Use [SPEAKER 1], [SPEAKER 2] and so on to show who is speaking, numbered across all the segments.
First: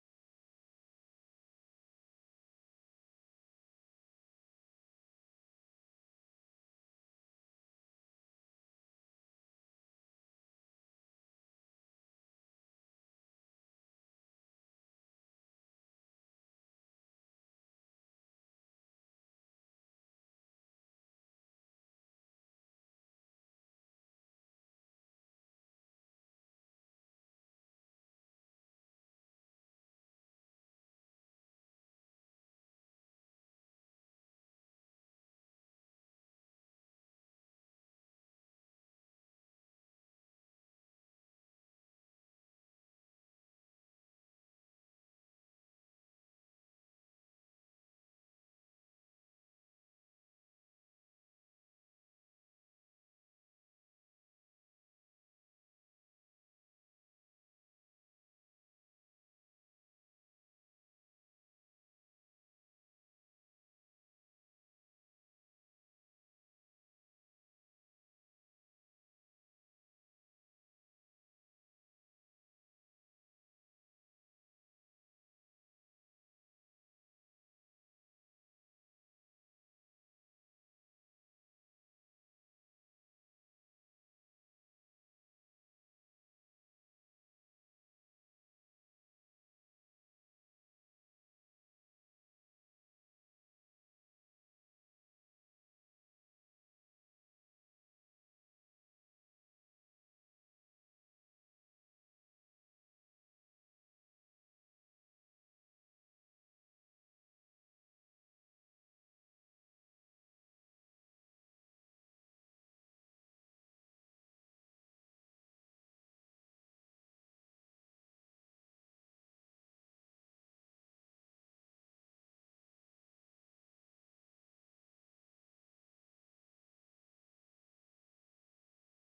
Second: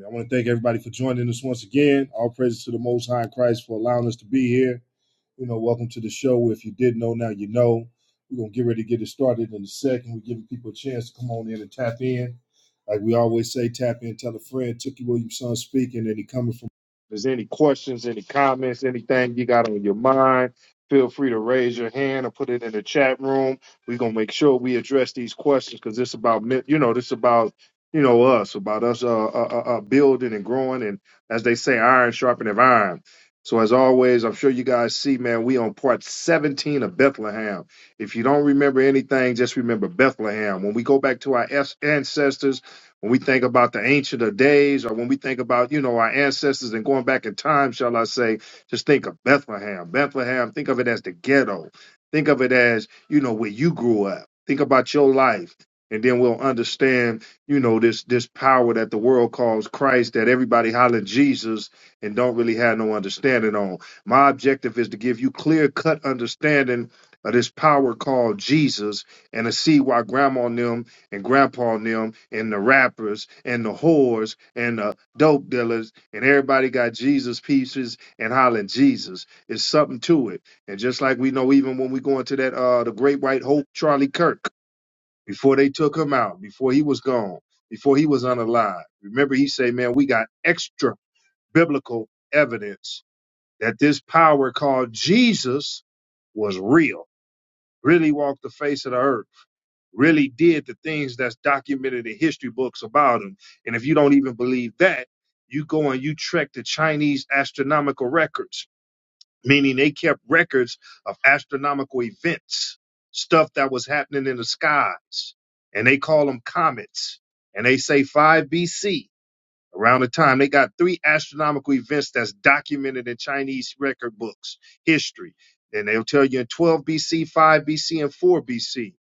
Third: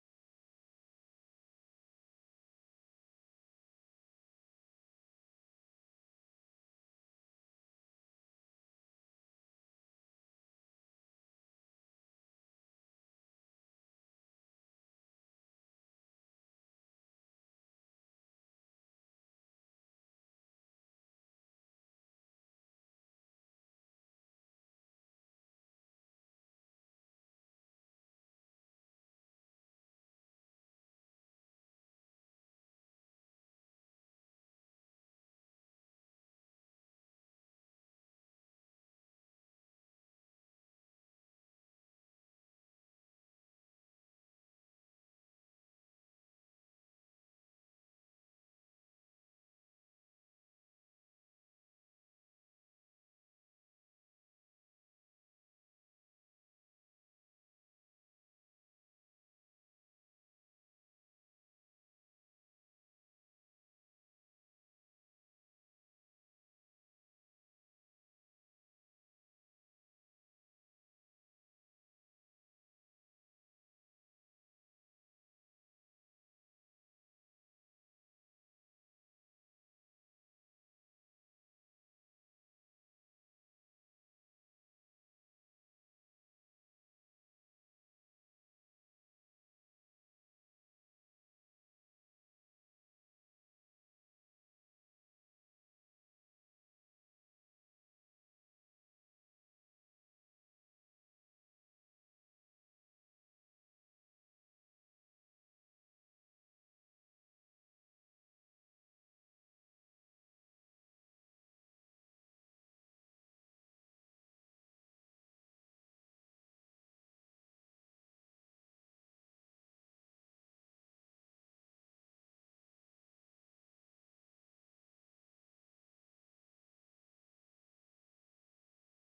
[SPEAKER 1] I want to thank everybody for joining us once again. All praises to the Most High in Christ for allowing us to be here. You know, welcome to the show. If you didn't know, now you know. We're gonna get ready to get it started in a second. We're giving people a chance to come on in and tap in. Like we always say, tap in, tell a friend. Tookie Williamson speaking, and he coming from. If there's any questions, any comments, anything you got on your mind, feel free to raise your hand or put it in the chat room. We're gonna make sure we address these questions because it's about you know, this about you know us, about us uh, uh, uh, uh, building and growing, and as they say, iron sharpening iron so as always, I'm sure you guys see, man, we on part 17 of Bethlehem. If you don't remember anything, just remember Bethlehem. When we go back to our as- ancestors, when we think about the ancient of days, or when we think about, you know, our ancestors and going back in time, shall I say, just think of Bethlehem. Bethlehem, think of it as the ghetto. Think of it as, you know, where you grew up. Think about your life. And then we'll understand, you know, this this power that the world calls Christ, that everybody hollering Jesus and don't really have no understanding on. My objective is to give you clear cut understanding of this power called Jesus and to see why grandma and them and grandpa and them and the rappers and the whores and the dope dealers and everybody got Jesus pieces and hollering Jesus. It's something to it. And just like we know even when we go into that uh the great white hope Charlie Kirk, before they took him out, before he was gone, before he was unalive. Remember he said, Man, we got extra biblical evidence that this power called Jesus was real, really walked the face of the earth, really did the things that's documented in history books about him. And if you don't even believe that, you go and you trek the Chinese astronomical records, meaning they kept records of astronomical events, stuff that was happening in the skies, and they call them comets. And they say 5 BC Around the time, they got three astronomical events that's documented in Chinese record books, history. And they'll tell you in 12 BC, 5 BC, and 4 BC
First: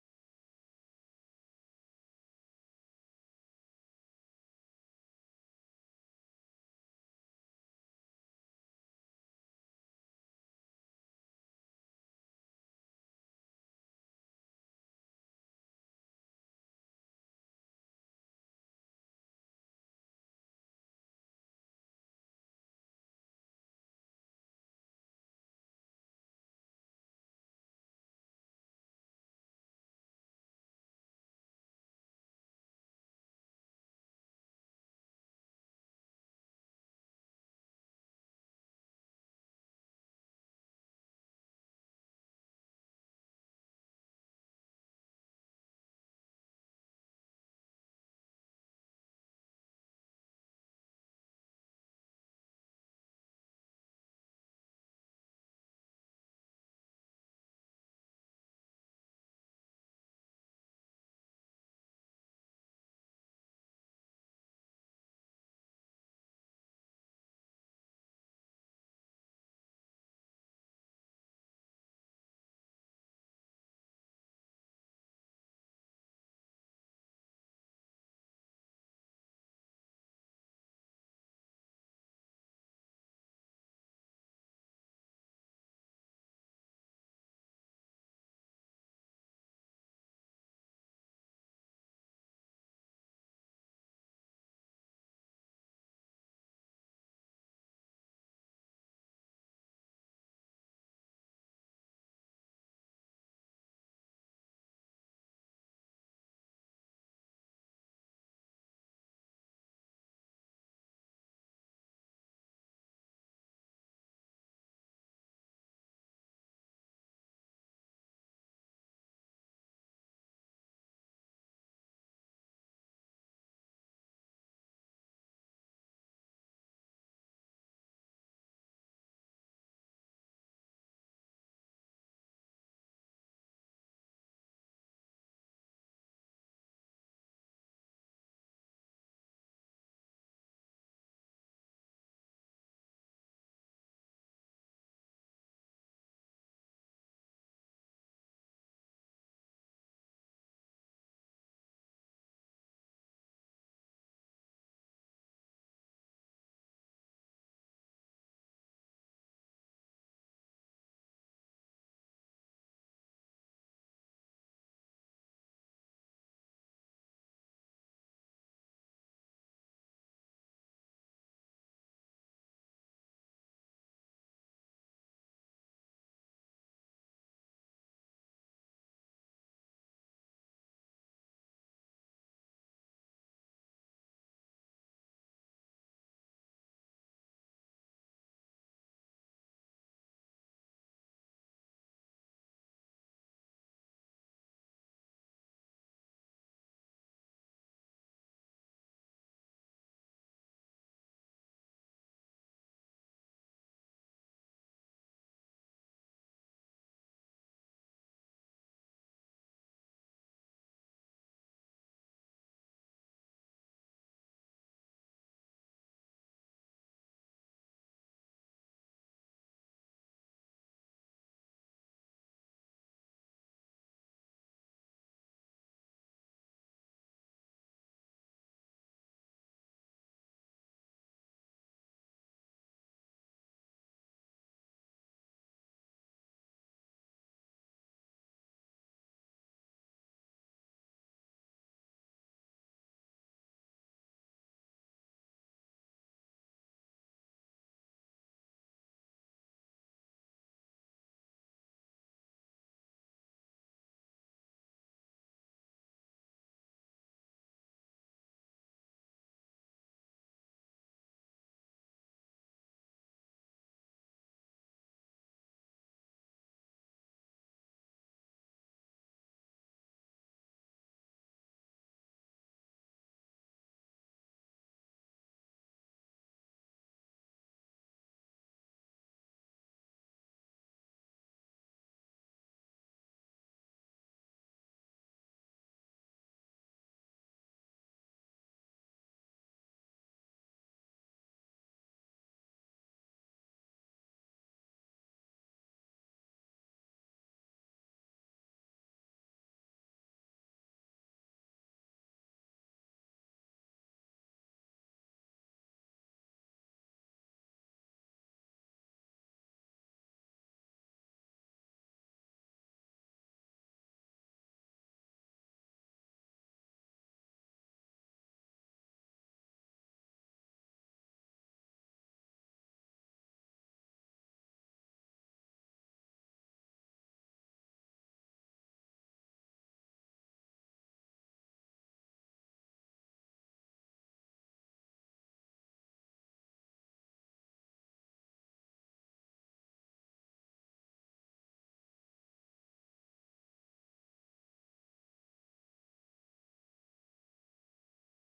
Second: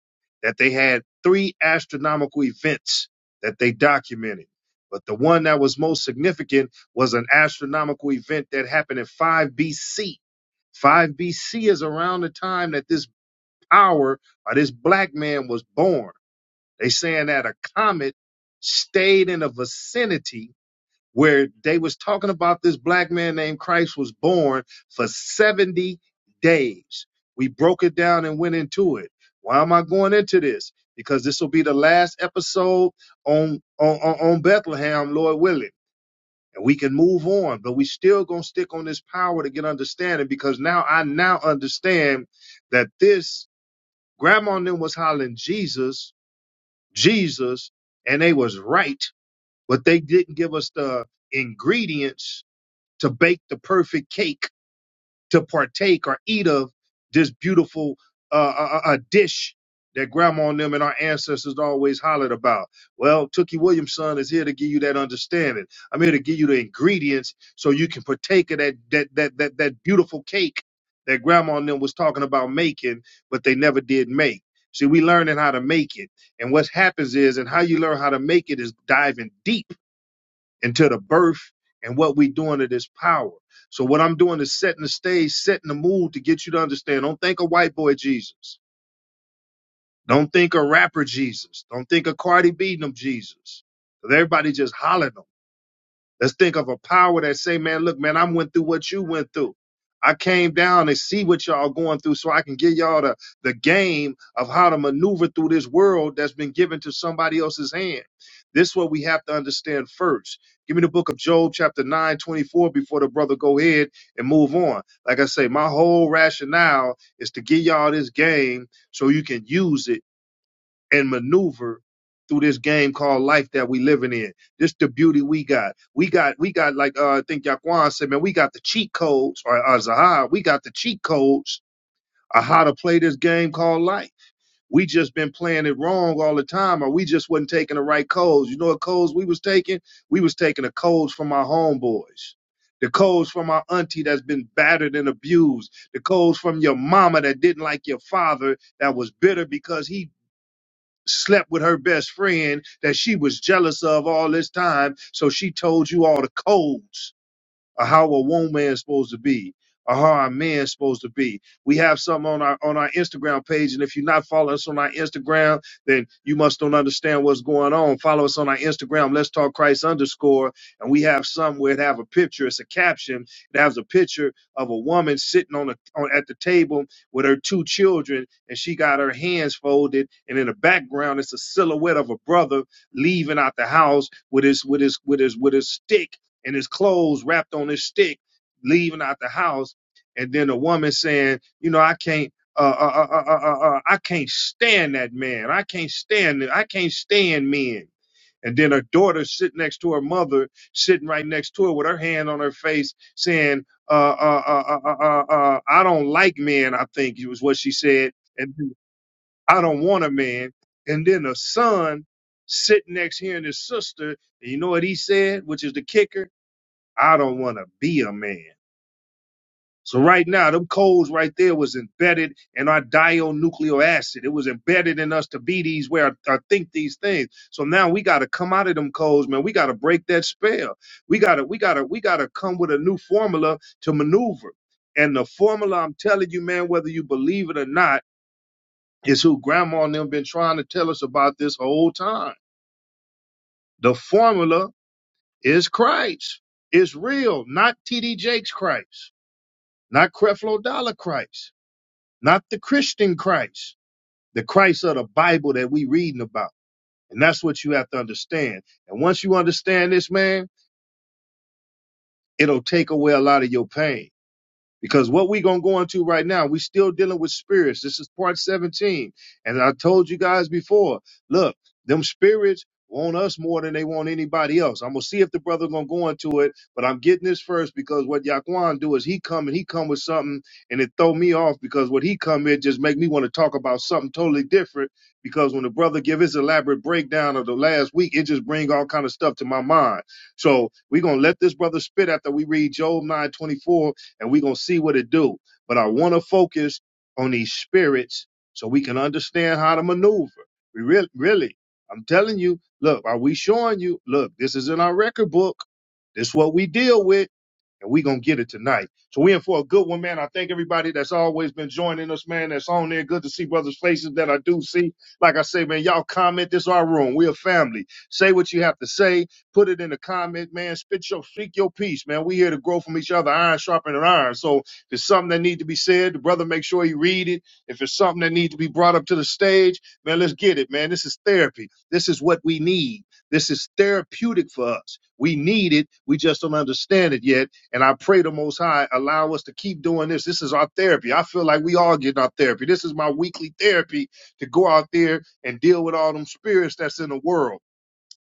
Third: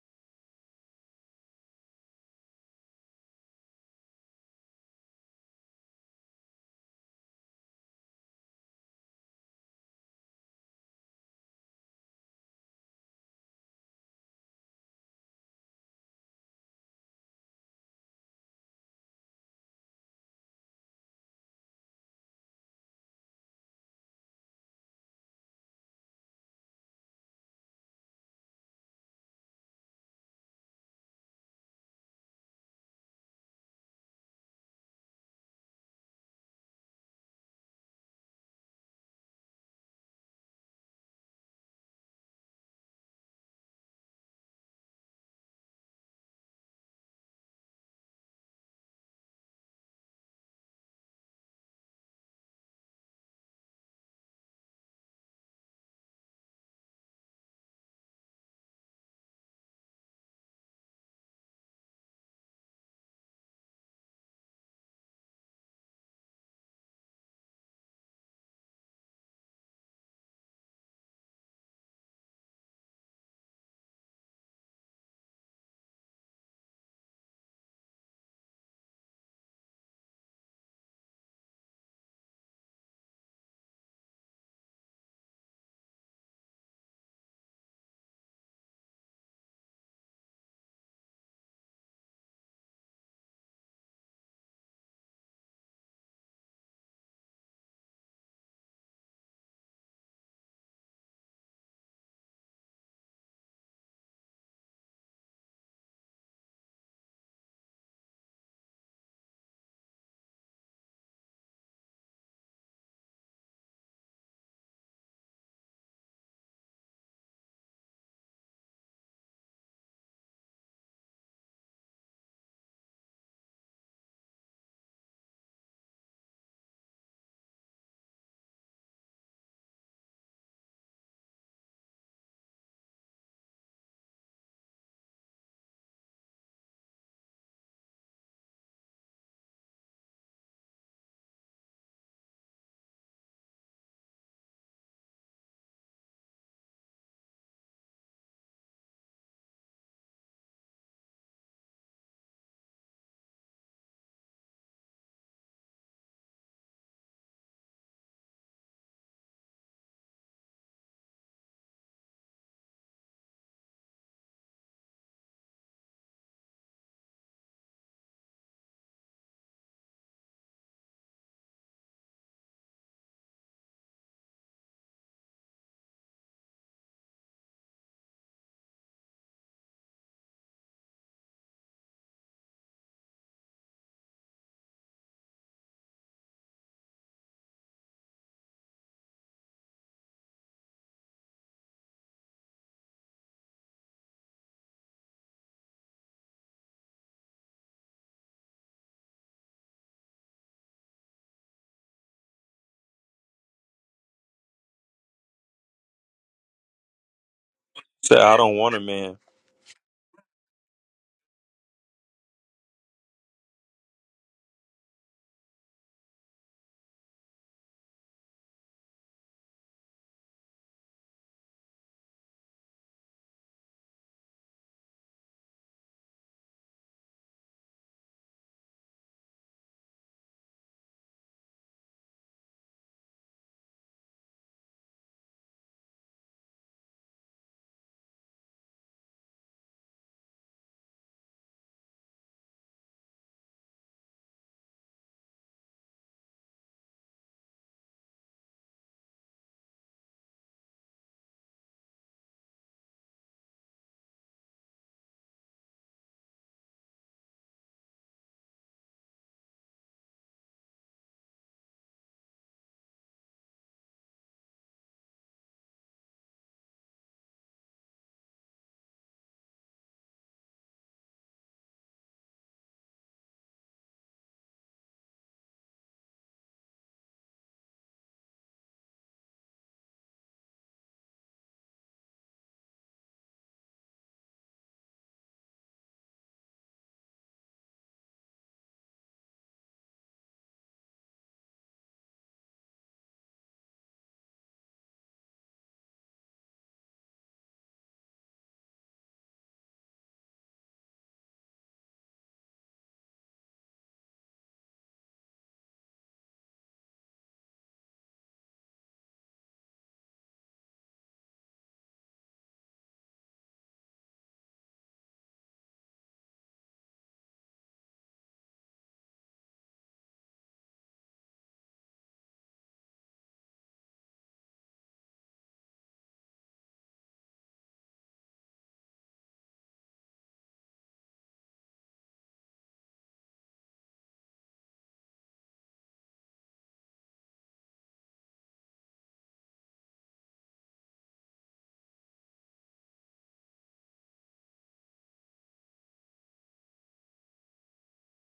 [SPEAKER 1] that they had three astronomical events that they documented. But the one that was most significant was an astronomical event that happened in 5 BC. 5 BC is around the time that this power or this black man was born. They saying that a comet stayed in the vicinity where they was talking about this black man named Christ was born for 70 days. We broke it down and went into it. Why am I going into this? Because this will be the last episode on on, on on Bethlehem, Lord willing. And we can move on, but we still gonna stick on this power to get understanding because now I now understand that this grandma and them was hollering Jesus, Jesus, and they was right, but they didn't give us the ingredients to bake the perfect cake to partake or eat of this beautiful uh, uh, uh, uh, dish that grandma and them and our ancestors always hollered about. Well, Tookie Williams' son is here to give you that understanding. I'm here to give you the ingredients so you can partake of that that that that, that beautiful cake that grandma and them was talking about making, but they never did make. See, we learning how to make it. And what happens is, and how you learn how to make it is diving deep into the birth and what we doing to this power. So what I'm doing is setting the stage, setting the mood to get you to understand. Don't think of white boy Jesus. Don't think of rapper Jesus. Don't think of Cardi B and them Jesus. everybody just hollering them. Let's think of a power that say, man, look, man, I went through what you went through. I came down and see what y'all going through so I can give y'all the, the game of how to maneuver through this world that's been given to somebody else's hand. This is what we have to understand first. Give me the book of Job, chapter 9 24 before the brother go ahead and move on. Like I say, my whole rationale is to give y'all this game so you can use it and maneuver through this game called life that we living in. This the beauty we got. We got we got like uh, I think Yaquan said, man, we got the cheat codes or uh, Zahar, we got the cheat codes of how to play this game called life. We just been playing it wrong all the time, or we just wasn't taking the right codes. You know what codes we was taking? We was taking the codes from our homeboys. The codes from our auntie that's been battered and abused. The codes from your mama that didn't like your father that was bitter because he slept with her best friend that she was jealous of all this time. So she told you all the codes or how a woman's supposed to be, or how a man's supposed to be. We have something on our on our Instagram page, and if you're not following us on our Instagram, then you must don't understand what's going on. Follow us on our Instagram. Let's talk Christ underscore, and we have some where it have a picture. It's a caption. It has a picture of a woman sitting on a on, at the table with her two children, and she got her hands folded, and in the background it's a silhouette of a brother leaving out the house with his with his with his with his stick and his clothes wrapped on his stick, leaving out the house. And then a woman saying, you know, I can't, uh, uh, uh, uh, uh, uh, uh, I can't stand that man. I can't stand it. I can't stand men. And then her daughter sitting next to her mother, sitting right next to her with her hand on her face, saying, uh, uh, uh, uh, uh, uh, uh, I don't like men, I think it was what she said.
[SPEAKER 2] Say, I
[SPEAKER 1] And
[SPEAKER 2] don't want a man.
[SPEAKER 1] I don't want a man. And then the son sitting next here and his sister, and you know what he said, which is the kicker? I don't want to be a man. So right now, them codes right there was embedded in our nuclear acid. It was embedded in us to be these where I or think these things. So now we got to come out of them codes, man. We got to break that spell. We got to, we got to, we got to come with a new formula to maneuver. And the formula, I'm telling you, man, whether you believe it or not, is who grandma and them been trying to tell us about this whole time. The formula is Christ. It's real, not TD Jakes Christ. not Creflo Dollar Christ, not the Christian Christ, the Christ of the Bible that we reading about. And that's what you have to understand. And once you understand this, man, it'll take away a lot of your pain. Because what we're going to go into right now, we're still dealing with spirits. This is part 17. And I told you guys before, look, them spirits want us more than they want anybody else. I'm going to see if the brother going to go into it, but I'm getting this first because what Yaquan do is he come and he come with something and it throw me off because what he come in just make me want to talk about something totally different because when the brother give his elaborate breakdown of the last week, it just bring all kind of stuff to my mind. So we're going to let this brother spit after we read Job 924 and we're gonna see what it do. But I wanna focus on these spirits so we can understand how to maneuver. We really really, I'm telling you, look, are we showing you, look, this is in our record book. This is what we deal with and we gonna get it tonight. So we in for a good one, man. I thank everybody that's always been joining us, man. That's on there. Good to see brothers' faces that I do see. Like I say, man, y'all comment. This is our room. We a family. Say what you have to say. Put it in the comment, man. Spit your speak your piece, man. We here to grow from each other, iron sharpening iron. So if it's something that need to be said, the brother make sure he read it. If it's something that need to be brought up to the stage, man, let's get it, man. This is therapy. This is what we need. This is therapeutic for us. We need it. We just don't understand it yet and I pray the Most High allow us to keep doing this. This is our therapy. I feel like we all getting our therapy. This is my weekly therapy to go out there and deal with all them spirits that's in the world.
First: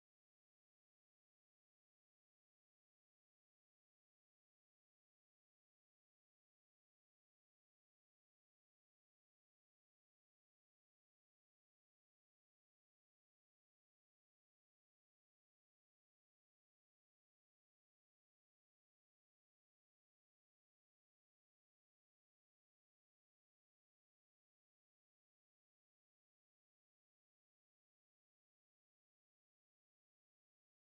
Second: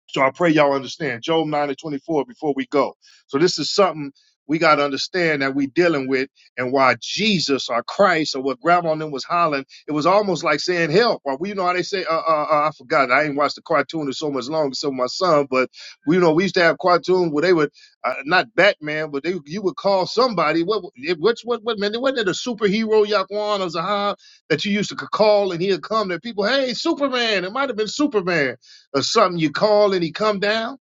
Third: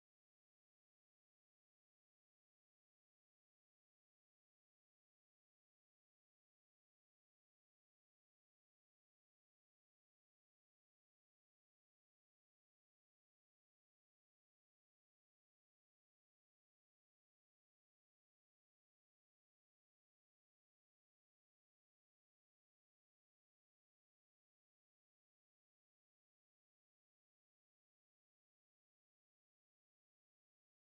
[SPEAKER 1] So I pray y'all understand. Job 9 and 24 before we go. So this is something we got to understand that we dealing with and why Jesus or Christ or what grandma and them was hollering, it was almost like saying help. Or we you know how they say, uh, uh, uh, I forgot. I ain't watched the cartoon in so much longer, so my son, but we you know, we used to have cartoon where they would, uh, not Batman, but they you would call somebody, what, it- which, what, what, man, wasn't it a superhero, Yaquan or Zahab, that you used to c- call and he'd come That people, hey, Superman, it might have been Superman or something you call and he come down?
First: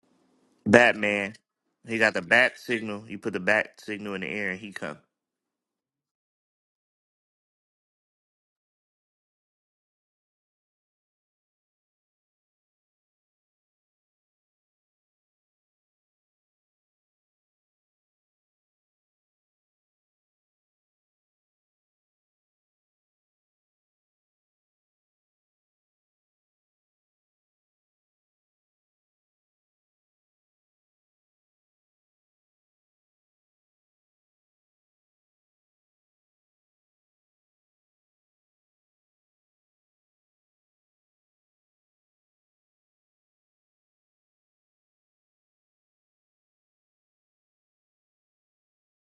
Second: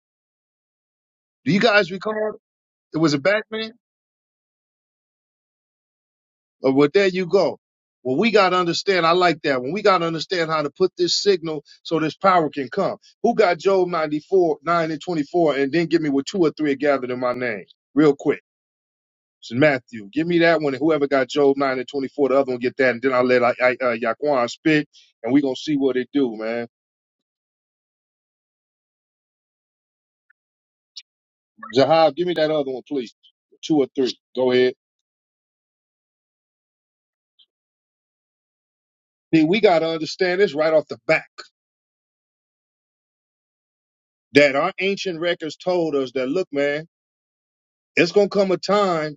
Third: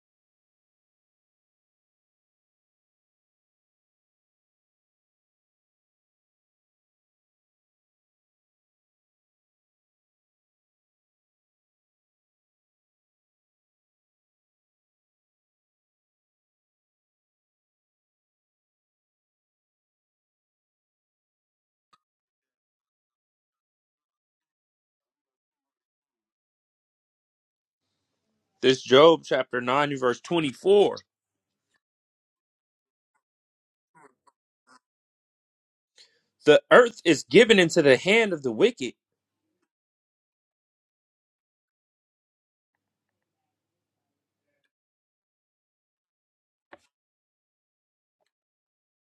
[SPEAKER 3] Batman.
[SPEAKER 1] Do you guys
[SPEAKER 3] He got the
[SPEAKER 1] recall
[SPEAKER 3] bat
[SPEAKER 1] it
[SPEAKER 3] signal.
[SPEAKER 1] was
[SPEAKER 3] You
[SPEAKER 1] a
[SPEAKER 3] put the
[SPEAKER 1] Batman?
[SPEAKER 3] bat signal in the air and he come.
[SPEAKER 1] Or well, there you go. Well, we gotta understand. I like that one. We gotta understand how to put this signal so this power can come. Who got Job 94, 9 and 24, and then give me what two or three are gathered in my name, real quick. It's Matthew, give me that one, and whoever got Job 9 and 24, the other one get that, and then I'll let I, I, uh, Yaquan spit, and we gonna see what it do, man.
[SPEAKER 2] This Job chapter 9, verse 24.
[SPEAKER 1] Jahab, give me that other one, please. Two or three. Go ahead.
[SPEAKER 2] The earth is given into the hand of the wicked.
[SPEAKER 1] See, we gotta understand this right off the bat. that our ancient records told us that look, man, it's gonna come a time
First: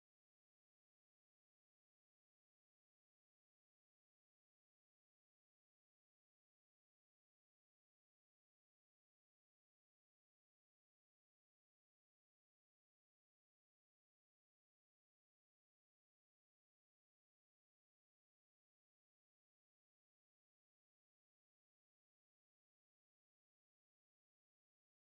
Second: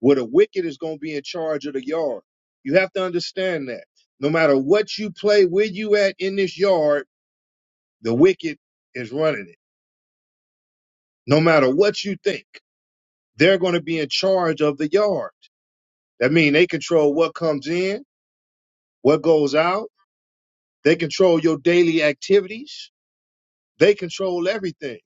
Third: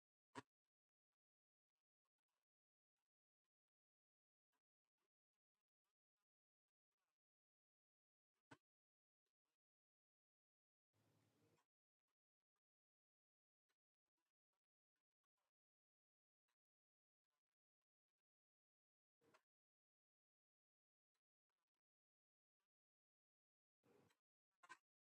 [SPEAKER 1] where the wicked is gonna be in charge of the yard. You have to understand that. No matter what you play, where you at in this yard, the wicked is running it. No matter what you think, they're gonna be in charge of the yard. That means they control what comes in, what goes out, they control your daily activities, they control everything.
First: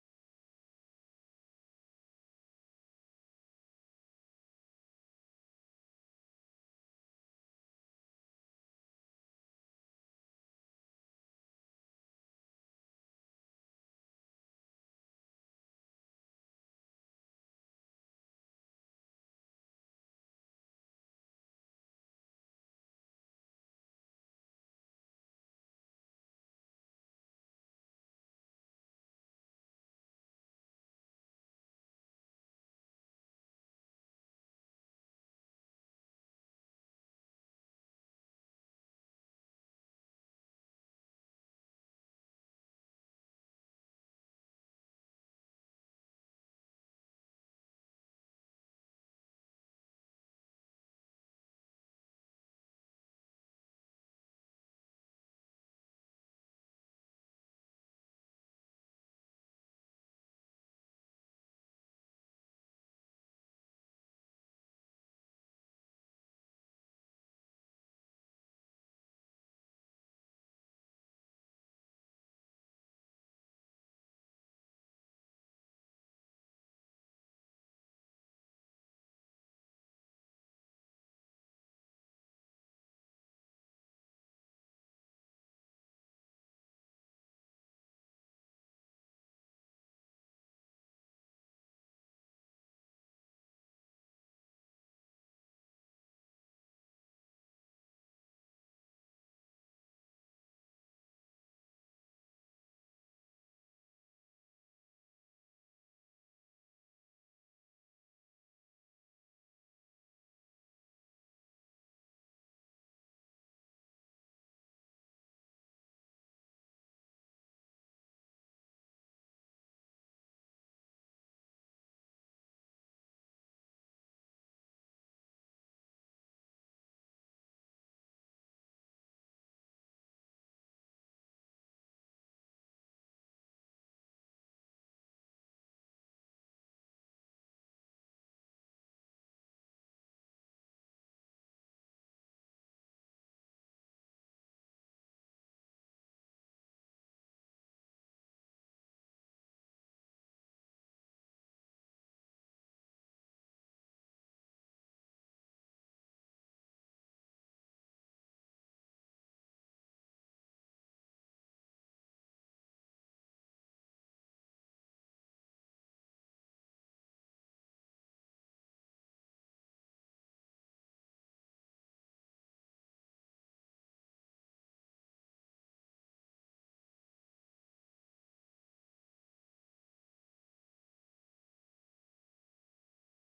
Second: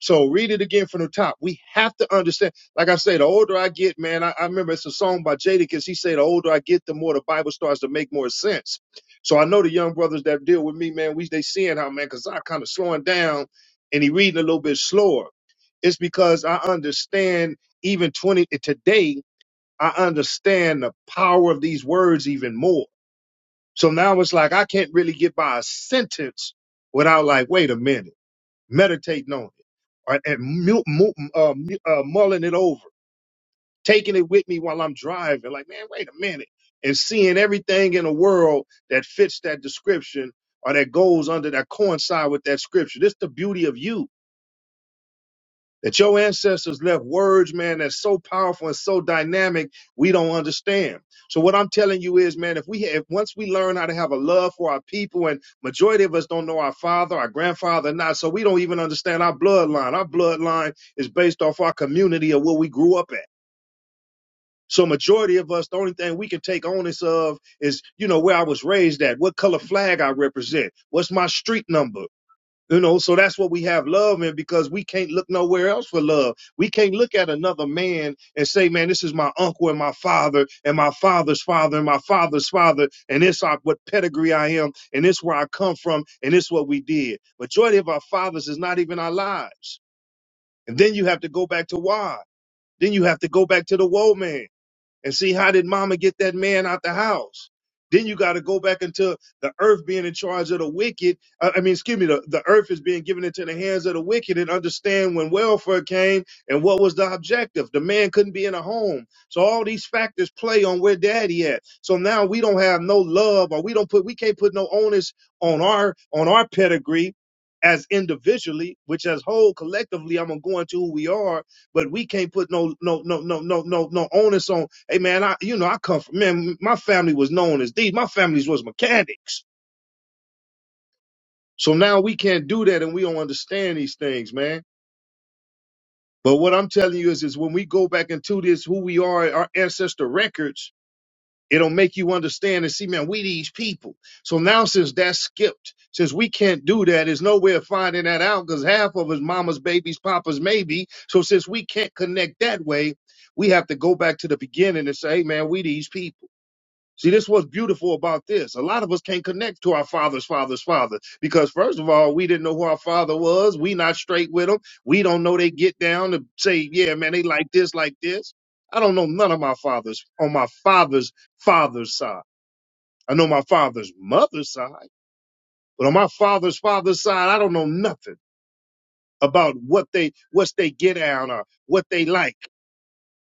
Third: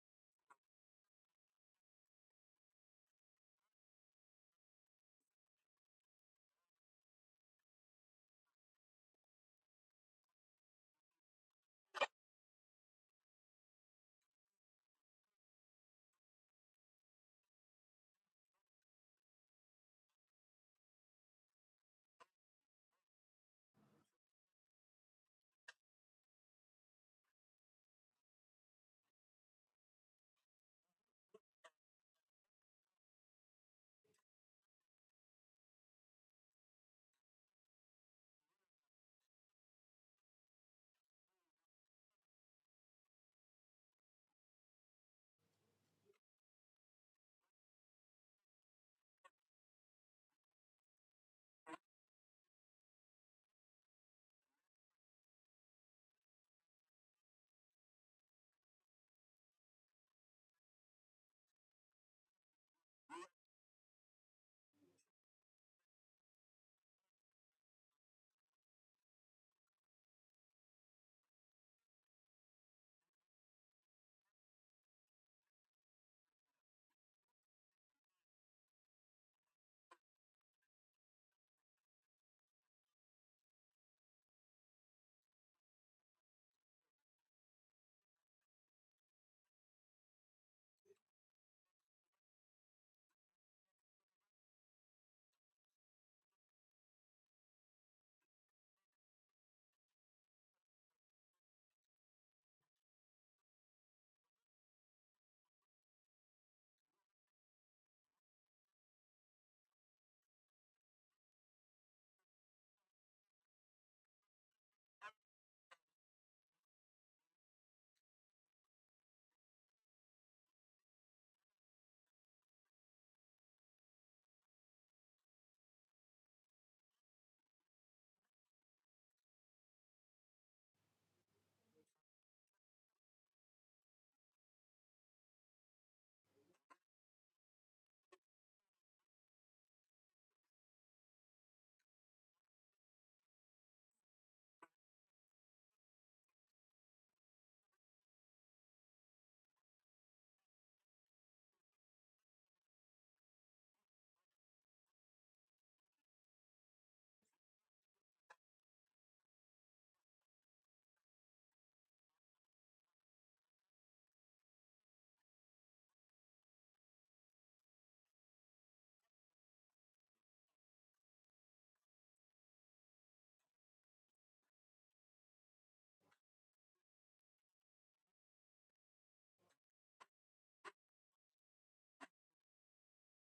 [SPEAKER 1] So read it again from the top. We have to understand. Like I say, the older I get, man, I, I remember it's a song by Jadakiss. He said, the older I get, the more the Bible starts to make more sense. So I know the young brothers that deal with me, man, we they seeing how man, cause I kind of slowing down and he reading a little bit slower. It's because I understand even 20 eh, today, I understand the power of these words even more. So now it's like I can't really get by a sentence without like, wait a minute meditating on it or, and mu- mu- uh, mu- uh, mulling it over, taking it with me while I'm driving. Like, man, wait a minute. And seeing everything in the world that fits that description or that goes under that coincide with that scripture. This is the beauty of you that your ancestors left words, man, that's so powerful and so dynamic, we don't understand. So what I'm telling you is, man, if we if once we learn how to have a love for our people, and majority of us don't know our father, our grandfather, not so we don't even understand our bloodline. Our bloodline is based off our community of where we grew up at. So majority of us, the only thing we can take onus of is, you know, where I was raised at, what color flag I represent, what's my street number, you know, so that's what we have love in because we can't look nowhere else for love. We can't look at another man and say, man, this is my uncle and my father and my father's father and my father's father. And this I, what pedigree I am and this is where I come from and this is what we did. Majority of our fathers is not even our lives. And then you have to go back to why. Then you have to go back to the woe man and see how did mama get that man out the house then you got to go back into the earth being in charge of the wicked i I mean excuse me the, the earth is being given into the hands of the wicked and understand when welfare came and what was the objective the man couldn't be in a home so all these factors play on where daddy at so now we don't have no love or we don't put we can't put no onus on our on our pedigree as individually which as whole collectively i'm gonna go into who we are but we can't put no no no no no no no onus on. Hey man, I you know I come from man. My family was known as these. My families was mechanics. So now we can't do that, and we don't understand these things, man. But what I'm telling you is, is when we go back into this, who we are, our ancestor records, It'll make you understand and see, man, we these people. So now since that's skipped, since we can't do that, there's no way of finding that out because half of us mama's babies, papa's maybe. So since we can't connect that way, we have to go back to the beginning and say, hey man, we these people. See, this was beautiful about this. A lot of us can't connect to our father's father's father because, first of all, we didn't know who our father was. We not straight with them. We don't know they get down to say, yeah, man, they like this, like this. I don't know none of my fathers on my father's father's side. I know my father's mother's side, but on my father's father's side, I don't know nothing about what they what they get down or what they like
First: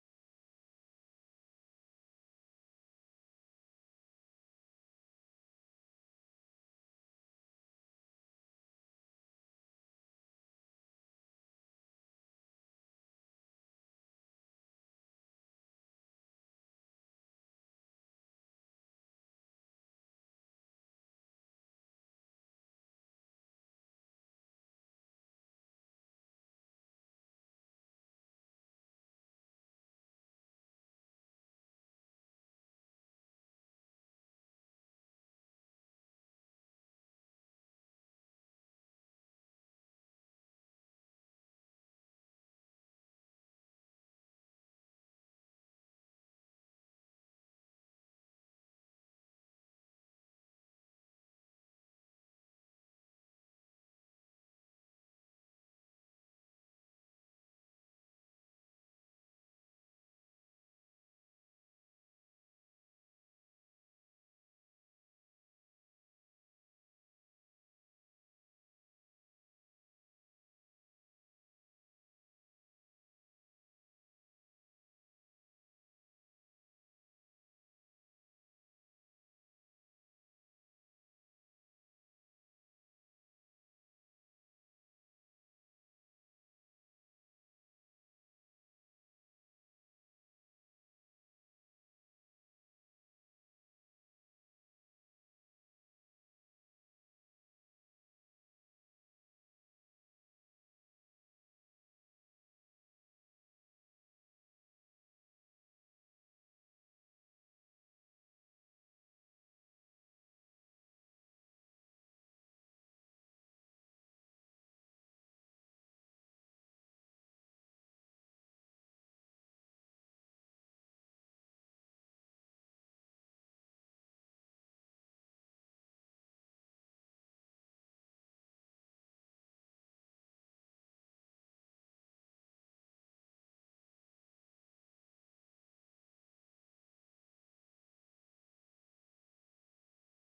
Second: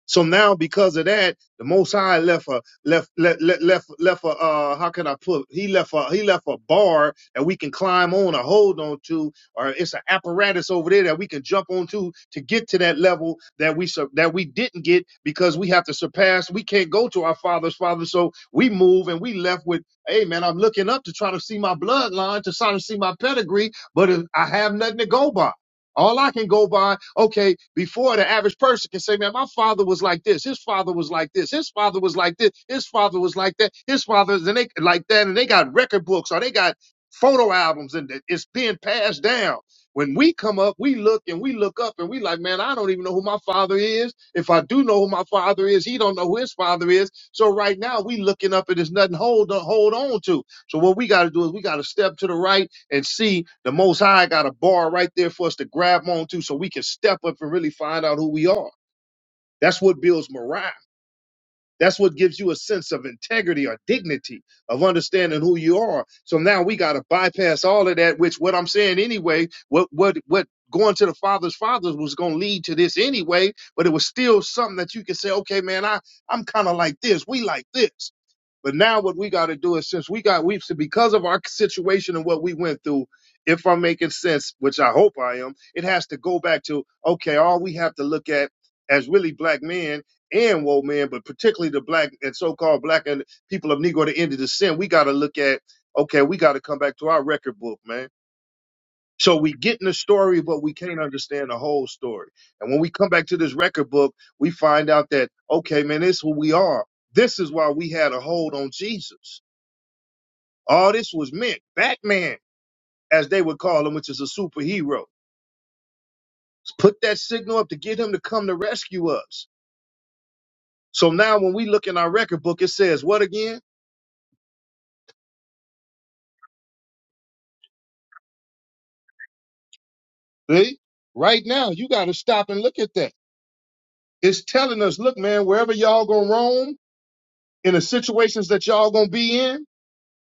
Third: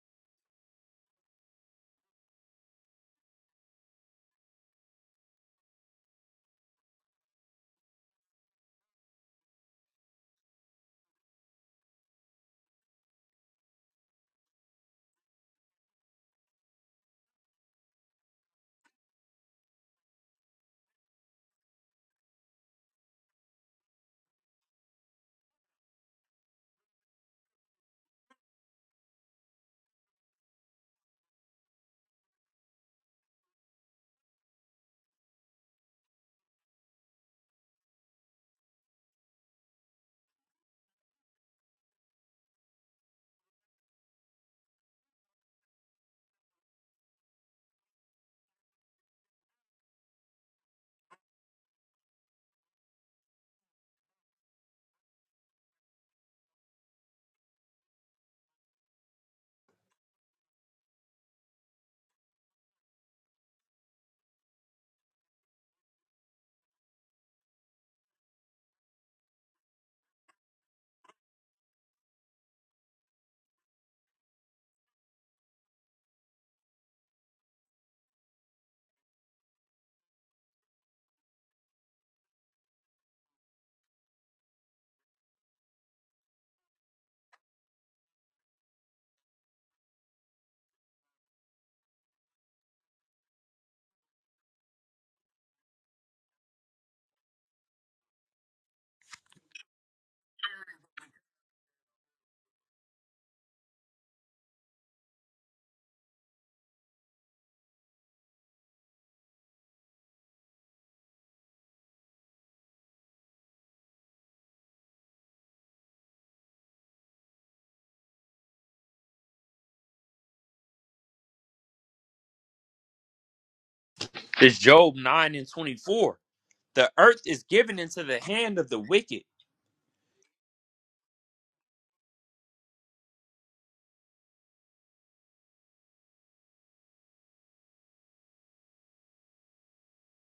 [SPEAKER 1] so now, because of that, the Most High left a left left left left, left a uh, how can I put? He left a he left a bar that we can climb on or hold on to, or it's an apparatus over there that we can jump onto to get to that level that we sur- that we didn't get because we have to surpass. We can't go to our father's father, so we move and we left with, hey man, I'm looking up to try to see my bloodline to try to see my pedigree, but I have nothing to go by. All I can go by, okay, before the average person can say, man, my father was like this, his father was like this, his father was like this, his father was like that, his father is and they like that, and they got record books or they got photo albums and it- it's being passed down. When we come up, we look and we look up and we like, man, I don't even know who my father is. If I do know who my father is, he don't know who his father is. So right now we looking up and there's nothing hold to hold on to. So what we got to do is we got to step to the right and see the most high got a bar right there for us to grab onto so we can step up and really find out who we are. That's what builds morale. That's what gives you a sense of integrity or dignity of understanding who you are. So now we got to bypass all of that, which what I'm saying anyway, what what what going to the father's fathers was going to lead to this anyway, but it was still something that you could say, okay, man, I I'm kind of like this. We like this. But now what we got to do is since we got we because of our situation and what we went through, if I'm making sense, which I hope I am, it has to go back to okay, all we have to look at as really black men and woke men, but particularly the black and so-called black and people of Negro to end of the sin, we got to look at okay, we got to come back to our record book, man so we get in the story, but we can't understand the whole story. And when we come back to this record book, we find out that, okay, man, this is who we are. This is why we had a hold on Jesus. All this was meant. Batman, as they would call him, which is a superhero. Put that signal up to get him to come to rescue us. So now when we look in our record book, it says what again?
[SPEAKER 2] This Job 9 and 24. The earth is given into the hand of the wicked.
[SPEAKER 1] See? Right now, you got to stop and look at that. It's telling us, look, man, wherever y'all gonna roam, in the situations that y'all gonna be in,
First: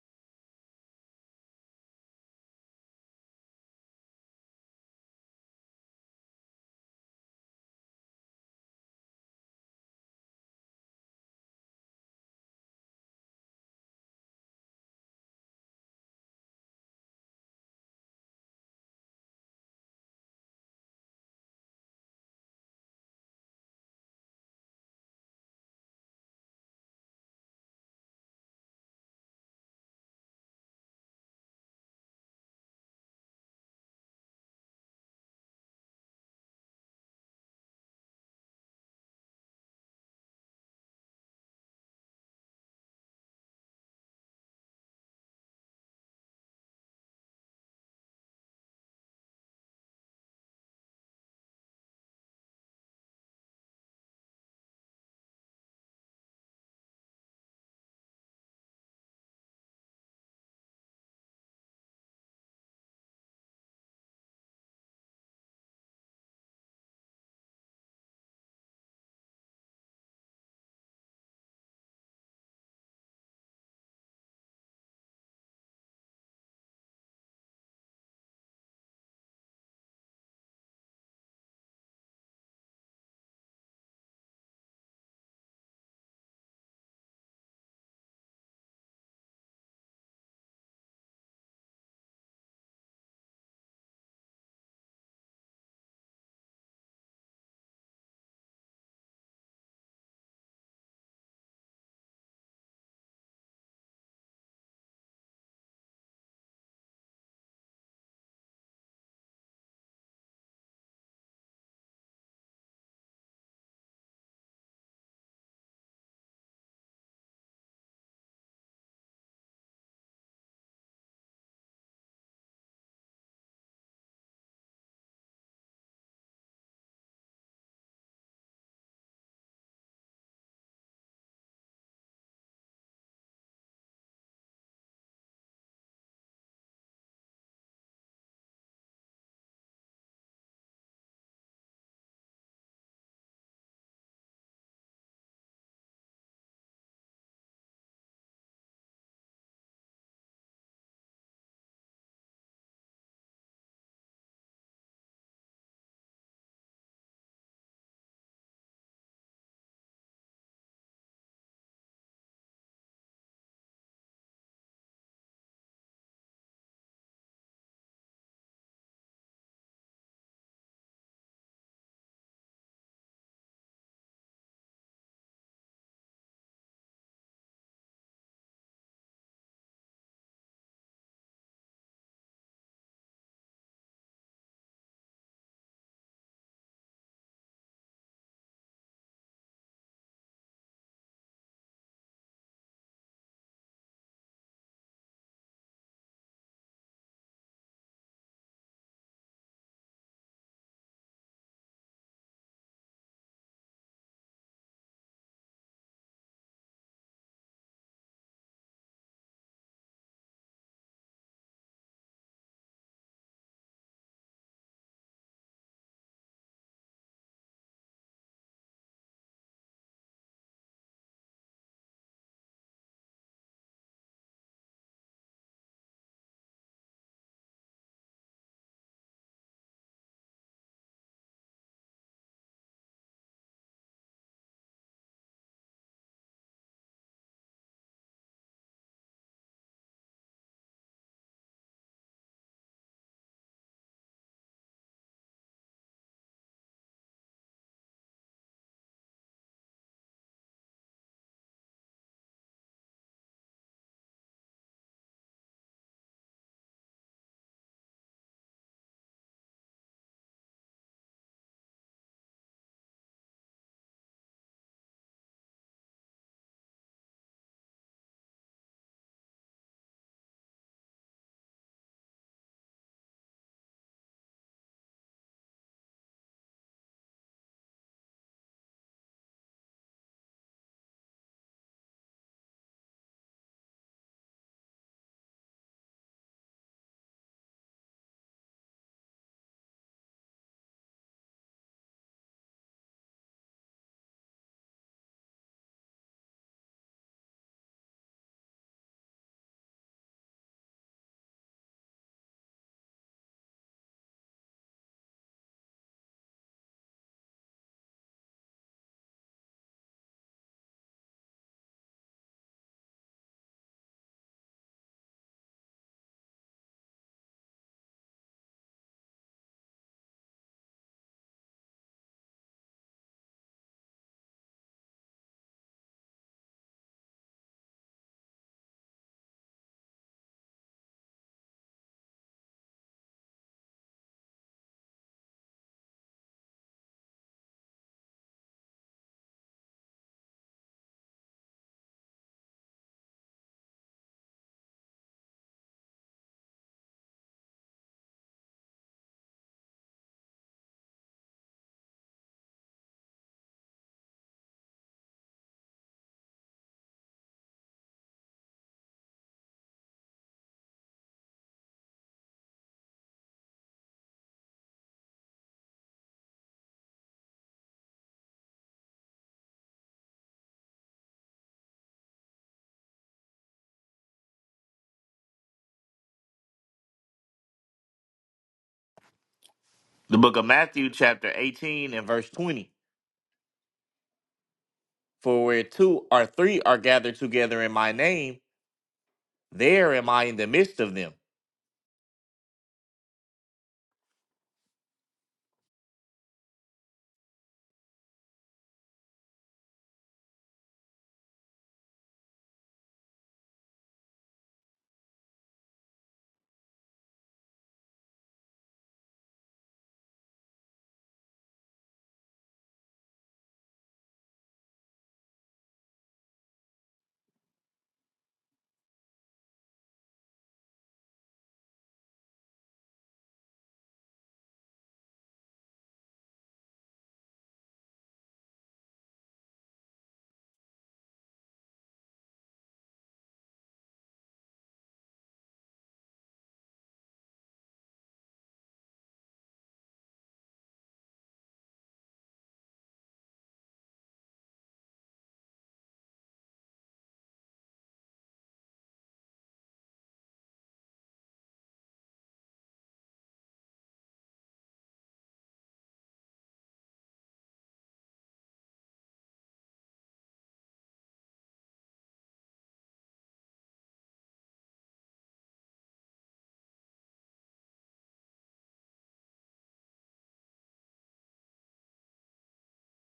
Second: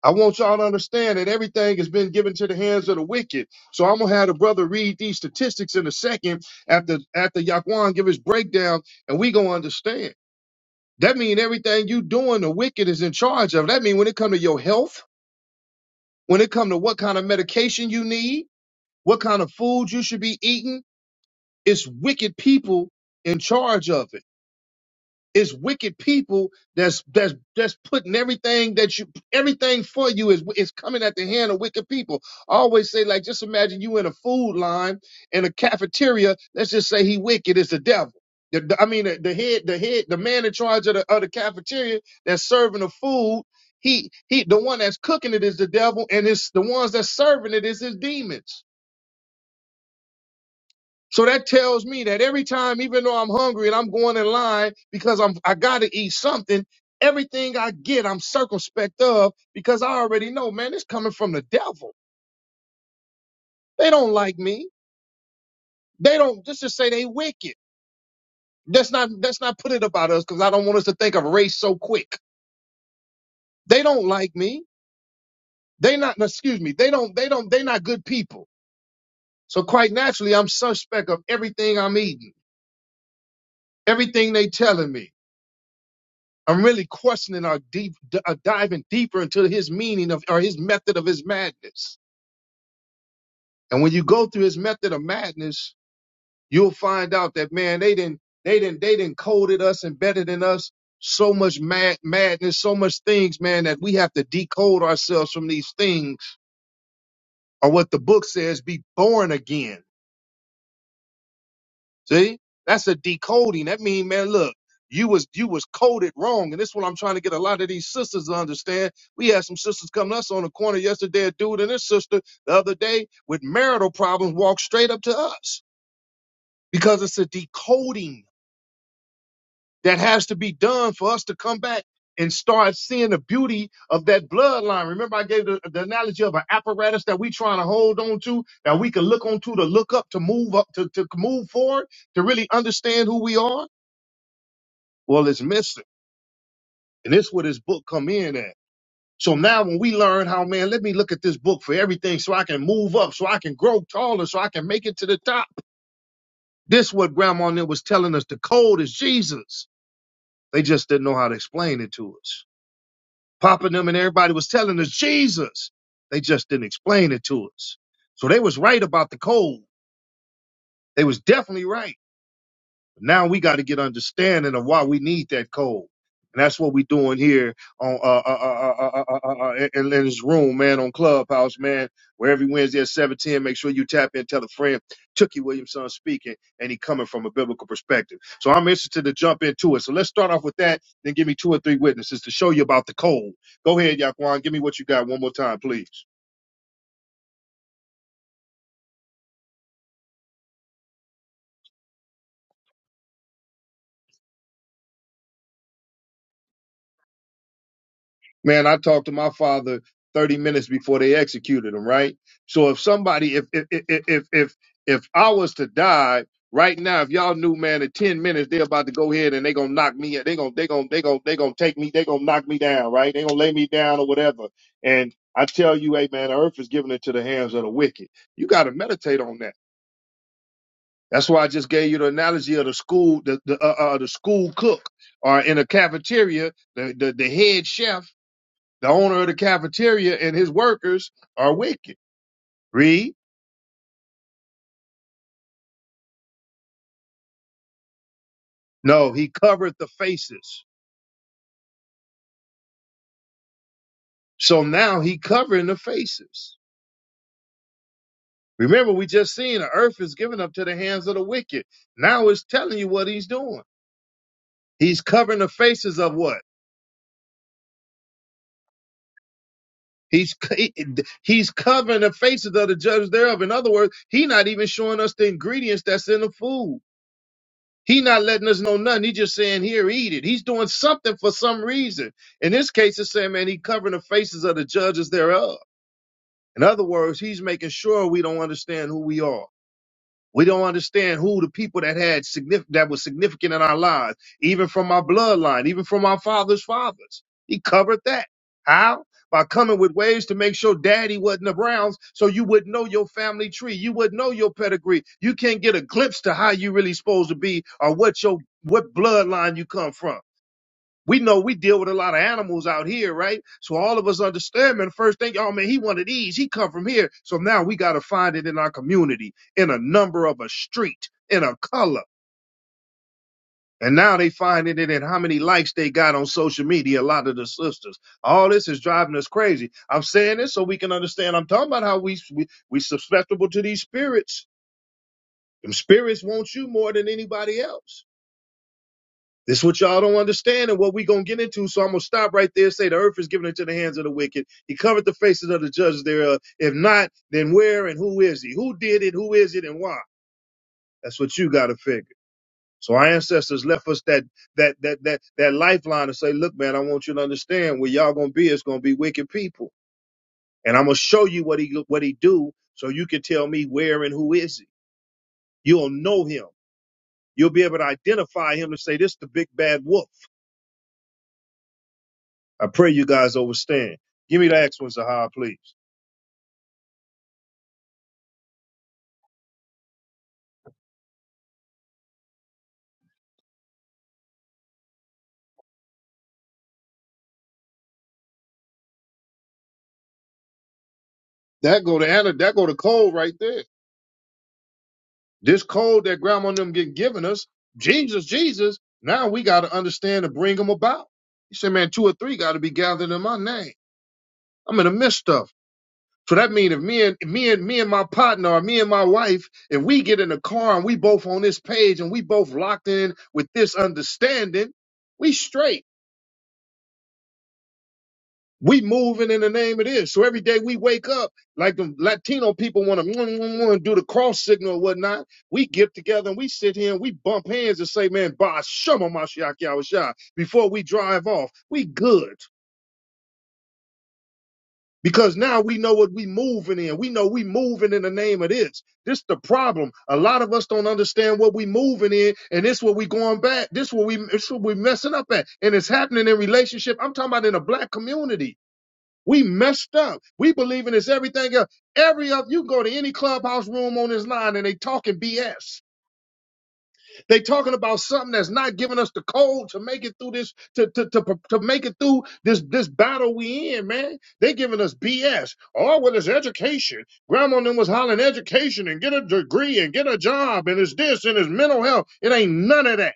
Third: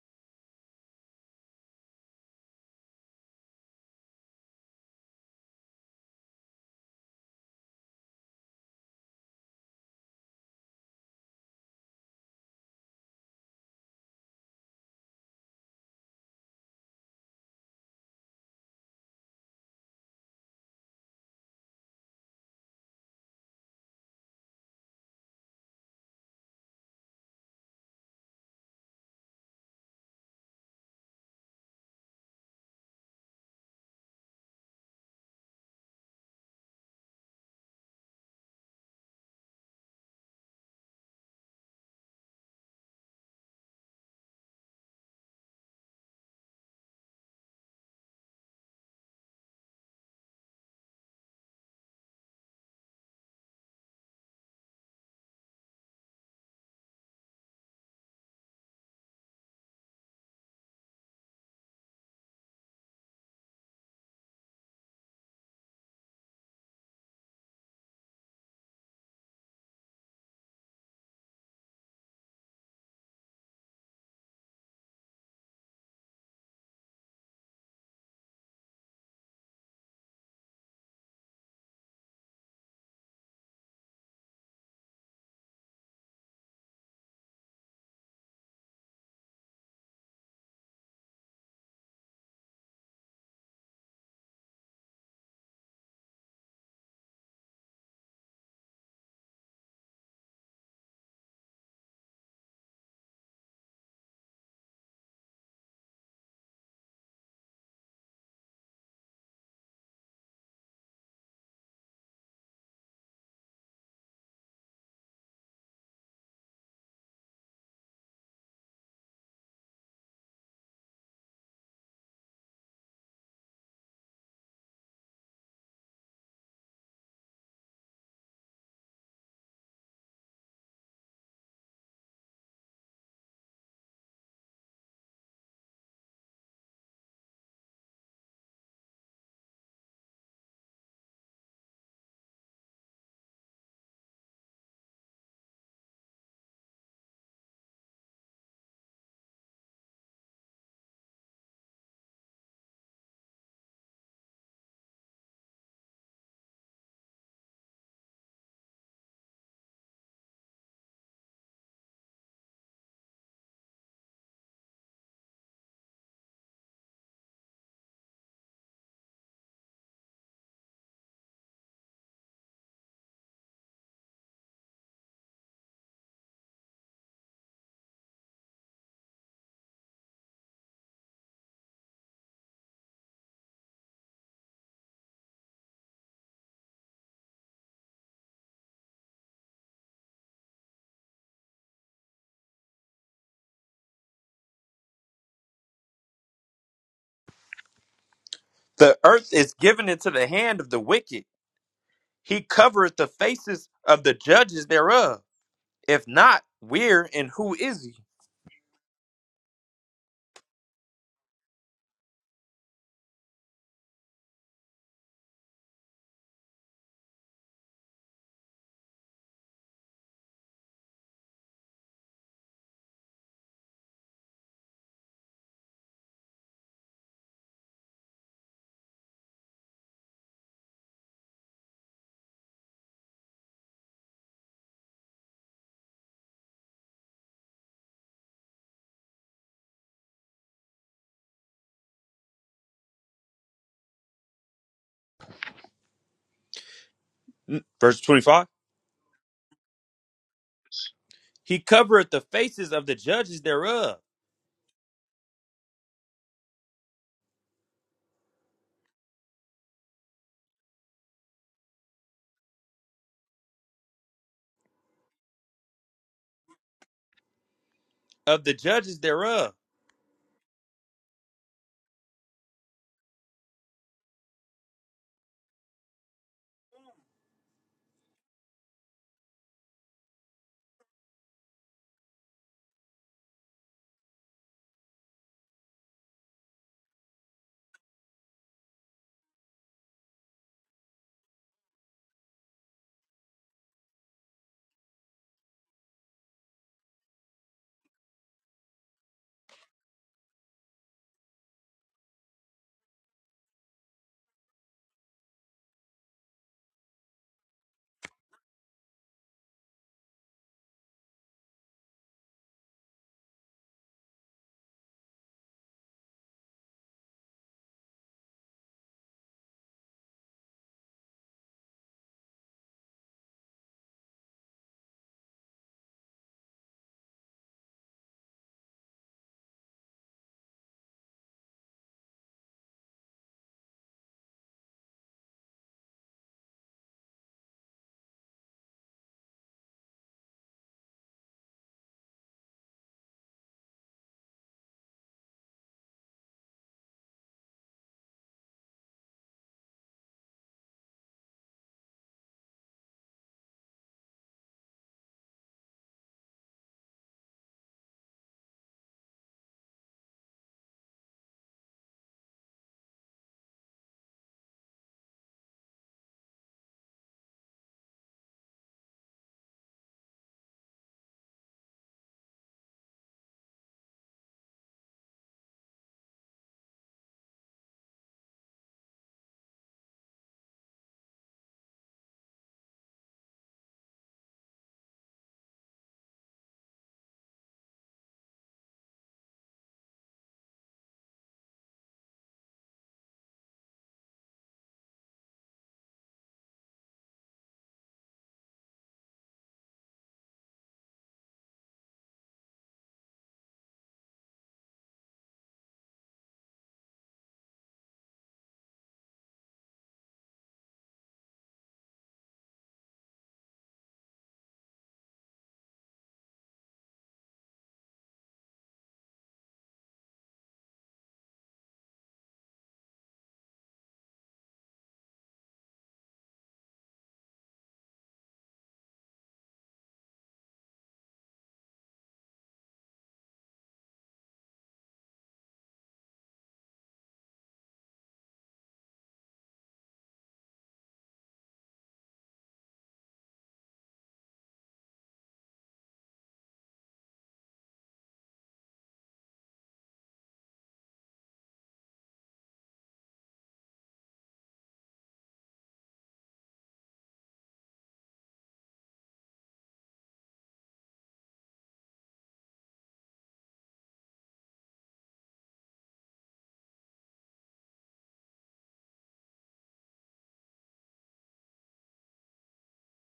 [SPEAKER 1] I want y'all to understand that everything has been given to the hands of the wicked. So I'm gonna have the brother read these statistics in a second after after Yaquan give his breakdown, and we gonna understand. That means everything you doing, the wicked is in charge of. That means when it come to your health, when it come to what kind of medication you need, what kind of food you should be eating, it's wicked people in charge of it. It's wicked people that's that's that's putting everything that you everything for you is is coming at the hand of wicked people. I always say like just imagine you in a food line in a cafeteria. Let's just say he wicked is the devil. The, the- I mean the, the head the head the man in charge of the of the cafeteria that's serving the food. He he the one that's cooking it is the devil, and it's the ones that's serving it is his demons. So that tells me that every time, even though I'm hungry and I'm going in line because I'm I gotta eat something, everything I get, I'm circumspect of because I already know, man, it's coming from the devil. They don't like me. They don't let's just say they wicked. That's not that's not put it about us because I don't want us to think of race so quick. They don't like me. They not no, excuse me, they don't they don't they not good people. So quite naturally, I'm suspect of everything I'm eating, everything they telling me. I'm really questioning or deep, d- uh, diving deeper into his meaning of or his method of his madness. And when you go through his method of madness, you'll find out that man, they didn't, they didn't, they didn't coded us and better than us so much mad madness, so much things, man, that we have to decode ourselves from these things or what the book says, be born again. See, that's a decoding. That mean, man, look, you was you was coded wrong, and this is what I'm trying to get a lot of these sisters to understand. We had some sisters come to us on the corner yesterday, a dude and his sister the other day with marital problems walked straight up to us because it's a decoding that has to be done for us to come back and start seeing the beauty of that bloodline. Remember, I gave the, the analogy of an apparatus that we trying to hold on to that we can look onto to to look up to move up to, to move forward to really understand who we are Well, it's missing. And this where this book come in at. So now when we learn how, man, let me look at this book for everything so I can move up, so I can grow taller, so I can make it to the top. This what grandma Nell was telling us. The code is Jesus. They just didn't know how to explain it to us. Papa and them and everybody was telling us Jesus. They just didn't explain it to us. So they was right about the code. They was definitely right. Now we got to get understanding of why we need that code. And that's what we're doing here on uh, uh, uh, uh, uh, uh, uh, uh, in, in this room, man, on Clubhouse, man, where every Wednesday at 710, make sure you tap in, tell a friend. Tookie Williamson speaking, and he coming from a biblical perspective. So I'm interested to jump into it. So let's start off with that, then give me two or three witnesses to show you about the code. Go ahead, Yaquan, give me what you got one more time, please.
[SPEAKER 2] The earth is given into the hand of the wicked. He covereth the faces of the judges thereof. If not, where and who is he?
[SPEAKER 1] man, I talked to my father 30 minutes before they executed him, right? So if somebody, if if if if if, if I was to die right now, if y'all knew, man, in 10 minutes they're about to go ahead and they gonna knock me, they gonna they gonna they gonna they gonna take me, they gonna knock me down, right? They gonna lay me down or whatever, and I tell you, hey man, the earth is given into the hands of the wicked. You got to meditate on that. That's why I just gave you the analogy of the school, the the, uh, uh, the school cook, or in a cafeteria, the, the the head chef the owner of the cafeteria and his workers are wicked. Read.
[SPEAKER 2] Mm, Verse 25.
[SPEAKER 1] No, he covered the faces.
[SPEAKER 2] He covereth the faces of the judges thereof.
[SPEAKER 1] So now he covering the faces. Remember, we just seen the earth is given up to the hands of the wicked. Now it's telling you what he's doing. He's covering the faces of what?
[SPEAKER 2] Of the judges thereof.
[SPEAKER 1] He's he's covering the faces of the judges thereof. In other words, he not even showing us the ingredients that's in the food. He not letting us know nothing. He just saying, here, eat it. He's doing something for some reason. In this case, it's saying, man, he covering the faces of the judges thereof. In other words, he's making sure we don't understand who we are. We don't understand who the people that had significant that was significant in our lives, even from our bloodline, even from our father's fathers. He covered that. How? By coming with ways to make sure daddy wasn't around so you wouldn't know your family tree. You wouldn't know your pedigree. You can't get a glimpse to how you really supposed to be or what your what bloodline you come from we know we deal with a lot of animals out here, right? So all of us understand, man, the first thing, oh man, he one of these, he come from here. So now we gotta find it in our community, in a number of a street, in a color. And now they finding it in how many likes they got on social media, a lot of the sisters. All this is driving us crazy. I'm saying this so we can understand. I'm talking about how we we, we susceptible to these spirits. Them spirits want you more than anybody else. This is what y'all don't understand and what we going to get into. So I'm going to stop right there and say the earth is given into the hands of the wicked. He covered the faces of the judges thereof. If not, then where and who is he? Who did it? Who is it and why? That's what you got to figure. So our ancestors left us that, that, that, that, that lifeline to say, look, man, I want you to understand where y'all going to be. It's going to be wicked people. And I'm going to show you what he, what he do so you can tell me where and who is he. You'll know him. You'll be able to identify him and say, this is the big bad wolf. I pray you guys overstand. Give me the Acts one, Zahar, please.
[SPEAKER 3] The book of Matthew, chapter 18 and verse 20. For where two or three are gathered together in my name, there am I in the midst of them.
[SPEAKER 1] That go to Anna, that go to cold right there. This code that grandma and them get given us, Jesus, Jesus. Now we got to understand to bring them about. He said, man, two or three got to be gathered in my name. I'm in the midst of. So that means if me and me and me and my partner or me and my wife, if we get in a car and we both on this page and we both locked in with this understanding, we straight. We moving in the name of this. So every day we wake up, like the Latino people want to do the cross signal or whatnot. We get together and we sit here and we bump hands and say, man, ba shama mashiach yahushua. Before we drive off, we good. Because now we know what we moving in. We know we moving in the name of this. This the problem. A lot of us don't understand what we moving in, and this what we going back. This what we this what we messing up at, and it's happening in relationship. I'm talking about in a black community. We messed up. We believe in this everything else. Every of you go to any clubhouse room on this line and they talking BS. They talking about something that's not giving us the code to make it through this, to, to, to, to make it through this, this battle we in, man. They giving us BS. Oh, well, it's education. Grandma and them was hollering education and get a degree and get a job and it's this and it's mental health. It ain't none of that.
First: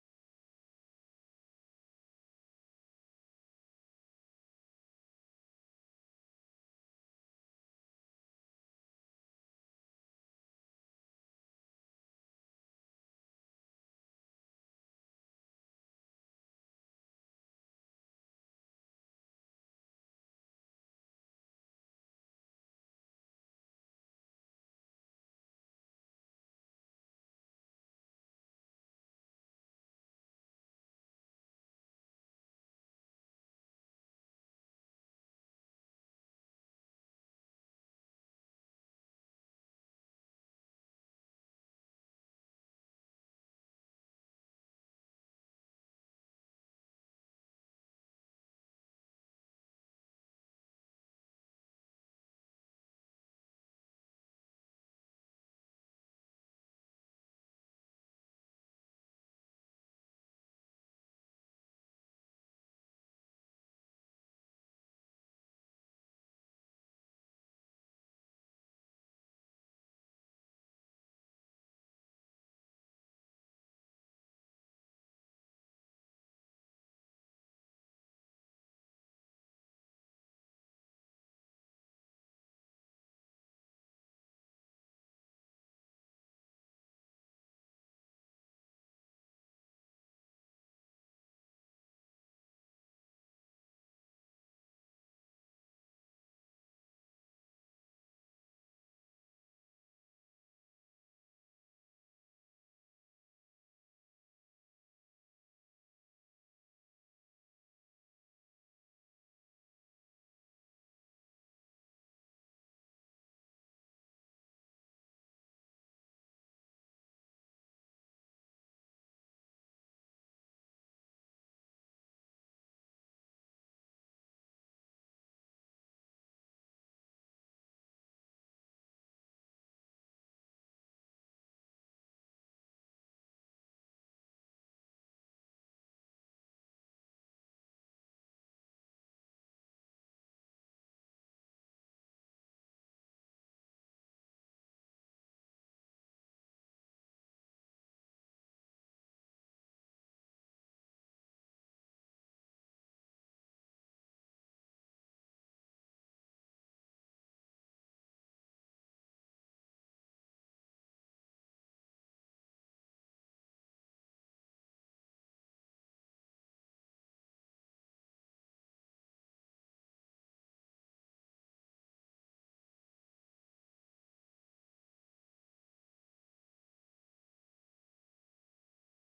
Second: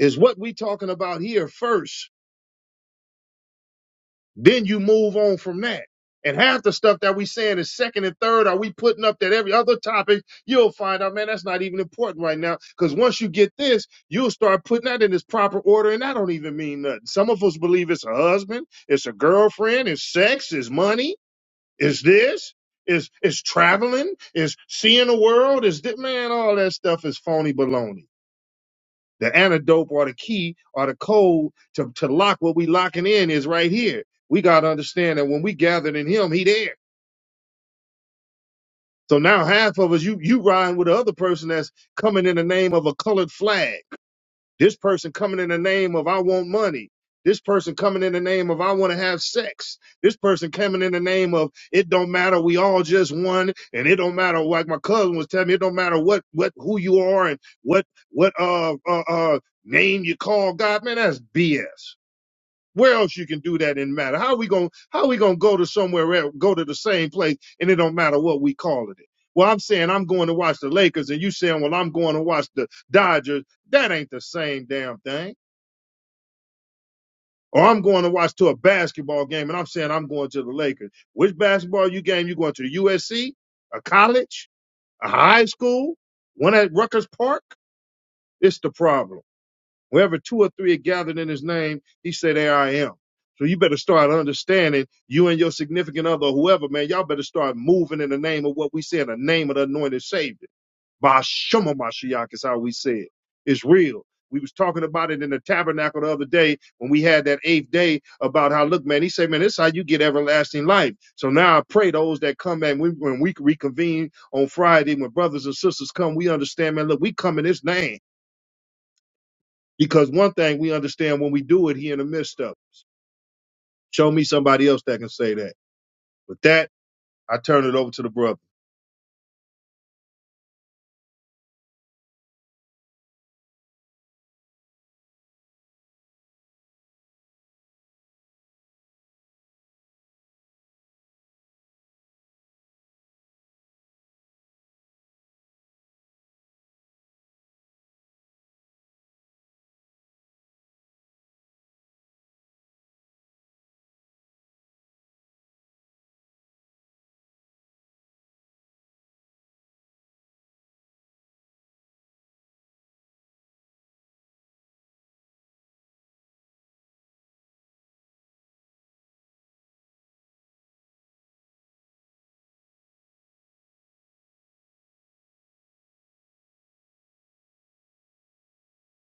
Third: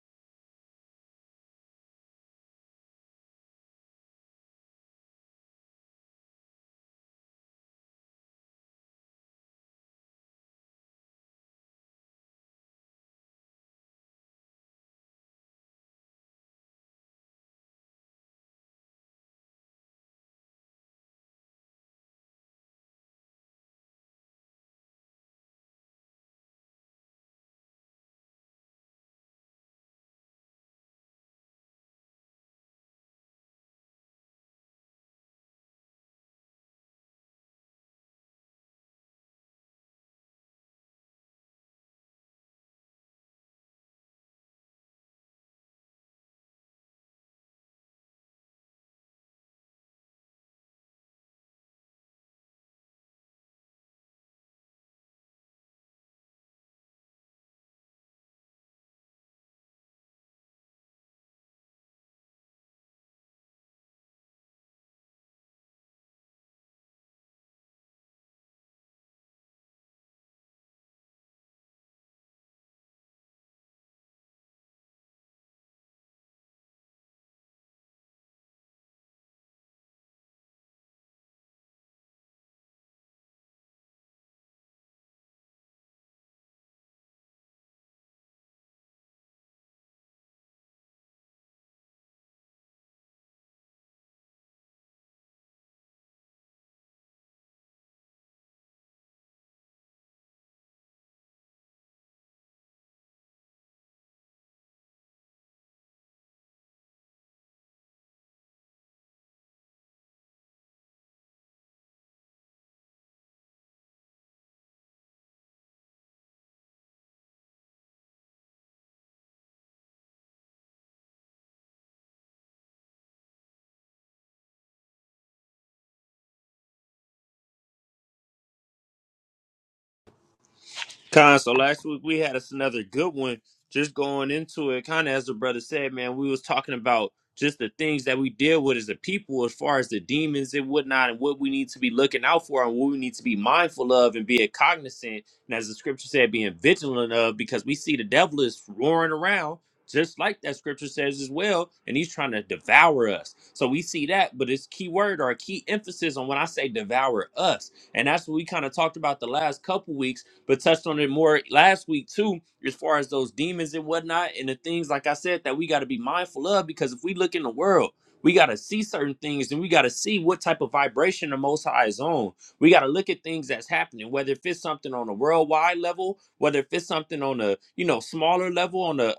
[SPEAKER 1] Is what we talking about here first. Then you move on from that. And half the stuff that we saying is second and third, are we putting up that every other topic? You'll find out, man, that's not even important right now. Because once you get this, you'll start putting that in its proper order, and that don't even mean nothing. Some of us believe it's a husband, it's a girlfriend, it's sex, it's money, it's this, it's it's traveling, it's seeing the world, it's thi- man, all that stuff is phony baloney. The antidote or the key or the code to, to lock what we locking in is right here. We gotta understand that when we gathered in him, he there. So now half of us, you you riding with the other person that's coming in the name of a colored flag. This person coming in the name of I want money. This person coming in the name of I want to have sex. This person coming in the name of it don't matter. We all just one, and it don't matter. Like my cousin was telling me, it don't matter what what who you are and what what uh uh, uh name you call God. Man, that's BS. Where else you can do that in matter? How we gonna how we gonna go to somewhere else, go to the same place, and it don't matter what we call it. Well, I'm saying I'm going to watch the Lakers, and you saying, well, I'm going to watch the Dodgers. That ain't the same damn thing. Or I'm going to watch to a basketball game, and I'm saying I'm going to the Lakers. Which basketball you game you going to? USC, a college, a high school, one at Rutgers Park? It's the problem. Wherever two or three are gathered in his name, he said, There I am. So you better start understanding you and your significant other, or whoever, man, y'all better start moving in the name of what we say in the name of the anointed savior. Bashoma Mashiach is how we say it. It's real. We was talking about it in the tabernacle the other day when we had that eighth day about how, look, man, he said, man, this is how you get everlasting life. So now I pray those that come, man, we, when we reconvene on Friday, when brothers and sisters come, we understand, man, look, we come in his name. Because one thing we understand when we do it, he in the midst of us. Show me somebody else that can say that. With that, I turn it over to the brother.
[SPEAKER 2] Con, so last week we had us another good one. Just going into it, kind of as the brother said, man, we was talking about just the things that we deal with as a people, as far as the demons and whatnot, and what we need to be looking out for, and what we need to be mindful of, and being cognizant, and as the scripture said, being vigilant of, because we see the devil is roaring around, just like that scripture says as well, and he's trying to devour us. So we see that, but it's key word or key emphasis on when I say devour us, and that's what we kind of talked about the last couple weeks but touched on it more last week too, as far as those demons and whatnot, and the things like I said that we got to be mindful of because if we look in the world, we got to see certain things and we got to see what type of vibration the Most High is on. We got to look at things that's happening, whether if it's something on a worldwide level, whether if it's something on a you know smaller level, on a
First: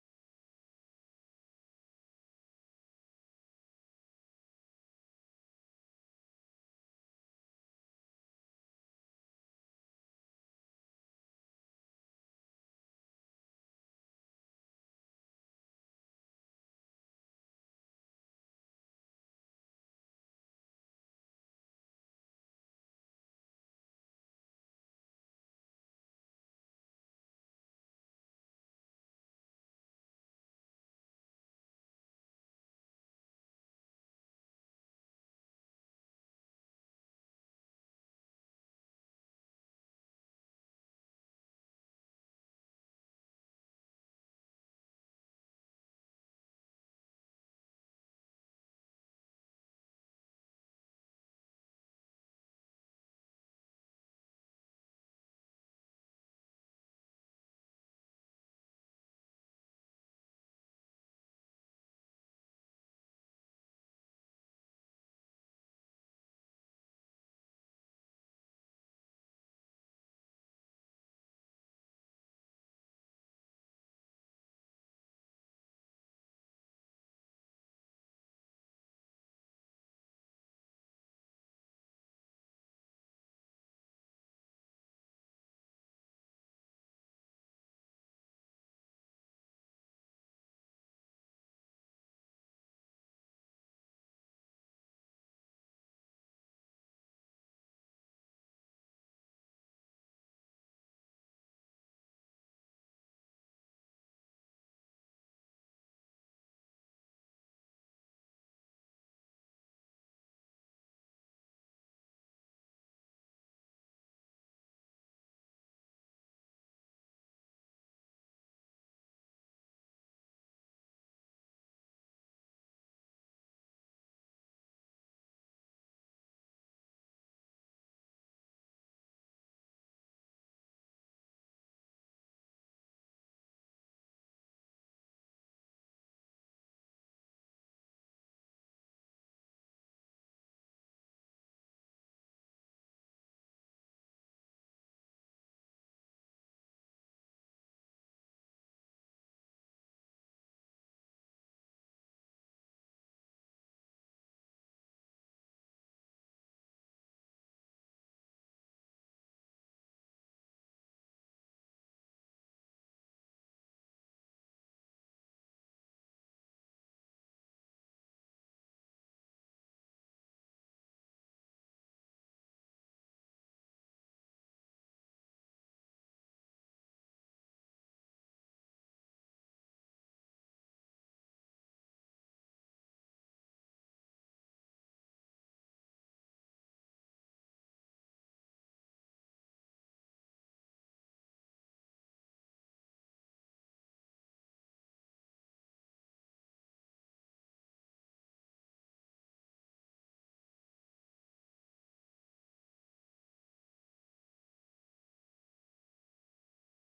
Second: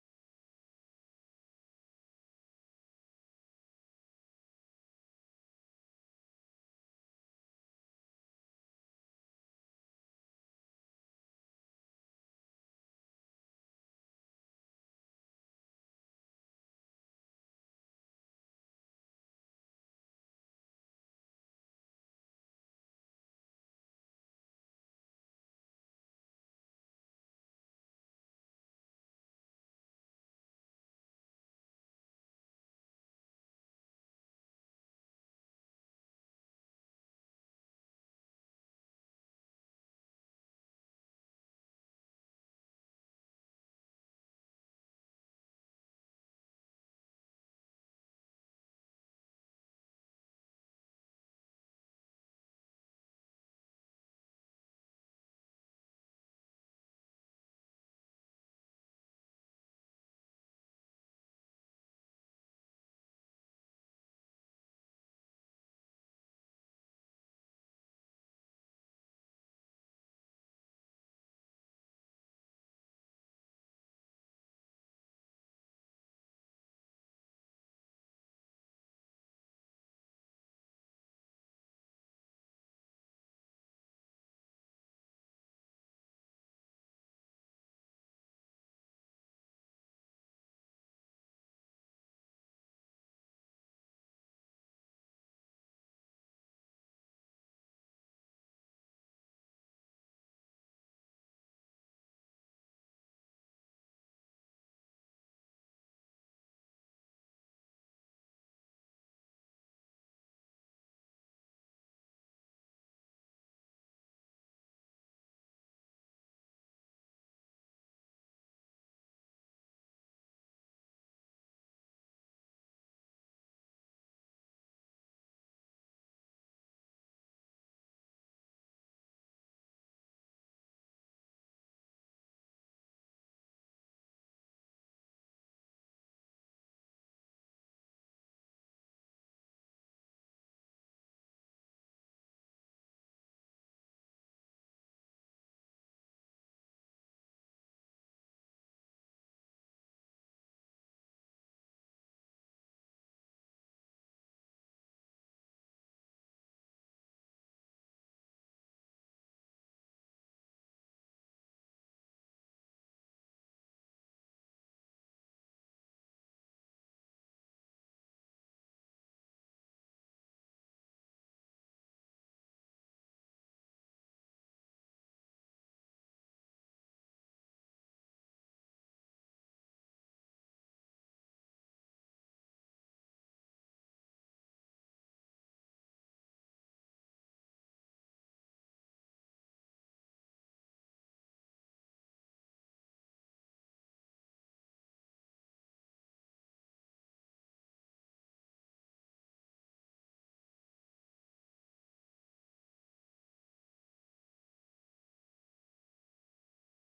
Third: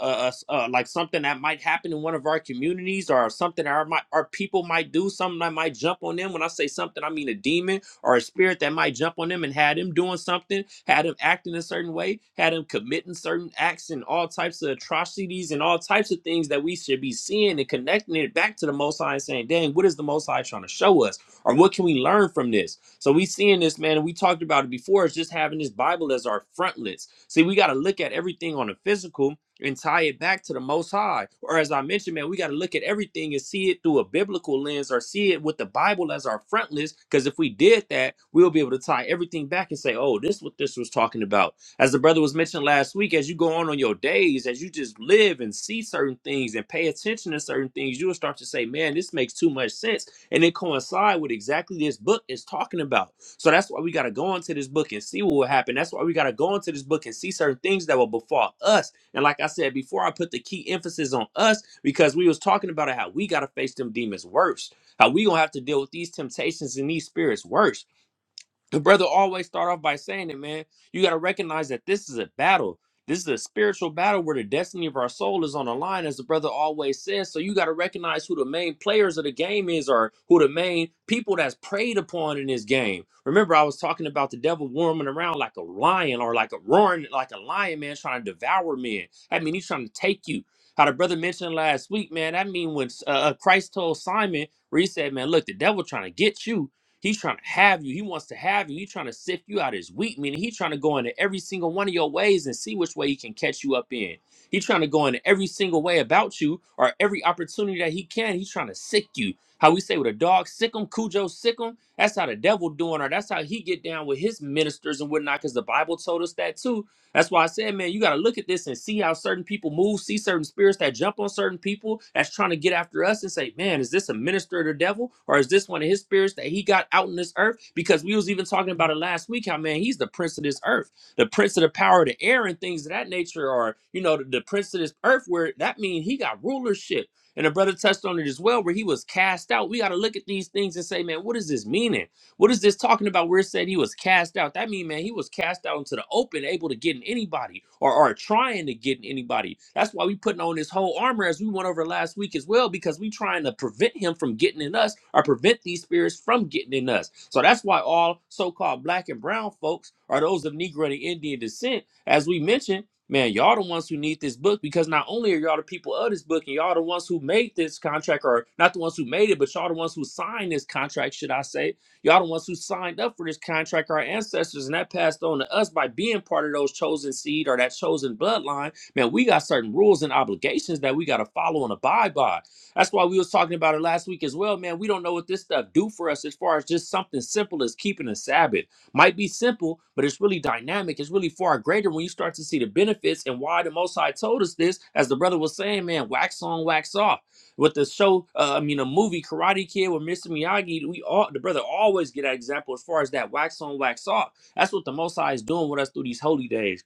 [SPEAKER 2] uh, like something that might happen in one of our communities or something our mi- our people might do, something that might jump on them. When I say something, I mean a demon or a spirit that might jump on them and had them doing something, had them acting a certain way, had them committing certain acts and all types of atrocities and all types of things that we should be seeing and connecting it back to the Most High and saying, dang, what is the Most High trying to show us? Or what can we learn from this? So we seeing this, man, and we talked about it before, is just having this Bible as our frontlets. See, we got to look at everything on the physical and tie it back to the most high or as i mentioned man we got to look at everything and see it through a biblical lens or see it with the bible as our front lens because if we did that we'll be able to tie everything back and say oh this is what this was talking about as the brother was mentioned last week as you go on on your days as you just live and see certain things and pay attention to certain things you will start to say man this makes too much sense and it coincide with exactly this book is talking about so that's why we got to go into this book and see what will happen that's why we got to go into this book and see certain things that will befall us and like I said before, I put the key emphasis on us because we was talking about how we gotta face them demons worse, how we gonna have to deal with these temptations and these spirits worse the brother always start off by saying it, man. You got to recognize that this is a battle. This is a spiritual battle where the destiny of our soul is on the line, as the brother always says. So you got to recognize who the main players of the game is, or who the main people that's preyed upon in this game. Remember, I was talking about the devil warming around like a lion, or like a roaring, like a lion, man, trying to devour men. I mean, he's trying to take you. How the brother mentioned last week, man. That mean when uh, uh, Christ told Simon, where he said, "Man, look, the devil trying to get you." He's trying to have you. He wants to have you. He's trying to sift you out as wheat, meaning he's trying to go into every single one of your ways and see which way he can catch you up in. He's trying to go into every single way about you or every opportunity that he can. He's trying to sick you. How we say with a dog, sick him, Cujo, sick him. That's how the devil doing, or that's how he get down with his ministers and whatnot, because the Bible told us that too that's why I said, man, you got to look at this and see how certain people move, see certain spirits that jump on certain people that's trying to get after us and say, man, is this a minister of the devil or is this one of his spirits that he got out in this earth? Because we was even talking about it last week how, man, he's the prince of this earth, the prince of the power of the air and things of that nature, or, you know, the, the prince of this earth, where that means he got rulership. And a brother touched on it as well, where he was cast out. We got to look at these things and say, man, what is this meaning? What is this talking about? Where it said he was cast out. That mean, man, he was cast out into the open, able to get in anybody or, or trying to get in anybody. That's why we putting on this whole armor as we went over last week as well, because we trying to prevent him from getting in us or prevent these spirits from getting in us. So that's why all so-called black and brown folks are those of Negro and Indian descent, as we mentioned, man, y'all the ones who need this book because not only are y'all the people of this book and y'all the ones who made this contract, or not the ones who made it, but y'all the ones who signed this contract, should I say, Y'all the ones who signed up for this contract, our ancestors, and that passed on to us by being part of those chosen seed or that chosen bloodline. Man, we got certain rules and obligations that we got to follow and abide by. That's why we was talking about it last week as well, man. We don't know what this stuff do for us as far as just something simple as keeping a Sabbath. Might be simple, but it's really dynamic. It's really far greater when you start to see the benefits and why the Most High told us this. As the brother was saying, man, wax on, wax off. With the show, uh, I mean, a movie, Karate Kid with Mr. Miyagi, we all the brother always get an example as far as that wax on, wax off. That's what the Most High is doing with us through these holy days.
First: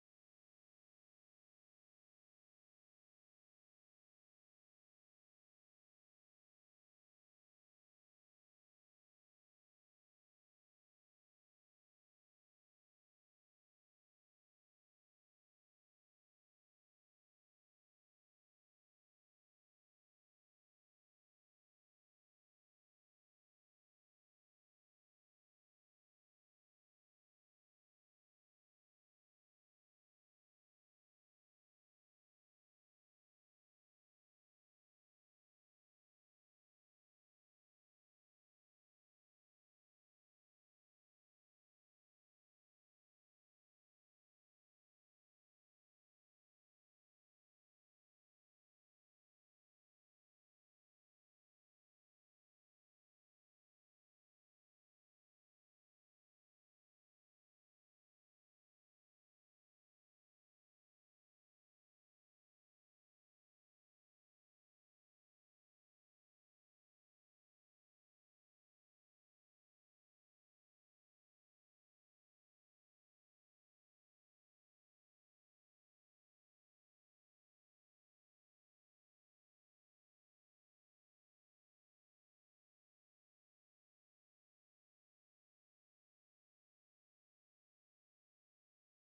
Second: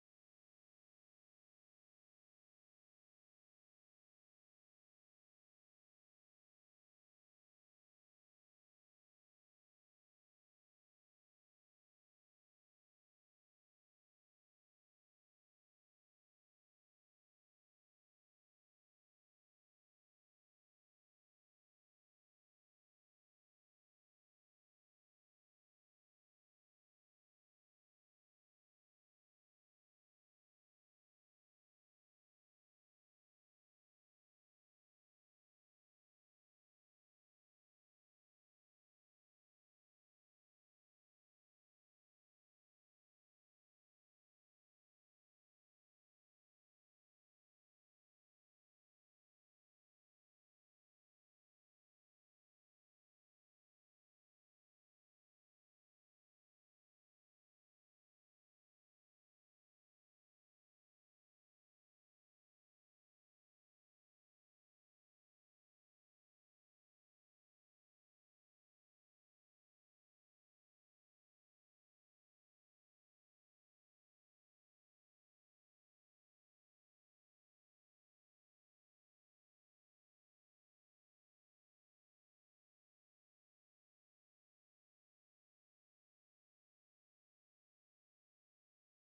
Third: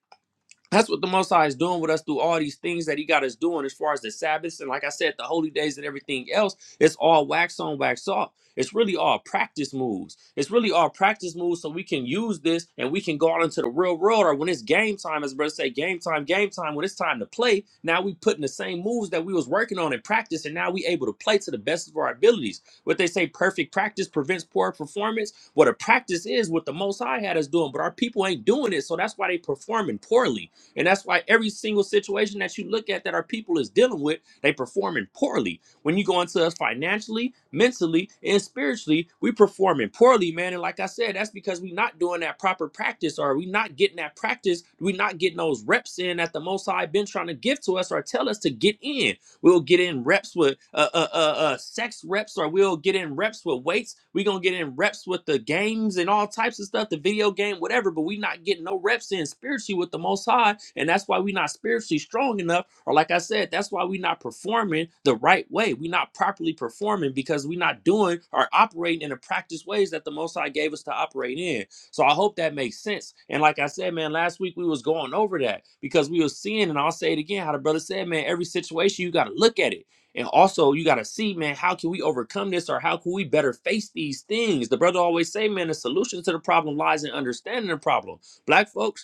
[SPEAKER 2] That's what the Most High is doing with us through all these things that He got us doing, as far as the Sabbaths and, like I said, the holy days and everything else. It's all wax on, wax off. It's really all practice moves. It's really all practice moves, so we can use this and we can go out into the real world. Or when it's game time, as brothers say, game time, game time. When it's time to play, now we putting the same moves that we was working on in practice, and now we able to play to the best of our abilities. What they say, perfect practice prevents poor performance. What a practice is, what the Most High had us doing, but our people ain't doing it, so that's why they performing poorly. And that's why every single situation that you look at that our people is dealing with, they performing poorly. When you go into us financially, mentally, and spiritually, we performing poorly, man. And like I said, that's because we not doing that proper practice, or we not getting that practice, we not getting those reps in that the Most High been trying to give to us or tell us to get in. We'll get in reps with uh, uh, uh, uh, sex reps, or we'll get in reps with weights. We're going to get in reps with the games and all types of stuff, the video game, whatever, but we not getting no reps in spiritually with the Most High. And that's why we not spiritually strong enough. Or, like I said, that's why we not performing the right way. we not properly performing because we not doing or operating in the practice ways that the Most High gave us to operate in. So I hope that makes sense. And like I said, man, last week we was going over that because we was seeing, and I'll say it again, how the brother said, man, every situation you got to look at it. And also you got to see, man, how can we overcome this or how can we better face these things? The brother always say, man, the solution to the problem lies in understanding the problem. Black folks,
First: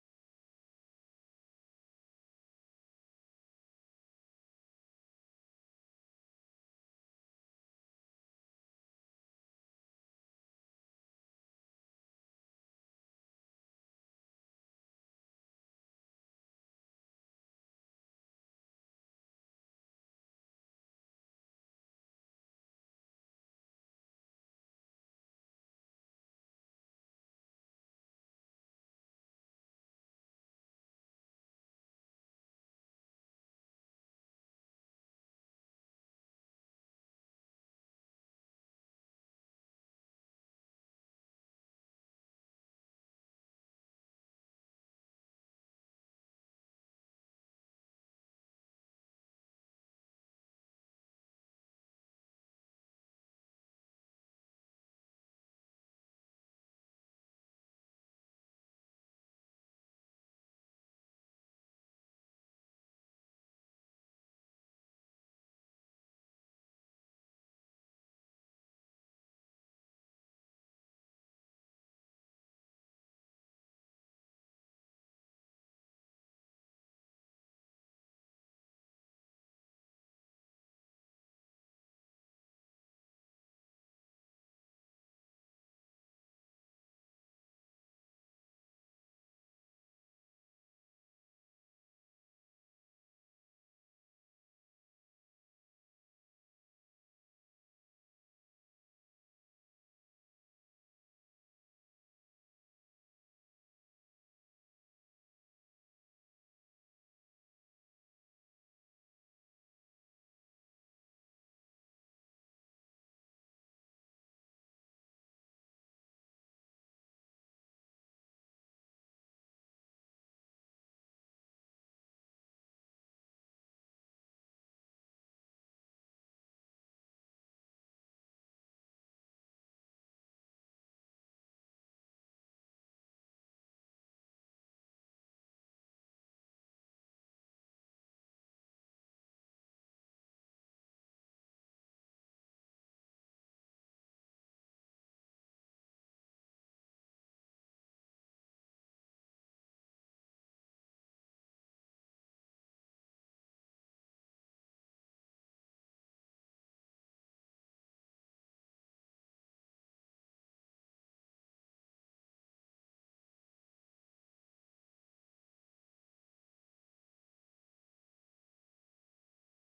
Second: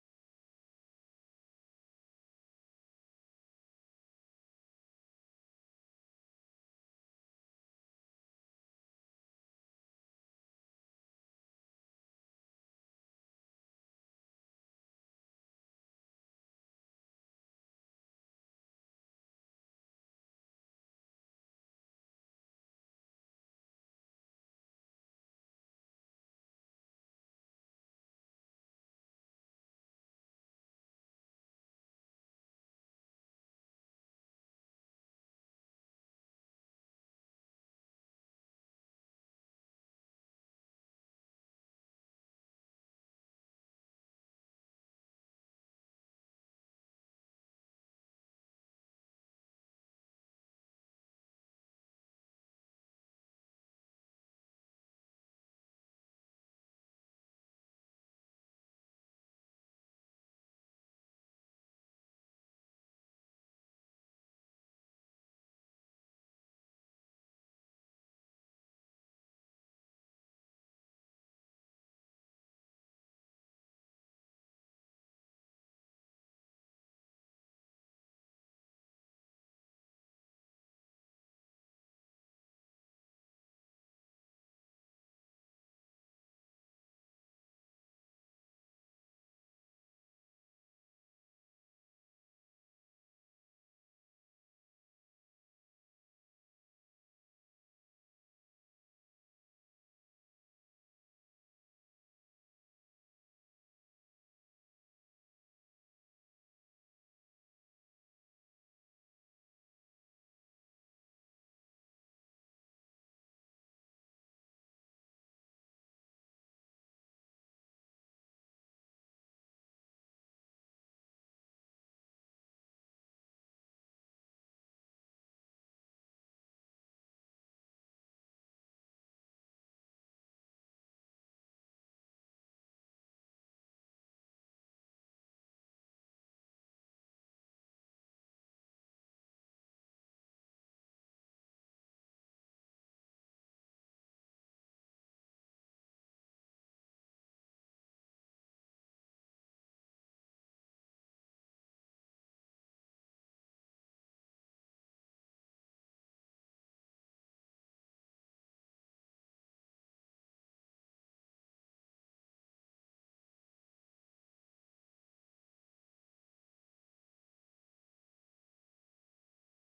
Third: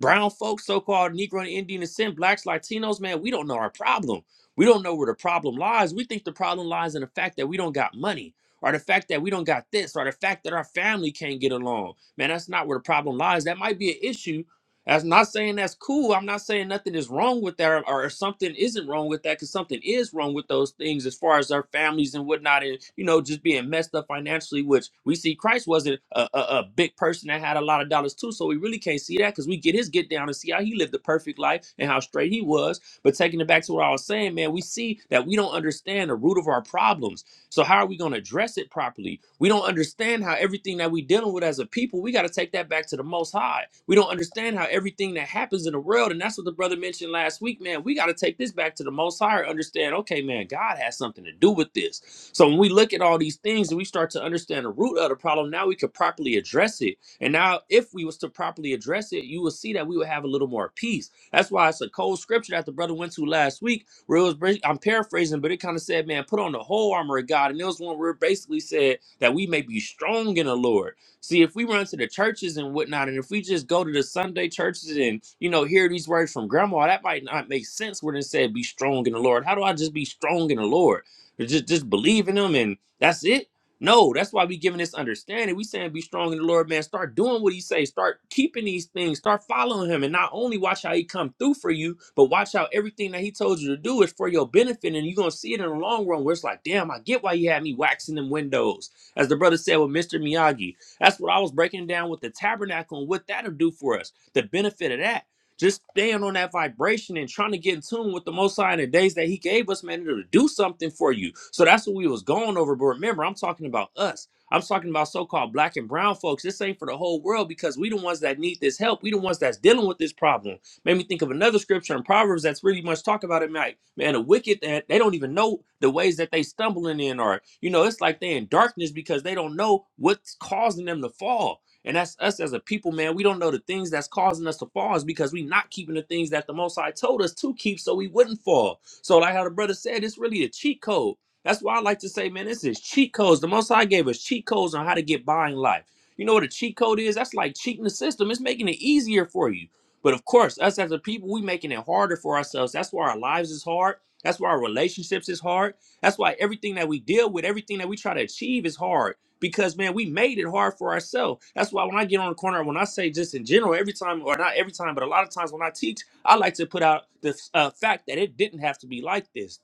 [SPEAKER 2] brown folks, so-called Negro and Indian descent, blacks, Latinos, man, we don't know our problem. We don't know where the problem lies. We think the problem lies in the fact that we don't got money, or the fact that we don't got this, or the fact that our family can't get along. Man, that's not where the problem lies. That might be an issue that's not saying that's cool. I'm not saying nothing is wrong with that or, or something isn't wrong with that because something is wrong with those things as far as our families and whatnot and, you know, just being messed up financially, which we see Christ wasn't a, a, a big person that had a lot of dollars too. So we really can't see that because we get his get down and see how he lived the perfect life and how straight he was. But taking it back to what I was saying, man, we see that we don't understand the root of our problems so how are we going to address it properly? We don't understand how everything that we're dealing with as a people, we got to take that back to the Most High. We don't understand how everything that happens in the world, and that's what the brother mentioned last week, man. We got to take this back to the Most High. and Understand? Okay, man, God has something to do with this. So when we look at all these things and we start to understand the root of the problem, now we could properly address it. And now, if we was to properly address it, you will see that we would have a little more peace. That's why it's a cold scripture that the brother went to last week where it was I'm paraphrasing, but it kind of said, man, put on the whole armor of God. And there was one where it basically said that we may be strong in the Lord. See, if we run to the churches and whatnot, and if we just go to the Sunday churches and, you know, hear these words from grandma, that might not make sense when it said be strong in the Lord. How do I just be strong in the Lord? Just just believe in him and that's it no, that's why we giving this understanding. We saying be strong in the Lord, man. Start doing what he says. Start keeping these things. Start following him. And not only watch how he come through for you, but watch how everything that he told you to do is for your benefit. And you're gonna see it in the long run where it's like, damn, I get why he had me waxing them windows. As the brother said with Mr. Miyagi. That's what I was breaking down with the tabernacle and what that'll do for us. The benefit of that. Just staying on that vibration and trying to get in tune with the Most High in the days that He gave us, man, to do something for you. So that's what we was going over. But remember, I'm talking about us. I'm talking about so-called black and brown folks. This ain't for the whole world because we the ones that need this help. We the ones that's dealing with this problem. Made me think of another scripture in Proverbs that's really much talk about it, Mike. Man, the wicked that they don't even know the ways that they stumbling in, or you know, it's like they in darkness because they don't know what's causing them to fall and that's us as a people, man. We don't know the things that's causing us to fall is because we not keeping the things that the Most High told us to keep so we wouldn't fall. So, like how the brother said, it's really a cheat code. That's why I like to say, man, this is cheat codes. The Most High gave us cheat codes on how to get by in life. You know what a cheat code is? That's like cheating the system. It's making it easier for you. But of course, us as a people, we making it harder for ourselves. That's why our lives is hard. That's why our relationships is hard. That's why everything that we deal with, everything that we try to achieve is hard because man, we made it hard for ourselves. That's why when I get on the corner, when I say just in general, every time or not every time, but a lot of times when I teach, I like to put out the uh, fact that it didn't have to be like this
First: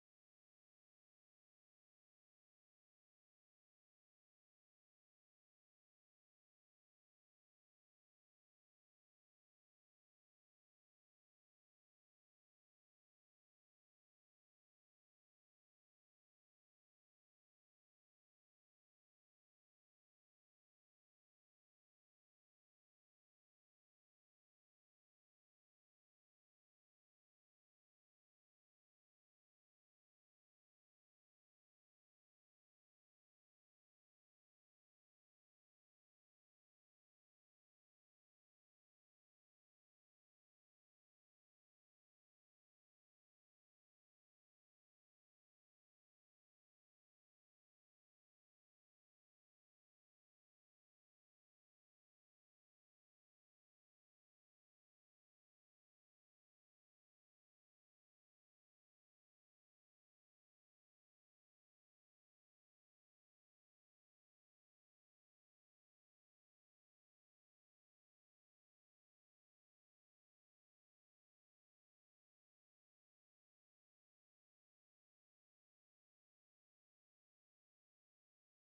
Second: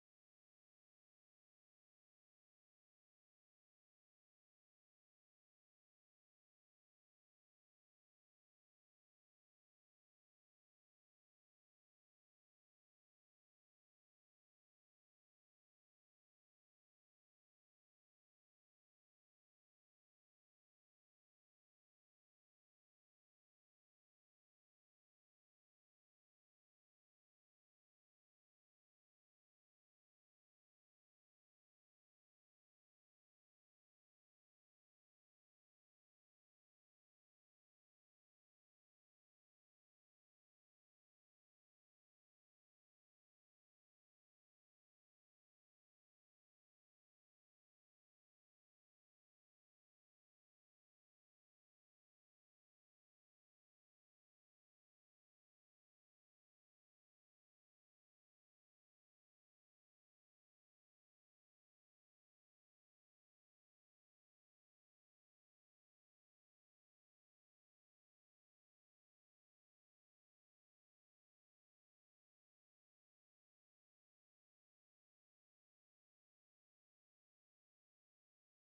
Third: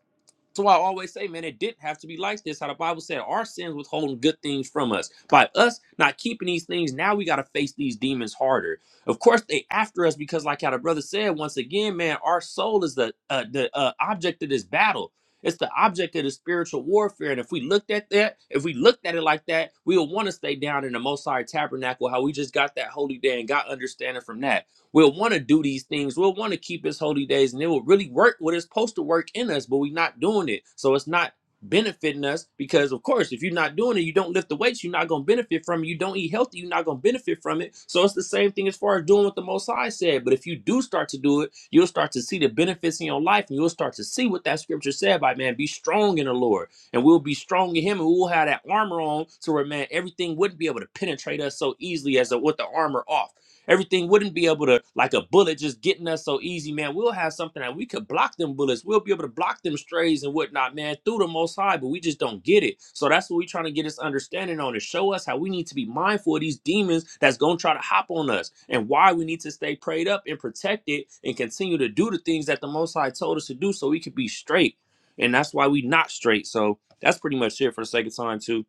[SPEAKER 2] so I always say, man, it didn't have to be like this. How the Bible said our sins withholding good things from us. By us not keeping these things, now we got to face these demons harder. Of course, they after us because, like how the brother said, once again, man, our soul is the uh, the uh, object of this battle. It's the object of the spiritual warfare. And if we looked at that, if we looked at it like that, we would want to stay down in the Most High Tabernacle, how we just got that holy day and got understanding from that. We'll want to do these things. We'll want to keep his holy days and it will really work what it's supposed to work in us, but we're not doing it. So it's not benefiting us because of course if you're not doing it you don't lift the weights you're not going to benefit from it you don't eat healthy you're not going to benefit from it so it's the same thing as far as doing what the most high said but if you do start to do it you'll start to see the benefits in your life and you'll start to see what that scripture said by man be strong in the lord and we'll be strong in him and we'll have that armor on so where man everything wouldn't be able to penetrate us so easily as a, with the armor off Everything wouldn't be able to, like a bullet, just getting us so easy, man. We'll have something that we could block them bullets. We'll be able to block them strays and whatnot, man, through the most high, but we just don't get it. So that's what we're trying to get this understanding on to show us how we need to be mindful of these demons that's going to try to hop on us and why we need to stay prayed up and protected and continue to do the things that the most high told us to do so we could be straight. And that's why we not straight. So that's pretty much it for the sake of time, too.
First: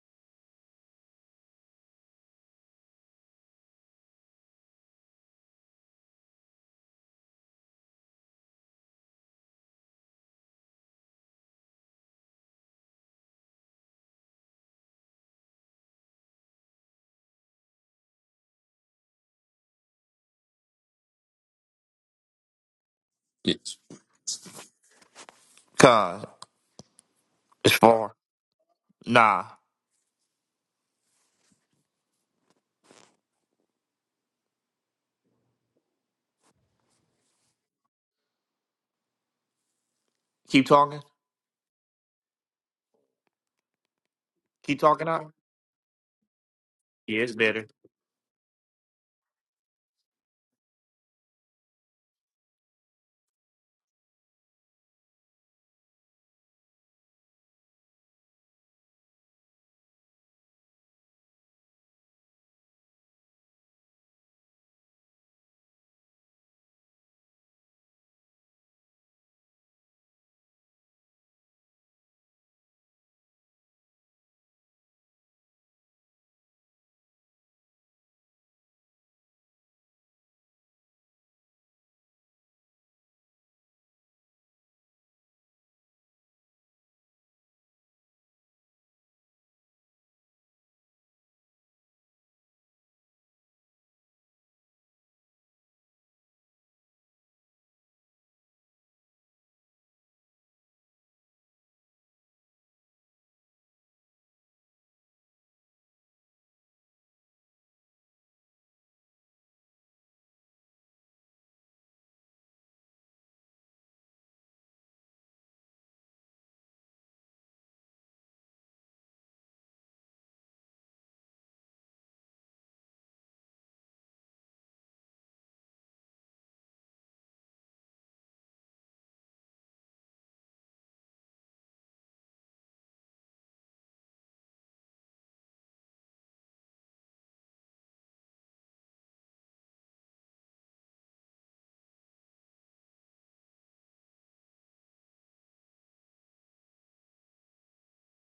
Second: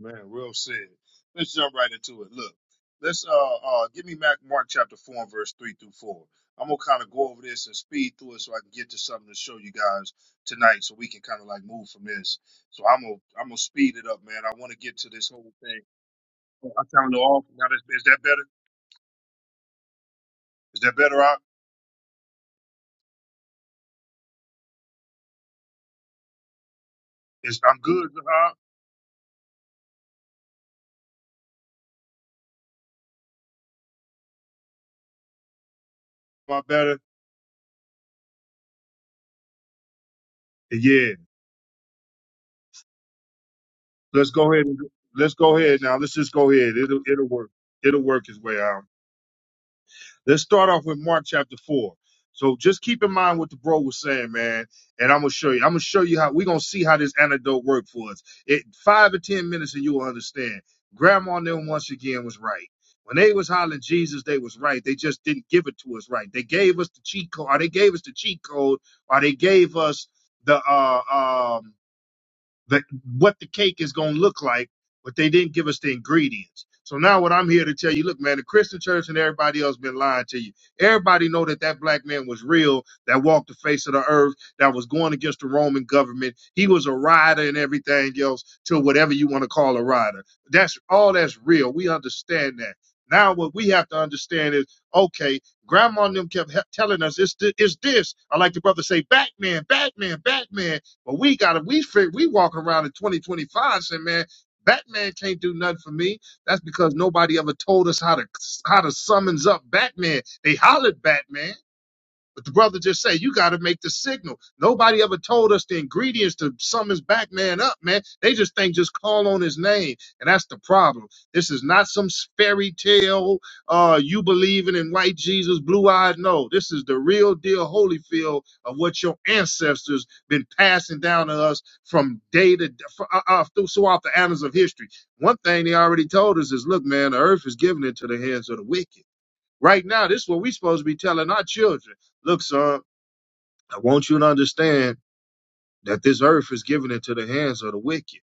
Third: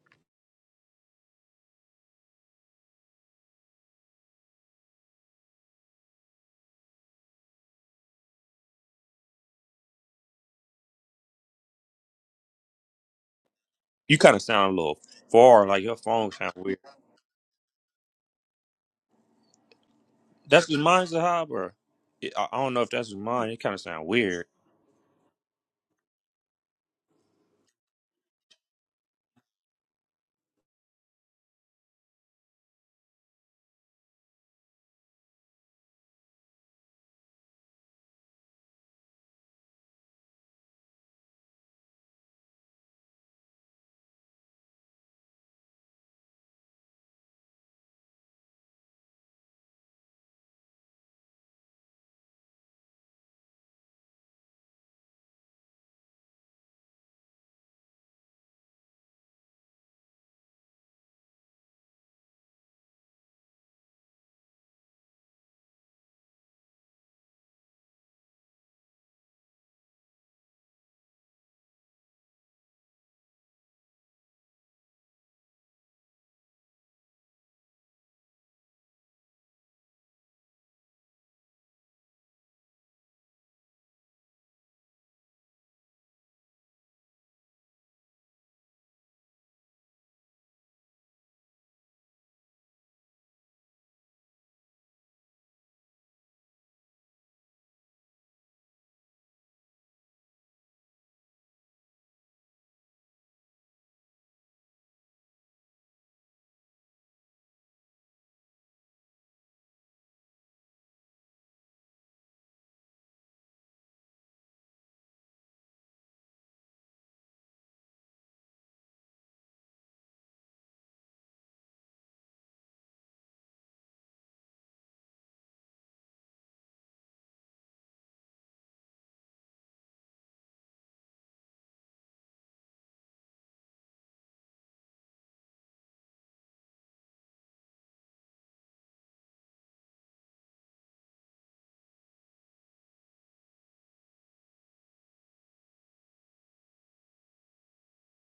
[SPEAKER 1] Man, real sad. Let's jump right into it. Look, let's uh uh give me Mac Mark chapter four and verse three through four. I'm gonna kind of go over this and speed through it so I can get to something to show you guys tonight, so we can kind of like move from this. So I'm gonna I'm gonna speed it
[SPEAKER 2] You
[SPEAKER 1] up,
[SPEAKER 2] kind of
[SPEAKER 1] man. I want
[SPEAKER 2] sound a
[SPEAKER 1] to get
[SPEAKER 2] little
[SPEAKER 1] to this whole
[SPEAKER 2] far,
[SPEAKER 1] thing.
[SPEAKER 2] like your phone sound
[SPEAKER 1] Oh,
[SPEAKER 2] weird.
[SPEAKER 1] I sound off now. Is, is that better?
[SPEAKER 2] That's his
[SPEAKER 1] Is that
[SPEAKER 2] mind,
[SPEAKER 1] better? Out?
[SPEAKER 2] Zahab, or it, I I don't know if that's his mind. It kind
[SPEAKER 3] Yes.
[SPEAKER 2] of sounds weird.
[SPEAKER 3] Con,
[SPEAKER 1] Is
[SPEAKER 3] it's
[SPEAKER 1] I'm good?
[SPEAKER 3] far.
[SPEAKER 1] Zahab?
[SPEAKER 3] Nah.
[SPEAKER 1] Am I better?
[SPEAKER 3] Keep talking.
[SPEAKER 1] Yeah. Let's go ahead. And,
[SPEAKER 3] Keep talking out.
[SPEAKER 1] let's go ahead now. Let's just go ahead. It'll
[SPEAKER 3] Yeah,
[SPEAKER 1] it'll
[SPEAKER 3] it's
[SPEAKER 1] work.
[SPEAKER 3] better.
[SPEAKER 1] It'll work its way out. Let's start off with Mark chapter four. So just keep in mind what the bro was saying, man. And I'm gonna show you. I'm gonna show you how we're gonna see how this antidote worked for us. It five or ten minutes and you will understand. Grandma and them once again was right. When they was hollering Jesus, they was right. They just didn't give it to us right. They gave us the cheat code, or they gave us the cheat code, or they gave us the uh um that what the cake is going to look like, but they didn't give us the ingredients. So now what I'm here to tell you, look, man, the Christian church and everybody else been lying to you. Everybody know that that black man was real, that walked the face of the earth, that was going against the Roman government. He was a rider and everything else to whatever you want to call a rider. That's all that's real. We understand that. Now what we have to understand is, okay, grandma and them kept he- telling us it's, th- it's this. I like the brother say, Batman, Batman, Batman. But we got to we fig- we walk around in 2025 saying, man, Batman can't do nothing for me. That's because nobody ever told us how to how to summons up Batman. They hollered Batman, but the brother just say, you got to make the signal. Nobody ever told us the ingredients to sum his back man up, man. They just think just call on his name. And that's the problem. This is not some fairy tale, uh, you believing in white Jesus, blue eyed. No, this is the real deal Holyfield of what your ancestors been passing down to us from day to fr- uh, uh, through- throughout the annals of history. One thing they already told us is, look, man, the earth is given into the hands of the wicked. Right now, this is what we supposed to be telling our children. Look, son, I want you to understand that this earth is given into the hands of the wicked.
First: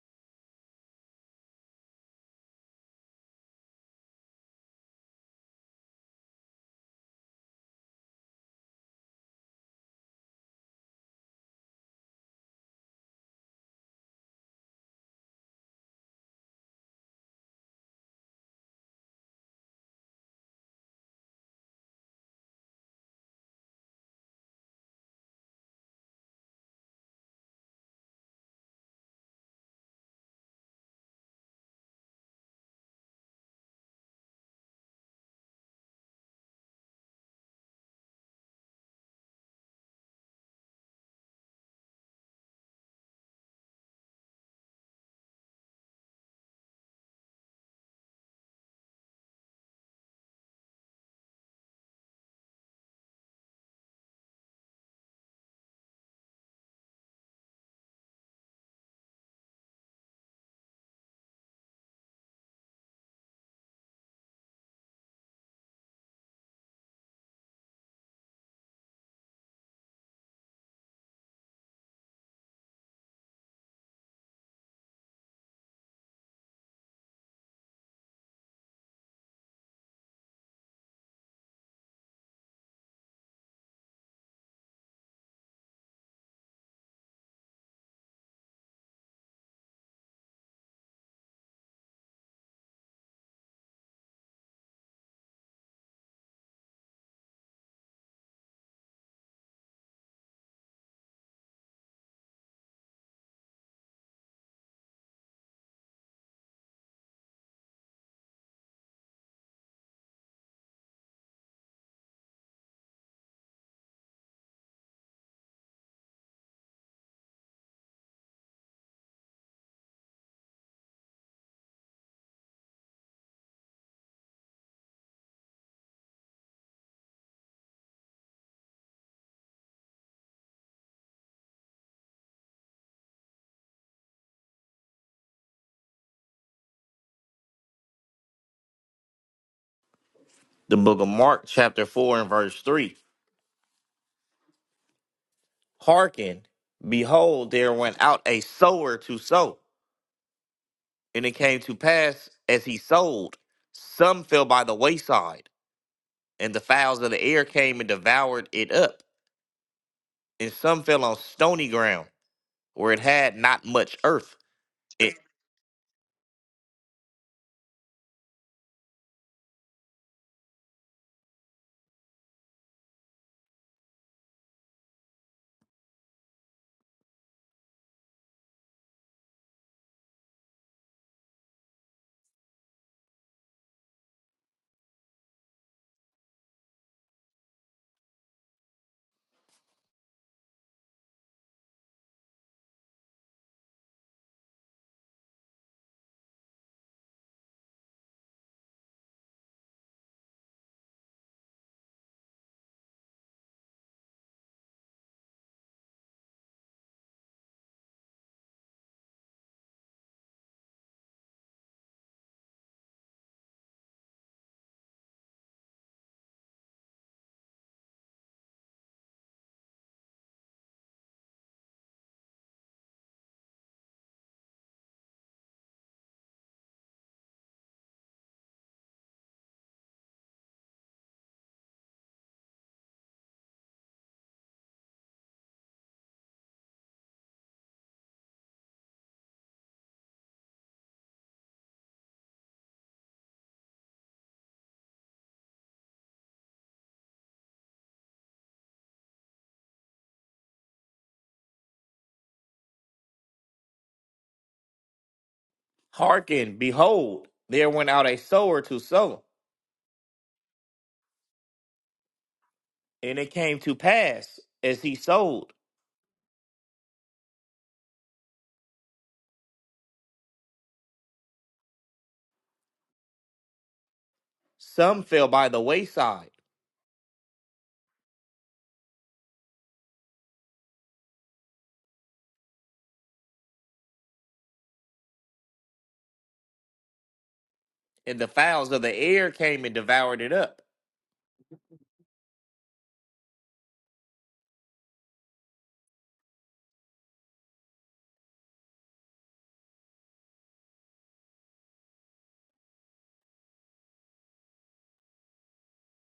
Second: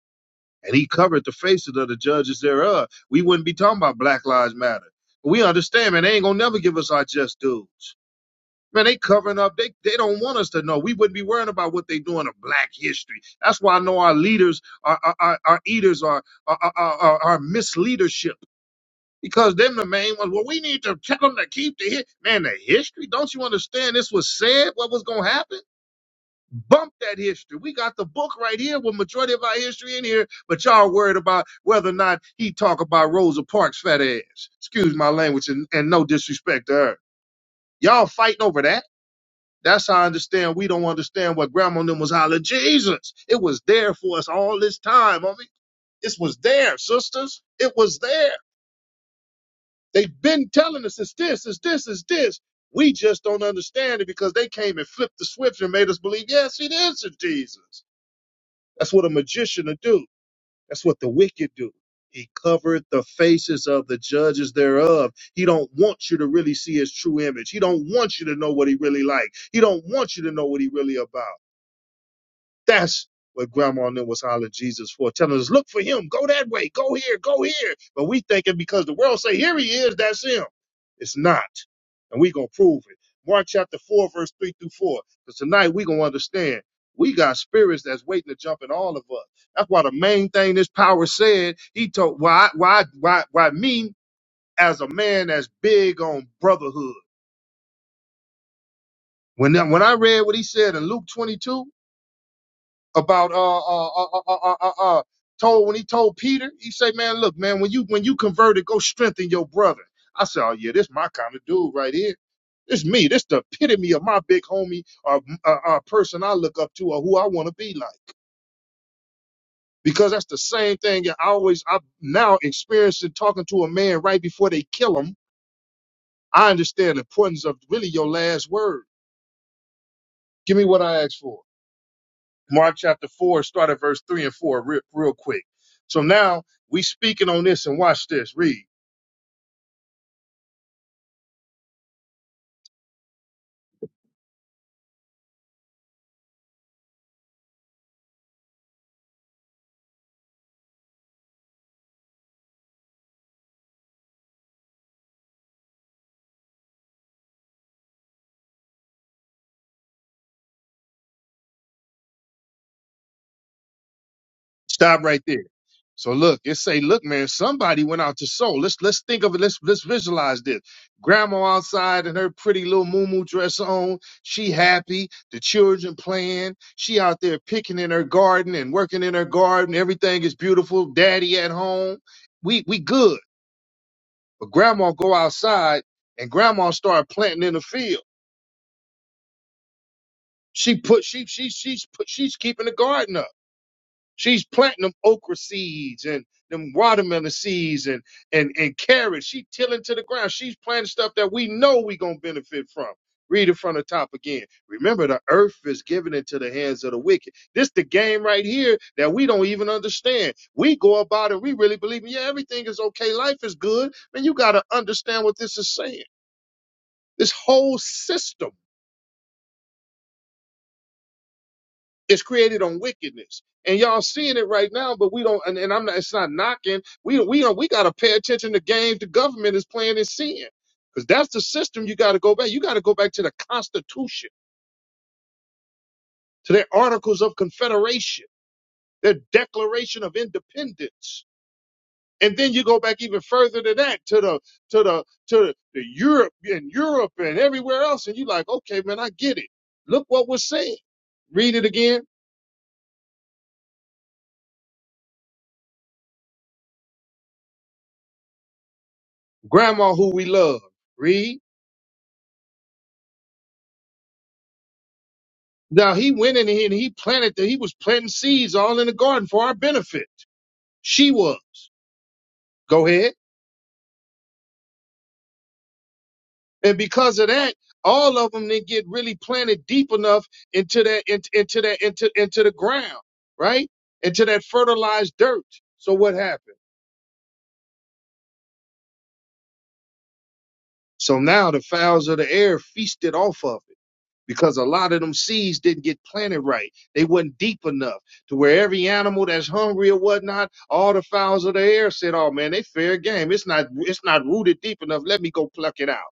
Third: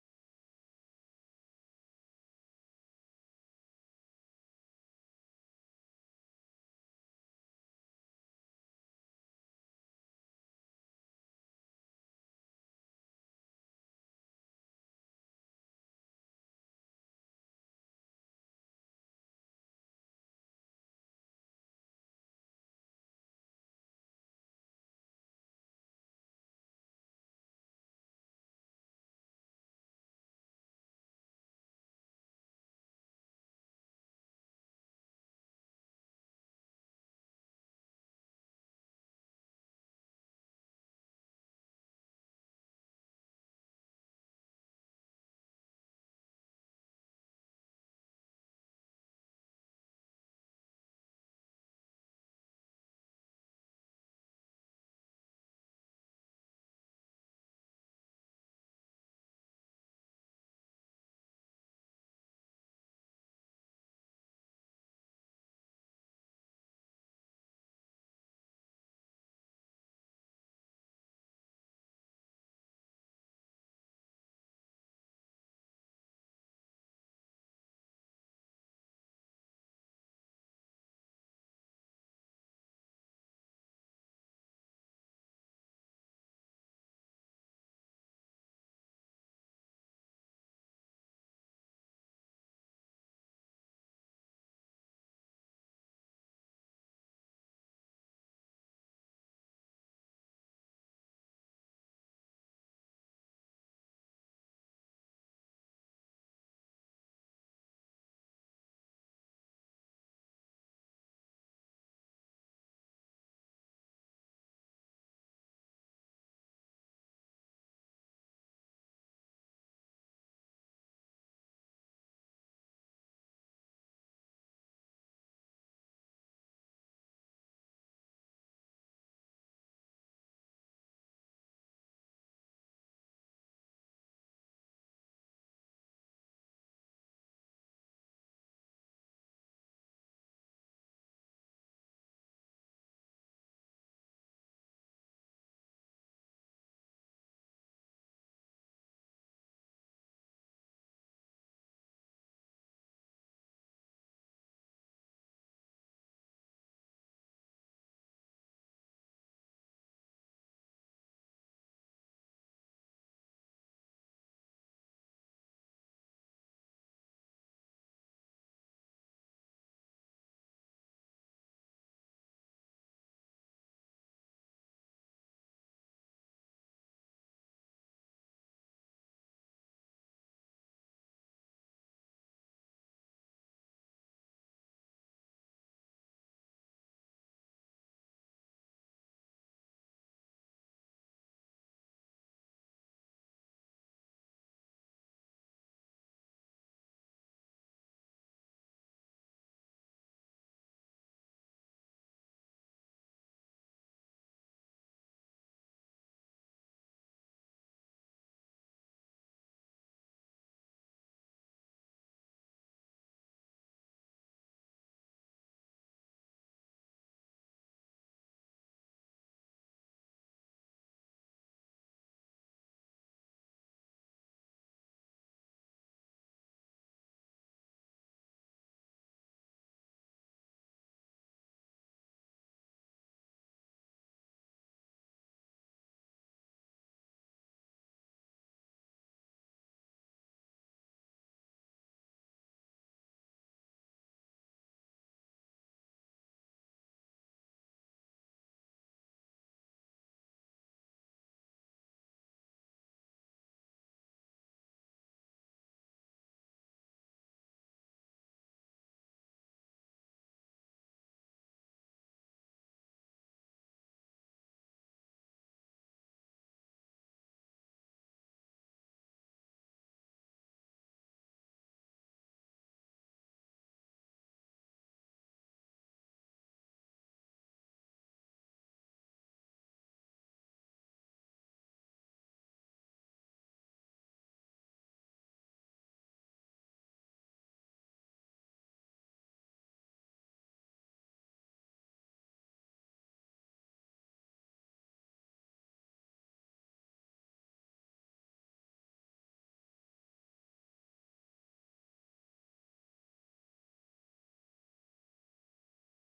[SPEAKER 1] And he covered the faces of the judges thereof. We wouldn't be talking about Black Lives Matter. We understand, man, they ain't gonna never give us our just dues. Man, they covering up. They they don't want us to know. We wouldn't be worrying about what they doing to black history. That's why I know our leaders, our our, our our eaters, our, our, our, our our misleadership because them the main ones. Well, we need to tell them to keep the hit. Man, the history. Don't you understand? This was said. What was gonna happen? Bump that history. We got the book right here with majority of our history in here, but y'all worried about whether or not he talk about Rosa Parks' fat ass. Excuse my language, and, and no disrespect to her. Y'all fighting over that. That's how I understand. We don't understand what grandma and them was hollering. Jesus, it was there for us all this time. I mean, this was there, sisters. It was there. They've been telling us it's this, it's this, it's this. We just don't understand it because they came and flipped the switch and made us believe, yes, it is a Jesus. That's what a magician will do. That's what the wicked do. He covered the faces of the judges thereof. He don't want you to really see his true image. He don't want you to know what he really like. He don't want you to know what he really about. That's what grandma and them was hollering Jesus for, telling us, look for him, go that way, go here, go here. But we thinking because the world say, here he is, that's him. It's not. And we going to prove it. Mark chapter 4, verse 3 through 4. Because tonight we going to understand we got spirits that's waiting to jump in all of us. That's why the main thing this power said, he told, why, why, why, why me as a man that's big on brotherhood. When, when I read what he said in Luke 22, about uh uh uh uh uh, uh, uh uh, told when he told Peter, he say, man, look, man, when you when you converted, go strengthen your brother. I said, oh yeah, this my kind of dude right here. This me. This the epitome of my big homie or uh, uh, person I look up to or who I want to be like. Because that's the same thing. I always I now experiencing talking to a man right before they kill him. I understand the importance of really your last word. Give me what I asked for. Mark chapter 4, start at verse 3 and 4 real, real quick. So now we speaking on this and watch this. Read.
[SPEAKER 3] The book of Mark, chapter 4 and verse 3. Hearken, behold, there went out a sower to sow. And it came to pass as he sowed, some fell by the wayside and the fowls of the air came and devoured it up, and some fell on stony ground, where it had not much earth.
[SPEAKER 1] Stop
[SPEAKER 3] It
[SPEAKER 1] right there. So look, it say, look, man, somebody went out to sow. Let's let's think of it. Let's let's visualize this. Grandma outside in her pretty little moo dress on. She happy. The children playing. She out there picking in her garden and working in her garden. Everything is beautiful. Daddy at home. We we good. But grandma go outside and grandma start planting in the field She put she she she's put she's keeping the garden up. She's planting them okra seeds and them watermelon seeds and and and carrots. She tilling to the ground. She's planting stuff that we know we gonna benefit from. Read it from the top again. Remember, the earth is given into the hands of the wicked. This the game right here that we don't even understand. We go about it. We really believe, yeah, everything is okay. Life is good. Man, you gotta understand what this is saying. This whole system. It's created on wickedness. And y'all seeing it right now, but we don't and, and I'm not it's not knocking. We we don't we gotta pay attention to games the government is playing and seeing. Because that's the system you gotta go back. You gotta go back to the Constitution, to their Articles of Confederation, their Declaration of Independence. And then you go back even further than that, to the to the to the Europe and Europe and everywhere else, and you like, okay, man, I get it. Look what we're saying. Read it again.
[SPEAKER 3] hearkened, behold, there went out a sower to sow,
[SPEAKER 1] Grandma who we love. Read.
[SPEAKER 3] and it came to pass as he sowed.
[SPEAKER 1] Now he went in here and he planted that he was planting seeds all in the garden for our benefit. She was. Go ahead.
[SPEAKER 3] Some fell by the wayside,
[SPEAKER 1] And because of that, all of them didn't get really planted deep enough into that into, into that into into the ground, right? Into that fertilized dirt. So what happened?
[SPEAKER 3] and the fowls of the air came and devoured it up.
[SPEAKER 1] So now the fowls of the air feasted off of it. because a lot of them seeds didn't get planted right. They wasn't deep enough to where every animal that's hungry or whatnot, all the fowls of the air said, "Oh man, they fair game. It's not it's not rooted deep enough. Let me go pluck it out."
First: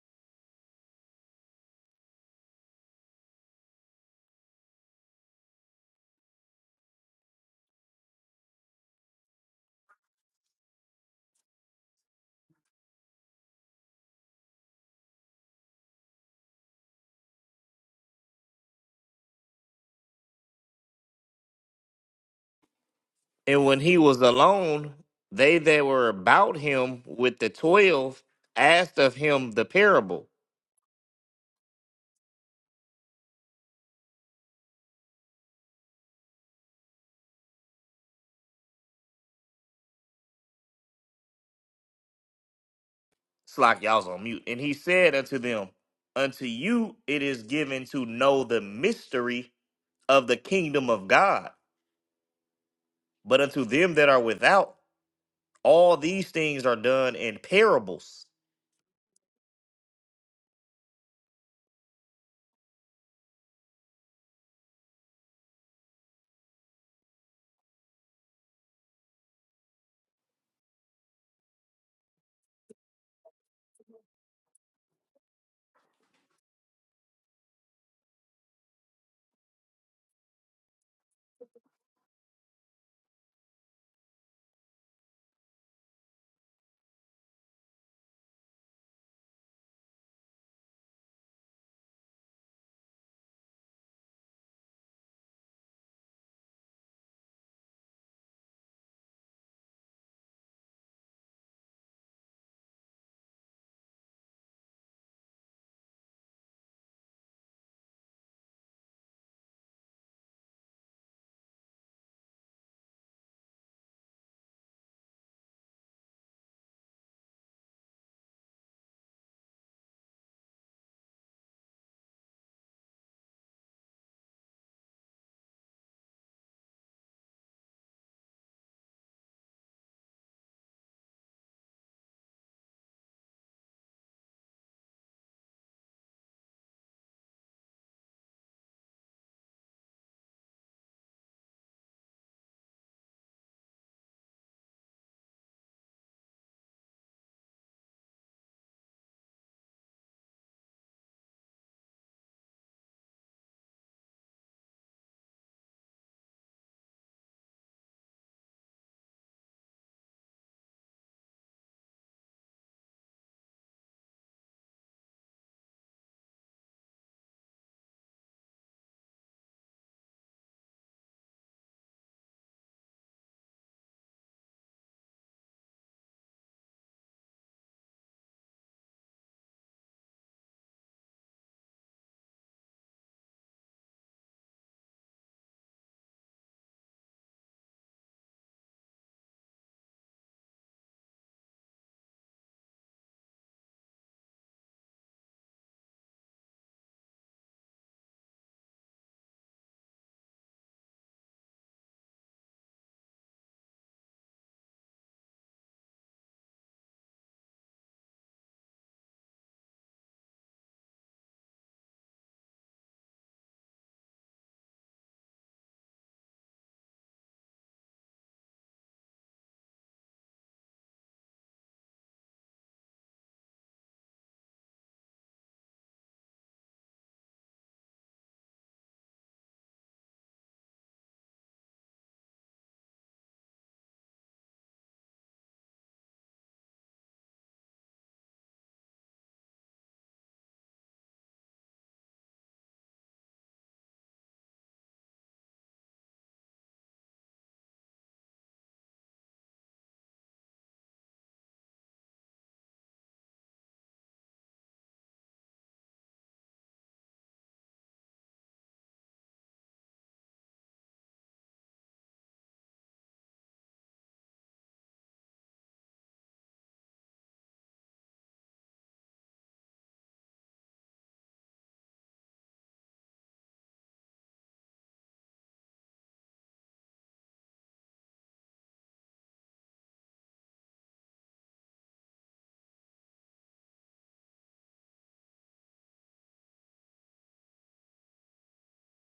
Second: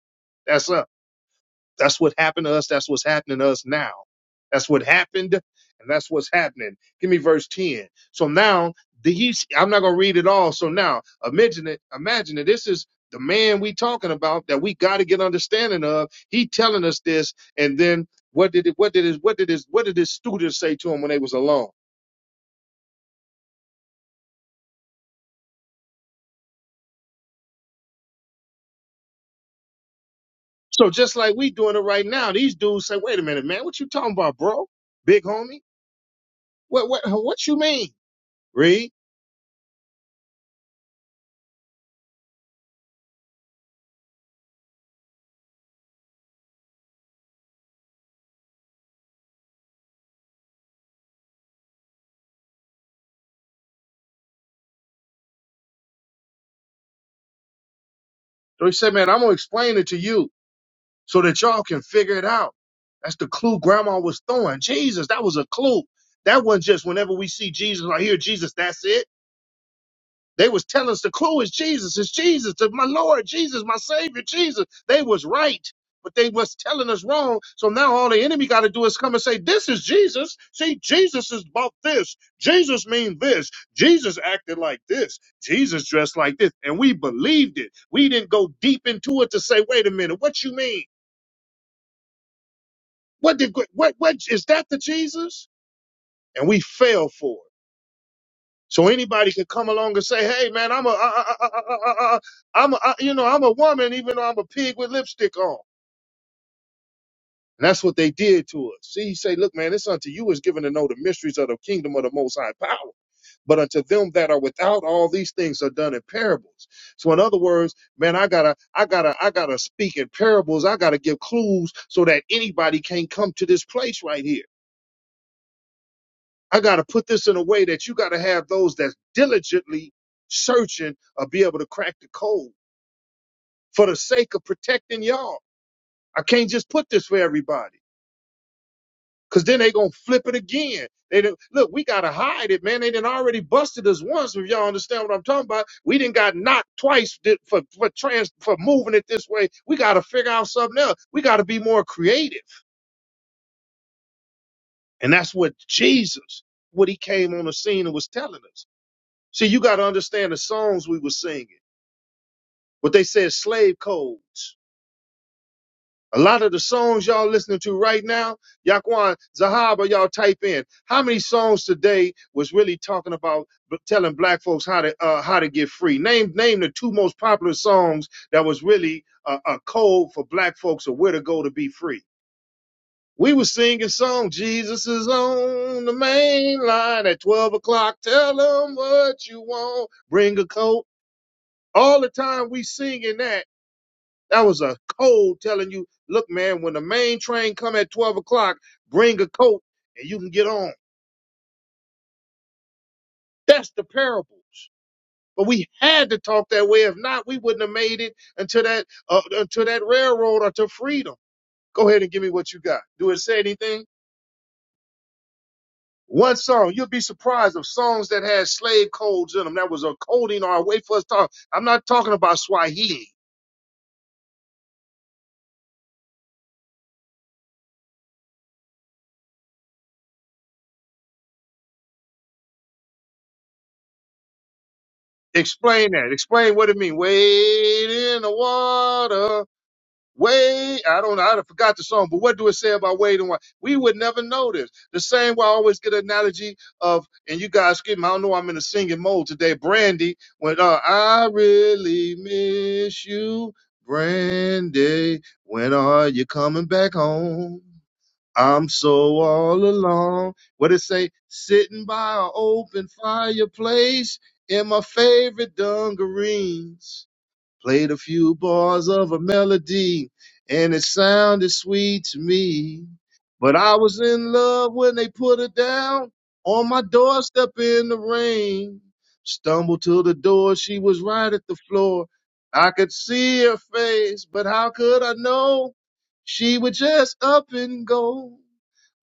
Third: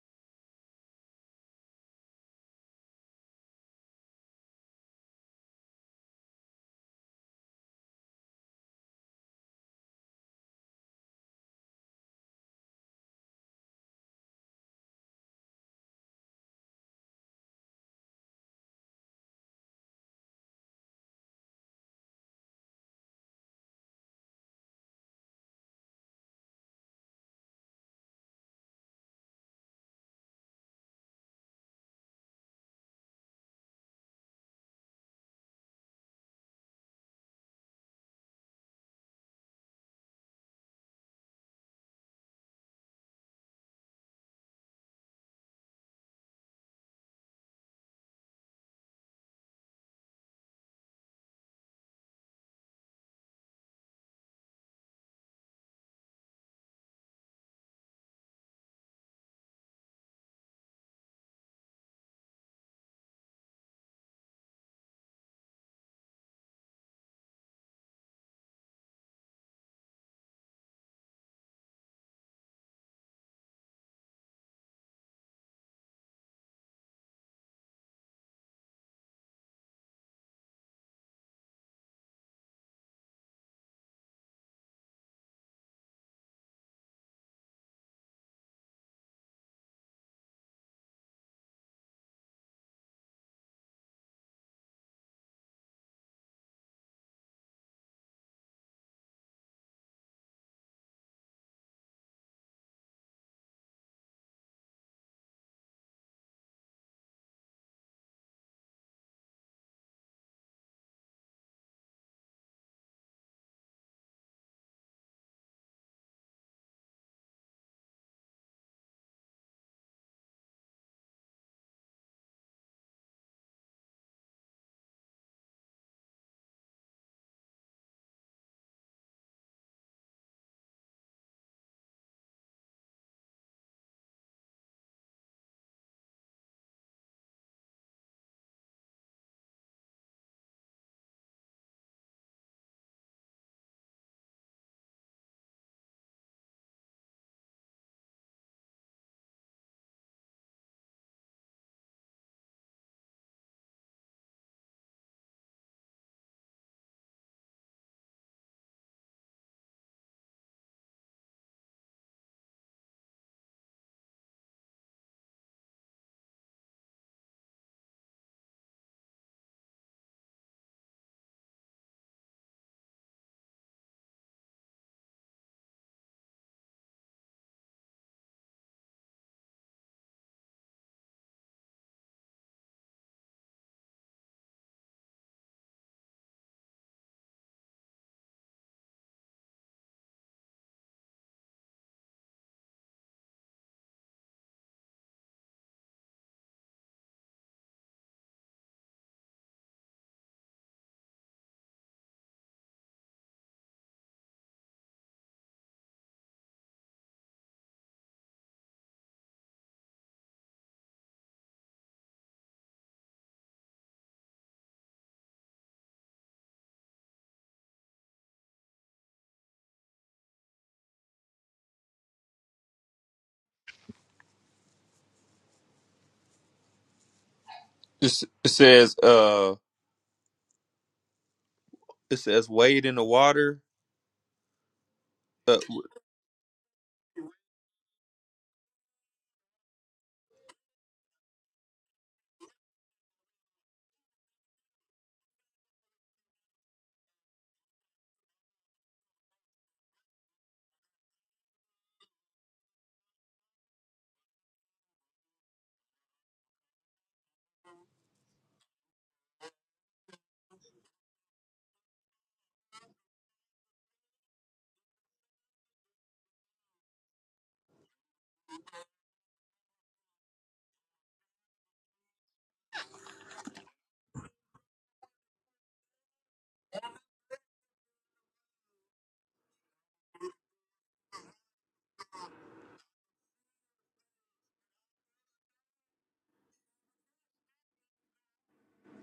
[SPEAKER 1] That's us. That's what happened to us. That's what's happening to us now. That's what happened, and that's what's happening. Give me verse 10. So now these I'm not gonna read it all. So now imagine it, imagine it. This is the man we talking about that we gotta get understanding of. He telling us this, and then what did it what did his what did his what did his students say to him when they was alone?
[SPEAKER 3] And when he was alone, they that were about him with the twelve asked of him the parable.
[SPEAKER 1] So just like we doing it right now, these dudes say, wait a minute, man, what you talking about, bro? Big homie? What what what you mean? Read.
[SPEAKER 3] Slack, y'all's on mute. And he said unto them, Unto you it is given to know the mystery of the kingdom of God, but unto them that are without, all these things are done in parables.
[SPEAKER 1] So he said, man, I'm gonna explain it to you. so that y'all can figure it out. That's the clue grandma was throwing. Jesus, that was a clue. That wasn't just whenever we see Jesus or hear Jesus, that's it. They was telling us the clue is Jesus, it's Jesus, it's my Lord, Jesus, my Savior, Jesus. They was right, but they was telling us wrong. So now all the enemy got to do is come and say, this is Jesus. See, Jesus is about this. Jesus mean this. Jesus acted like this. Jesus dressed like this. And we believed it. We didn't go deep into it to say, wait a minute, what you mean? What did what what is that the Jesus? And we fell for it. So anybody could come along and say, "Hey, man, I'm a, am a, I, you know, I'm a woman, even though I'm a pig with lipstick on." And that's what they did to us. See, he say, "Look, man, it's unto you is given to know the mysteries of the kingdom of the Most High power, but unto them that are without, all these things are done in parables." So, in other words, man, I gotta, I gotta, I gotta speak in parables. I gotta give clues so that anybody can't come to this place right here. I got to put this in a way that you got to have those that's diligently searching or be able to crack the code for the sake of protecting y'all. I can't just put this for everybody because then they going to flip it again. They done, look, we got to hide it, man. They done already busted us once. If y'all understand what I'm talking about, we didn't got knocked twice di- for, for trans, for moving it this way. We got to figure out something else. We got to be more creative. And that's what Jesus, what he came on the scene and was telling us. See, you got to understand the songs we were singing. what they say is slave codes. A lot of the songs y'all listening to right now, Yaquan, Zahaba, y'all type in. How many songs today was really talking about b- telling black folks how to uh, how to get free? Name name the two most popular songs that was really a, a code for black folks of where to go to be free. We was singing song Jesus is on the main line at 12 o'clock. Tell them what you want. Bring a coat. All the time we singing that That was a code telling you, look, man, when the main train come at 12 o'clock, bring a coat and you can get on. That's the parables. But we had to talk that way. If not, we wouldn't have made it until that uh, until that railroad or to freedom. Go ahead and give me what you got. Do it say anything? One song, you'll be surprised of songs that had slave codes in them. That was a coding or a way for us to talk. I'm not talking about Swahili.
[SPEAKER 2] It, it says, uh, it says wade in the water. Uh,
[SPEAKER 1] Explain that. Explain what it means. Wade in the water. Wade, I don't know, I forgot the song, but what do it say about Wade and Wade? We would never know this. The same way I always get an analogy of, and you guys skip me, I don't know I'm in a singing mode today. Brandy, when uh, I really miss you, Brandy, when are you coming back home? I'm so all alone. What it say? Sitting by an open fireplace in my favorite dungarees. Played a few bars of a melody, and it sounded sweet to me. But I was in love when they put it down on my doorstep in the rain. Stumbled to the door, she was right at the floor. I could see her face, but how could I know? She would just up and go.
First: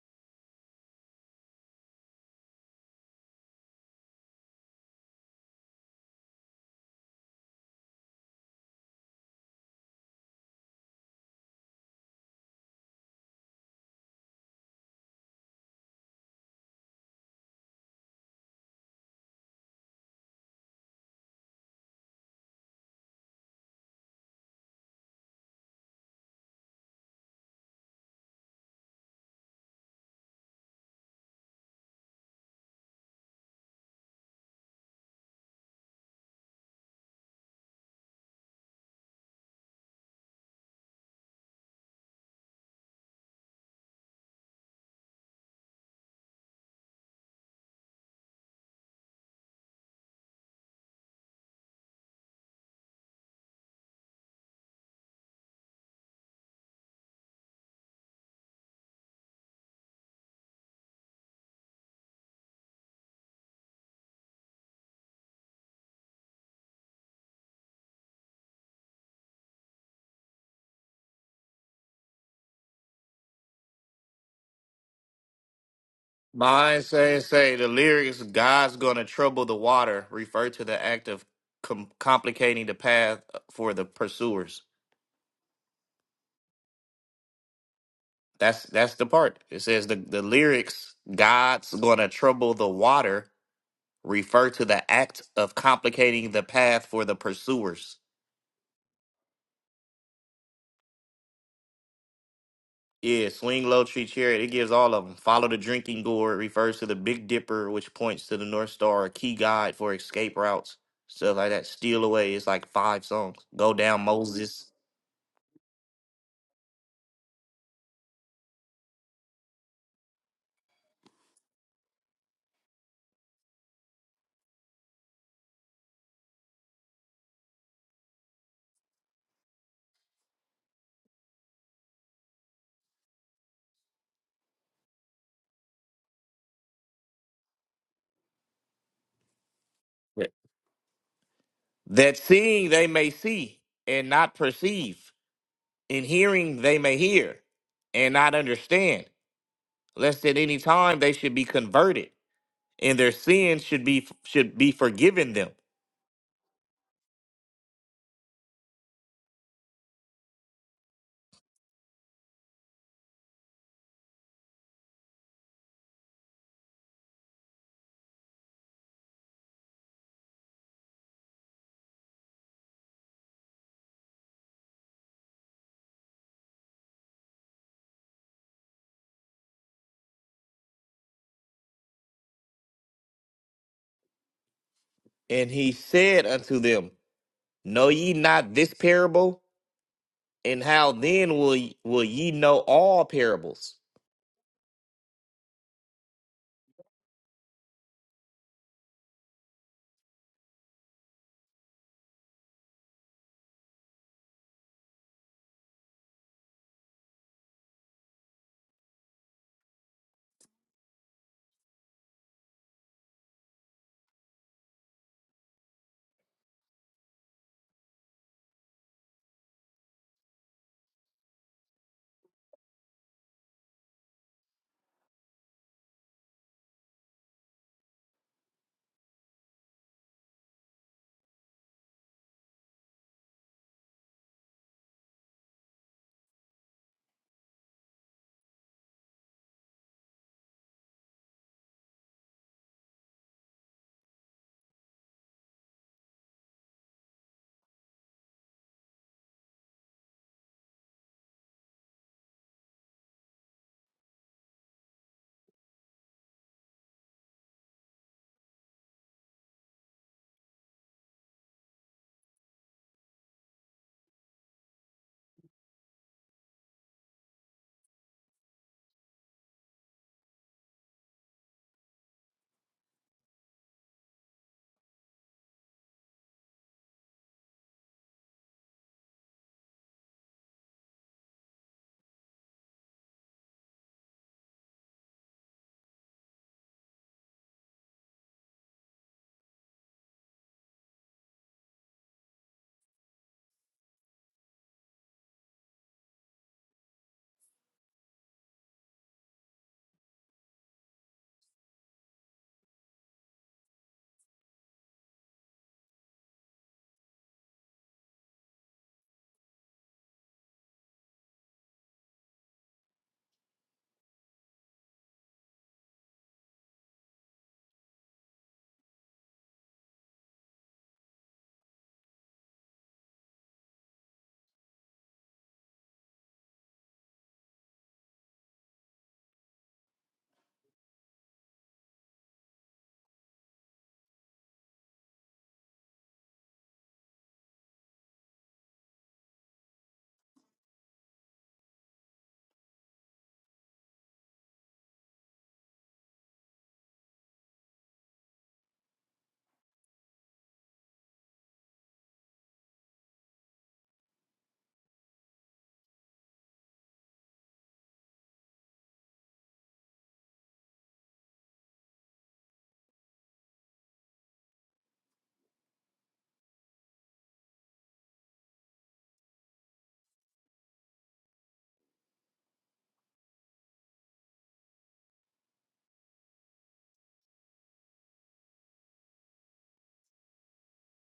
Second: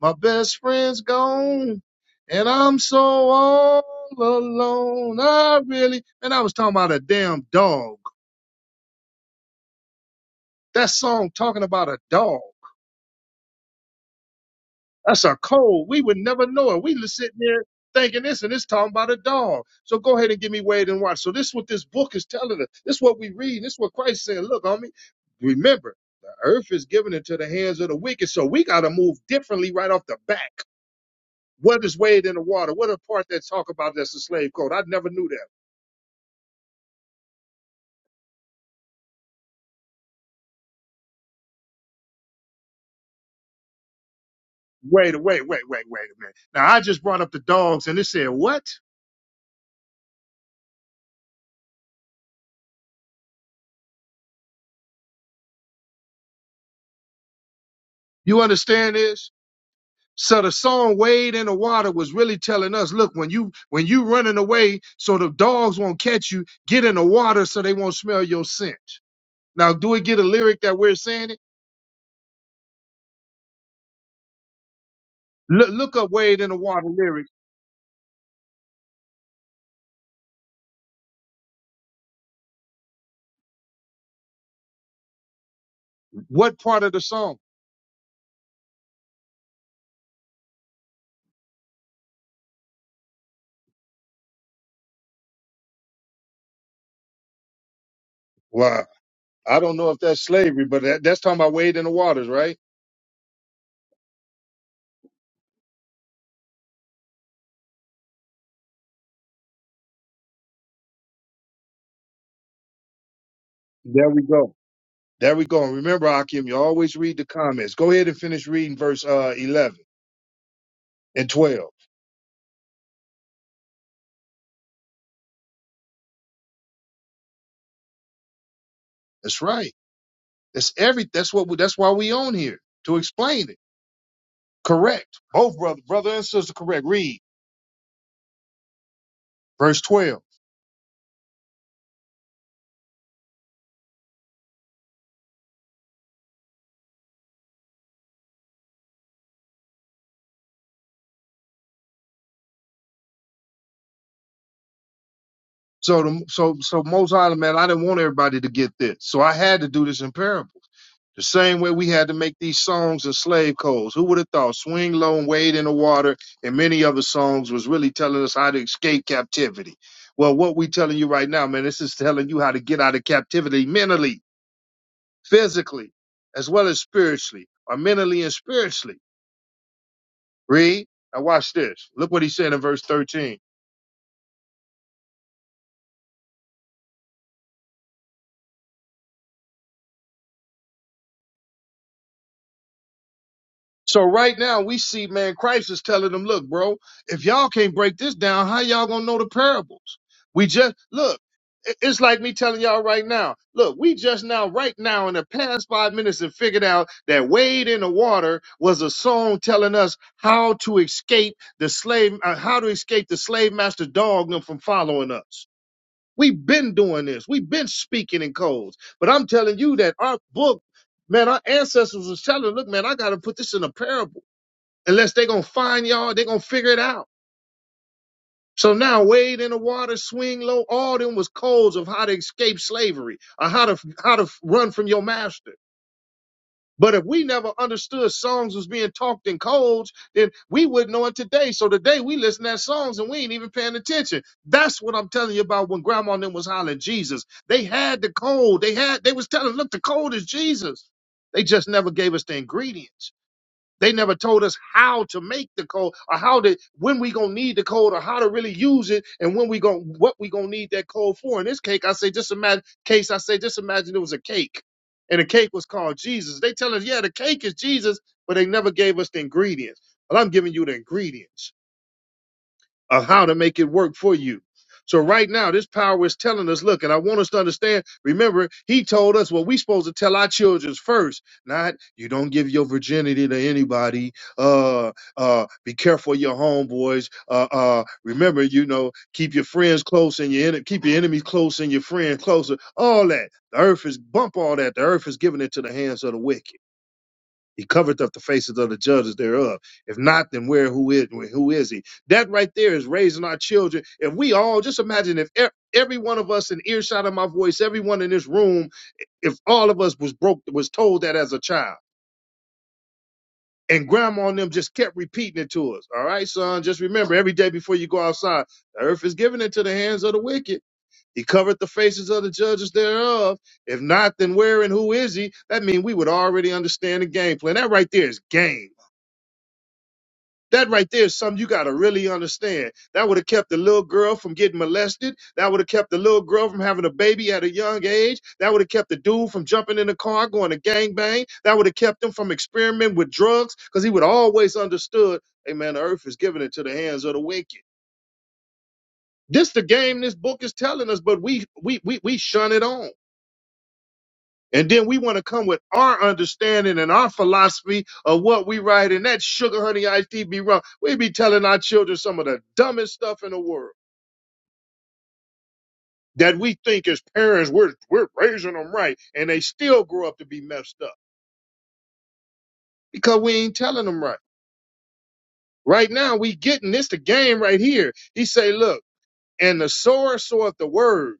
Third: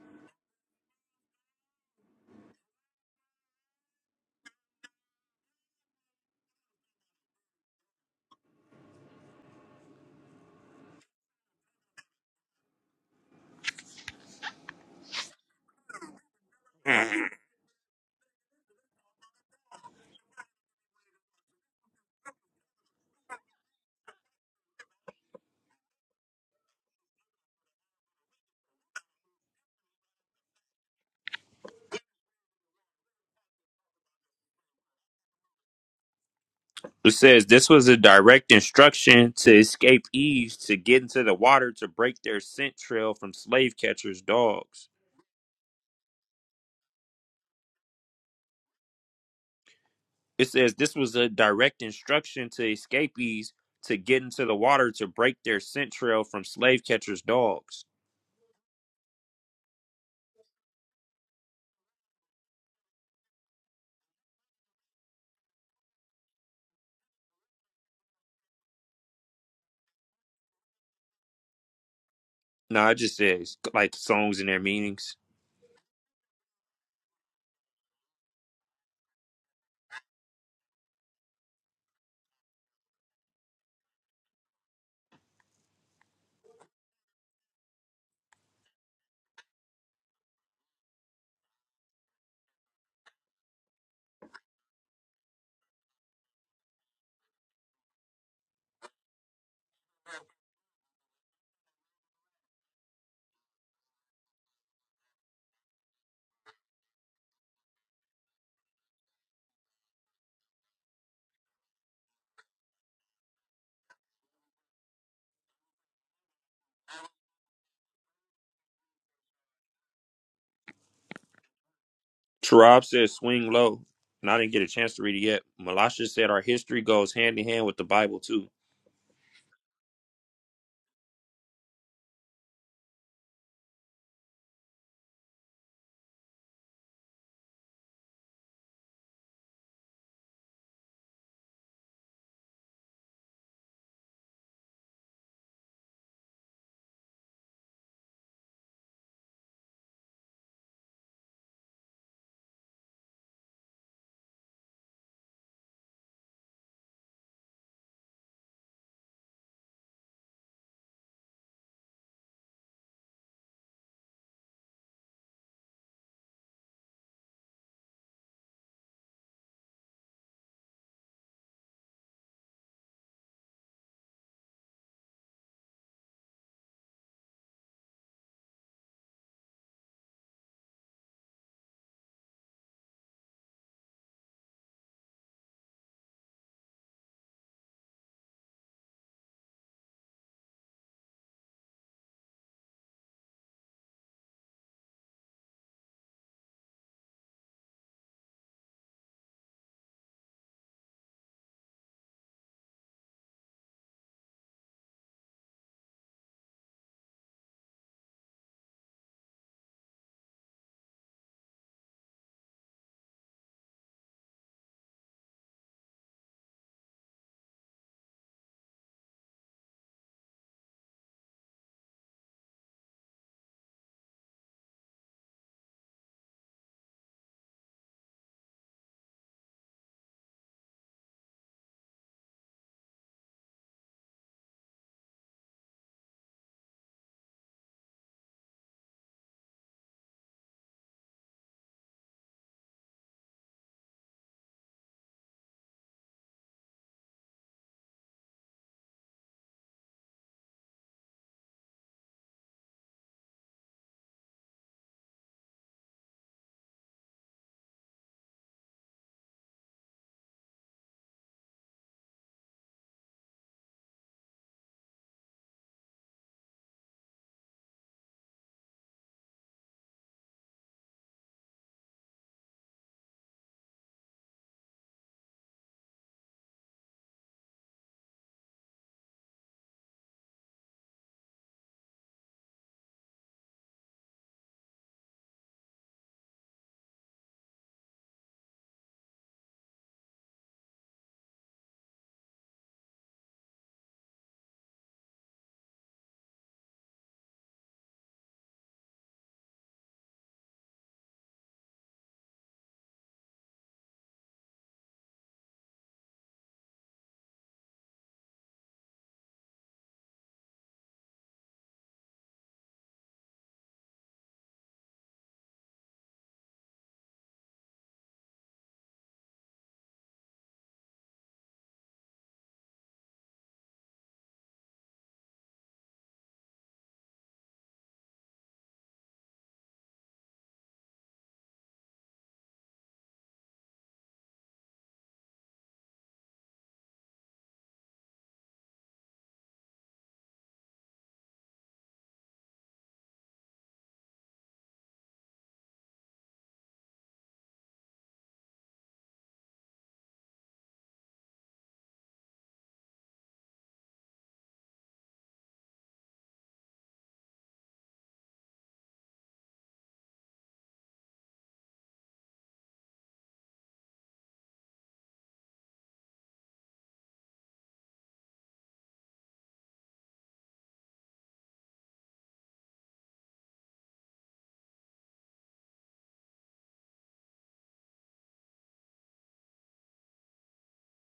[SPEAKER 1] My best friend's gone, and I'm so all alone. I really, and I was talking about a damn dog. That song talking about a dog. That's a code. We would never know it. We was sitting there thinking this and it's talking about a dog. So go ahead and give me Wade and Watch. So this is what this book is telling us. This is what we read. This is what Christ is saying. Look, homie, remember, the earth is given into the hands of the wicked. So we got to move differently right off the back. What is Wade in the water? What a part that talk about that's a slave code? I never knew that.
[SPEAKER 2] It says this was a direct instruction to escape Eve to get into the water to break their scent trail from slave catchers' dogs.
[SPEAKER 1] Wait, wait, wait, wait, wait a minute. Now I just brought up the dogs and it said, what?
[SPEAKER 2] It says this was a direct instruction to escapees to get into the water to break their scent trail from slave catchers' dogs.
[SPEAKER 1] You understand this? So the song Wade in the Water was really telling us, look, when you when you running away so the dogs won't catch you, get in the water so they won't smell your scent. Now, do we get a lyric that we're saying it?
[SPEAKER 2] No, it just says like songs and their meanings.
[SPEAKER 1] Look, look up Wade in the
[SPEAKER 3] Mine
[SPEAKER 1] Water
[SPEAKER 3] say,
[SPEAKER 1] lyric.
[SPEAKER 3] say the lyrics, God's gonna trouble the water, refer to the act of com- complicating the path for the pursuers.
[SPEAKER 1] What part of the song?
[SPEAKER 3] That's that's the part. It says the, the lyrics, God's gonna trouble the water, refer to the act of complicating the path for the pursuers.
[SPEAKER 1] Wow. I don't know if that's slavery, but that, that's talking about Wade in the Waters, right?
[SPEAKER 3] Yeah, swing low, tree chariot. It gives all of them. Follow the drinking gourd refers to the Big Dipper, which points to the North Star, a key guide for escape routes, stuff like that. Steal away is like five songs. Go down,
[SPEAKER 1] There we go.
[SPEAKER 3] Moses.
[SPEAKER 1] There we go. And remember, Akim, you always read the comments. Go ahead and finish reading verse uh, 11 and 12.
[SPEAKER 2] Tarab says swing low, and I didn't get a chance to read it yet. Malasha said our history goes hand in hand with the Bible too.
[SPEAKER 1] That's right. That's every. That's what. We, that's why we on here to explain it. Correct. Both brother, brother and sister, correct. Read verse twelve.
[SPEAKER 3] Yeah. That seeing they may see and not perceive, and hearing they may hear and not understand, lest at any time they should be converted, and their sins should be should be forgiven them.
[SPEAKER 1] So the so so most High, man, I didn't want everybody to get this, so I had to do this in parables. The same way we had to make these songs and slave codes. Who would have thought "Swing Low and Wade in the Water" and many other songs was really telling us how to escape captivity? Well, what we telling you right now, man, this is telling you how to get out of captivity mentally, physically, as well as spiritually, or mentally and spiritually. Read. Now watch this. Look what he said in verse thirteen.
[SPEAKER 3] And he said unto them, Know ye not this parable? And how then will ye, will ye know all parables?
[SPEAKER 1] So right now we see, man, Christ is telling them, look, bro, if y'all can't break this down, how y'all gonna know the parables? We just look, i- it's like me telling y'all right now, look, we just now, right now, in the past five minutes, have figured out that Wade in the Water was a song telling us how to escape the slave, uh, how to escape the slave master dog from following us. We've been doing this. We've been speaking in codes. But I'm telling you that our book, man, our ancestors was telling, look, man, I gotta put this in a parable unless they gonna find y'all, they gonna figure it out. So now wade in the water, swing low. All them was codes of how to escape slavery or how to how to run from your master. But if we never understood songs was being talked in codes, then we wouldn't know it today. So today we listen to songs and we ain't even paying attention. That's what I'm telling you about when grandma and them was hollering Jesus. They had the code. They had they was telling, look, the code is Jesus. They just never gave us the ingredients. They never told us how to make the code or how to when we gonna need the code or how to really use it and when we gonna what we gonna need that code for. In this cake, I say just imagine case, I say just imagine it was a cake. And the cake was called Jesus. They tell us, yeah, the cake is Jesus, but they never gave us the ingredients. But I'm giving you the ingredients. Of how to make it work for you. So right now, this power is telling us, look, and I want us to understand, remember, he told us what we supposed to tell our children first, not you don't give your virginity to anybody. Uh uh, be careful of your homeboys. Uh uh, remember, you know, keep your friends close and your en- keep your enemies close and your friends closer. All that. The earth is bump all that. The earth is giving it to the hands of the wicked. He covered up the faces of the judges thereof. If not, then where who is who is he? That right there is raising our children. If we all just imagine if e- every one of us in earshot of my voice, everyone in this room, if all of us was broke was told that as a child. And grandma and them just kept repeating it to us. All right, son, just remember every day before you go outside, the earth is given into the hands of the wicked. He covered the faces of the judges thereof. If not, then where and who is he? That means we would already understand the game plan. That right there is game That right there is something you got to really understand. That would have kept the little girl from getting molested. That would have kept the little girl from having a baby at a young age. That would have kept the dude from jumping in the car, going to gangbang. That would have kept him from experimenting with drugs because he would always understood, hey man, the earth is given into the hands of the wicked. This the game this book is telling us, but we we we we shun it on. And then we want to come with our understanding and our philosophy of what we write, and that sugar honey iced tea be wrong. We be telling our children some of the dumbest stuff in the world that we think as parents we're we're raising them right, and they still grow up to be messed up because we ain't telling them right. Right now, we getting this the game right here. He say, look, and the sower soweth the word.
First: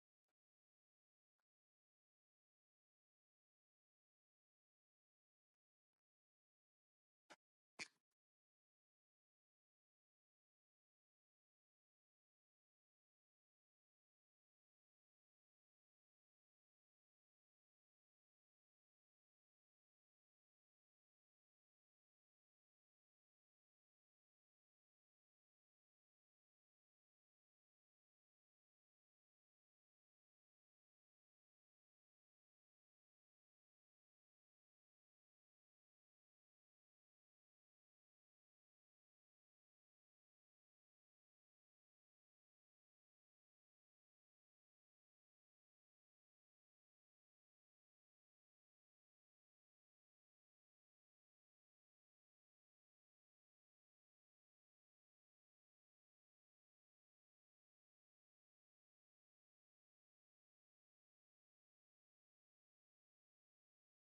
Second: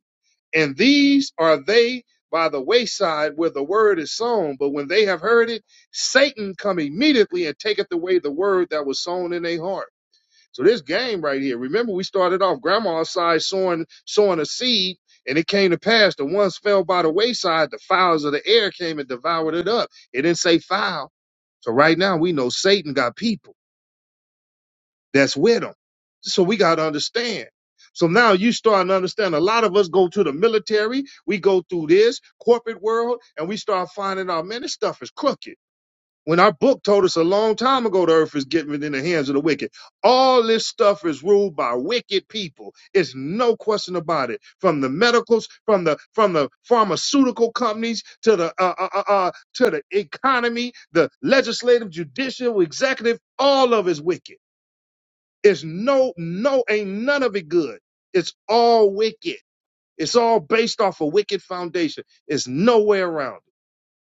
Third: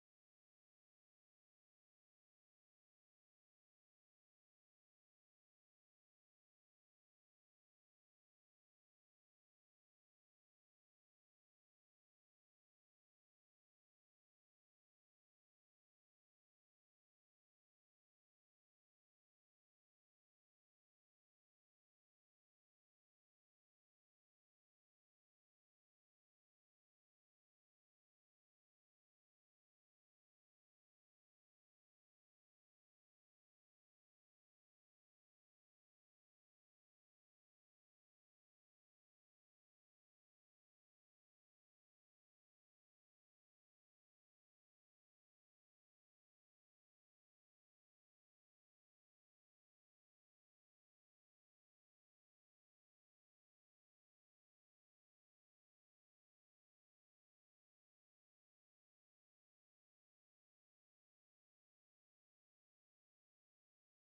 [SPEAKER 1] And these are they by the wayside where the word is sown. But when they have heard it, Satan come immediately and taketh away the word that was sown in their heart. So this game right here, remember we started off grandma's side sowing sowing a seed, and it came to pass. The ones fell by the wayside, the fowls of the air came and devoured it up. It didn't say foul. So right now we know Satan got people that's with them. So we got to understand. So now you starting to understand a lot of us go to the military, we go through this corporate world, and we start finding out, man, this stuff is crooked. When our book told us a long time ago the earth is given in the hands of the wicked. All this stuff is ruled by wicked people. It's no question about it. From the medicals, from the from the pharmaceutical companies to the uh, uh, uh, uh, to the economy, the legislative, judicial, executive, all of it's wicked. It's no, no, ain't none of it good. It's all wicked. It's all based off a wicked foundation. It's no way around it.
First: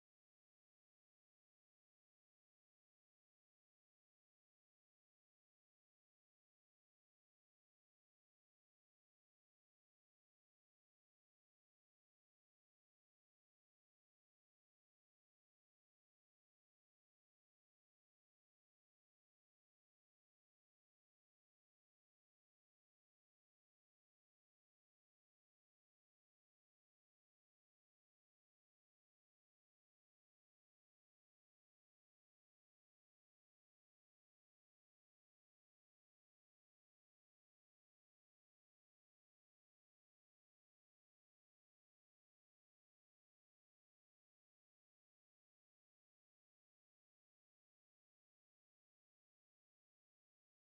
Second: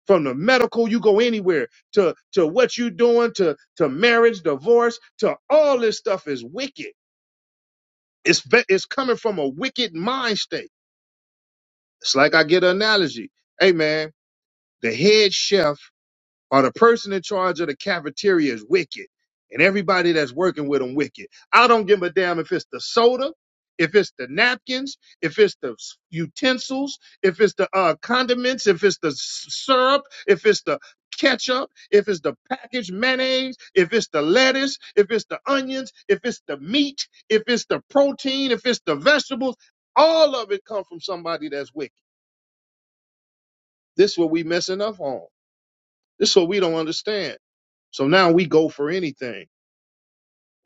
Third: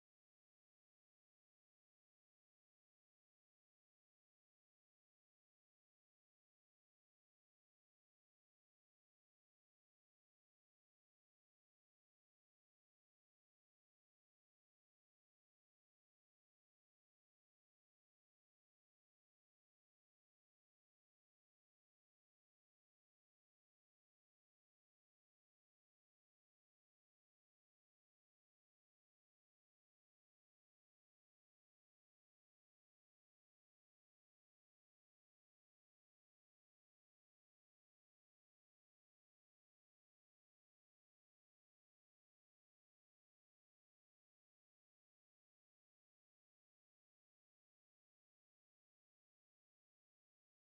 [SPEAKER 1] From the medical, you go anywhere to, to what you doing to, to marriage, divorce, to all this stuff is wicked. It's, ba- it's coming from a wicked mind state. It's like I get an analogy. Hey man, the head chef or the person in charge of the cafeteria is wicked and everybody that's working with them wicked. I don't give a damn if it's the soda, if it's the napkins, if it's the s- utensils, if it's the uh, condiments, if it's the s- syrup, if it's the ketchup, if it's the packaged mayonnaise, if it's the lettuce, if it's the onions, if it's the meat, if it's the protein, if it's the vegetables, all of it comes from somebody that's wicked. This is what we messing up on. This is what we don't understand. So now we go for anything.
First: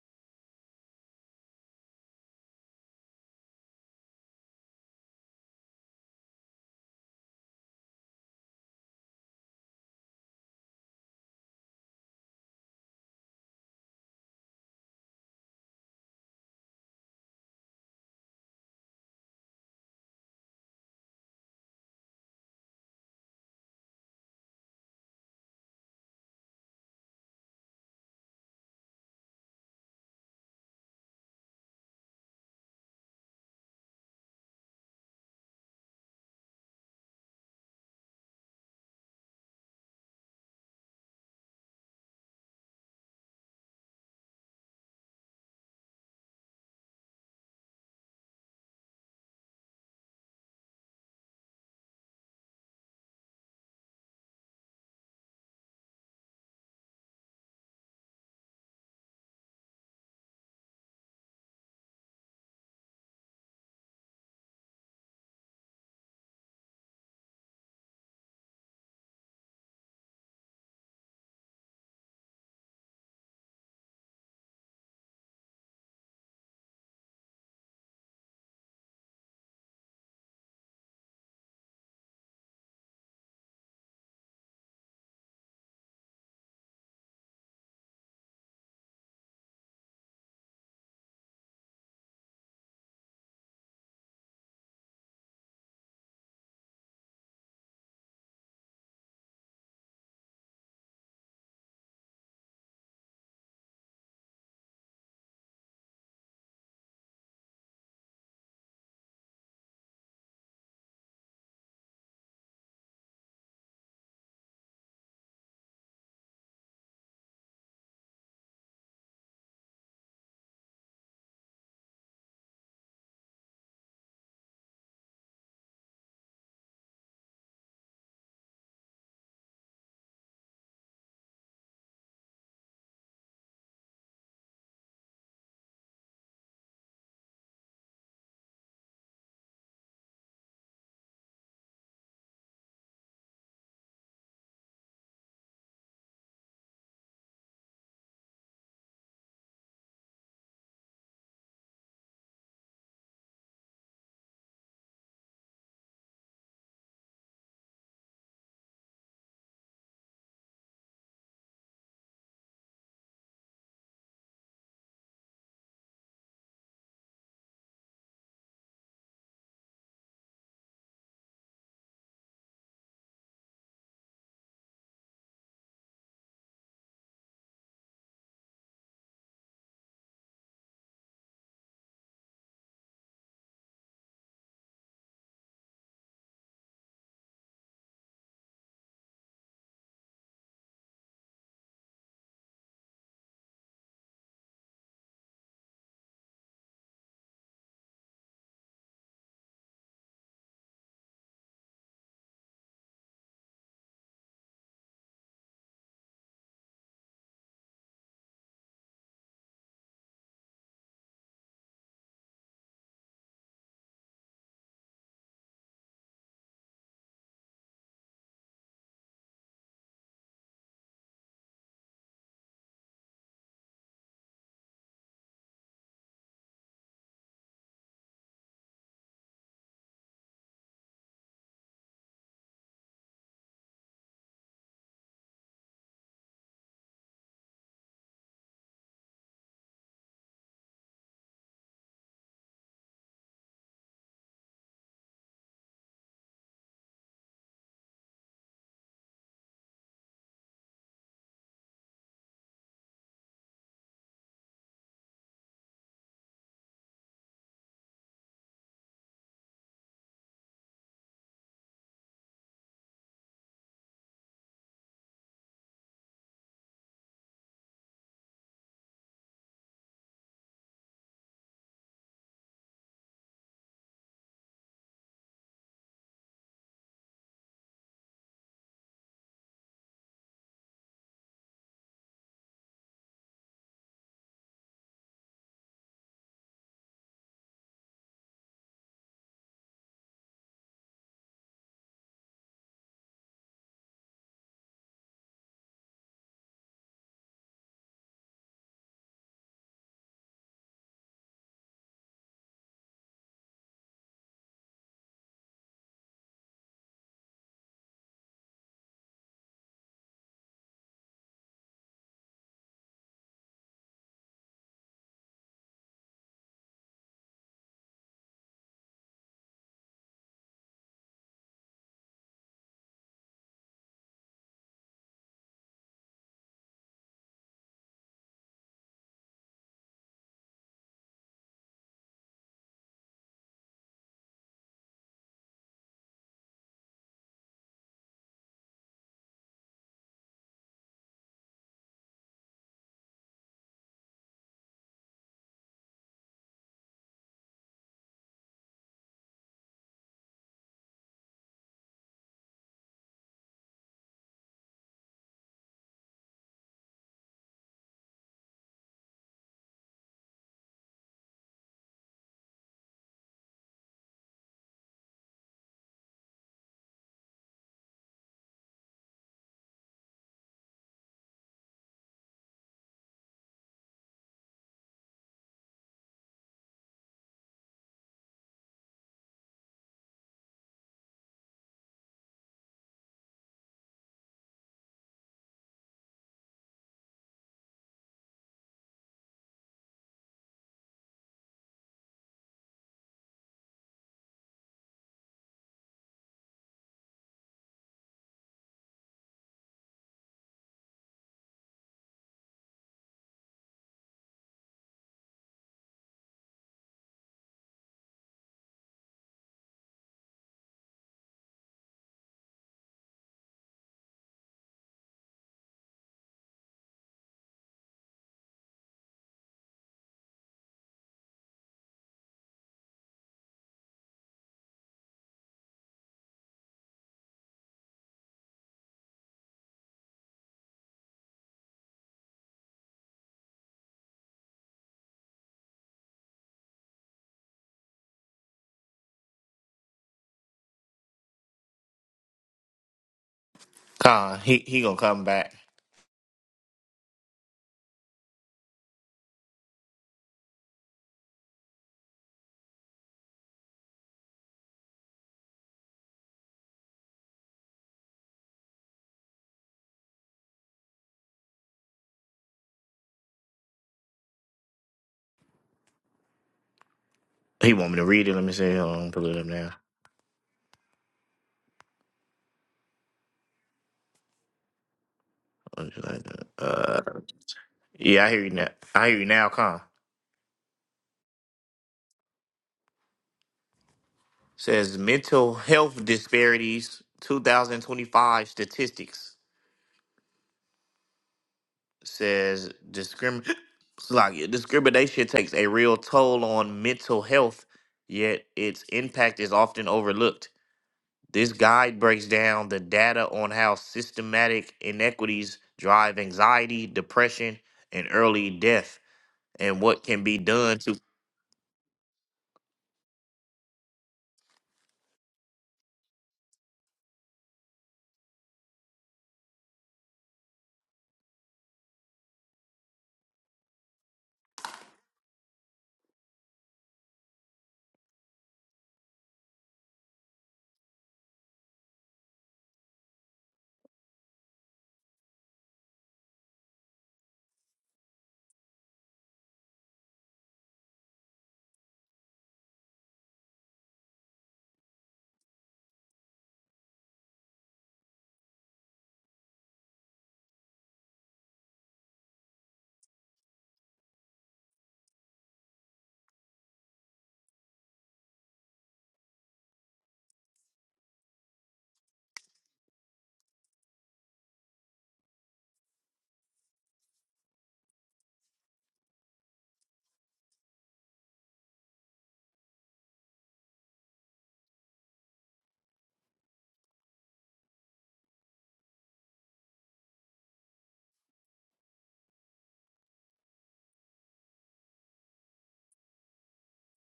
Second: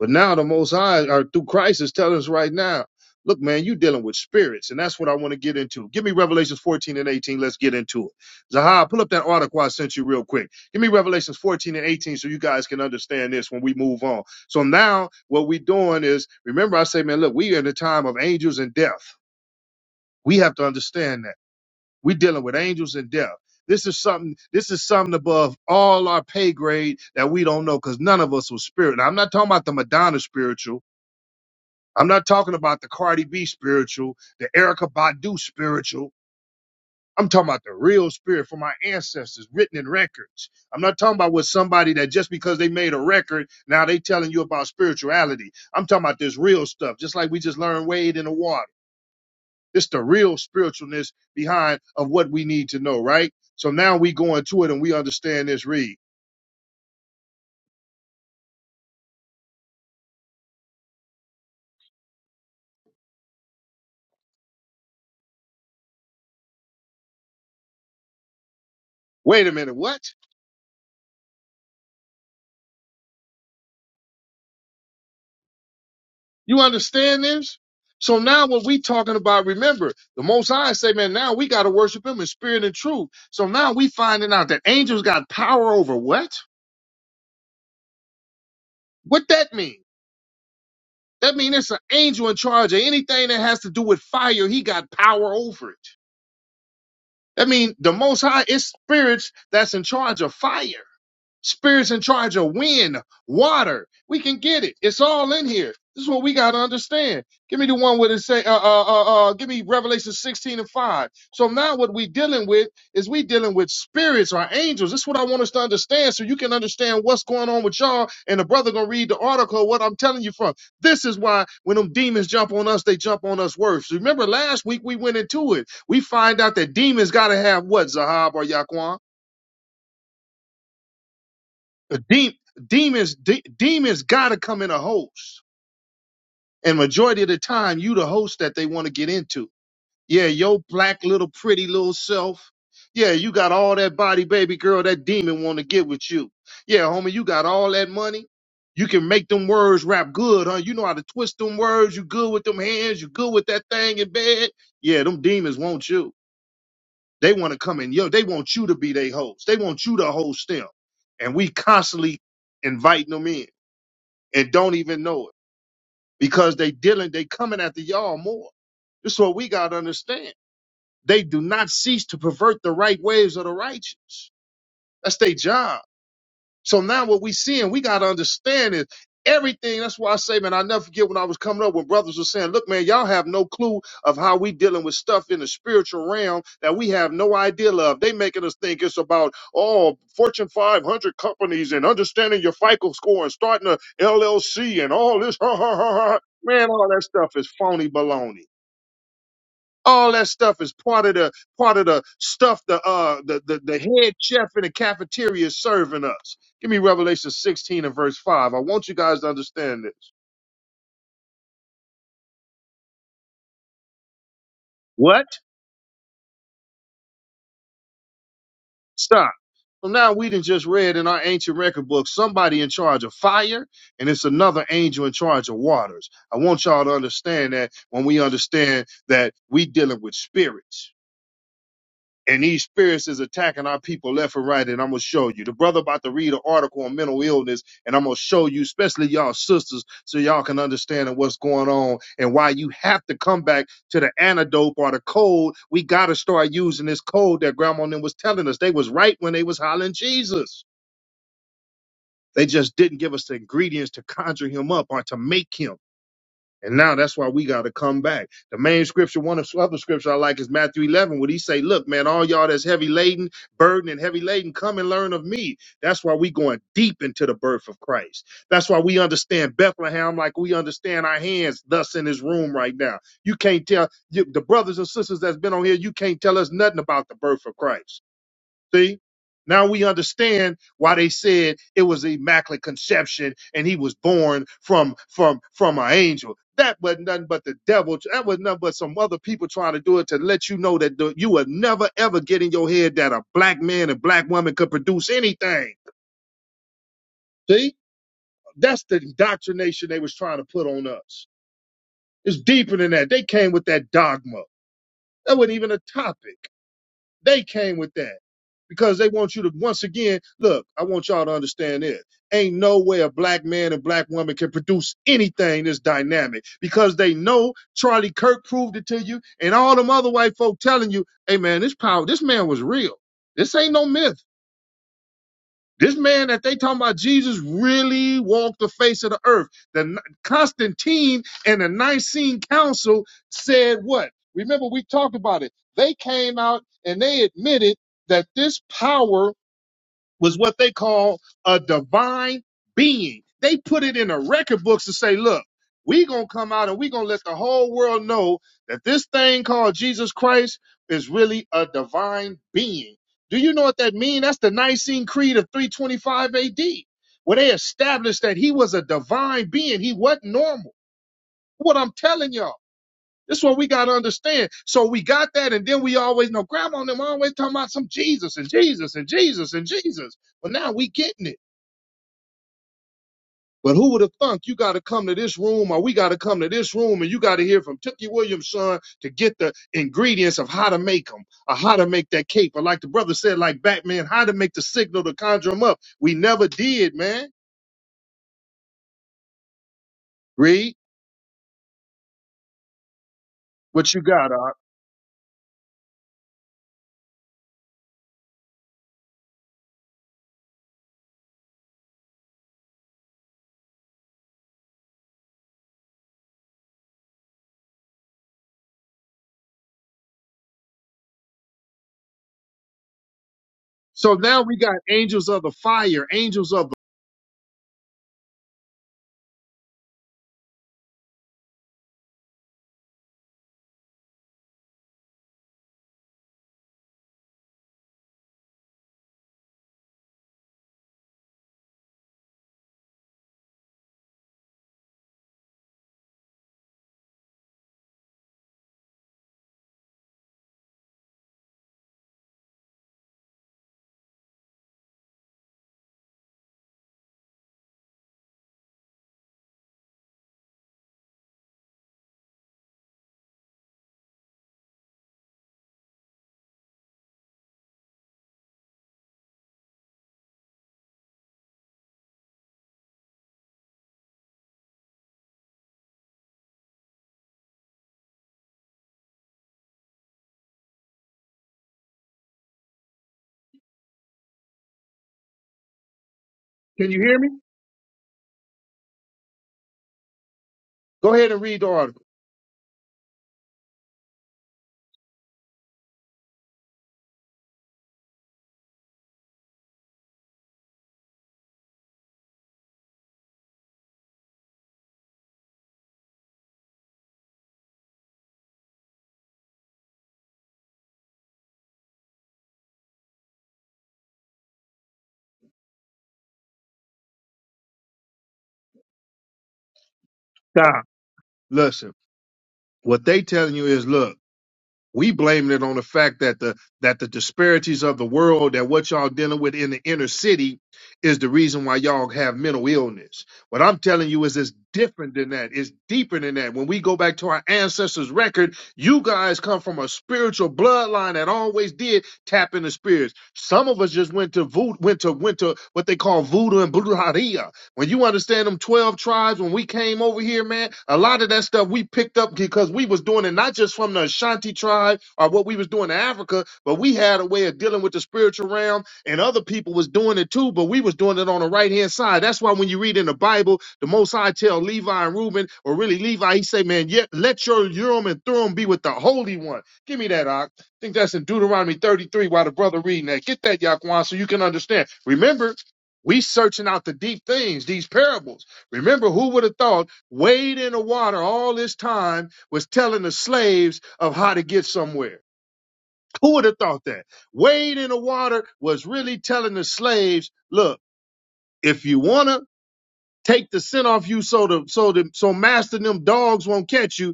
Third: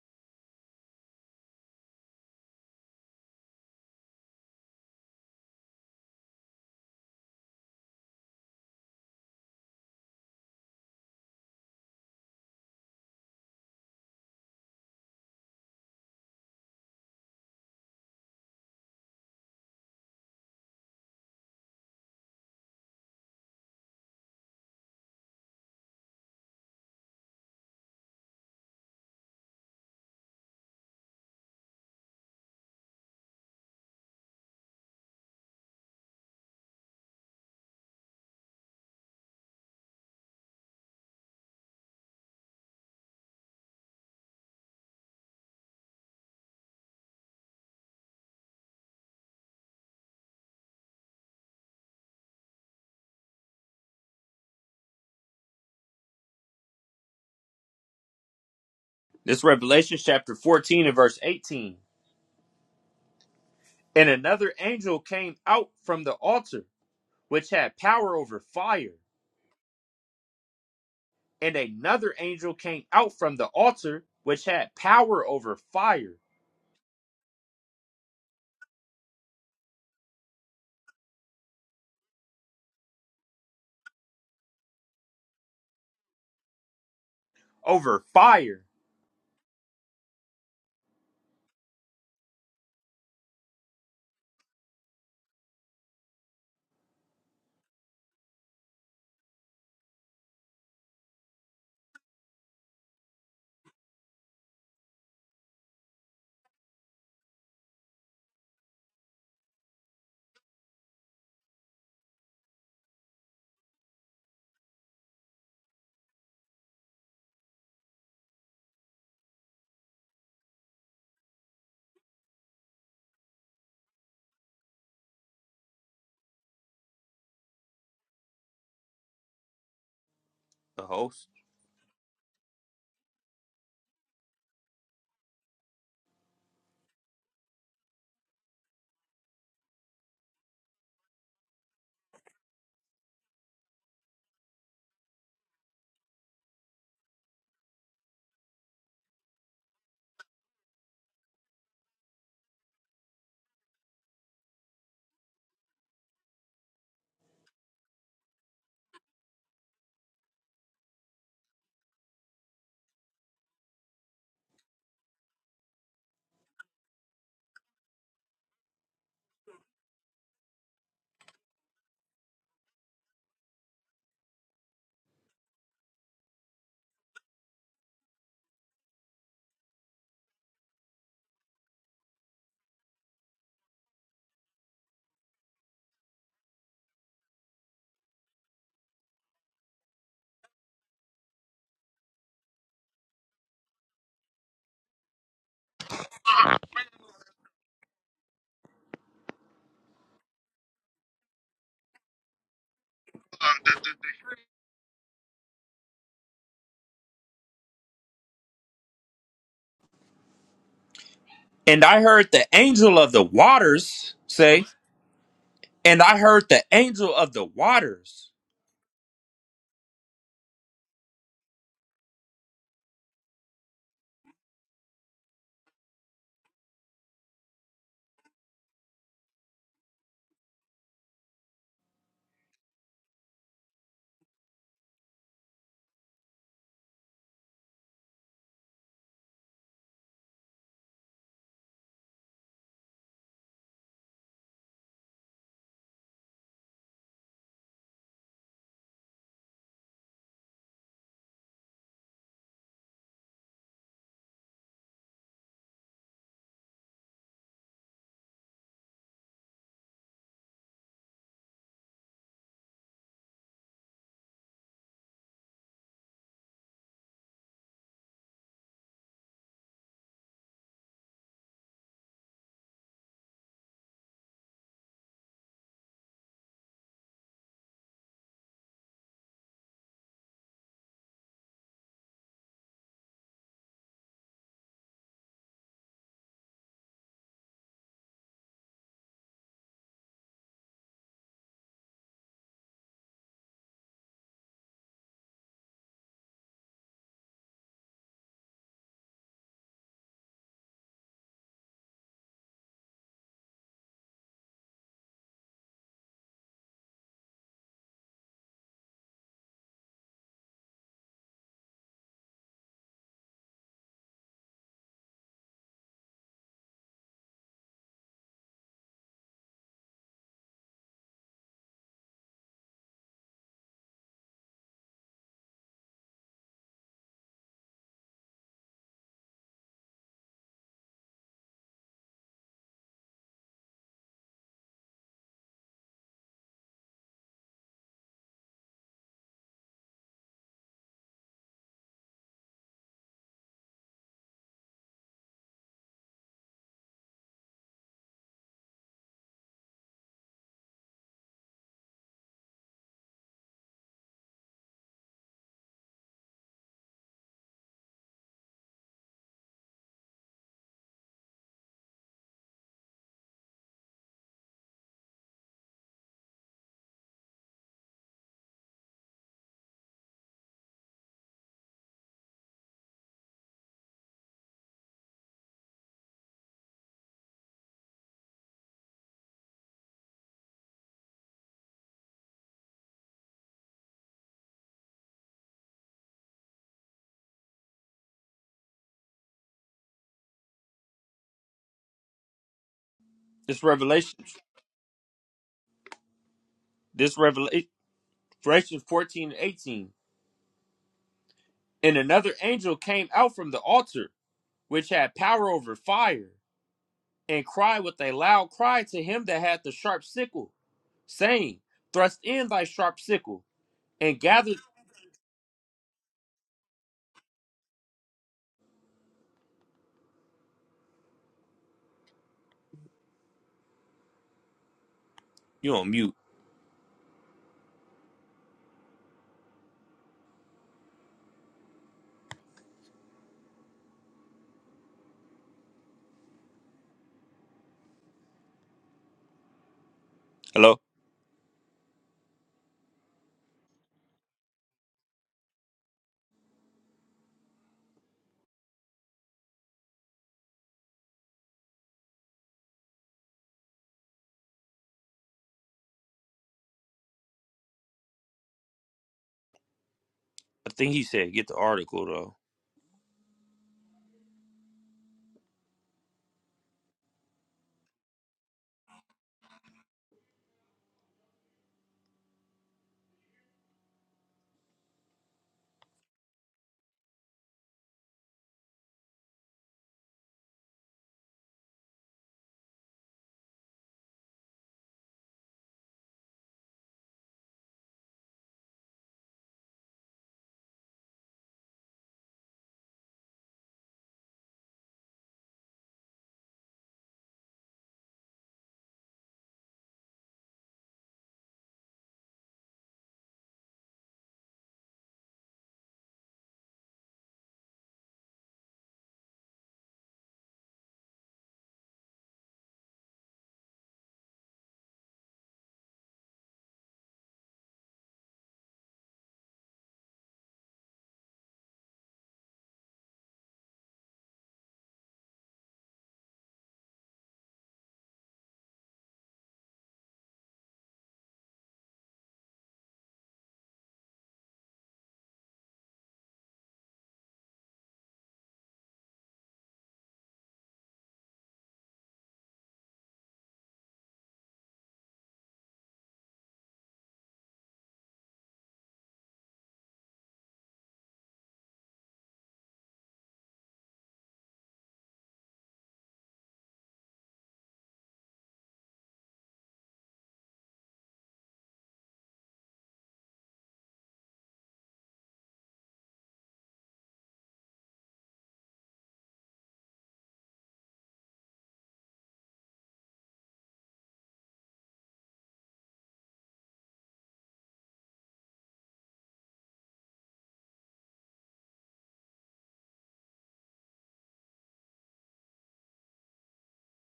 [SPEAKER 1] But now the Most High, or through Christ, is telling us right now, look, man, you dealing with spirits, and that's what I want to get into. Give me Revelations 14 and 18. Let's get into it. Zahar, pull up that article I sent you real quick. Give me Revelations 14 and 18 so you guys can understand this when we move on. So now what we are doing is, remember I say, man, look, we are in a time of angels and death. We have to understand that. We're dealing with angels and death. This is something. This is something above all our pay grade that we don't know because none of us was spirit. And I'm not talking about the Madonna spiritual. I'm not talking about the Cardi B spiritual, the Erica Badu spiritual. I'm talking about the real spirit from our ancestors, written in records. I'm not talking about with somebody that just because they made a record, now they telling you about spirituality. I'm talking about this real stuff, just like we just learned Wade in the water. This the real spiritualness behind of what we need to know, right? So now we go into it and we understand this. Read.
[SPEAKER 2] This Revelation chapter 14 and verse 18. And another angel came out from the altar, which had power over fire.
[SPEAKER 1] Wait a minute, what?
[SPEAKER 2] And another angel came out from the altar, which had power over fire,
[SPEAKER 1] You understand this? So now when we talking about, remember, the Most High say, man, now we got to worship Him in spirit and truth. So now we finding out that angels got power over what?
[SPEAKER 2] over fire.
[SPEAKER 1] What that mean? That mean it's an angel in charge of anything that has to do with fire. He got power over it. That mean, the Most High is spirits that's in charge of fire. Spirits in charge of wind, water. We can get it. It's all in here. This is what we got to understand. Give me the one where it say, uh, uh, uh, uh, give me Revelation 16 and 5. So now what we dealing with is we dealing with spirits or angels. This is what I want us to understand so you can understand what's going on with y'all. And the brother going to read the article, what I'm telling you from. This is why when them demons jump on us, they jump on us worse. Remember last week we went into it. We find out that demons got to have what, Zahab or Yaquan?
[SPEAKER 2] The host.
[SPEAKER 1] The de- demons, de- demons gotta come in a host, and majority of the time, you the host that they want to get into. Yeah, your black little pretty little self. Yeah, you got all that body, baby girl. That demon want to get with you. Yeah, homie, you got all that money. You can make them words rap good, huh? You know how to twist them words. You good with them hands. You good with that thing in bed. Yeah, them demons want you. They want to come in. Yo, they want you to be their host. They want you to host them, and we constantly inviting them in and don't even know it because they dealing, they coming after y'all more. This is what we got to understand. They do not cease to pervert the right ways of the righteous. That's their job. So now what we see and we got to understand is everything. That's why I say, man, I never forget when I was coming up when brothers were saying, look, man, y'all have no clue of how we dealing with stuff in the spiritual realm that we have no idea of. They making us think it's about, oh, Fortune 500 companies and understanding your FICO score and starting a LLC and all this. Ha, ha, ha, ha. Man, all that stuff is phony baloney. All that stuff is part of the part of the stuff the uh the, the, the head chef in the cafeteria is serving us. Give me Revelation 16 and verse 5. I want you guys to understand this.
[SPEAKER 2] And I heard the angel of the waters say,
[SPEAKER 1] What?
[SPEAKER 2] and I heard the angel of the waters.
[SPEAKER 1] Stop. So now we done just read in our ancient record book somebody in charge of fire, and it's another angel in charge of waters. I want y'all to understand that when we understand that we dealing with spirits. and these spirits is attacking our people left and right. And I'm gonna show you. The brother about to read an article on mental illness, and I'm gonna show you, especially y'all sisters, so y'all can understand what's going on and why you have to come back to the antidote or the code. We gotta start using this code that grandma and them was telling us. They was right when they was hollering Jesus. They just didn't give us the ingredients to conjure him up or to make him. And now that's why we got to come back. The main scripture, one of the other scripture I like is Matthew 11, where he say, look, man, all y'all that's heavy laden, burden and heavy laden, come and learn of me. That's why we going deep into the birth of Christ. That's why we understand Bethlehem like we understand our hands thus in this room right now. You can't tell you, the brothers and sisters that's been on here, you can't tell us nothing about the birth of Christ. See? Now we understand why they said it was immaculate conception and he was born from from from an angel. That was nothing but the devil. That was nothing but some other people trying to do it to let you know that the, you would never ever get in your head that a black man and black woman could produce anything. See? That's the indoctrination they was trying to put on us. It's deeper than that. They came with that dogma. That wasn't even a topic. They came with that because they want you to once again look. I want y'all to understand this. Ain't no way a black man and black woman can produce anything this dynamic because they know Charlie Kirk proved it to you, and all them other white folk telling you, "Hey man, this power, this man was real. This ain't no myth." This man that they talking about, Jesus, really walked the face of the earth. The Constantine and the Nicene Council said what? Remember, we talked about it. They came out and they admitted that this power was what they call a divine being. They put it in the record books to say, look, we gonna come out and we gonna let the whole world know that this thing called Jesus Christ is really a divine being. Do you know what that means? That's the Nicene Creed of 325 AD, where they established that he was a divine being. He wasn't normal. What I'm telling y'all. This one we gotta understand. So we got that, and then we always know grandma and them always talking about some Jesus and Jesus and Jesus and Jesus. But now we getting it. But who would have thunk you gotta come to this room or we gotta come to this room and you gotta hear from Tookie Williams' son to get the ingredients of how to make them or how to make that cake. But like the brother said, like Batman, how to make the signal to conjure them up. We never did, man. Read
[SPEAKER 2] This
[SPEAKER 1] what you
[SPEAKER 2] revelation.
[SPEAKER 1] got, Art.
[SPEAKER 2] This revelation. Galatians 14 and 18. And another angel came out from the altar, which had power over fire, and cried with a loud cry to him that had the sharp sickle, saying, Thrust in thy sharp sickle,
[SPEAKER 1] So
[SPEAKER 2] and
[SPEAKER 1] now
[SPEAKER 2] gather.
[SPEAKER 1] we got angels of the fire, angels of the.
[SPEAKER 2] You on mute. Hello?
[SPEAKER 3] Con, he he gonna come back.
[SPEAKER 2] I think he said, Get the article, though.
[SPEAKER 3] He want me to read it. Let me see. Hold on, pull it up now.
[SPEAKER 1] Can you
[SPEAKER 3] Uh,
[SPEAKER 1] hear me?
[SPEAKER 3] yeah, I hear you now. I hear you now, Con.
[SPEAKER 1] Go ahead and read the article.
[SPEAKER 3] Says mental health disparities 2025 statistics says discrim like yeah, discrimination takes a real toll on mental health, yet its impact is often overlooked. This guide breaks down the data on how systematic inequities drive anxiety, depression, and early death, and what can be
[SPEAKER 1] Nah.
[SPEAKER 3] done to.
[SPEAKER 1] Listen, what they telling you is, look, we blaming it on the fact that the that the disparities of the world that what y'all dealing with in the inner city is the reason why y'all have mental illness. What I'm telling you is it's different than that. It's deeper than that. When we go back to our ancestors' record, you guys come from a spiritual bloodline that always did tap into spirits. Some of us just went to voodoo, went to went to what they call voodoo and brujeria when you understand them 12 tribes, when we came over here, man, a lot of that stuff we picked up because we was doing it not just from the Ashanti tribe or what we was doing in Africa, but we had a way of dealing with the spiritual realm and other people was doing it too, but we was doing it on the right hand side. That's why when you read in the Bible, the most High tell Levi and Reuben, or really Levi, he say, man, yet let your Urim and Thummim be with the Holy One. Give me that, Ock I think that's in Deuteronomy 33 while the brother reading that. Get that, Yaquan, so you can understand. Remember, we searching out the deep things, these parables. Remember, who would have thought Wade in the water all this time was telling the slaves of how to get somewhere? Who would have thought that? Wade in the water was really telling the slaves, look, if you wanna take the sin off you so the so the so master and them dogs won't catch you,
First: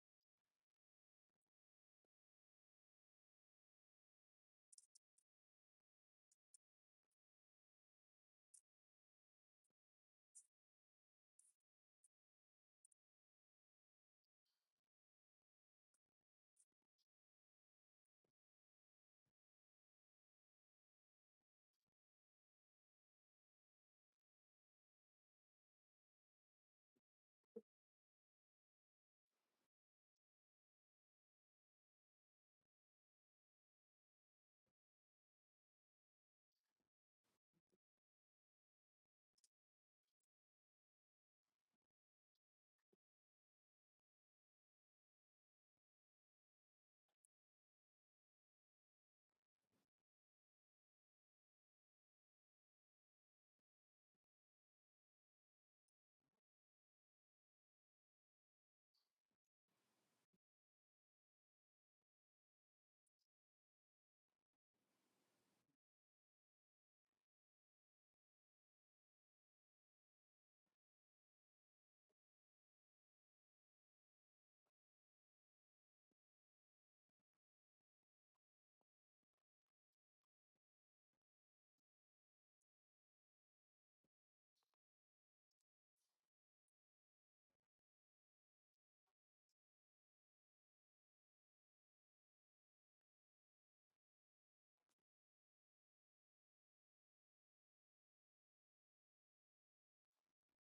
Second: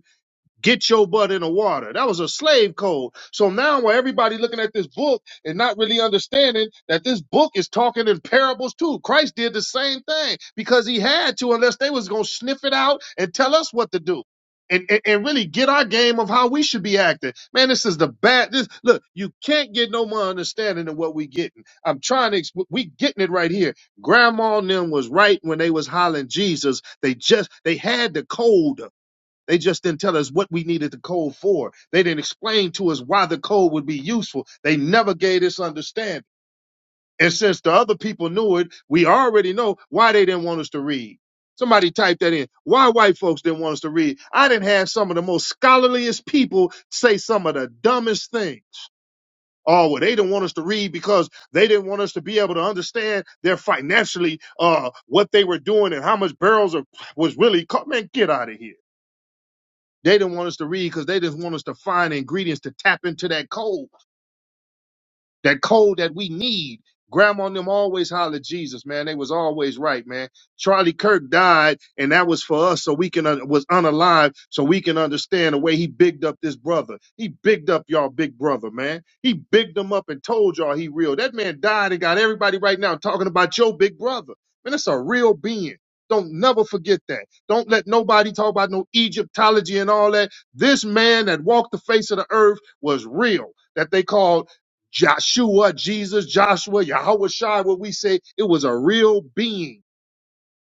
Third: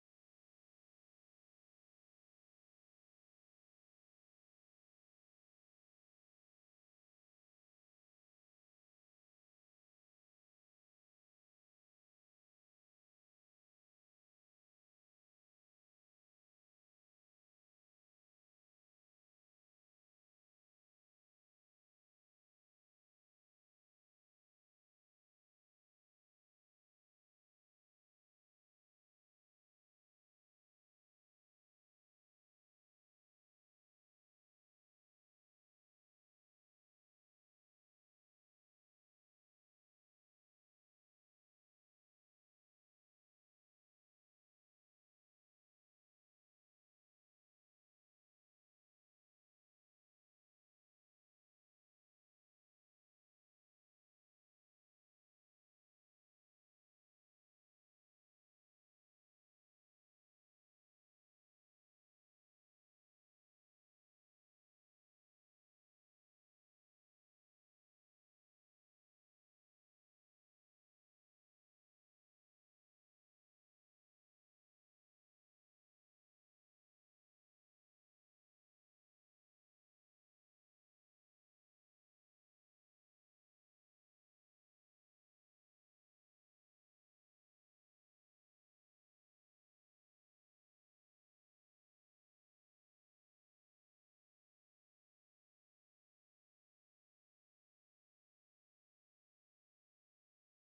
[SPEAKER 1] get your butt in the water. That was a slave code. So now where everybody looking at this book and not really understanding that this book is talking in parables too. Christ did the same thing because he had to, unless they was gonna sniff it out and tell us what to do. And, and, and really get our game of how we should be acting. Man, this is the bad. This look, you can't get no more understanding than what we getting. I'm trying to. Exp- we getting it right here. Grandma and them was right when they was hollering Jesus. They just they had the code. They just didn't tell us what we needed the code for. They didn't explain to us why the code would be useful. They never gave us understanding. And since the other people knew it, we already know why they didn't want us to read. Somebody type that in. Why white folks didn't want us to read. I didn't have some of the most scholarliest people say some of the dumbest things. Oh, well, they didn't want us to read because they didn't want us to be able to understand their financially uh, what they were doing and how much barrels of, was really caught. Man, get out of here. They didn't want us to read because they just want us to find ingredients to tap into that code that code that we need. Grandma and them always hollered Jesus, man. They was always right, man. Charlie Kirk died, and that was for us, so we can un- was unalive, so we can understand the way he bigged up this brother. He bigged up y'all, big brother, man. He bigged him up and told y'all he real. That man died and got everybody right now talking about your big brother, man. That's a real being. Don't never forget that. Don't let nobody talk about no Egyptology and all that. This man that walked the face of the earth was real. That they called Joshua, Jesus, Joshua, Yahweh Shai, what we say, it was a real being.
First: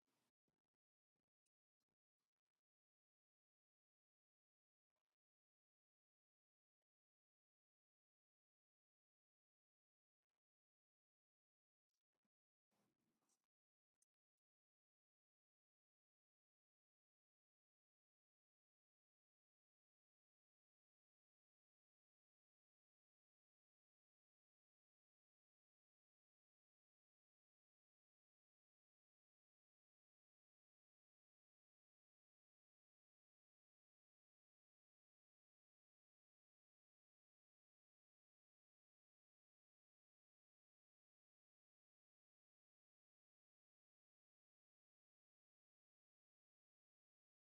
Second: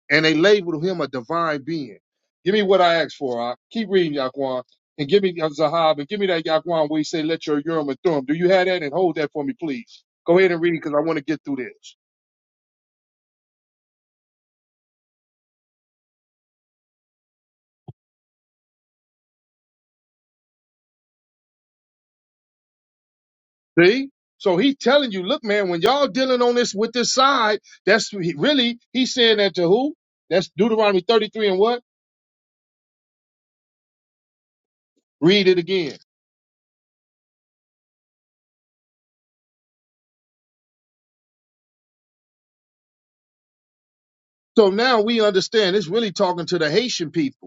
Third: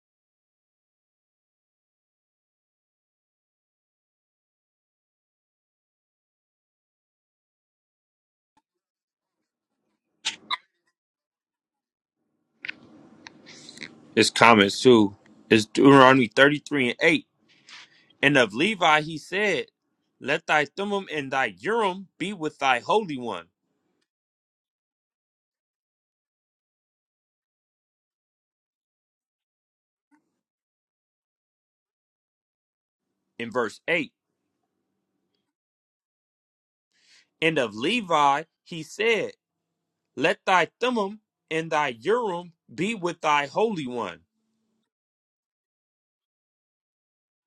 [SPEAKER 1] And they labeled him a divine being. Give me what I asked for. I keep reading, Yaquan. And give me uh, Zahab, and give me that Yaquan where he say, let your Urim and Thummim. Do you have that? And hold that for me, please. Go ahead and read it because I want to get through this.
[SPEAKER 2] It's comments, too. It's Deuteronomy 33 and 8. And of Levi he said, Let thy thummim and thy urim be with thy holy one.
[SPEAKER 1] See? So he telling you, look, man, when y'all dealing on this with this side, that's he- really, he's saying that to who? That's Deuteronomy 33 and what?
[SPEAKER 2] In verse 8.
[SPEAKER 1] Read it again.
[SPEAKER 2] And of Levi he said, Let thy Thummim and thy Urim be with thy Holy One.
[SPEAKER 1] So now we understand it's really talking to the Haitian people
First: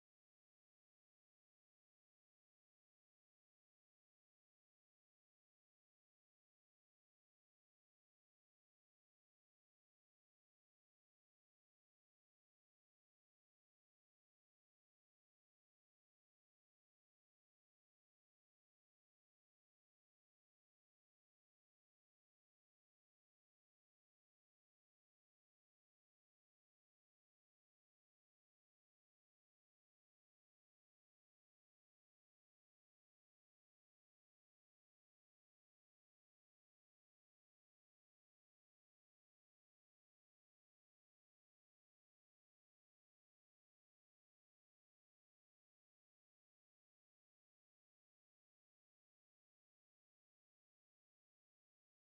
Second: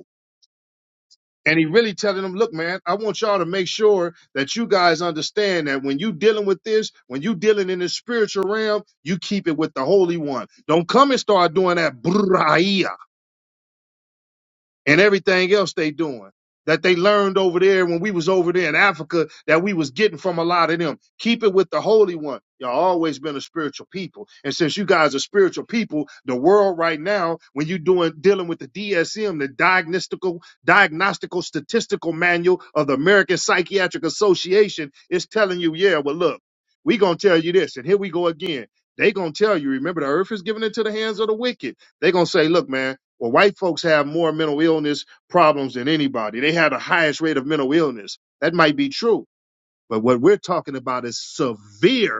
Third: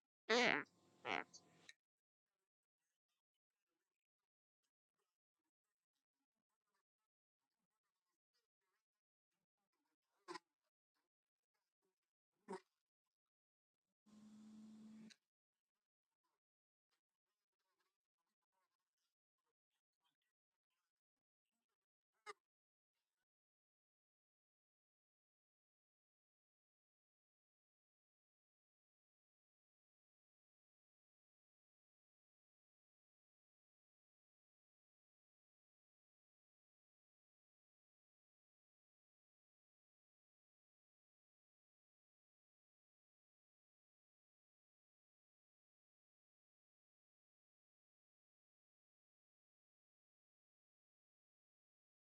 [SPEAKER 1] And he really telling them, look, man, I want y'all to make sure that you guys understand that when you dealing with this, when you dealing in the spiritual realm, you keep it with the Holy One. Don't come and start doing that and everything else they doing that they learned over there when we was over there in Africa that we was getting from a lot of them. Keep it with the Holy One. Y'all always been a spiritual people. And since you guys are spiritual people, the world right now, when you doing dealing with the DSM, the diagnostical diagnostical statistical manual of the American Psychiatric Association, is telling you, yeah, well look, we gonna tell you this. And here we go again. They gonna tell you, remember the earth is given into the hands of the wicked. They gonna say, look, man. Well, white folks have more mental illness problems than anybody. They have the highest rate of mental illness. That might be true. But what we're talking about is severe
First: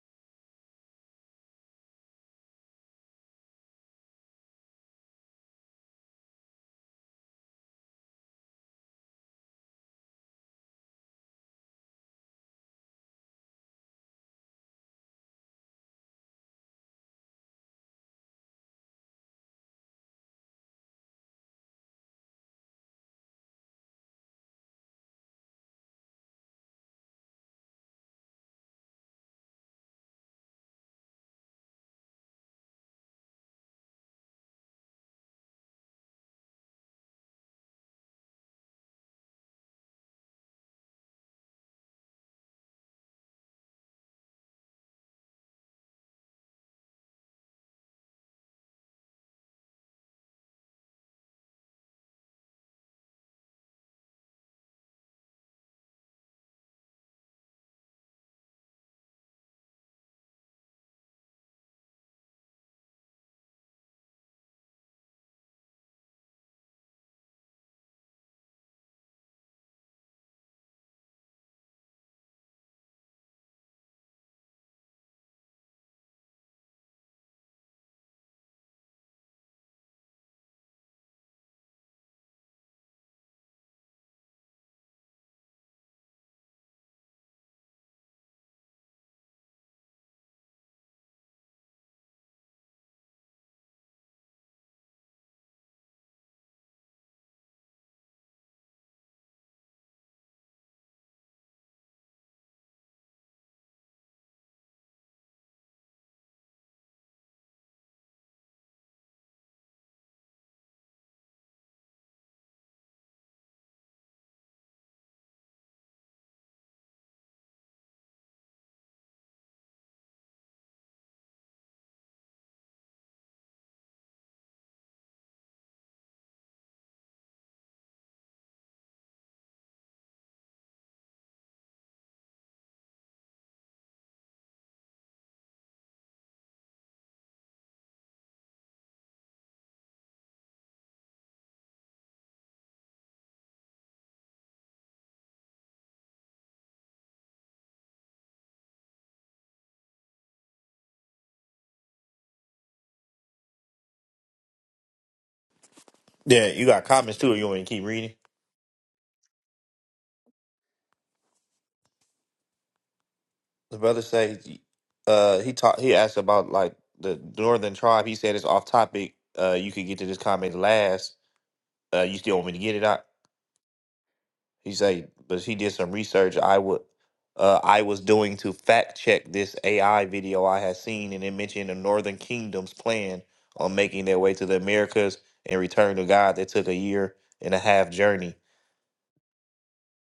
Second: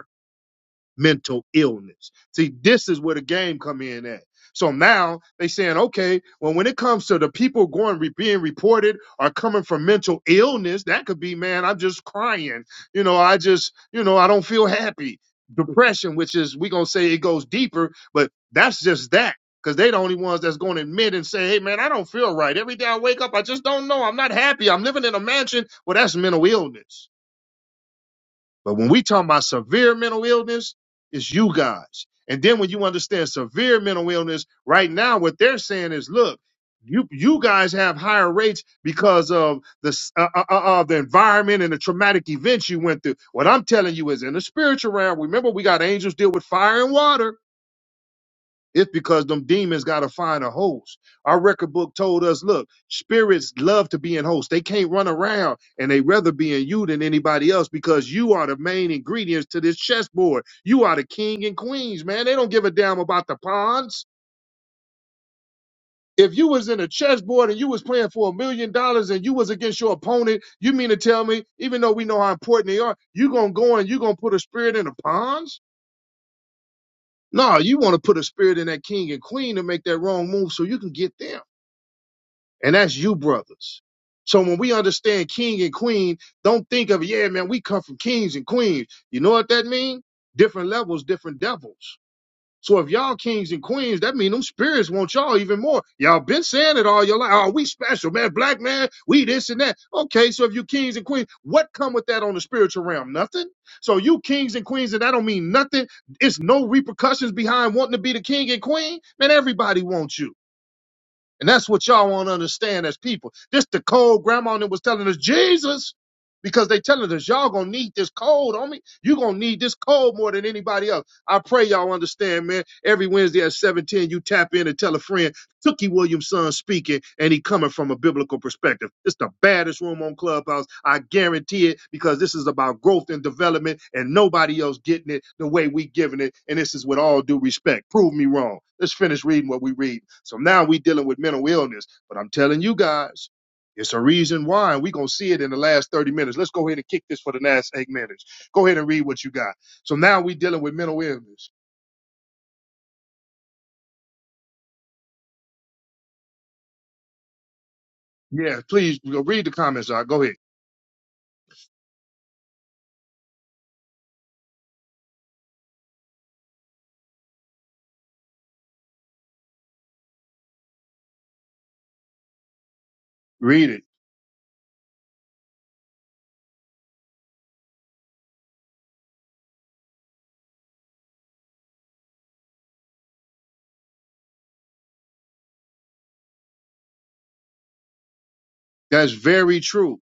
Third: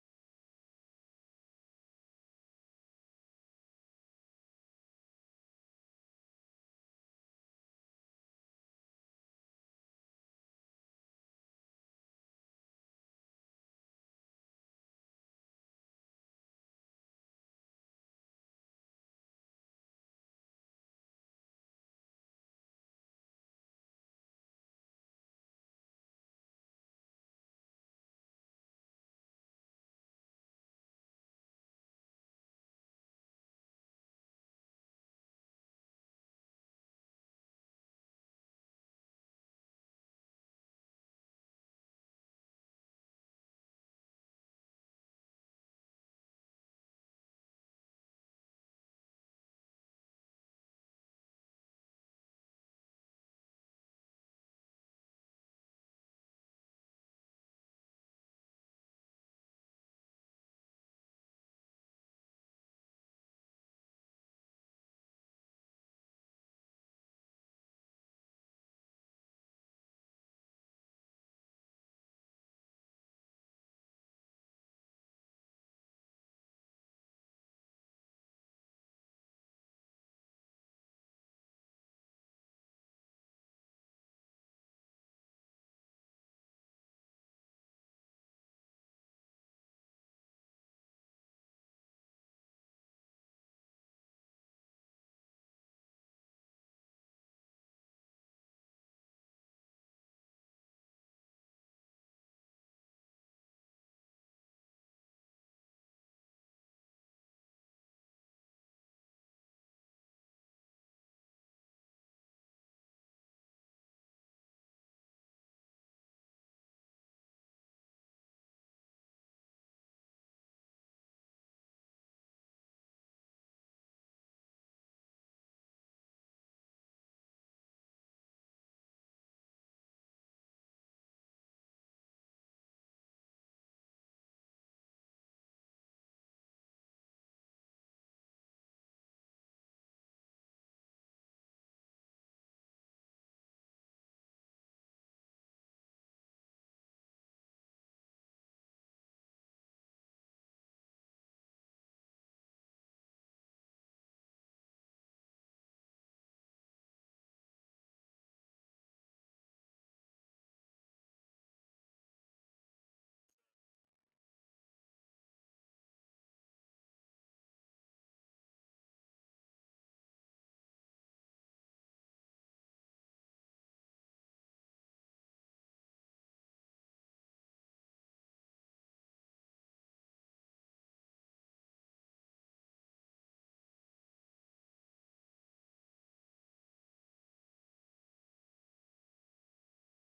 [SPEAKER 1] mental illness. See, this is where the game come in at. So now they saying, okay, well, when it comes to the people going re- being reported are coming from mental illness, that could be, man, I'm just crying. You know, I just, you know, I don't feel happy. Depression, which is we gonna say it goes deeper, but that's just that. Cause they the only ones that's gonna admit and say, hey man, I don't feel right. Every day I wake up, I just don't know. I'm not happy. I'm living in a mansion. Well, that's mental illness. But when we talk about severe mental illness, it's you guys. And then when you understand severe mental illness, right now what they're saying is, look, you you guys have higher rates because of the s- uh, uh, uh, uh, the environment and the traumatic events you went through. What I'm telling you is, in the spiritual realm, remember we got angels deal with fire and water. It's because them demons got to find a host. Our record book told us, look, spirits love to be in hosts. They can't run around and they rather be in you than anybody else because you are the main ingredients to this chessboard. You are the king and queens, man. They don't give a damn about the pawns. If you was in a chessboard and you was playing for a million dollars and you was against your opponent, you mean to tell me, even though we know how important they are, you gonna go and you gonna put a spirit in the pawns? No, you want to put a spirit in that king and queen to make that wrong move so you can get them. and that's you brothers. So when we understand king and queen, don't think of yeah, man, we come from kings and queens. You know what that means? Different levels, different devils. So if y'all kings and queens, that means them spirits want y'all even more. Y'all been saying it all your life. Oh, we special, man, black man, we this and that. Okay, so if you kings and queens, what come with that on the spiritual realm? Nothing. So you kings and queens, and that don't mean nothing. It's no repercussions behind wanting to be the king and queen. Man, everybody wants you. And that's what y'all won't understand as people. This the cold grandma that was telling us, Jesus, because they telling us y'all gonna need this cold, homie. You gonna need this cold more than anybody else. I pray y'all understand, man. Every Wednesday at seven ten, you tap in and tell a friend. Tookie Williamson speaking, and he coming from a biblical perspective. It's the baddest room on Clubhouse. I guarantee it because this is about growth and development, and nobody else getting it the way we giving it. And this is with all due respect. Prove me wrong. Let's finish reading what we read. So now we dealing with mental illness, but I'm telling you guys. It's a reason why, and we're going to see it in the last 30 minutes. Let's go ahead and kick this for the last eight minutes. Go ahead and read what you got. So now we're dealing with mental illness.
[SPEAKER 3] Yeah, you got comments too. Or you want me to keep reading?
[SPEAKER 1] Yeah, please read the comments. I Go ahead.
[SPEAKER 3] The brother say, uh, he talked. He asked about like the northern tribe. He said it's off topic. Uh, you could get to this comment last. Uh, you still want me to get it out?
[SPEAKER 1] Read it.
[SPEAKER 3] He said, but he did some research. I would, uh, I was doing to fact check this AI video I had seen, and it mentioned the Northern Kingdom's plan on making their way to the Americas and return to God. That took a year and a half journey.
[SPEAKER 1] That's very true.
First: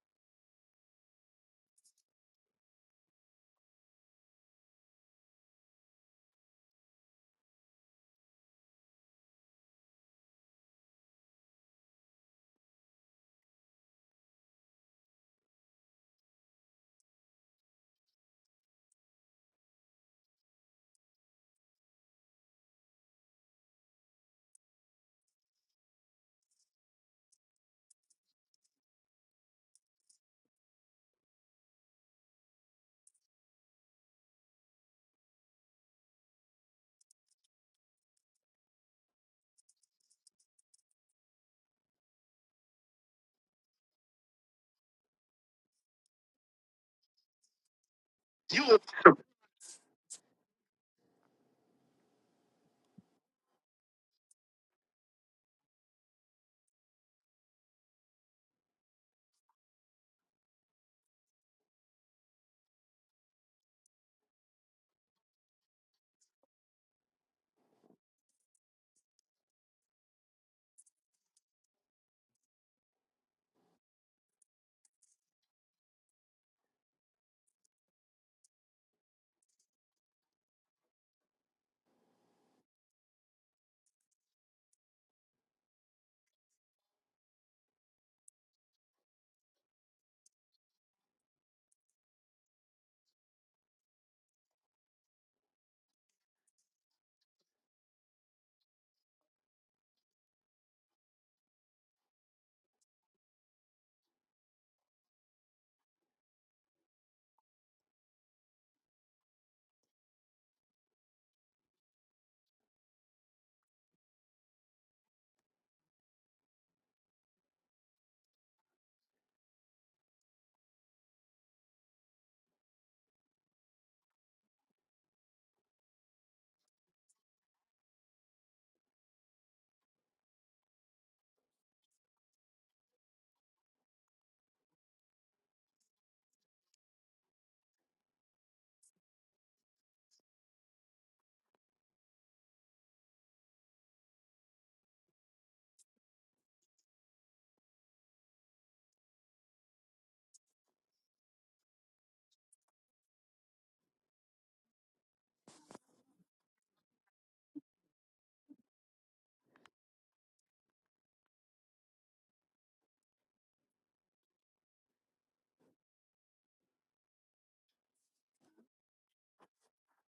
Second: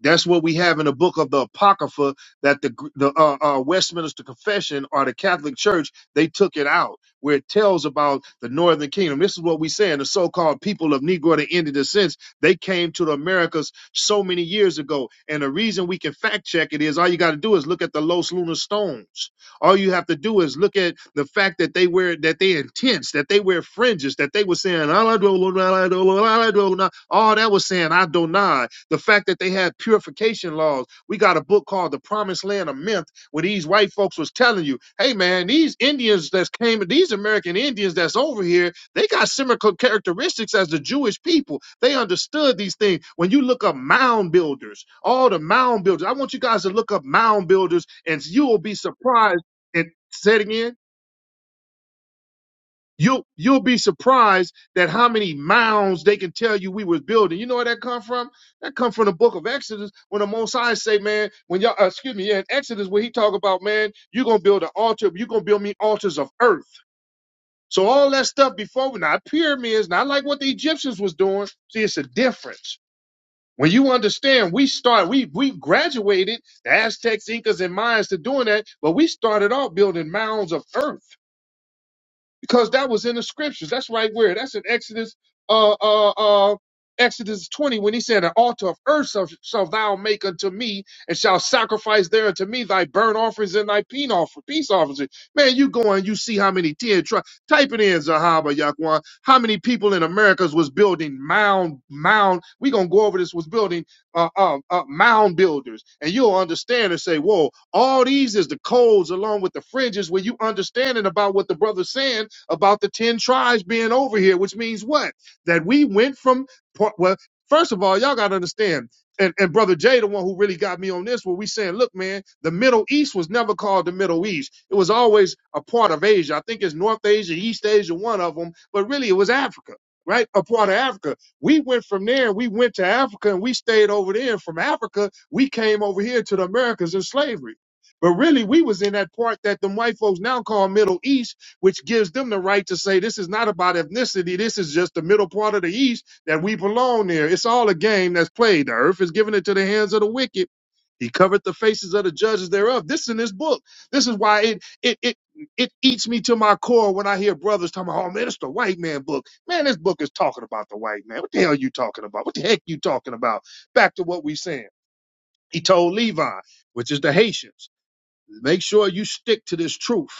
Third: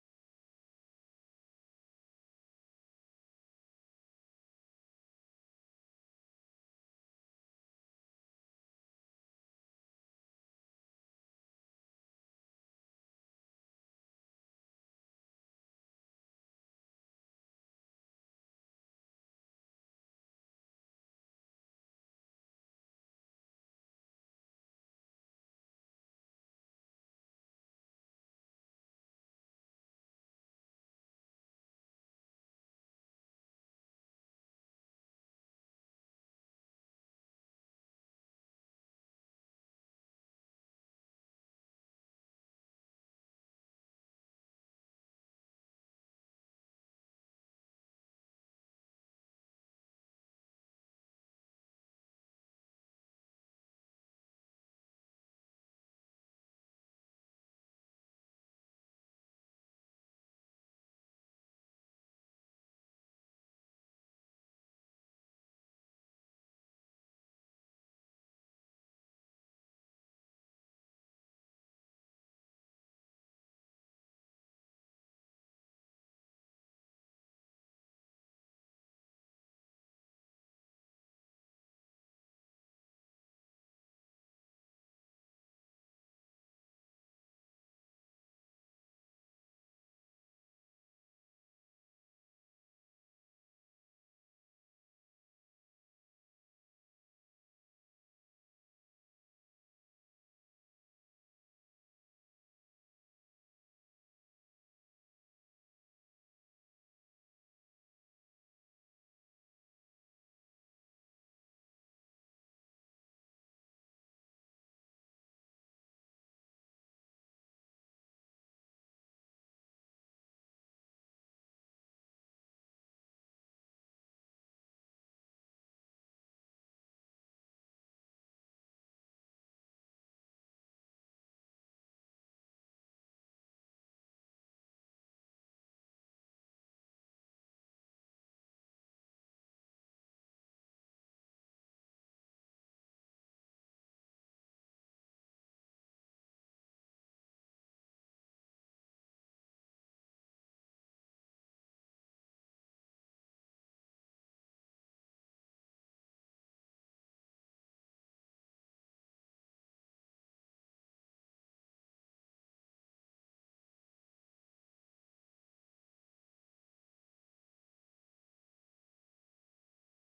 [SPEAKER 1] That's what we have in the book of the Apocrypha that the the uh, uh, Westminster Confession or the Catholic Church they took it out where it tells about the Northern Kingdom. This is what we say in the so-called people of Negro to Indian descent. They came to the Americas so many years ago, and the reason we can fact check it is all you got to do is look at the Los Lunar stones all you have to do is look at the fact that they wear that they intense, that they wear fringes, that they were saying "Allah do- do- do- do- do- do- do," all that was saying I do not. The fact that they had purification laws. We got a book called The Promised Land of Myth, where these white folks was telling you, hey man, these Indians that's came, these American Indians that's over here, they got similar characteristics as the Jewish people. They understood these things. When you look up mound builders, all the mound builders, I want you guys to look up mound builders, and you will
[SPEAKER 3] You
[SPEAKER 1] be
[SPEAKER 3] would-
[SPEAKER 1] surprised and say it again. You'll you'll be surprised that how many mounds they can tell you we was building. You know where that come from? That come from the book of Exodus when the Mosai say, man, when y'all uh, excuse me, yeah, in Exodus where he talk about, man, you're gonna build an altar, you're gonna build me altars of earth. So all that stuff before not pyramids, not like what the Egyptians was doing. See, it's a difference. When you understand, we start, we we graduated the Aztecs, Incas, and Mayans to doing that, but we started off building mounds of earth. because that was in the scriptures. That's right where. That's in Exodus, uh, uh, uh, Exodus 20, when he said, An altar of earth shall, shall thou make unto me, and shall sacrifice there unto me thy burnt offerings and thy peace offer, peace offerings. Man, you go and you see how many ten tri- type it in Zahaba Yakwan. How many people in Americas was building mound mound? We gonna go over this was building uh, uh, uh mound builders, and you'll understand and say, whoa, all these is the codes along with the fringes where you understanding about what the brother's saying about the 10 tribes being over here, which means what? That we went from, well, first of all, y'all got to understand, and, and Brother Jay, the one who really got me on this, where we saying, look, man, the Middle East was never called the Middle East. It was always a part of Asia. I think it's North Asia, East Asia, one of them, but really it was Africa. Right, a part of Africa. We went from there and we went to Africa and we stayed over there. And from Africa, we came over here to the Americas in slavery. But really, we was in that part that them white folks now call Middle East which gives them the right to say this is not about ethnicity. This is just the middle part of the East that we belong there. It's all a game that's played. The earth is given into the hands of the wicked. He covered the faces of the judges thereof. This is in this book. This is why it it it it eats me to my core when I hear brothers talking about, oh man, it's the white man book. Man, this book is talking about the white man. What the hell are you talking about? What the heck you talking about? Back to what we saying. He told Levi, which is the Haitians, make sure you stick to this truth.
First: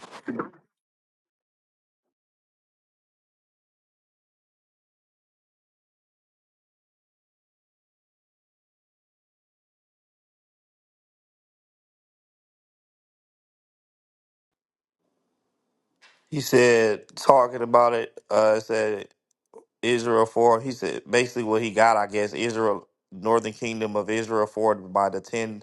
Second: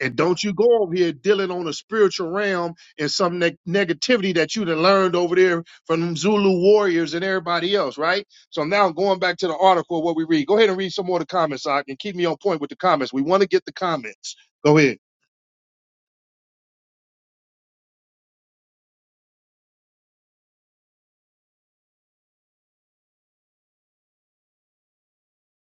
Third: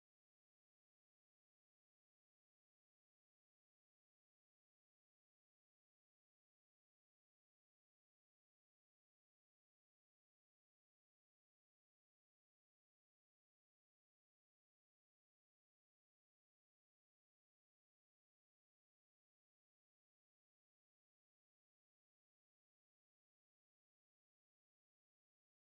[SPEAKER 1] And don't you go over here dealing on a spiritual realm and some neg- negativity that you done learned over there from them Zulu warriors and everybody else, right? So now going back to the article, what we read. Go ahead and read some more of the comments, so I and keep me on point with the comments. We want to get the comments. Go ahead.
[SPEAKER 3] He said, talking about it, uh, said Israel for. He said basically what he got, I guess, Israel, Northern Kingdom of Israel forward by the ten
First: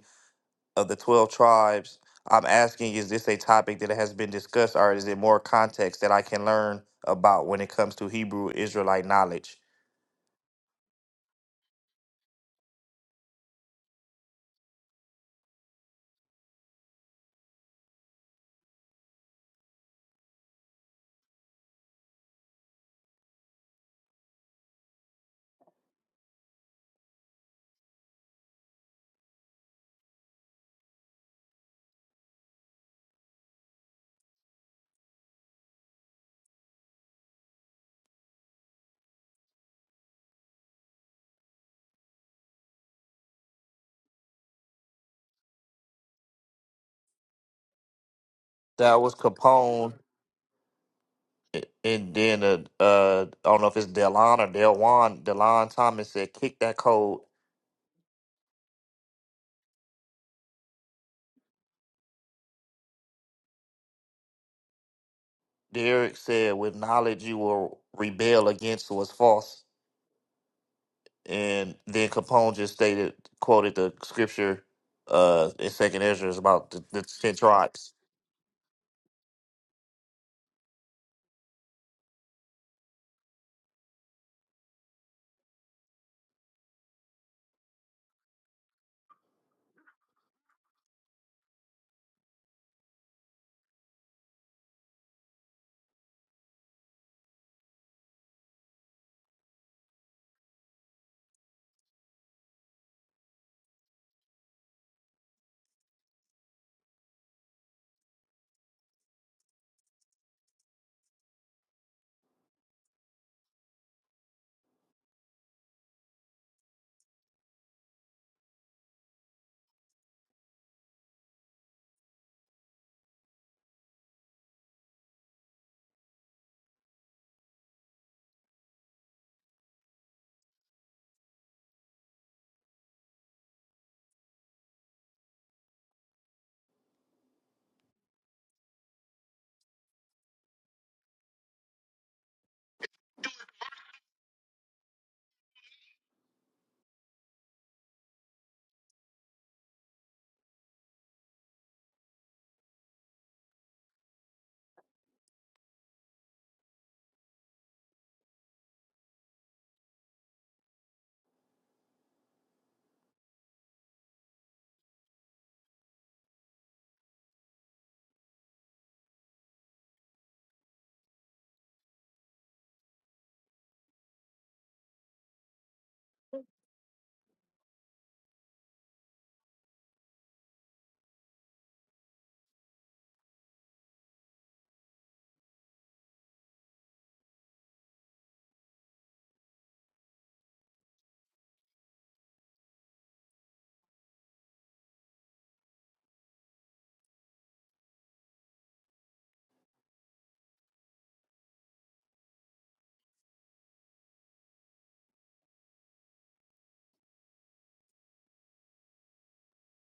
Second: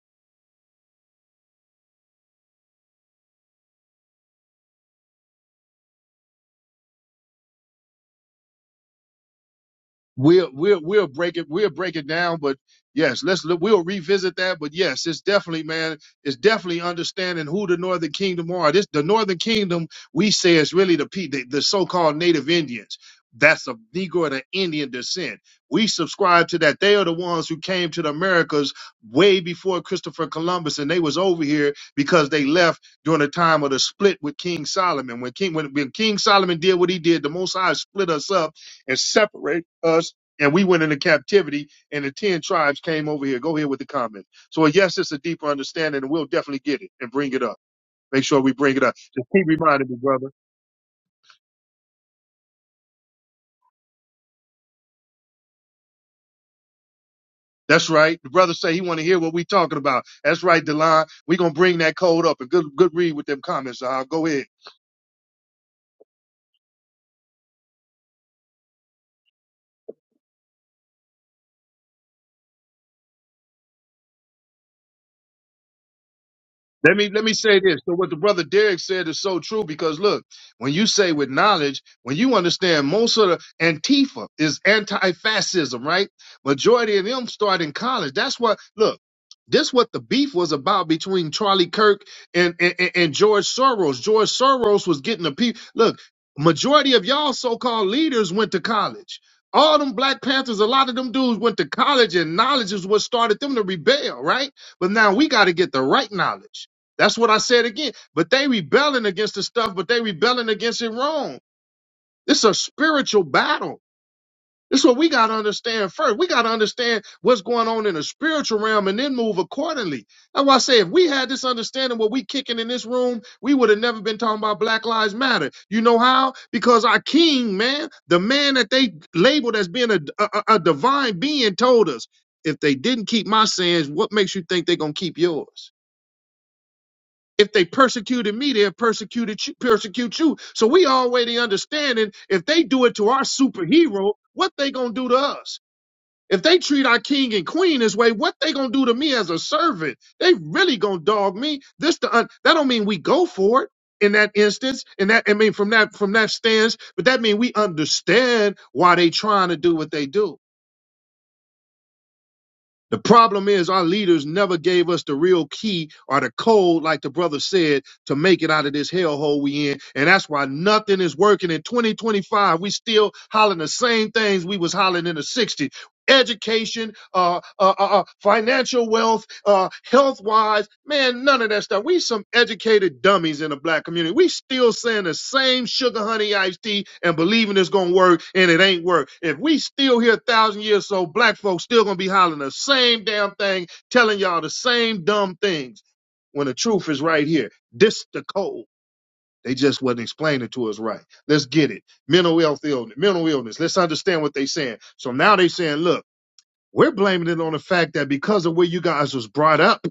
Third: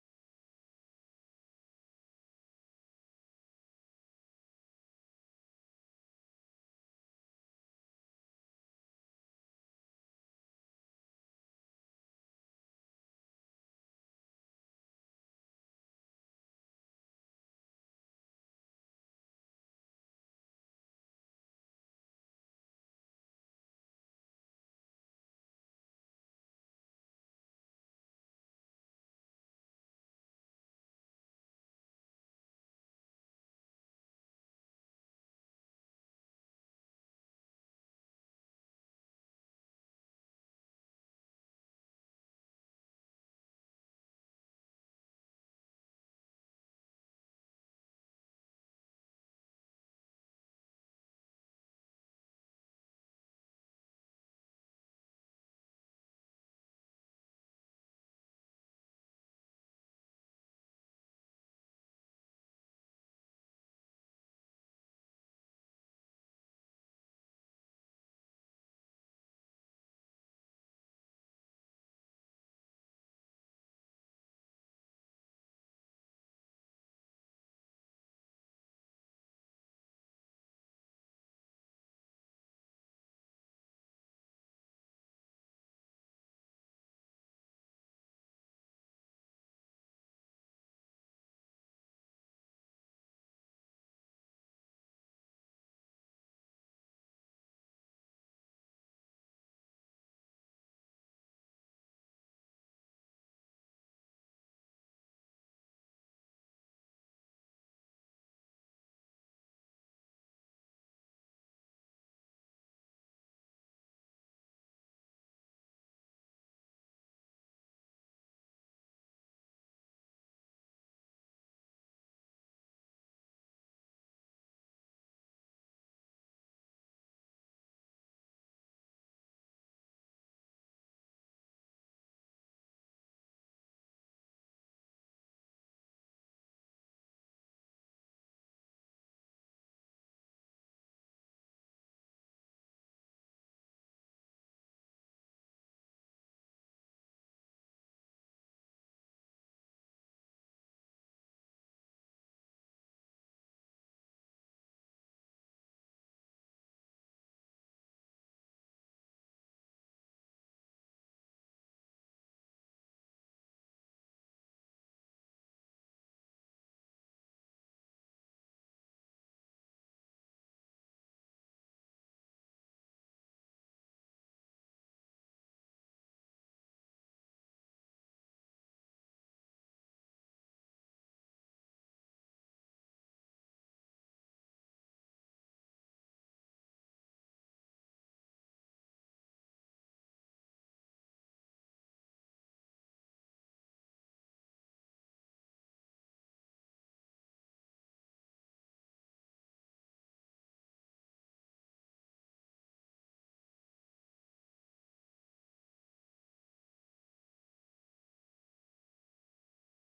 [SPEAKER 3] of the 12 tribes. I'm asking, is this a topic that has been discussed or is it more context that I can learn about when it comes to Hebrew Israelite knowledge?
[SPEAKER 1] We'll we'll we'll break it we'll break it down, but yes, let's look- we'll revisit that. But yes, it's definitely man, it's definitely understanding who the Northern Kingdom are. This the Northern Kingdom we say is really the pe- the, the so-called Native Indians. That's a Negro and an Indian descent. We subscribe to that. They are the ones who came to the Americas way before Christopher Columbus, and they was over here because they left during the time of the split with King Solomon. When King when, when King Solomon did what he did, the Most High split us up and separate us. And we went into captivity, and the 10 tribes came over here. Go here with the comment. So, yes, it's a deeper understanding, and we'll definitely get it and bring it up. Make sure we bring it up.
[SPEAKER 3] That was
[SPEAKER 1] Just keep reminding
[SPEAKER 3] Capone.
[SPEAKER 1] me, brother.
[SPEAKER 3] a- And then, uh, uh, I don't know if it's Delon or Delwan. Delon Thomas said, kick that code.
[SPEAKER 1] That's right. The brother say he want to hear what we talking about. That's right, Delon. we going to bring that code up and good good read with them comments. Uh, go ahead.
[SPEAKER 3] Derek said, with knowledge you will rebel against was false. And then Capone just stated, quoted the scripture uh, in Second Ezra is about the,
[SPEAKER 1] Let
[SPEAKER 3] the
[SPEAKER 1] me let
[SPEAKER 3] 10
[SPEAKER 1] me say this.
[SPEAKER 3] tribes.
[SPEAKER 1] So what the brother Derek said is so true because look, when you say with knowledge, when you understand most of the Antifa is anti-fascism, right? Majority of them start in college. That's what look. This what the beef was about between Charlie Kirk and and, and and George Soros. George Soros was getting the people. Look, majority of y'all so-called leaders went to college. All them Black Panthers, a lot of them dudes went to college, and knowledge is what started them to rebel, right? But now we got to get the right knowledge. That's what I said again. But they rebelling against the stuff, but they rebelling against it wrong. It's a spiritual battle. This is what we got to understand first. We got to understand what's going on in the spiritual realm and then move accordingly. That's why I say if we had this understanding what we kicking in this room, we would have never been talking about Black Lives Matter. You know how? Because our king, man, the man that they labeled as being a, a, a divine being told us, if they didn't keep my sins, what makes you think they're going to keep yours? If they persecuted me, they'll persecuted you, persecute you. So we already understanding if they do it to our superhero, what they gonna do to us? If they treat our king and queen this way, what they gonna do to me as a servant? They really gonna dog me. This the un- that don't mean we go for it in that instance. And that I mean from that from that stance, but that mean we understand why they trying to do what they do. The problem is our leaders never gave us the real key or the code, like the brother said, to make it out of this hellhole we in. And that's why nothing is working in 2025. We still hollering the same things we was hollering in the 60s education, uh, uh, uh, uh, financial wealth, uh, health wise. Man, none of that stuff. We some educated dummies in the black community. We still saying the same sugar honey iced tea and believing it's gonna work and it ain't work. If we still here a thousand years so, black folks still gonna be hollering the same damn thing, telling y'all the same dumb things when the truth is right here. This the code. They just wasn't explaining it to us right. Let's get it. Mental health illness. Mental illness. Let's understand what they saying. So now they saying, look. We're blaming it on the fact that because of where you guys was brought up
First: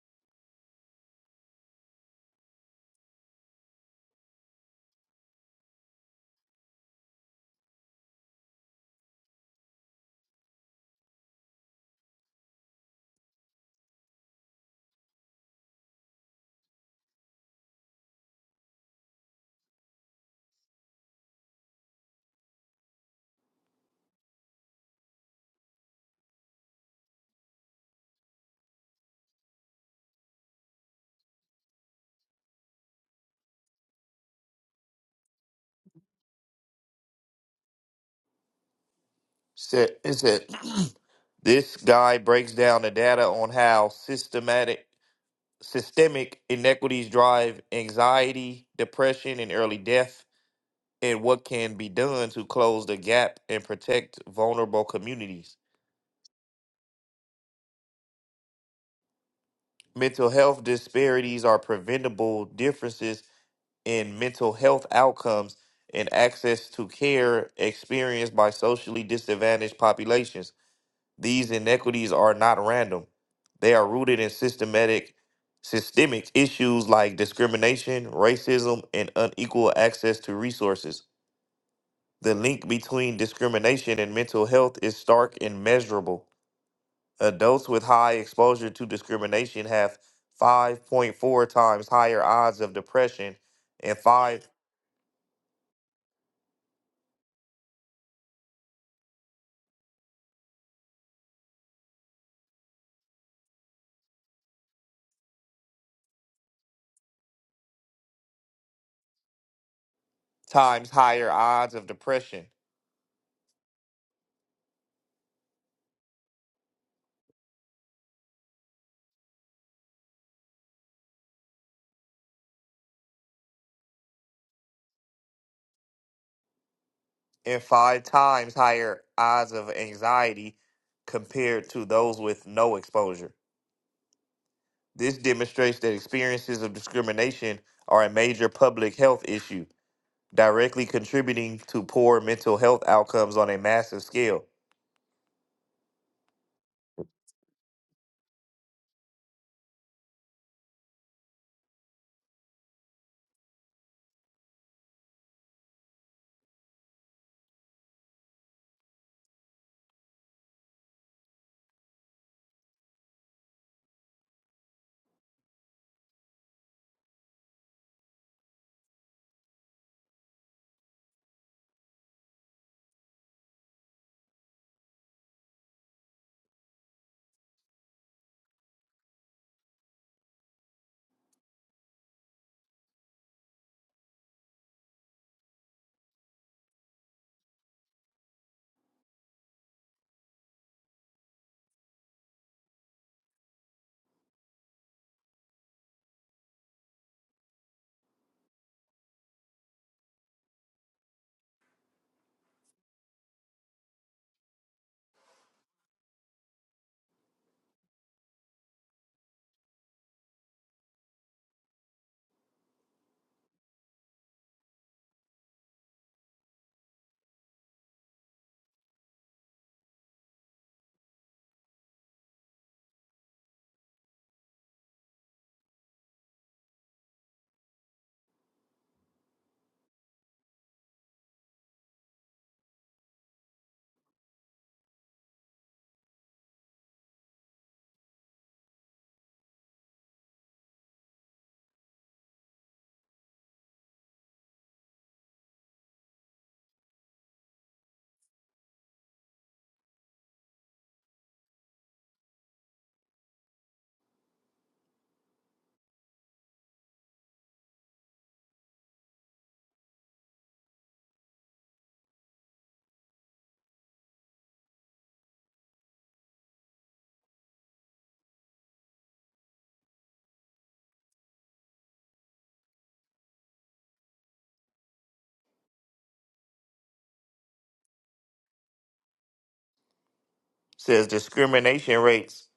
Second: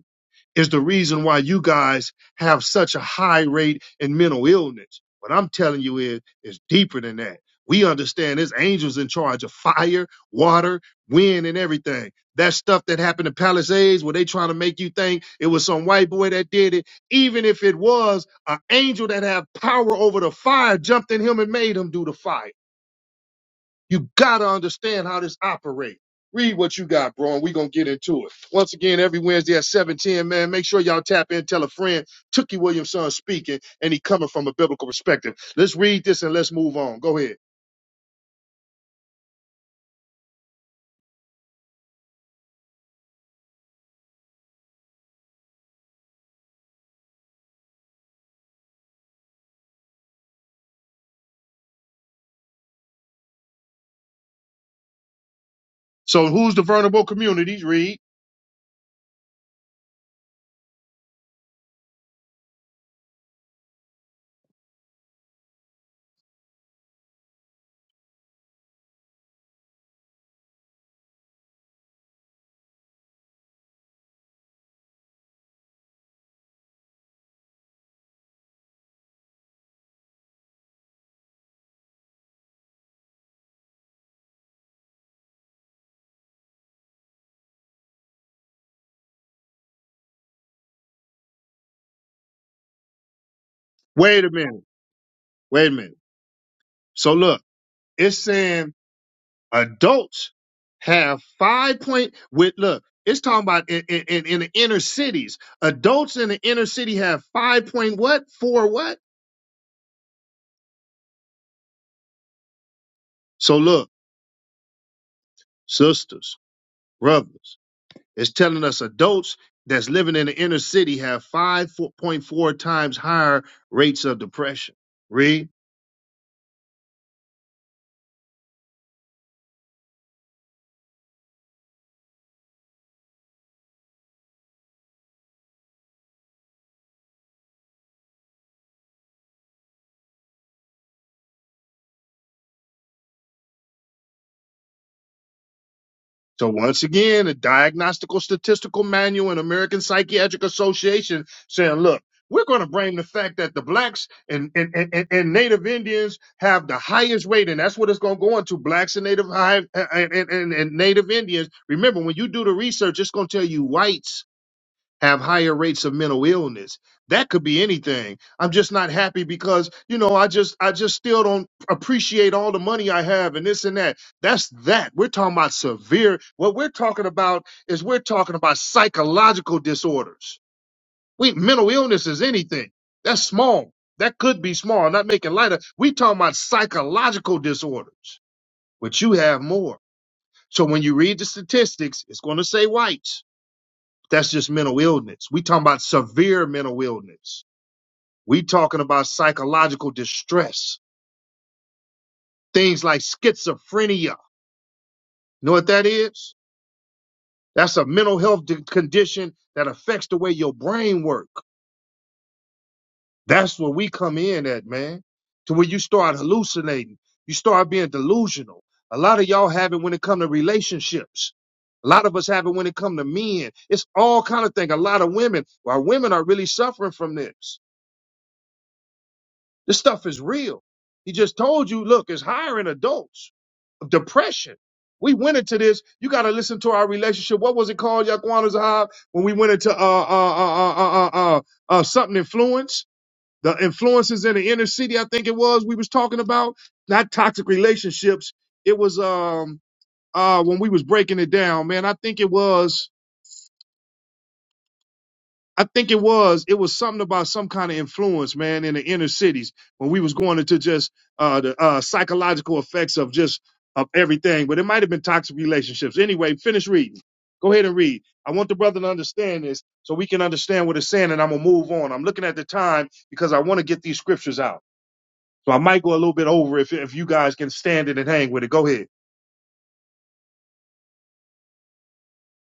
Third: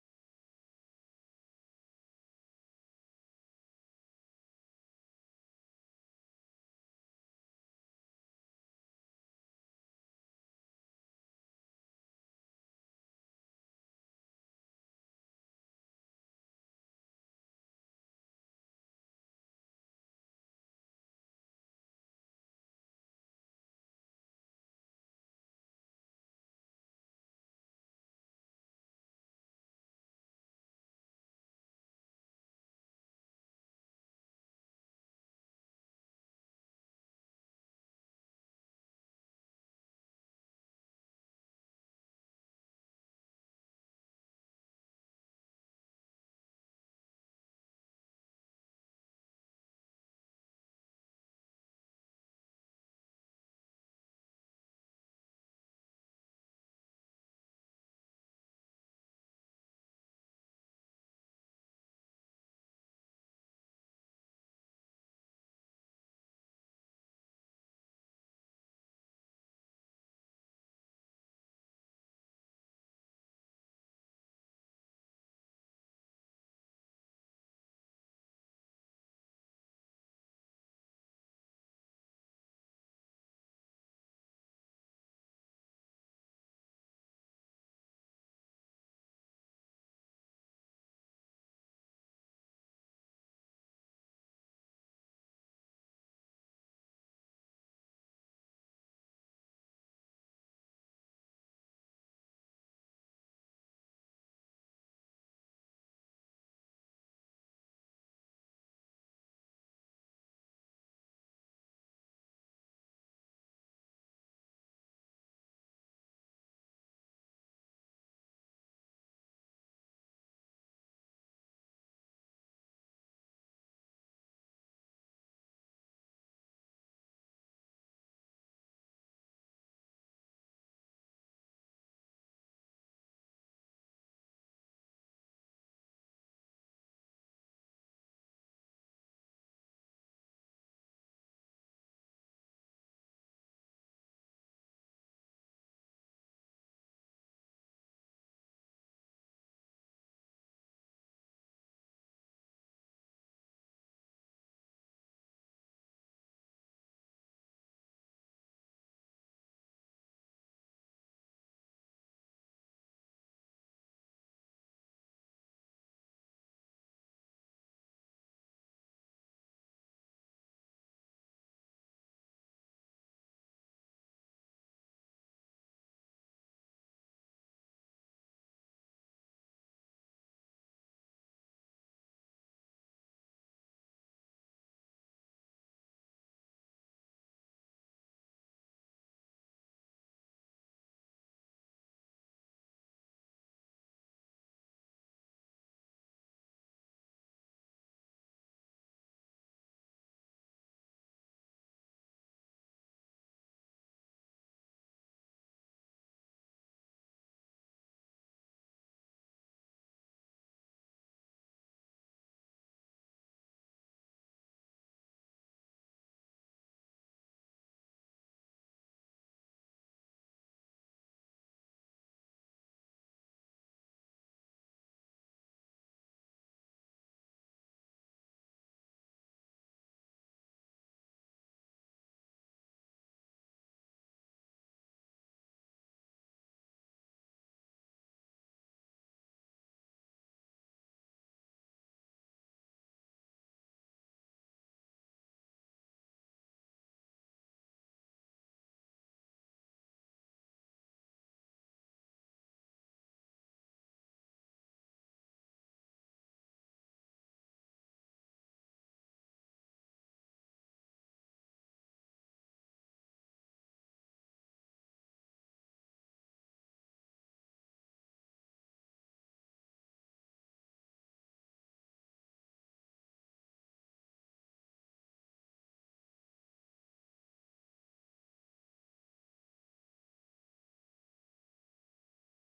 [SPEAKER 1] is the reason why you guys have such a high rate in mental illness. What I'm telling you is, it's deeper than that. We understand there's angels in charge of fire, water, wind, and everything. That stuff that happened to Palisades, where they trying to make you think it was some white boy that did it, even if it was an angel that had power over the fire, jumped in him and made him do the fire. You gotta understand how this operates. Read what you got, bro, and we're gonna get into it. Once again, every Wednesday at 710, man, make sure y'all tap in, tell a friend. Tookie Williamson speaking, and he coming from a biblical perspective. Let's read this and let's move on. Go ahead.
[SPEAKER 3] said it said this guy breaks down the data on how systematic systemic inequities drive anxiety, depression, and early death, and what can be done to close the gap and protect vulnerable communities.
[SPEAKER 1] So who's the vulnerable communities? Read.
[SPEAKER 3] Mental health disparities are preventable differences in mental health outcomes and access to care experienced by socially disadvantaged populations These inequities are not random. They are rooted in systematic systemic issues like discrimination, racism, and unequal access to resources. The link between discrimination and mental health is stark and measurable. Adults with high exposure to discrimination have 5.4 times higher odds of depression and
[SPEAKER 1] Wait a
[SPEAKER 3] 5
[SPEAKER 1] minute. Wait a minute. So look, it's saying adults have five point with look, it's talking about in, in, in in the inner cities. Adults in the inner city have five point what? Four what?
[SPEAKER 3] times higher odds of depression
[SPEAKER 1] So look. sisters, brothers. It's telling us adults that's living in the inner city have 5.4 times higher rates of depression. Read.
[SPEAKER 3] and five times higher odds of anxiety compared to those with no exposure. This demonstrates that experiences of discrimination are a major public health issue, directly contributing to poor mental health outcomes on a massive scale.
[SPEAKER 1] So once again, a diagnostical statistical manual and American Psychiatric Association saying, look, we're going to blame the fact that the blacks and, and, and, and native Indians have the highest rate. And that's what it's going to go into blacks and native, high, and, and and native Indians. Remember, when you do the research, it's going to tell you whites have higher rates of mental illness. That could be anything. I'm just not happy because, you know, I just I just still don't appreciate all the money I have and this and that. That's that. We're talking about severe what we're talking about is we're talking about psychological disorders. We mental illness is anything. That's small. That could be small. I'm not making light of we talking about psychological disorders, but you have more. So when you read the statistics, it's gonna say whites that's just mental illness. We talking about severe mental illness. We talking about psychological distress, things like schizophrenia. You know what that is? That's a mental health di- condition that affects the way your brain work. That's where we come in at, man. To where you start hallucinating, you start being delusional. A lot of y'all have it when it come to relationships. A lot of us have it when it come to men. It's all kind of thing. A lot of women, our women are really suffering from this This stuff is real. He just told you, look, it's higher in adults depression. We went into this. You got to listen to our relationship. What was it called, Yaquan Zahab, when we went into uh, uh, uh, uh, uh, uh, uh, something influence? The influences in the inner city, I think it was, we was talking about. Not toxic relationships. It was um uh when we was breaking it down, man. I think it was I think it was it was something about some kind of influence, man, in the inner cities when we was going into just uh, the uh, psychological effects of just of everything. But it might have been toxic relationships. Anyway, finish reading. Go ahead and read. I want the brother to understand this so we can understand what it's saying, and I'm gonna move on. I'm looking at the time because I want to get these scriptures out. So I might go a little bit over if if you guys can stand it and hang with it. Go ahead.
[SPEAKER 3] Says discrimination rates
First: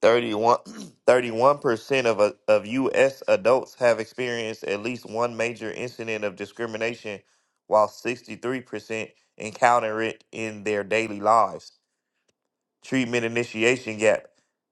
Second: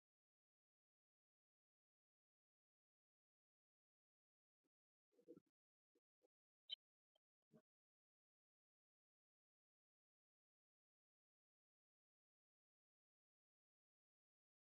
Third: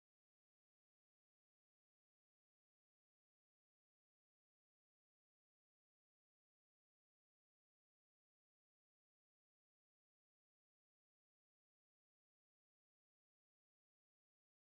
[SPEAKER 3] thirty one, thirty one percent of, uh, of U.S. adults have experienced at least one major incident of discrimination, while 63% encounter it in their daily lives. treatment initiation gap.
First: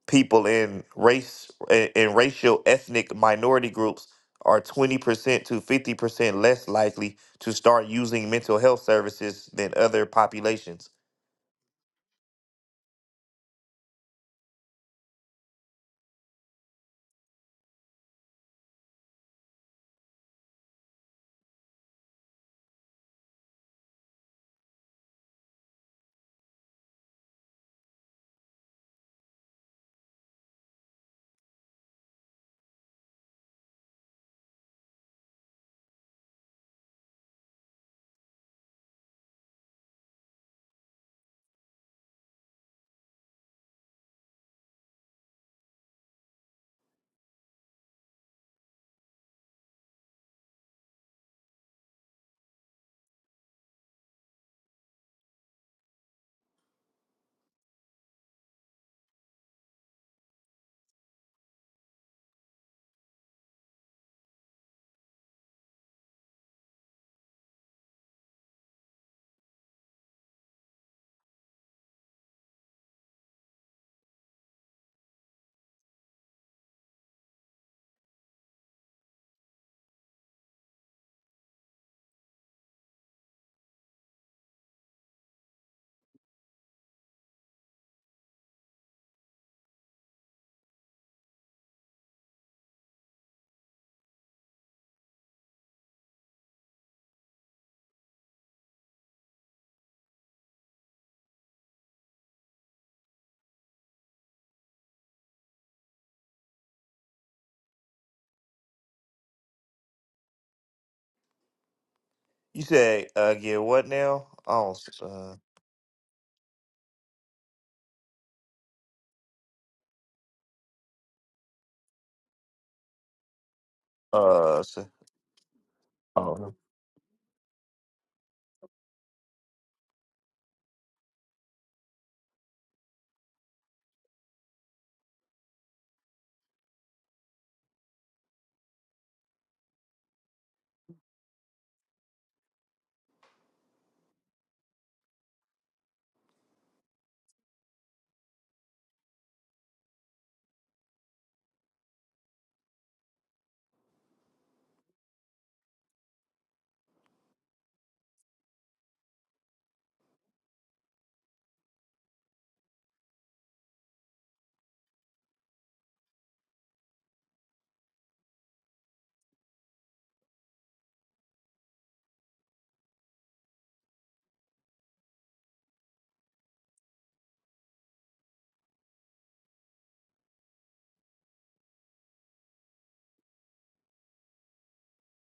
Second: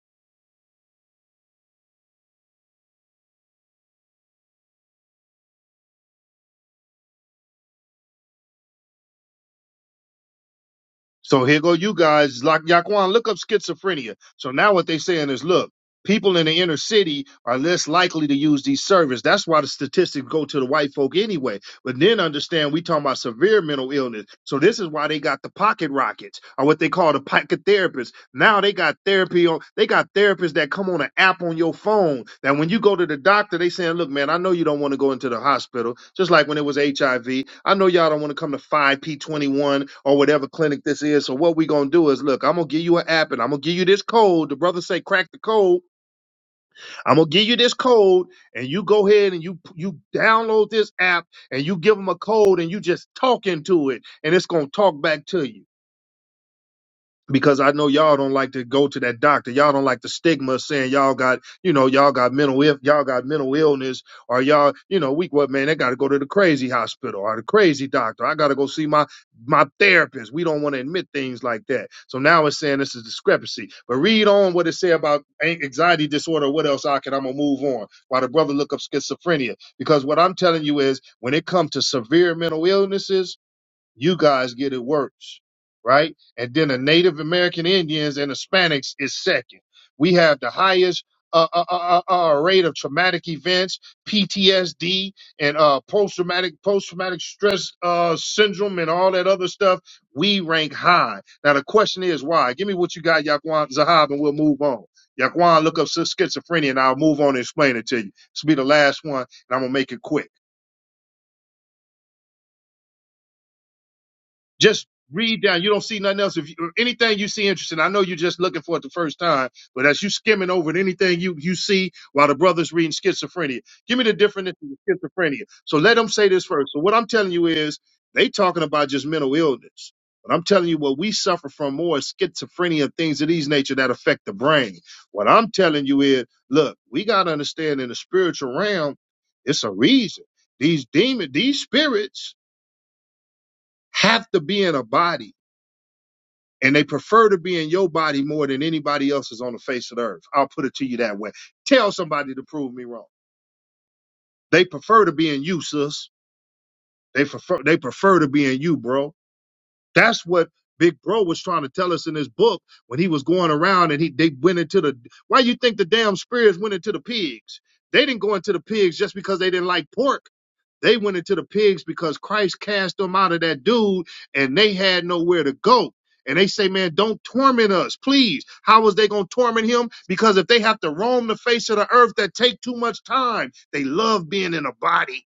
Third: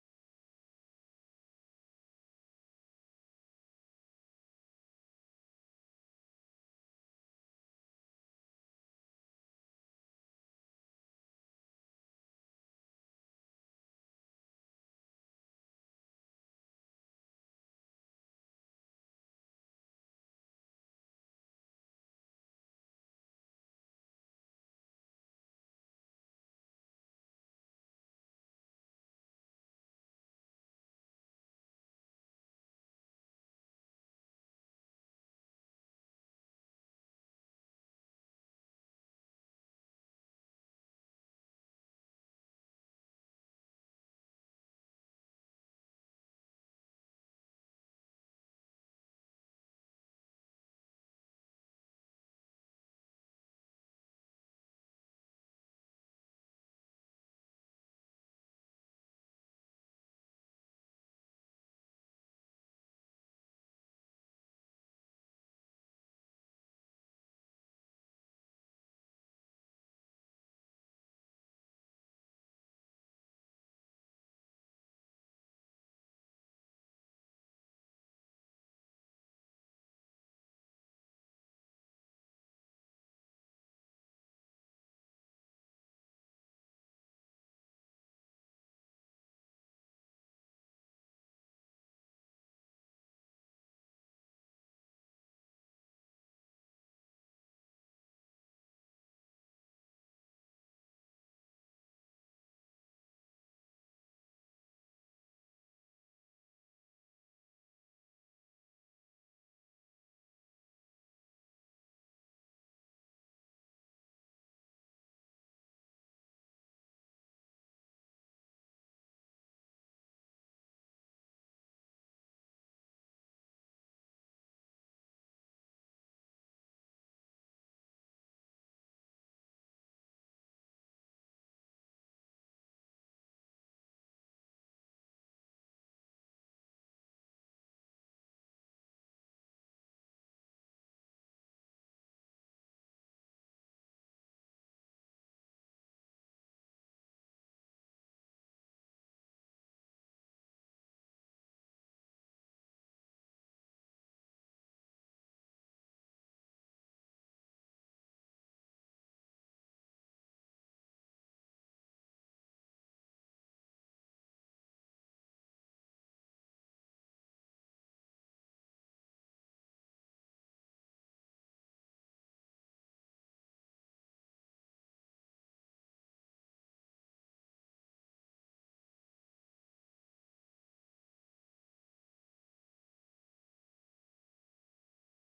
[SPEAKER 3] People in race in racial ethnic minority groups are 20% to 50% less likely to start using mental health services than other populations.
[SPEAKER 1] So here go you guys. Like Yaquan, look up schizophrenia. So now what they saying is, look, people in the inner city are less likely to use these services. That's why the statistics go to the white folk anyway. But then understand we talking about severe mental illness. So this is why they got the pocket rockets or what they call the pocket therapists. Now they got therapy on they got therapists that come on an app on your phone. That when you go to the doctor, they saying, look, man, I know you don't want to go into the hospital. Just like when it was HIV. I know y'all don't want to come to 5P21 or whatever clinic this is. So what we gonna do is look, I'm gonna give you an app and I'm gonna give you this code. The brother say crack the code. I'm gonna give you this code and you go ahead and you you download this app and you give them a code and you just talk into it and it's gonna talk back to you because I know y'all don't like to go to that doctor. Y'all don't like the stigma saying y'all got, you know, y'all got mental if y'all got mental illness or y'all, you know, we what man, they got to go to the crazy hospital or the crazy doctor. I got to go see my my therapist. We don't want to admit things like that. So now it's saying this is discrepancy. But read on what it say about anxiety disorder. What else I can? I'm gonna move on while the brother look up schizophrenia because what I'm telling you is when it comes to severe mental illnesses you guys get it worse, right? And then the Native American Indians and Hispanics is second. We have the highest uh, uh, uh, uh, uh, rate of traumatic events, PTSD, and uh, post traumatic post traumatic stress uh, syndrome, and all that other stuff. We rank high. Now the question is why? Give me what you got, Yaquan Zahab, and we'll move on. Yaquan, look up schizophrenia, and I'll move on and explain it to you. This will be the last one, and I'm gonna make it quick.
[SPEAKER 3] You said uh, again what now? Oh,
[SPEAKER 1] Just
[SPEAKER 3] uh,
[SPEAKER 1] read down. You don't see nothing else. If you, or anything you see interesting, I know you're just looking for it the first time, but as you skimming over it, anything you you see while the brother's reading schizophrenia, give me the definition
[SPEAKER 3] uh, s-
[SPEAKER 1] of schizophrenia. So let them say this
[SPEAKER 3] oh,
[SPEAKER 1] first. So what I'm telling you is they talking about just mental illness. But I'm telling you what we suffer from more is schizophrenia, things of these nature that affect the brain. What I'm telling you is, look, we gotta understand in the spiritual realm, it's a reason. These demon, these spirits have to be in a body and they prefer to be in your body more than anybody else's on the face of the earth. I'll put it to you that way. Tell somebody to prove me wrong. They prefer to be in you, sis. They prefer they prefer to be in you, bro. That's what Big Bro was trying to tell us in his book when he was going around and he they went into the why you think the damn spirits went into the pigs? They didn't go into the pigs just because they didn't like pork. They went into the pigs because Christ cast them out of that dude and they had nowhere to go. And they say, man, don't torment us, please. How was they going to torment him? Because if they have to roam the face of the earth, that take too much time. They love being in a body.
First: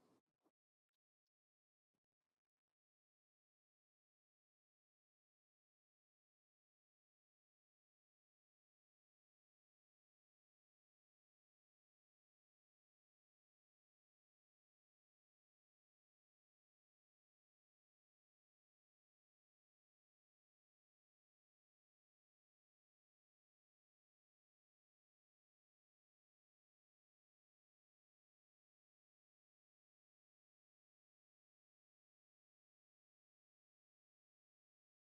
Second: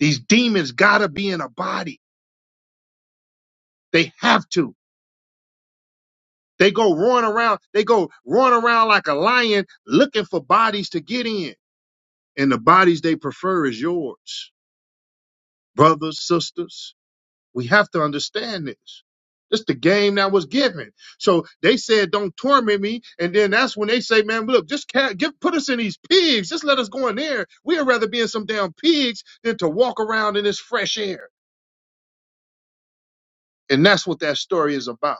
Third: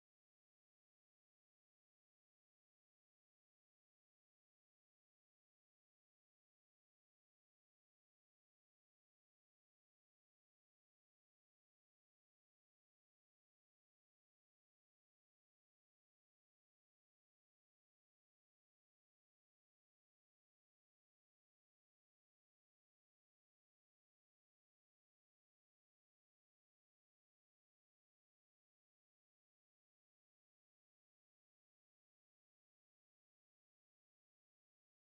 [SPEAKER 1] These demons gotta be in a body. They have to. They go roaring around. They go roaring around like a lion looking for bodies to get in. And the bodies they prefer is yours, brothers, sisters. We have to understand this. It's the game that was given. So they said, "Don't torment me," and then that's when they say, "Man, look, just ca- give, put us in these pigs. Just let us go in there. We'd rather be in some damn pigs than to walk around in this fresh air." And that's what that story is about.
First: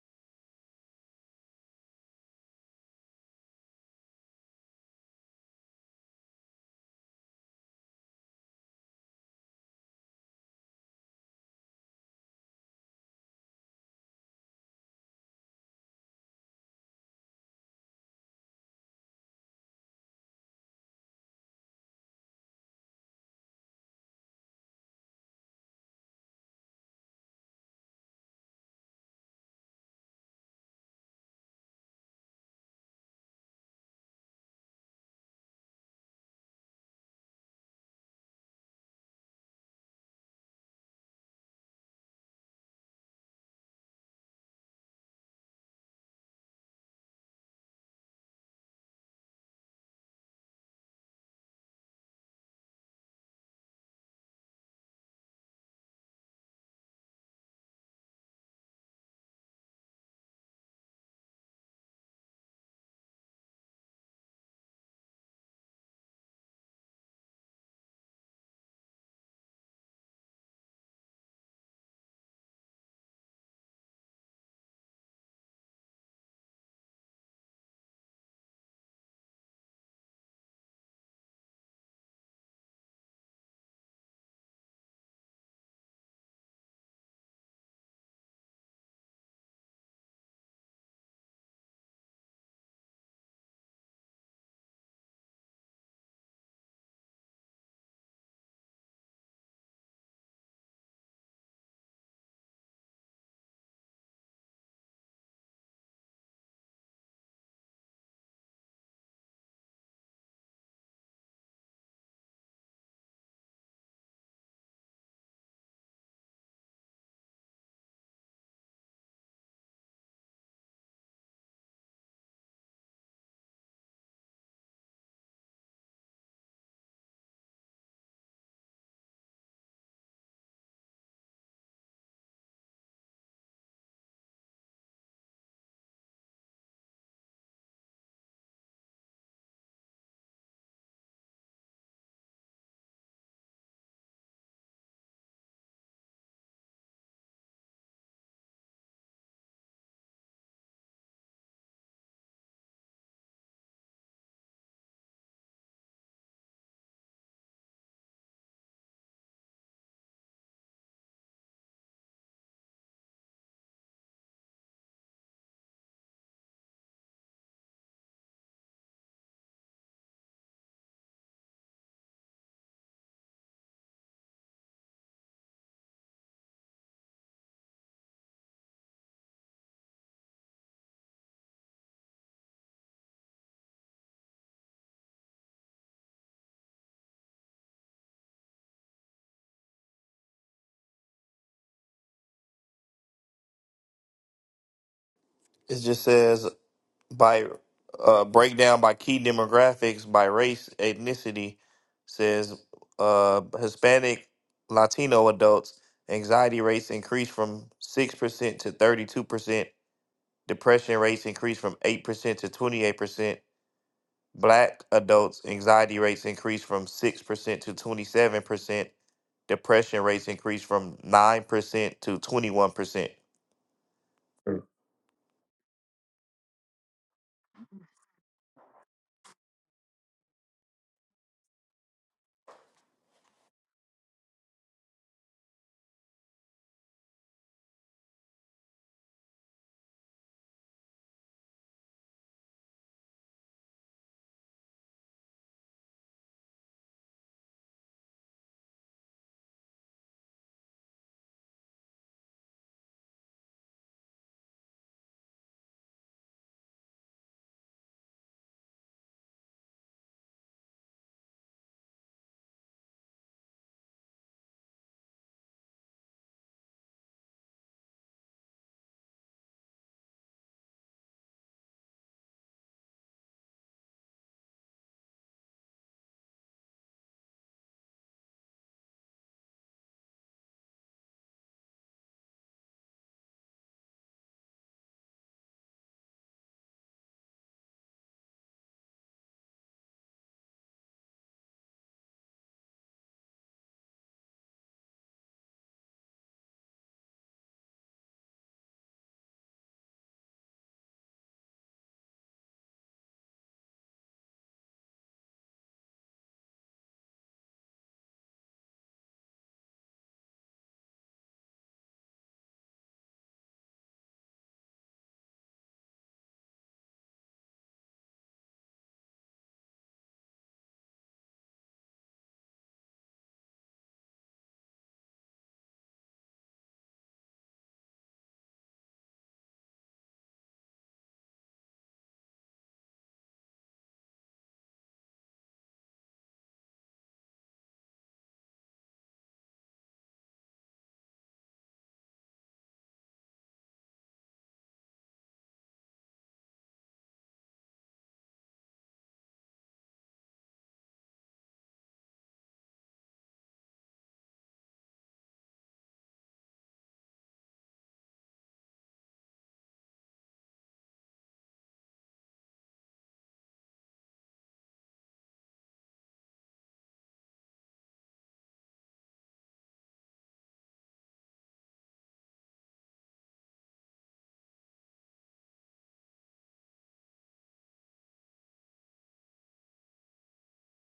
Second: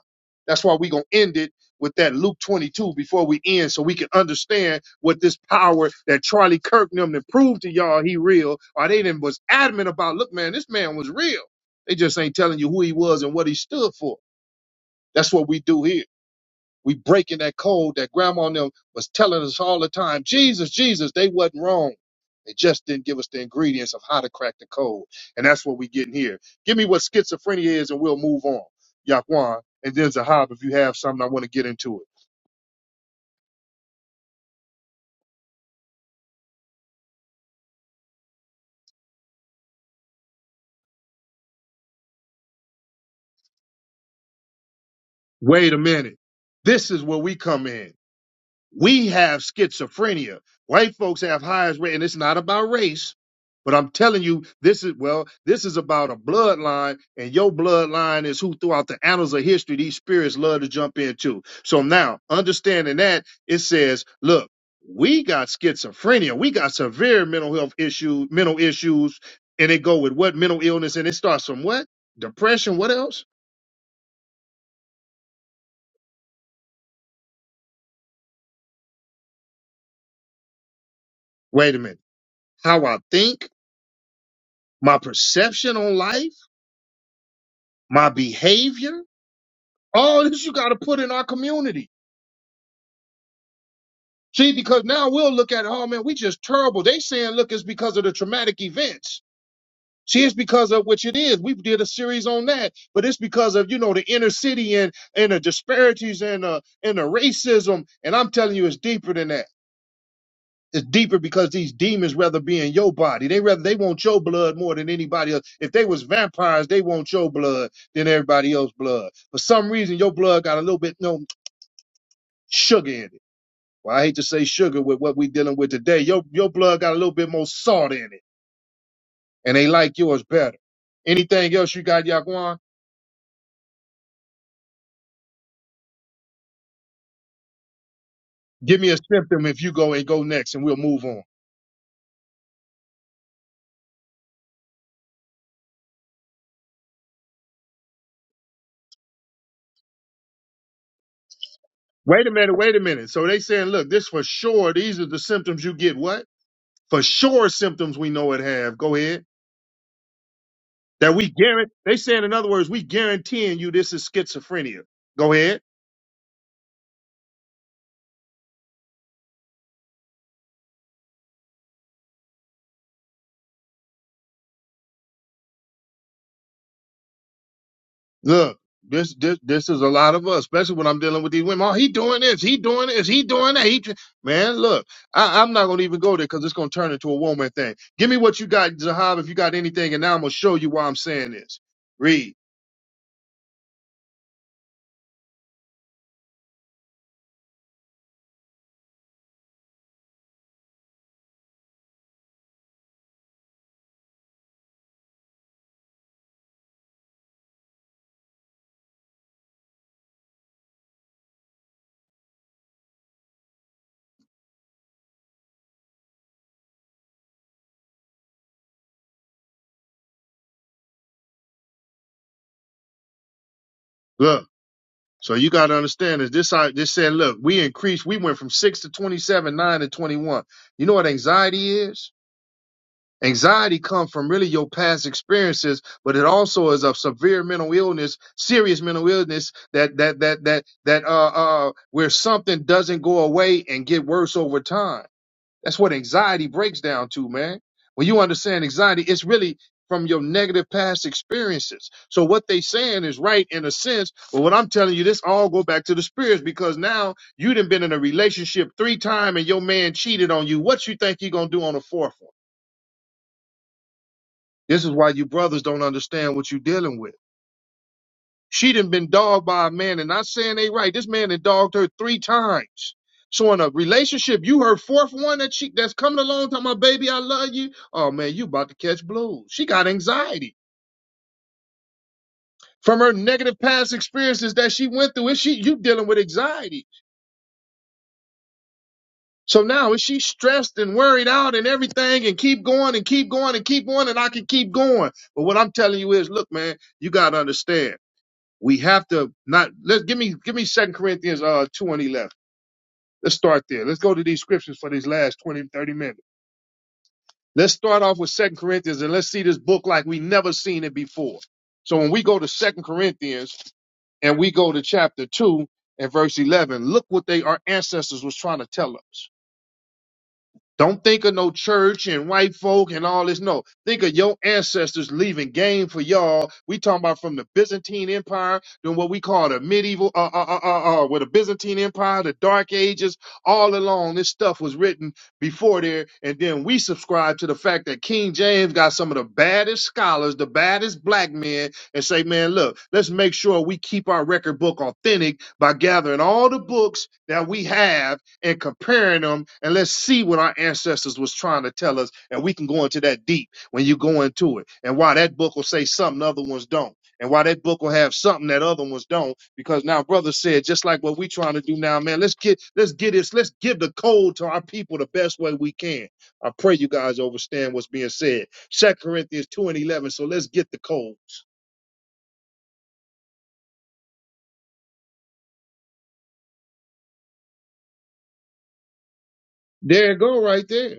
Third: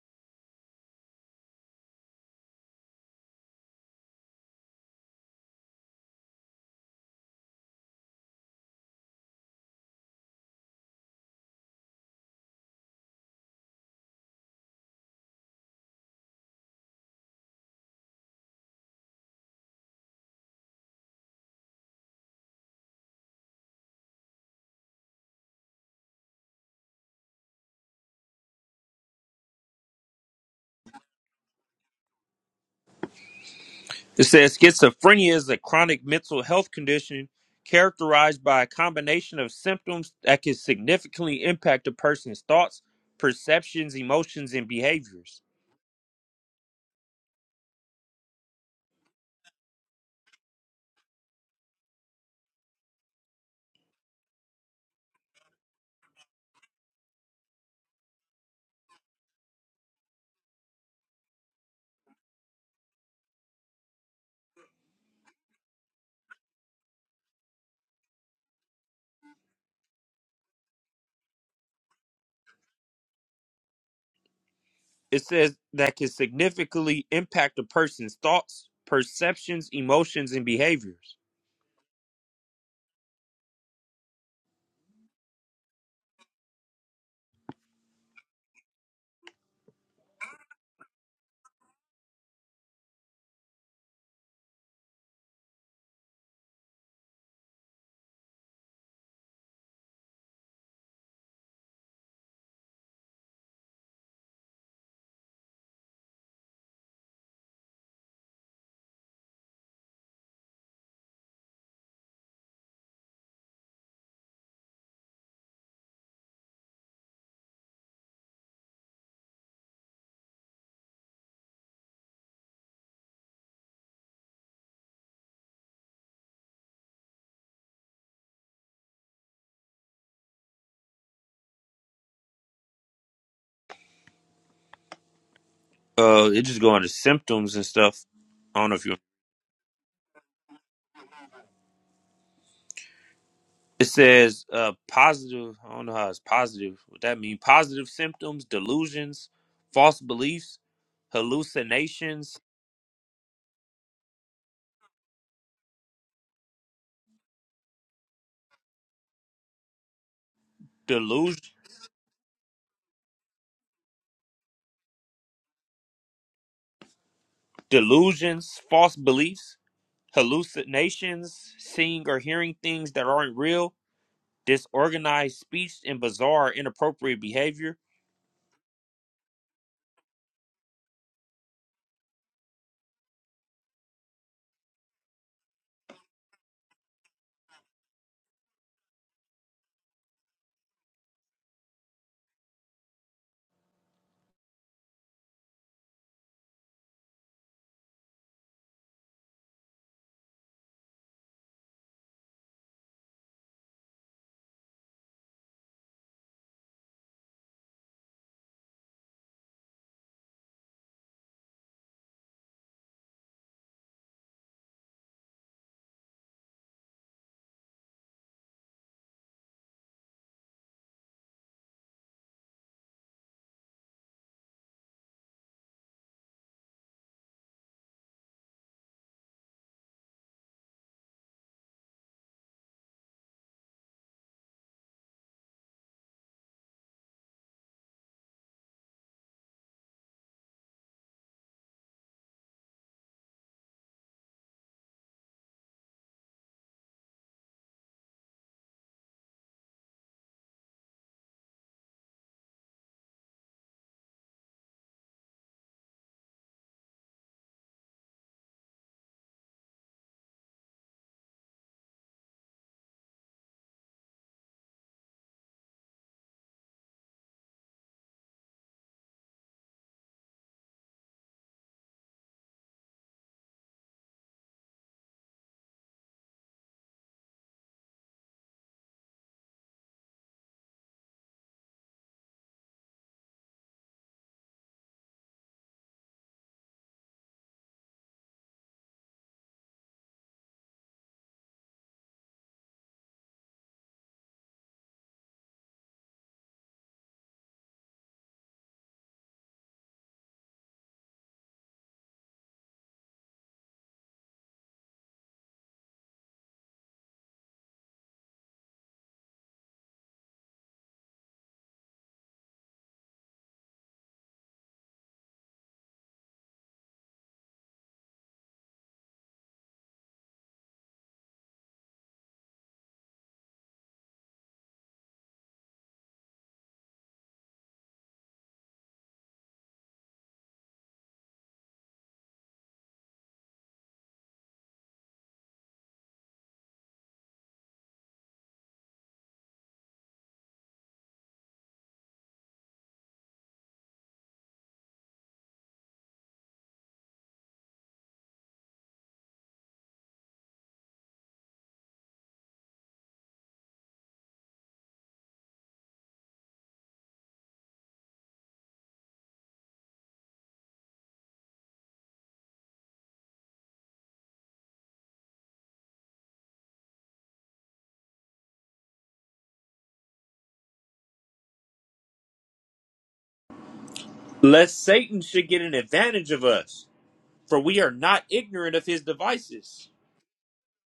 [SPEAKER 1] That's why we gonna end it with that Luke 22 before we end, so we can understand what this power that Charlie Kirk and them to prove to y'all he real, or they didn't was adamant about. Look, man, this man was real. They just ain't telling you who he was and what he stood for. That's what we do here. We breaking that code that grandma and them was telling us all the time. Jesus, Jesus, they wasn't wrong. They just didn't give us the ingredients of how to crack the code. And that's what we getting here. Give me what schizophrenia is and we'll move on. Yaquan. And then Zahab, if you have something, I want to get into it.
[SPEAKER 2] It says schizophrenia is a chronic mental health condition characterized by a combination of symptoms that can significantly impact a person's thoughts, perceptions, emotions, and behaviors.
[SPEAKER 1] Wait a minute. This is where we come in. We have schizophrenia. White folks have highest rate, and it's not about race. But I'm telling you, this is well, this is about a bloodline, and your bloodline is who throughout the annals of history these spirits love to jump into. So now, understanding that, it says, look, we got schizophrenia, we got severe mental health issues, mental issues, and they go with what mental illness, and it starts from what? Depression, what else?
[SPEAKER 2] It says that can significantly impact a person's thoughts, perceptions, emotions, and behaviors.
[SPEAKER 1] Wait a minute. How I think, my perception on life, my behavior All this you got to put in our community. See, because now we'll look at, oh man, we just terrible. They saying, look, it's because of the traumatic events. See, it's because of which it is. We did a series on that, but it's because of you know the inner city and and the disparities and uh and the racism. And I'm telling you, it's deeper than that. It's deeper because these demons rather be in your body. They rather they want your blood more than anybody else. If they was vampires, they want your blood than everybody else's blood. For some reason, your blood got a little bit no sugar in it. Well, I hate to say sugar with what we dealing with today. Your your blood got a little bit more salt in it, and they like yours better. Anything else you got, Yaquan?
[SPEAKER 2] Uh, it just go into symptoms and stuff. I don't know
[SPEAKER 1] Give
[SPEAKER 2] if you.
[SPEAKER 1] me a symptom if you go and go next, and we'll move on.
[SPEAKER 2] It says uh, positive. I don't know how it's positive. What that mean? Positive symptoms, delusions, false beliefs,
[SPEAKER 1] Wait a
[SPEAKER 2] hallucinations,
[SPEAKER 1] minute, wait a minute. So they saying, look, this for sure. These are the symptoms you get. What for sure symptoms we know it have. Go ahead. That we
[SPEAKER 2] delusion,
[SPEAKER 1] guarantee. They saying, in other words, we guaranteeing you this is schizophrenia. Go ahead.
[SPEAKER 2] delusions, false beliefs, hallucinations, seeing or hearing things that aren't real, disorganized speech, and bizarre, inappropriate behavior.
[SPEAKER 1] Look, this this this is a lot of us, especially when I'm dealing with these women. Oh, he doing this, he doing this, he doing that. He, tr- man, look, I, I'm not gonna even go there because it's gonna turn into a woman thing. Give me what you got, Zahab, if you got anything, and now I'm gonna show you why I'm saying this. Read,
[SPEAKER 3] it just says by uh, breakdown by key demographics by race ethnicity says uh, Hispanic Latino adults anxiety rates increased from six percent to thirty two percent. Depression rates increased from eight percent to twenty eight percent. Black adults anxiety rates increased from six percent to twenty seven percent. Depression rates increased from nine percent to twenty one percent.
[SPEAKER 1] look. So you gotta understand this. This I this said, look, we increased. We went from six to twenty-seven, nine to twenty-one. You know what anxiety is? Anxiety comes from really your past experiences, but it also is a severe mental illness, serious mental illness that that that that that uh uh where something doesn't go away and get worse over time. That's what anxiety breaks down to, man. When you understand anxiety, it's really from your negative past experiences. So what they saying is right in a sense, but what I'm telling you, this all go back to the spirits because now you done been in a relationship three time and your man cheated on you. What you think he gonna do on the fourth one? This is why you brothers don't understand what you're dealing with. She done been dogged by a man, and not saying they right. This man done dogged her three times. So in a relationship, you her fourth one that she that's coming along, talking about baby, I love you. Oh man, you about to catch blues. She got anxiety from her negative past experiences that she went through. Is she you dealing with anxiety? So now is she stressed and worried out and everything and keep going and keep going and keep going and I can keep going. But what I'm telling you is, look, man, you gotta understand. We have to not let give me give me Second Corinthians uh two and eleven. Let's start there. Let's go to these scriptures for these last 20 30 minutes. Let's start off with Second Corinthians and let's see this book like we never seen it before. So when we go to Second Corinthians and we go to chapter two and verse eleven, look what they our ancestors was trying to tell us. Don't think of no church and white folk and all this. No, think of your ancestors leaving game for y'all. We talking about from the Byzantine Empire, then what we call the medieval, uh, uh, uh, uh, uh, with the Byzantine Empire, the Dark Ages, all along. This stuff was written before there, and then we subscribe to the fact that King James got some of the baddest scholars, the baddest black men, and say, man, look, let's make sure we keep our record book authentic by gathering all the books that we have and comparing them and let's see what our ancestors was trying to tell us and we can go into that deep when you go into it and why that book will say something other ones don't and why that book will have something that other ones don't because now brother said just like what we trying to do now man let's get let's get this let's give the code to our people the best way we can i pray you guys understand what's being said second corinthians 2 and 11 so let's get the code
[SPEAKER 2] Lest Satan should get an advantage of us, for we are not ignorant of his devices.
[SPEAKER 1] there it go right there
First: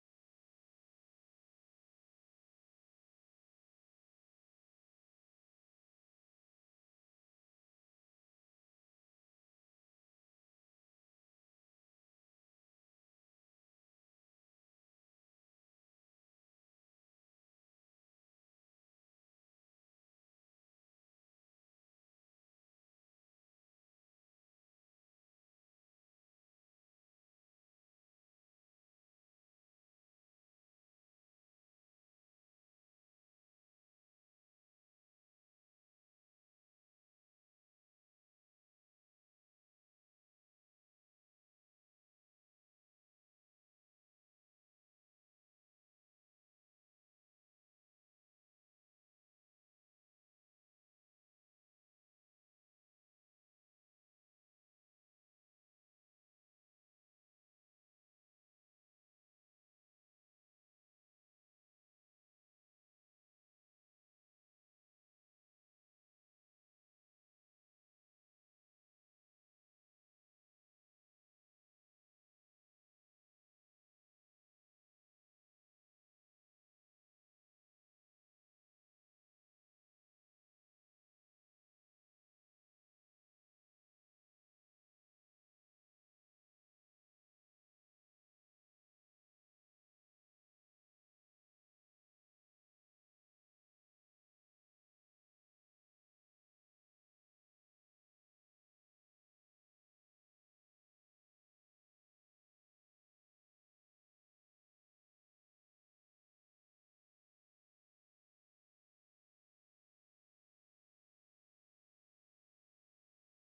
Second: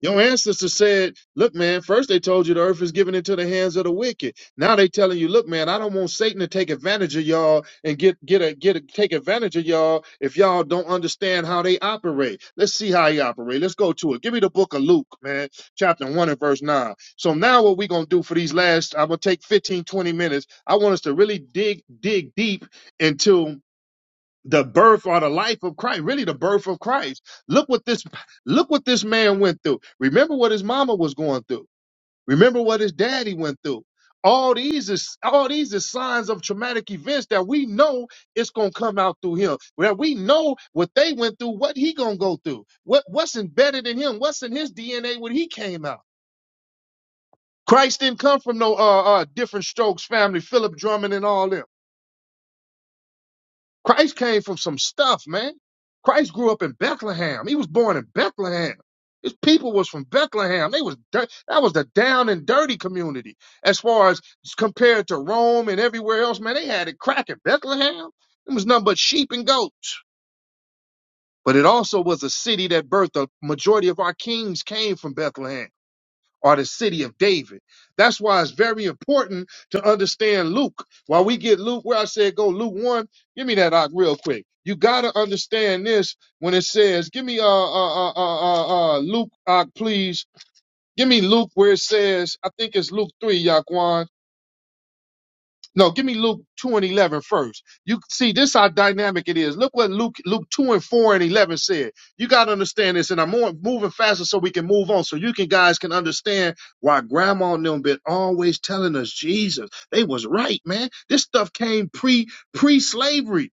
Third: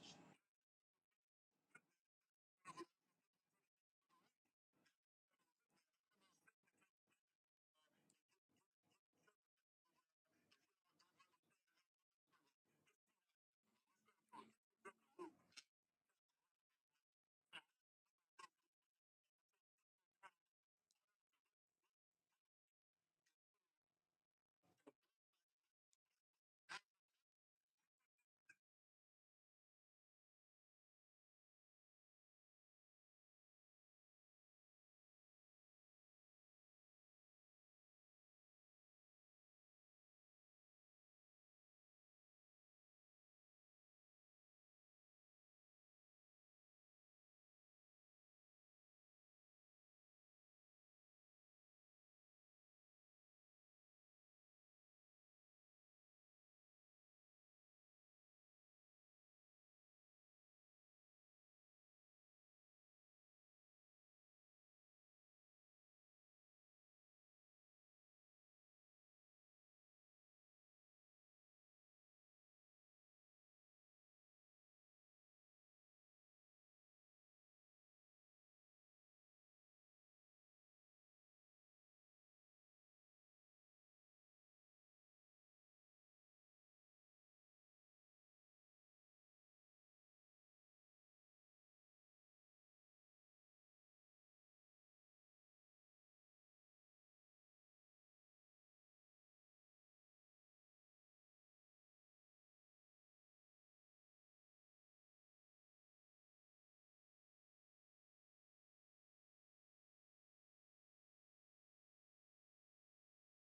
[SPEAKER 1] Your ancestors said, look, man, first they told you the earth is given into the hands of the wicked. Now they telling you, look, man, I don't want Satan to take advantage of y'all and get get a get a, take advantage of y'all if y'all don't understand how they operate. Let's see how he operate. Let's go to it. Give me the book of Luke, man, chapter one and verse nine. So now what we gonna do for these last, I'm gonna take 15 20 minutes. I want us to really dig, dig deep into the birth or the life of Christ, really the birth of Christ. Look what this look what this man went through. Remember what his mama was going through. Remember what his daddy went through. All these is all these is signs of traumatic events that we know it's gonna come out through him. Where we know what they went through, what he gonna go through, what what's embedded in him, what's in his DNA when he came out. Christ didn't come from no uh, uh different strokes family, Philip Drummond and all them. Christ came from some stuff, man. Christ grew up in Bethlehem. He was born in Bethlehem. His people was from Bethlehem. They was dirt. That was the down and dirty community. As far as compared to Rome and everywhere else, man, they had it cracking. Bethlehem, it was nothing but sheep and goats. But it also was a city that birthed the majority of our kings came from Bethlehem or the city of David. That's why it's very important to understand Luke. While we get Luke, where I said go Luke 1, give me that Ock, real quick. You got to understand this when it says, give me uh, uh, uh, uh, uh, uh, Luke Ock, please. Give me Luke where it says, I think it's Luke 3, Yaquan no, give me Luke 2 and 11 first. You see, this how dynamic it is. Look what Luke Luke 2 and 4 and 11 said. You got to understand this, and I'm more, moving faster so we can move on, so you can guys can understand why Grandma and them been always telling us Jesus. They was right, man. This stuff came pre pre slavery.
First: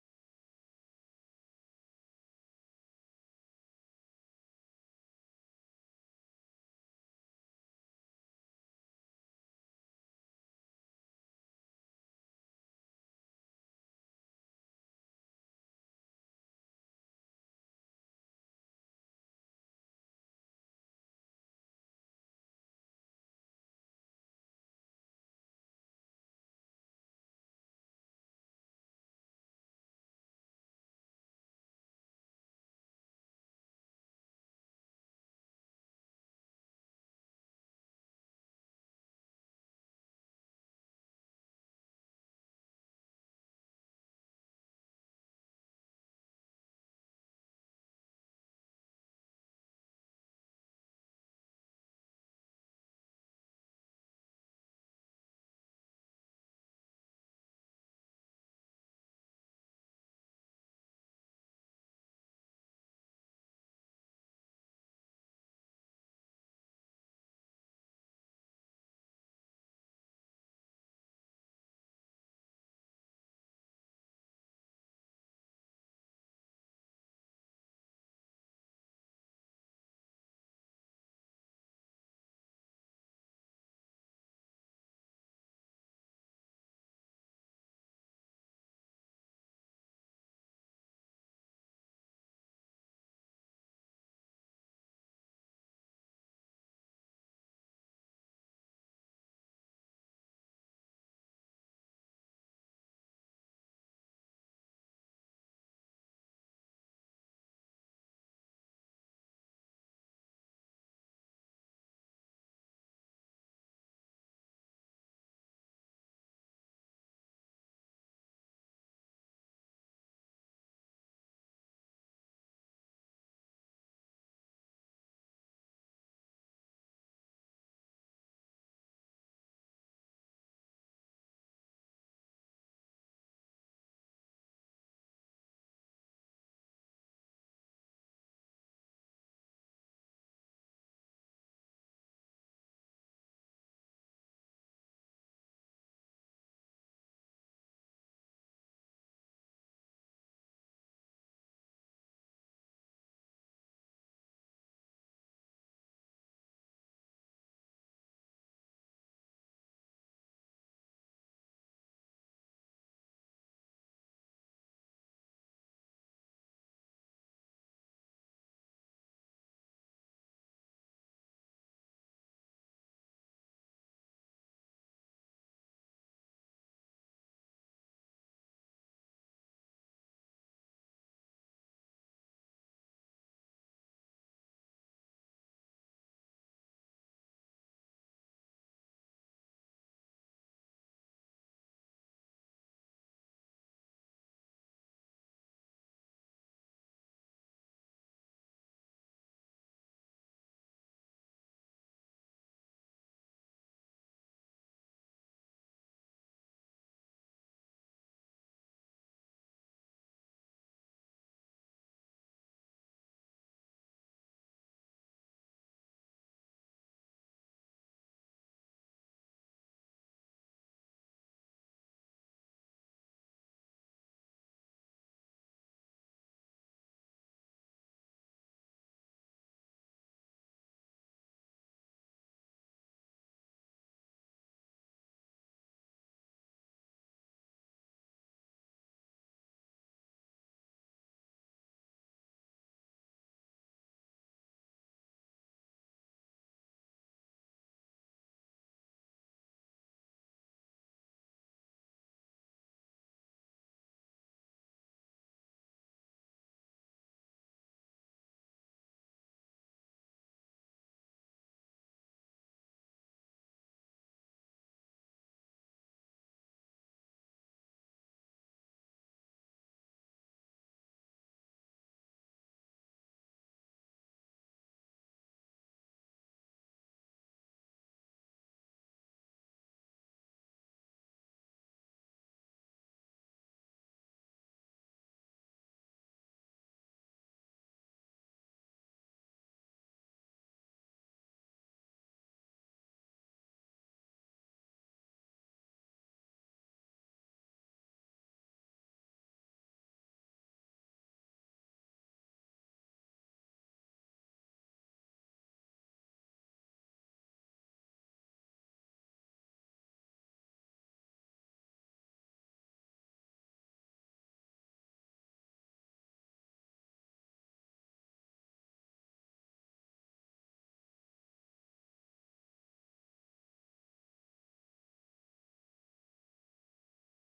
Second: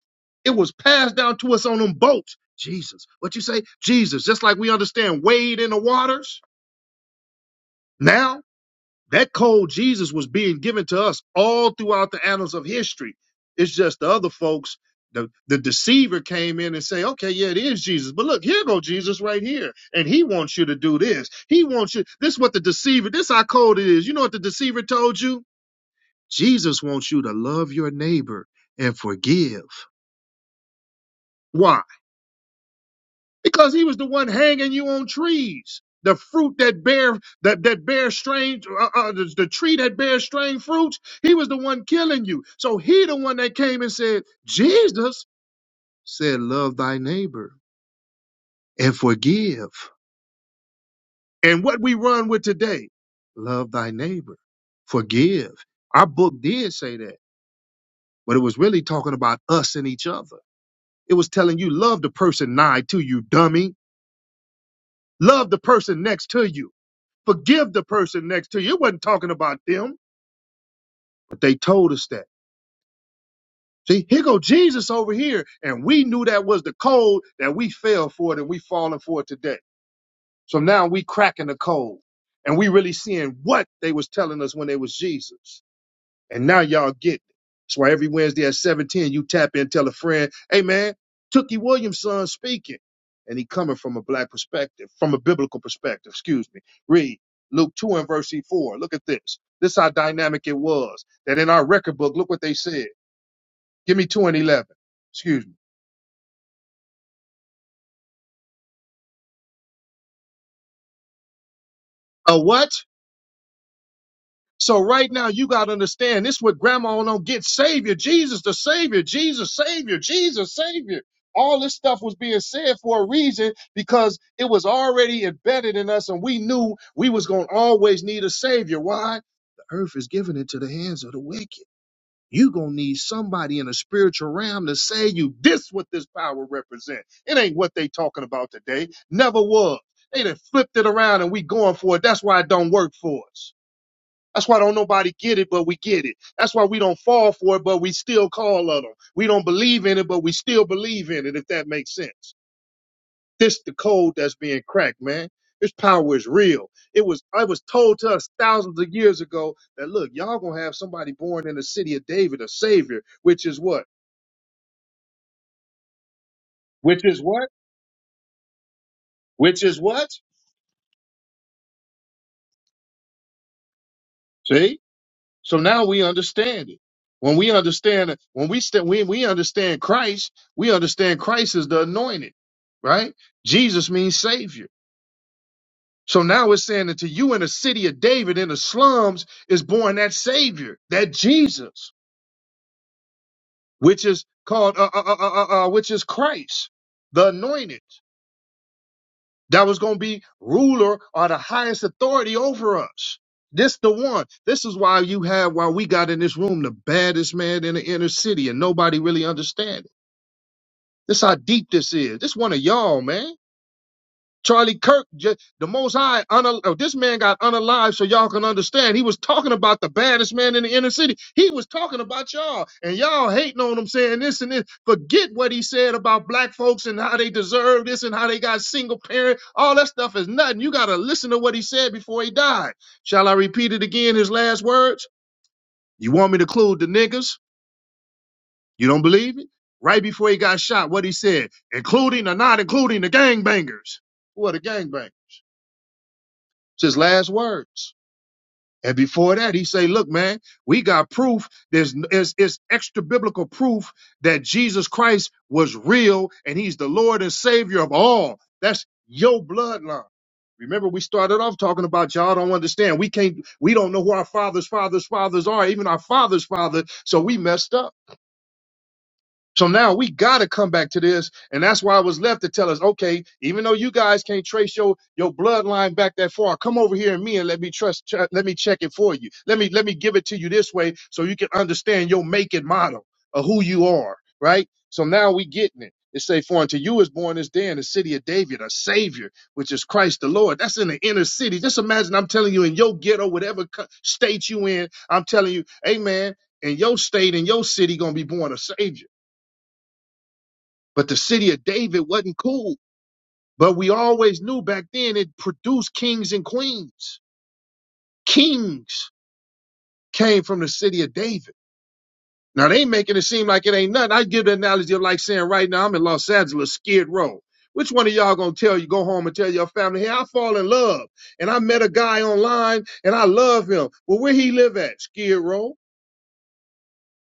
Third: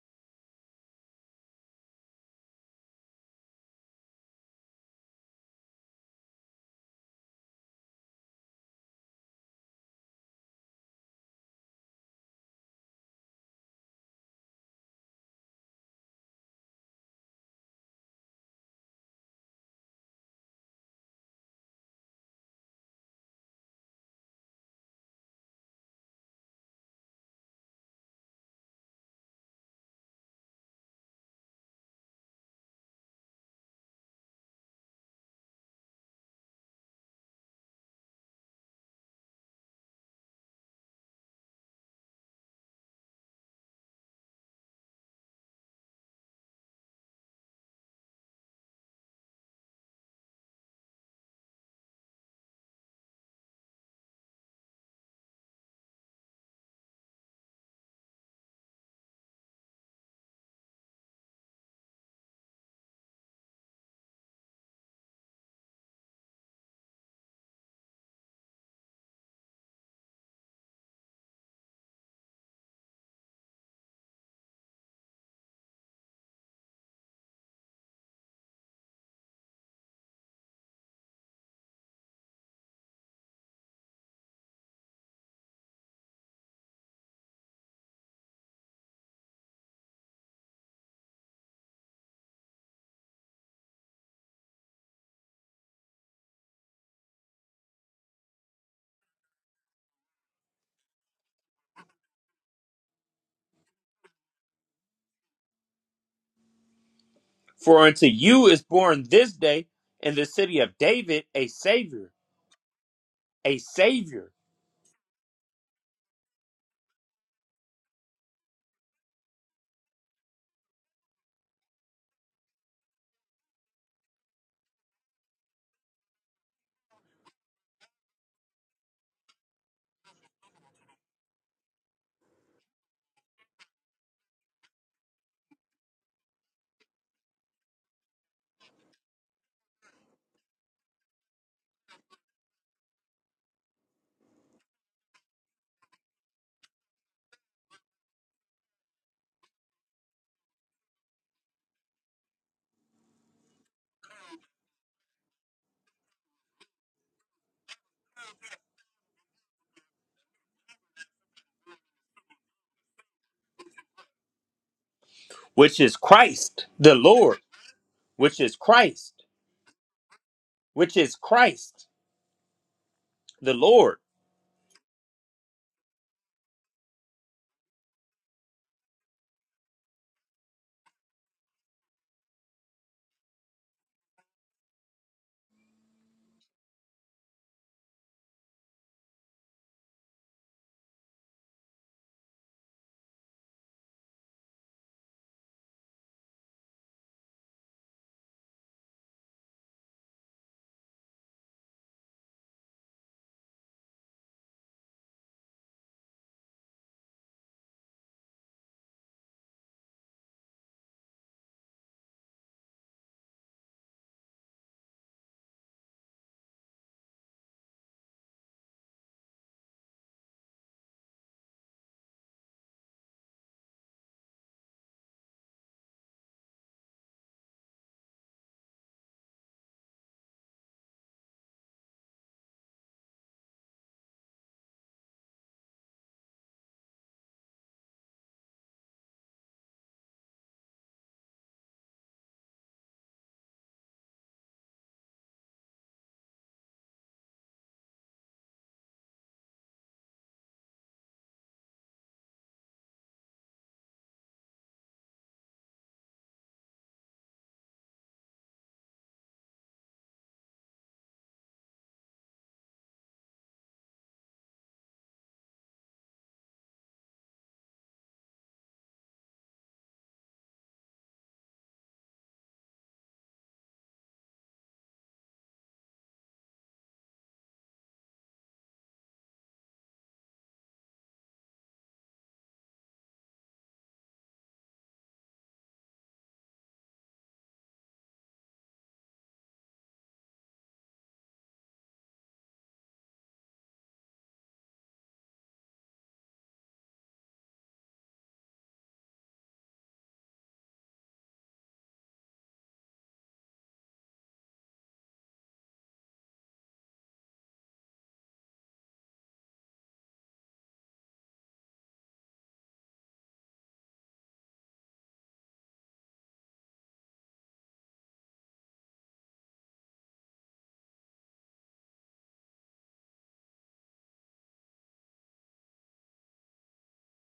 [SPEAKER 1] It was passed down to us on them boats. Jesus, what you say? Jesus, just like we understand wade in the waters now. That cold Jesus was being given to us all throughout the annals of history. It's just the other folks, the, the deceiver came in and say, okay, yeah, it is Jesus. But look, here go Jesus right here. And he wants you to do this. He wants you. This is what the deceiver, this how cold it is. You know what the deceiver told you? Jesus wants you to love your neighbor and forgive. Why? because he was the one hanging you on trees. The fruit that bear that that bear strange uh, uh, the, the tree that bears strange fruits, he was the one killing you. So he the one that came and said, Jesus said, love thy neighbor and forgive. And what we run with today, love thy neighbor, forgive. Our book did say that, but it was really talking about us and each other. It was telling you love the person nigh to you, dummy. Love the person next to you. Forgive the person next to you. It wasn't talking about them, but they told us that. See, here go Jesus over here, and we knew that was the code that we fell for it, and we falling for it today. So now we cracking the code, and we really seeing what they was telling us when they was Jesus. And now y'all get it. That's why every Wednesday at 710, you tap in, tell a friend, hey man, Tookie Williamson speaking. And he coming from a black perspective, from a biblical perspective, excuse me. Read Luke 2 and verse 4. Look at this. This is how dynamic it was. That in our record book, look what they said. Give me 2 and 11. Excuse me.
[SPEAKER 2] For unto you is born this day in the city of David a Savior
[SPEAKER 1] A what?
[SPEAKER 2] a Savior,
[SPEAKER 1] So right now you gotta understand this what grandma don't get. Savior, Jesus the Savior, Jesus, Savior, Jesus, Savior. All this stuff was being said for a reason because it was already embedded in us and we knew we was gonna always need a savior. Why? The earth is given into the hands of the wicked. You gonna need somebody in a spiritual realm to say you this what this power represent. It ain't what they talking about today. Never was. They done flipped it around and we going for it. That's why it don't work for us. That's why don't nobody get it, but we get it. That's why we don't fall for it, but we still call on them. We don't believe in it, but we still believe in it, if that makes sense. This the code that's being cracked, man. This power is real. It was I was told to us thousands of years ago that look, y'all gonna have somebody born in the city of David, a savior, which is what?
[SPEAKER 2] which is Christ the
[SPEAKER 1] Which is
[SPEAKER 2] Lord,
[SPEAKER 1] what?
[SPEAKER 2] which is Christ,
[SPEAKER 1] Which is what?
[SPEAKER 2] which is Christ the Lord.
[SPEAKER 1] See? So now we understand it. When we understand it, when we st- when we understand Christ, we understand Christ is the anointed, right? Jesus means savior. So now it's saying that to you in the city of David in the slums is born that savior, that Jesus, which is called uh, uh, uh, uh, uh, uh, which is Christ, the anointed. that was going to be ruler or the highest authority over us. This the one. This is why you had why we got in this room the baddest man in the inner city and nobody really understand it. This how deep this is. This one of y'all, man. Charlie Kirk, ju- the Most High, un- oh, this man got unalive so y'all can understand. He was talking about the baddest man in the inner city. He was talking about y'all, and y'all hating on him, saying this and this. Forget what he said about black folks and how they deserve this and how they got single parent. All that stuff is nothing. You got to listen to what he said before he died. Shall I repeat it again, his last words? You want me to include the niggas? You don't believe it? Right before he got shot, what he said, including or not including the gangbangers. What a gangbang. It's his last words. And before that, he say, "Look, man, we got proof. There's there's, it's extra biblical proof that Jesus Christ was real, and He's the Lord and Savior of all. That's your bloodline." Remember, we started off talking about y'all don't understand. We can't. We don't know who our fathers' fathers' fathers are, even our fathers' father. So we messed up. So now we got to come back to this, and that's why I was left to tell us, okay, even though you guys can't trace your your bloodline back that far, come over here and me and let me trust, ch- let me check it for you. Let me let me give it to you this way, so you can understand your make and model of who you are, right? So now we getting it. It say, for unto you is born this day in the city of David a Savior, which is Christ the Lord. That's in the inner city. Just imagine I'm telling you in your ghetto, whatever co- state you in, I'm telling you, hey man, in your state, in your city, gonna be born a Savior but the city of David wasn't cool. But we always knew back then it produced kings and queens. Kings came from the city of David. Now they making it seem like it ain't nothing. I give the analogy of like saying right now I'm in Los Angeles, Skid Row. Which one of y'all gonna tell you go home and tell your family, hey, I fall in love and I met a guy online and I love him. Well, where he live at? Skid Row.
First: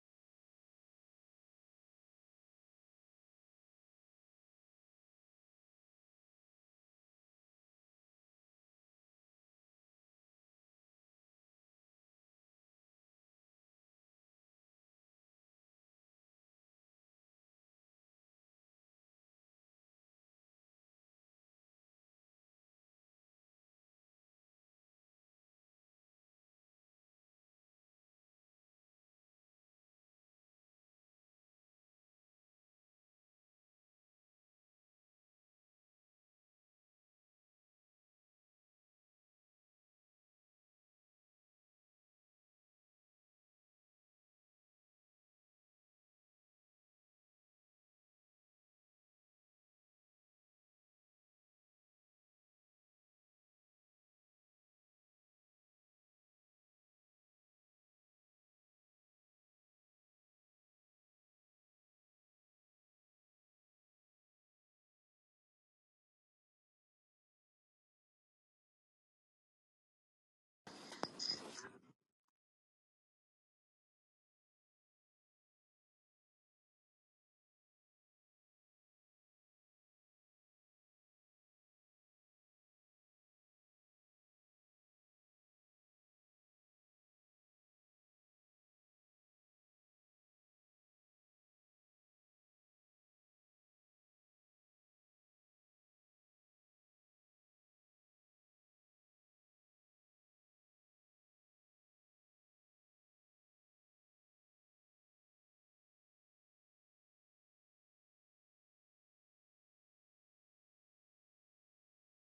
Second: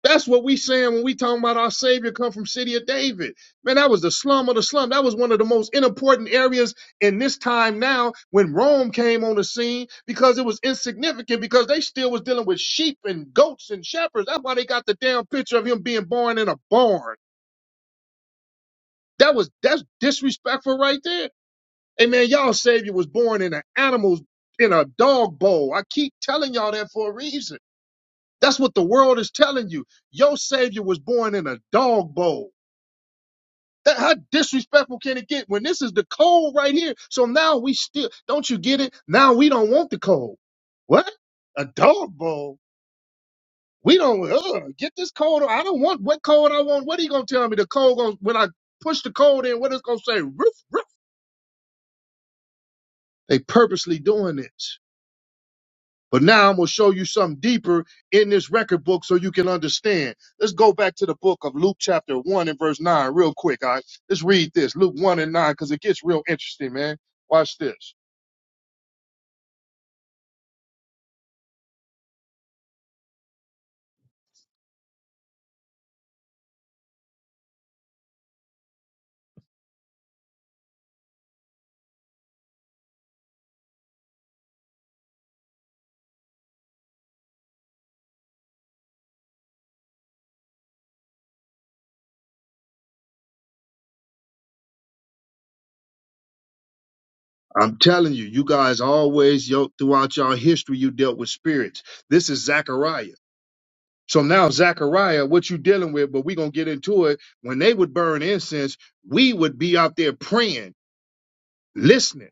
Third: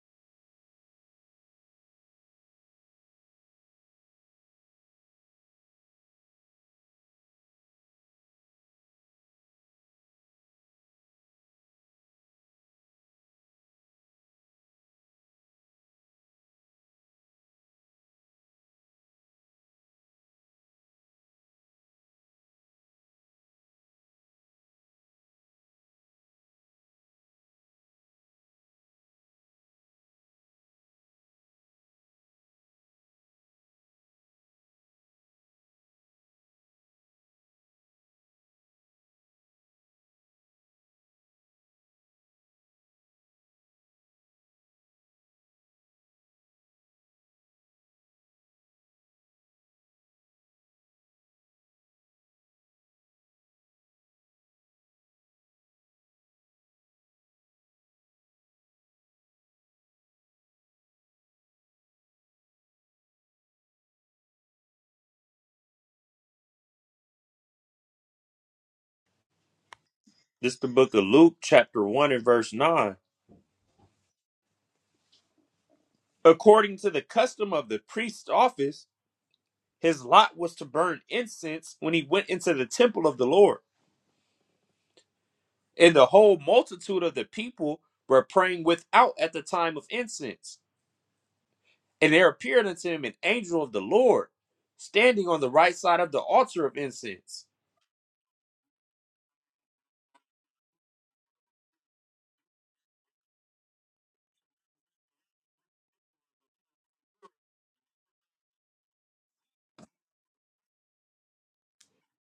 [SPEAKER 1] That's what we saying when we talking about our Savior come from city of David. Man, that was the slum of the slum. That was one of the most unimportant areas in this time now when Rome came on the scene because it was insignificant because they still was dealing with sheep and goats and shepherds. That's why they got the damn picture of him being born in a barn. That was that's disrespectful right there. Hey man, y'all Savior was born in an animal's in a dog bowl. I keep telling y'all that for a reason. That's what the world is telling you. Your Savior was born in a dog bowl. That how disrespectful can it get when this is the code right here? So now we still don't you get it? Now we don't want the code. What? A dog bowl. We don't ugh, get this code. I don't want what code I want. What are you gonna tell me? The code going when I push the code in, what it's gonna say? Roof, roof. They purposely doing this. But now I'm gonna show you something deeper in this record book so you can understand. Let's go back to the book of Luke chapter one and verse nine real quick. All right. Let's read this. Luke one and nine, because it gets real interesting, man. Watch this.
[SPEAKER 2] This is the book of Luke, chapter 1 and verse 9. According to the custom of the priest's office, his lot was to burn incense when he went into the temple of the Lord. And the whole multitude of the people were praying without at the time of incense. And there appeared unto him an angel of the Lord standing on the right side of the altar of incense.
[SPEAKER 1] I'm telling you, you guys always yo, throughout y'all history, you dealt with spirits. This is Zechariah. So now Zechariah, what you dealing with, but we gonna get into it. When they would burn incense, we would be out there praying, listening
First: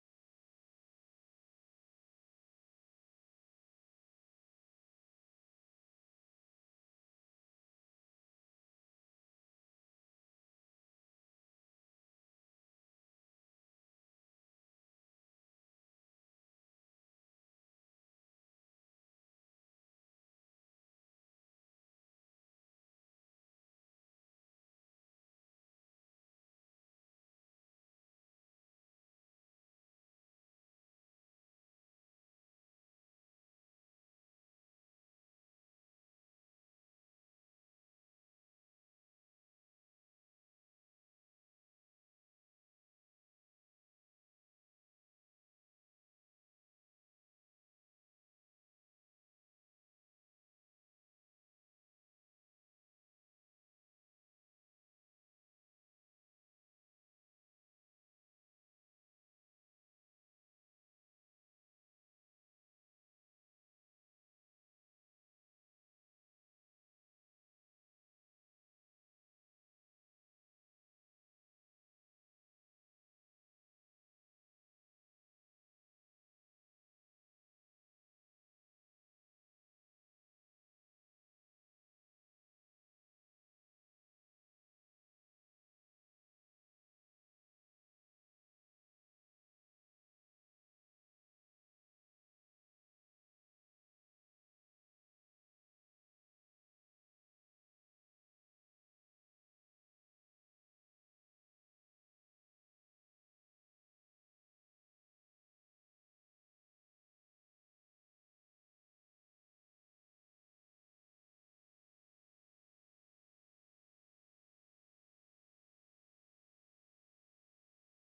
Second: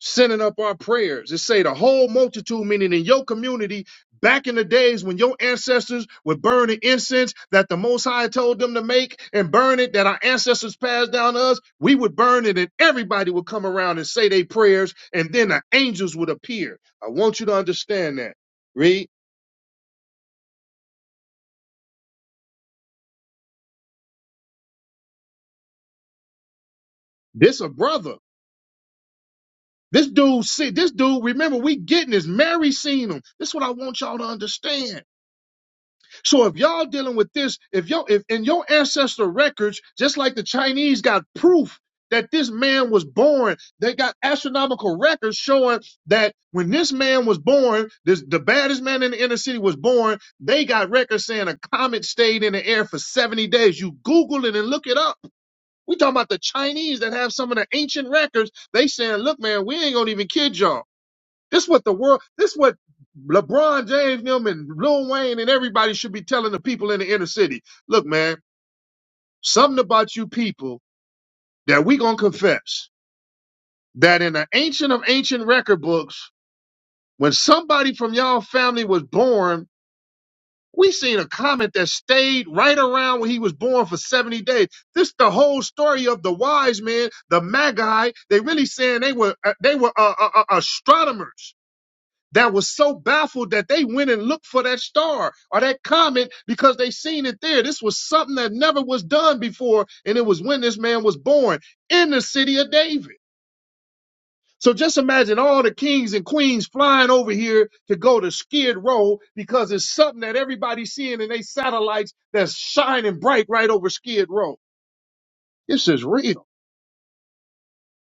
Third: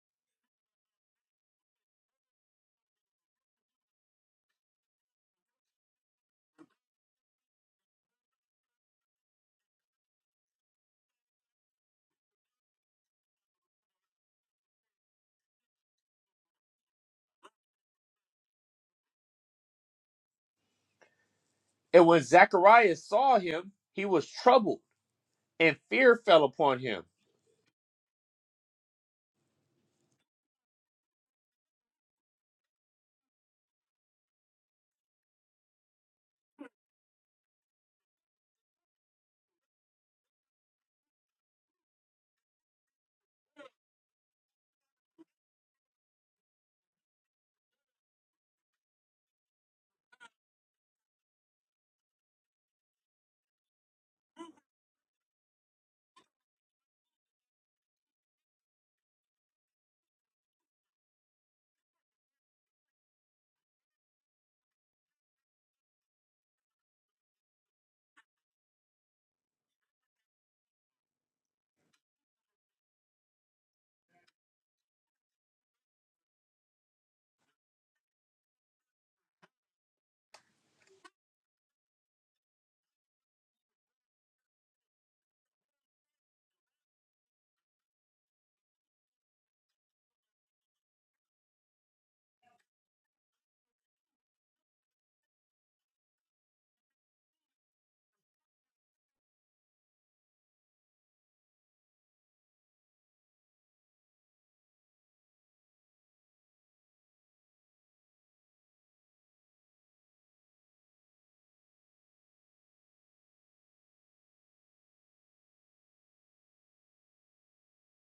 [SPEAKER 1] sending up our prayers. It say the whole multitude, meaning in your community, back in the days when your ancestors were burning incense that the Most High told them to make and burn it that our ancestors passed down to us, we would burn it and everybody would come around and say their prayers and then the angels would appear. I want you to understand that. Read,
[SPEAKER 2] And when Zacharias saw him, he was troubled, and fear fell upon him.
[SPEAKER 1] this a brother. This dude, see, this dude, remember, we getting this. Mary seen him. This is what I want y'all to understand. So if y'all dealing with this, if your if in your ancestor records, just like the Chinese got proof that this man was born, they got astronomical records showing that when this man was born, this the baddest man in the inner city was born. They got records saying a comet stayed in the air for 70 days. You Google it and look it up. We talking about the Chinese that have some of the ancient records. They saying, look, man, we ain't gonna even kid y'all. This what the world. This what LeBron James, and them, and Lil Wayne, and everybody should be telling the people in the inner city. Look, man, something about you people that we gonna confess that in the ancient of ancient record books, when somebody from y'all family was born, we seen a comment that stayed right around when he was born for seventy days. This the whole story of the wise men, the magi. They really saying they were uh, they were uh, uh, uh, astronomers that was so baffled that they went and looked for that star or that comet because they seen it there. This was something that never was done before, and it was when this man was born in the city of David. So just imagine all the kings and queens flying over here to go to Skid Row because it's something that everybody's seeing in their satellites that's shining bright right over Skid Row. This is real.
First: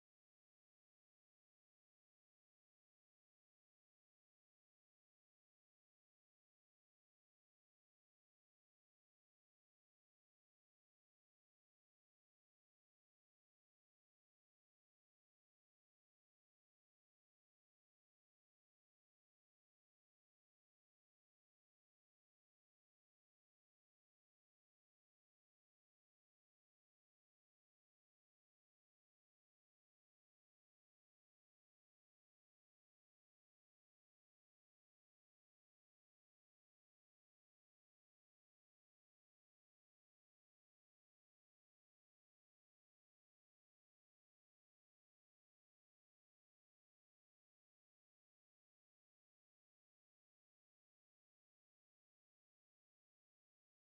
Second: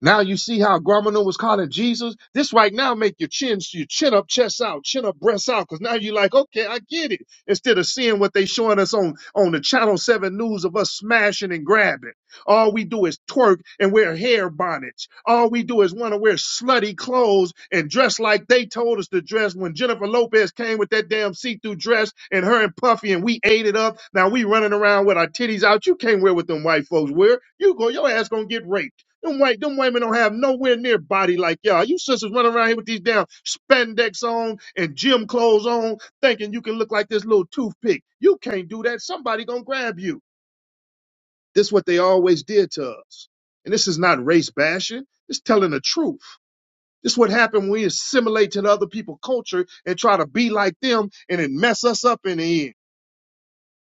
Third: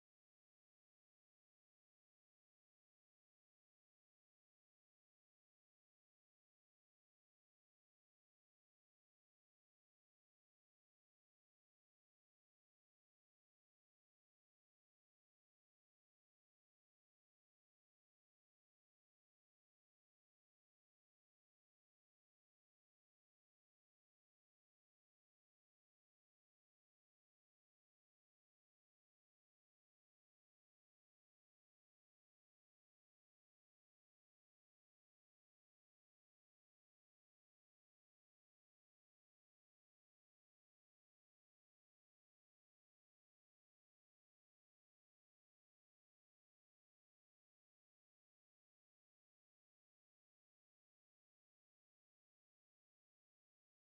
[SPEAKER 1] Now you see how Gromino was calling Jesus. This right now make your chin, your chin up, chest out, chin up, breast out. Cause now you are like, okay, I get it. Instead of seeing what they showing us on on the Channel Seven News of us smashing and grabbing, all we do is twerk and wear hair bonnets. All we do is want to wear slutty clothes and dress like they told us to dress. When Jennifer Lopez came with that damn see-through dress and her and Puffy and we ate it up. Now we running around with our titties out. You can't wear what them white folks wear. You go, your ass gonna get raped. Them white, them women don't have nowhere near body like y'all. You sisters running around here with these damn spandex on and gym clothes on, thinking you can look like this little toothpick. You can't do that. Somebody gonna grab you. This what they always did to us. And this is not race bashing. It's telling the truth. This what happened when we assimilate to the other people's culture and try to be like them and it mess us up in the end.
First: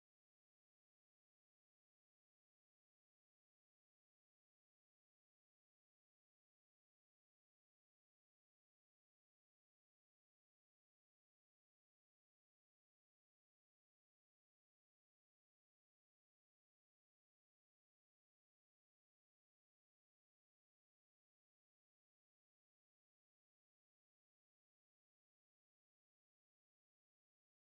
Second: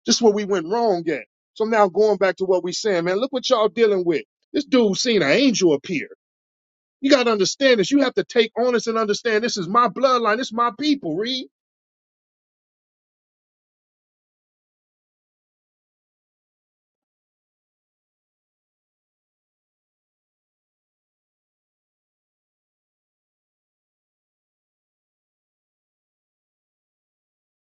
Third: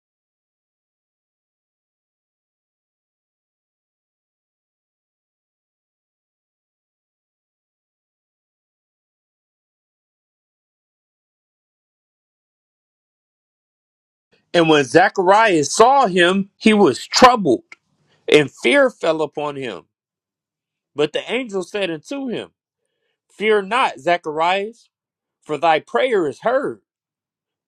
[SPEAKER 1] This where we went wrong at. So now going back to what we saying, man, look what y'all dealing with. This dude seen an angel appear. You got to understand this. You have to take on this and understand this is my bloodline. This is my people. Read.
[SPEAKER 2] And when Zacharias saw him, he was troubled, and fear fell upon him. But the angel said unto him, Fear not, Zacharias, for thy prayer is heard,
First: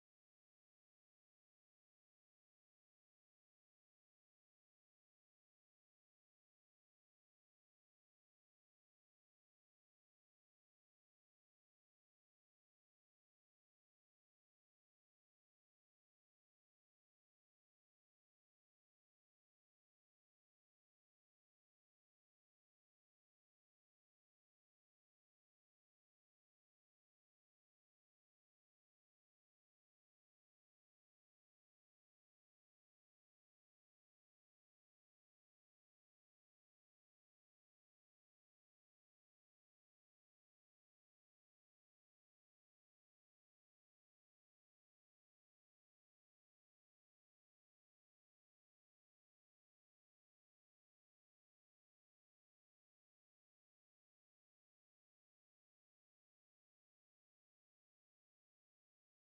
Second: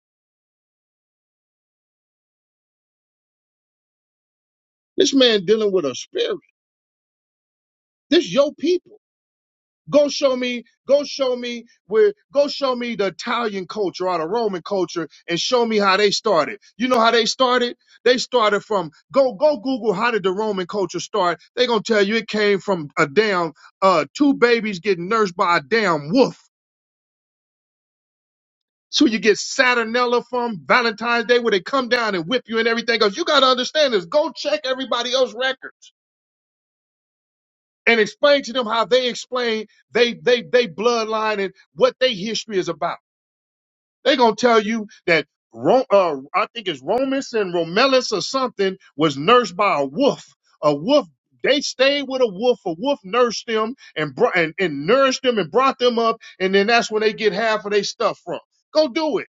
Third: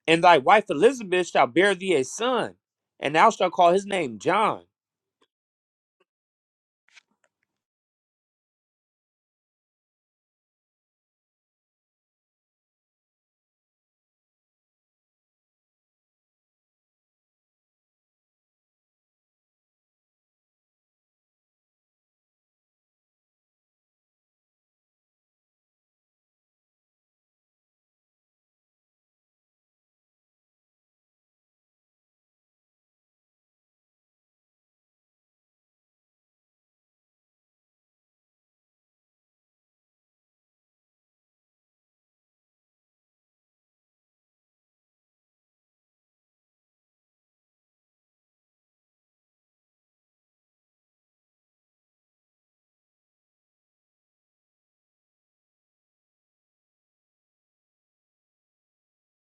[SPEAKER 2] and thy wife Elizabeth shall bear thee a son, and thou shalt call his name John.
[SPEAKER 1] This man dealing with a spirit. This your people. Go show me, go show me where, go show me the Italian culture or the Roman culture and show me how they started. You know how they started? They started from, go, go Google how did the Roman culture start. they going to tell you it came from a damn, uh, two babies getting nursed by a damn wolf So you get Saturnella from Valentine's Day where they come down and whip you and everything else. You got to understand this. Go check everybody else's records and explain to them how they explain they they they bloodline and what their history is about. They're gonna tell you that Ro- uh, I think it's Romus and Romulus or something was nursed by a wolf. A wolf. They stayed with a wolf. A wolf nursed them and brought and, and nourished them and brought them up. And then that's when they get half of their stuff from. Go do it.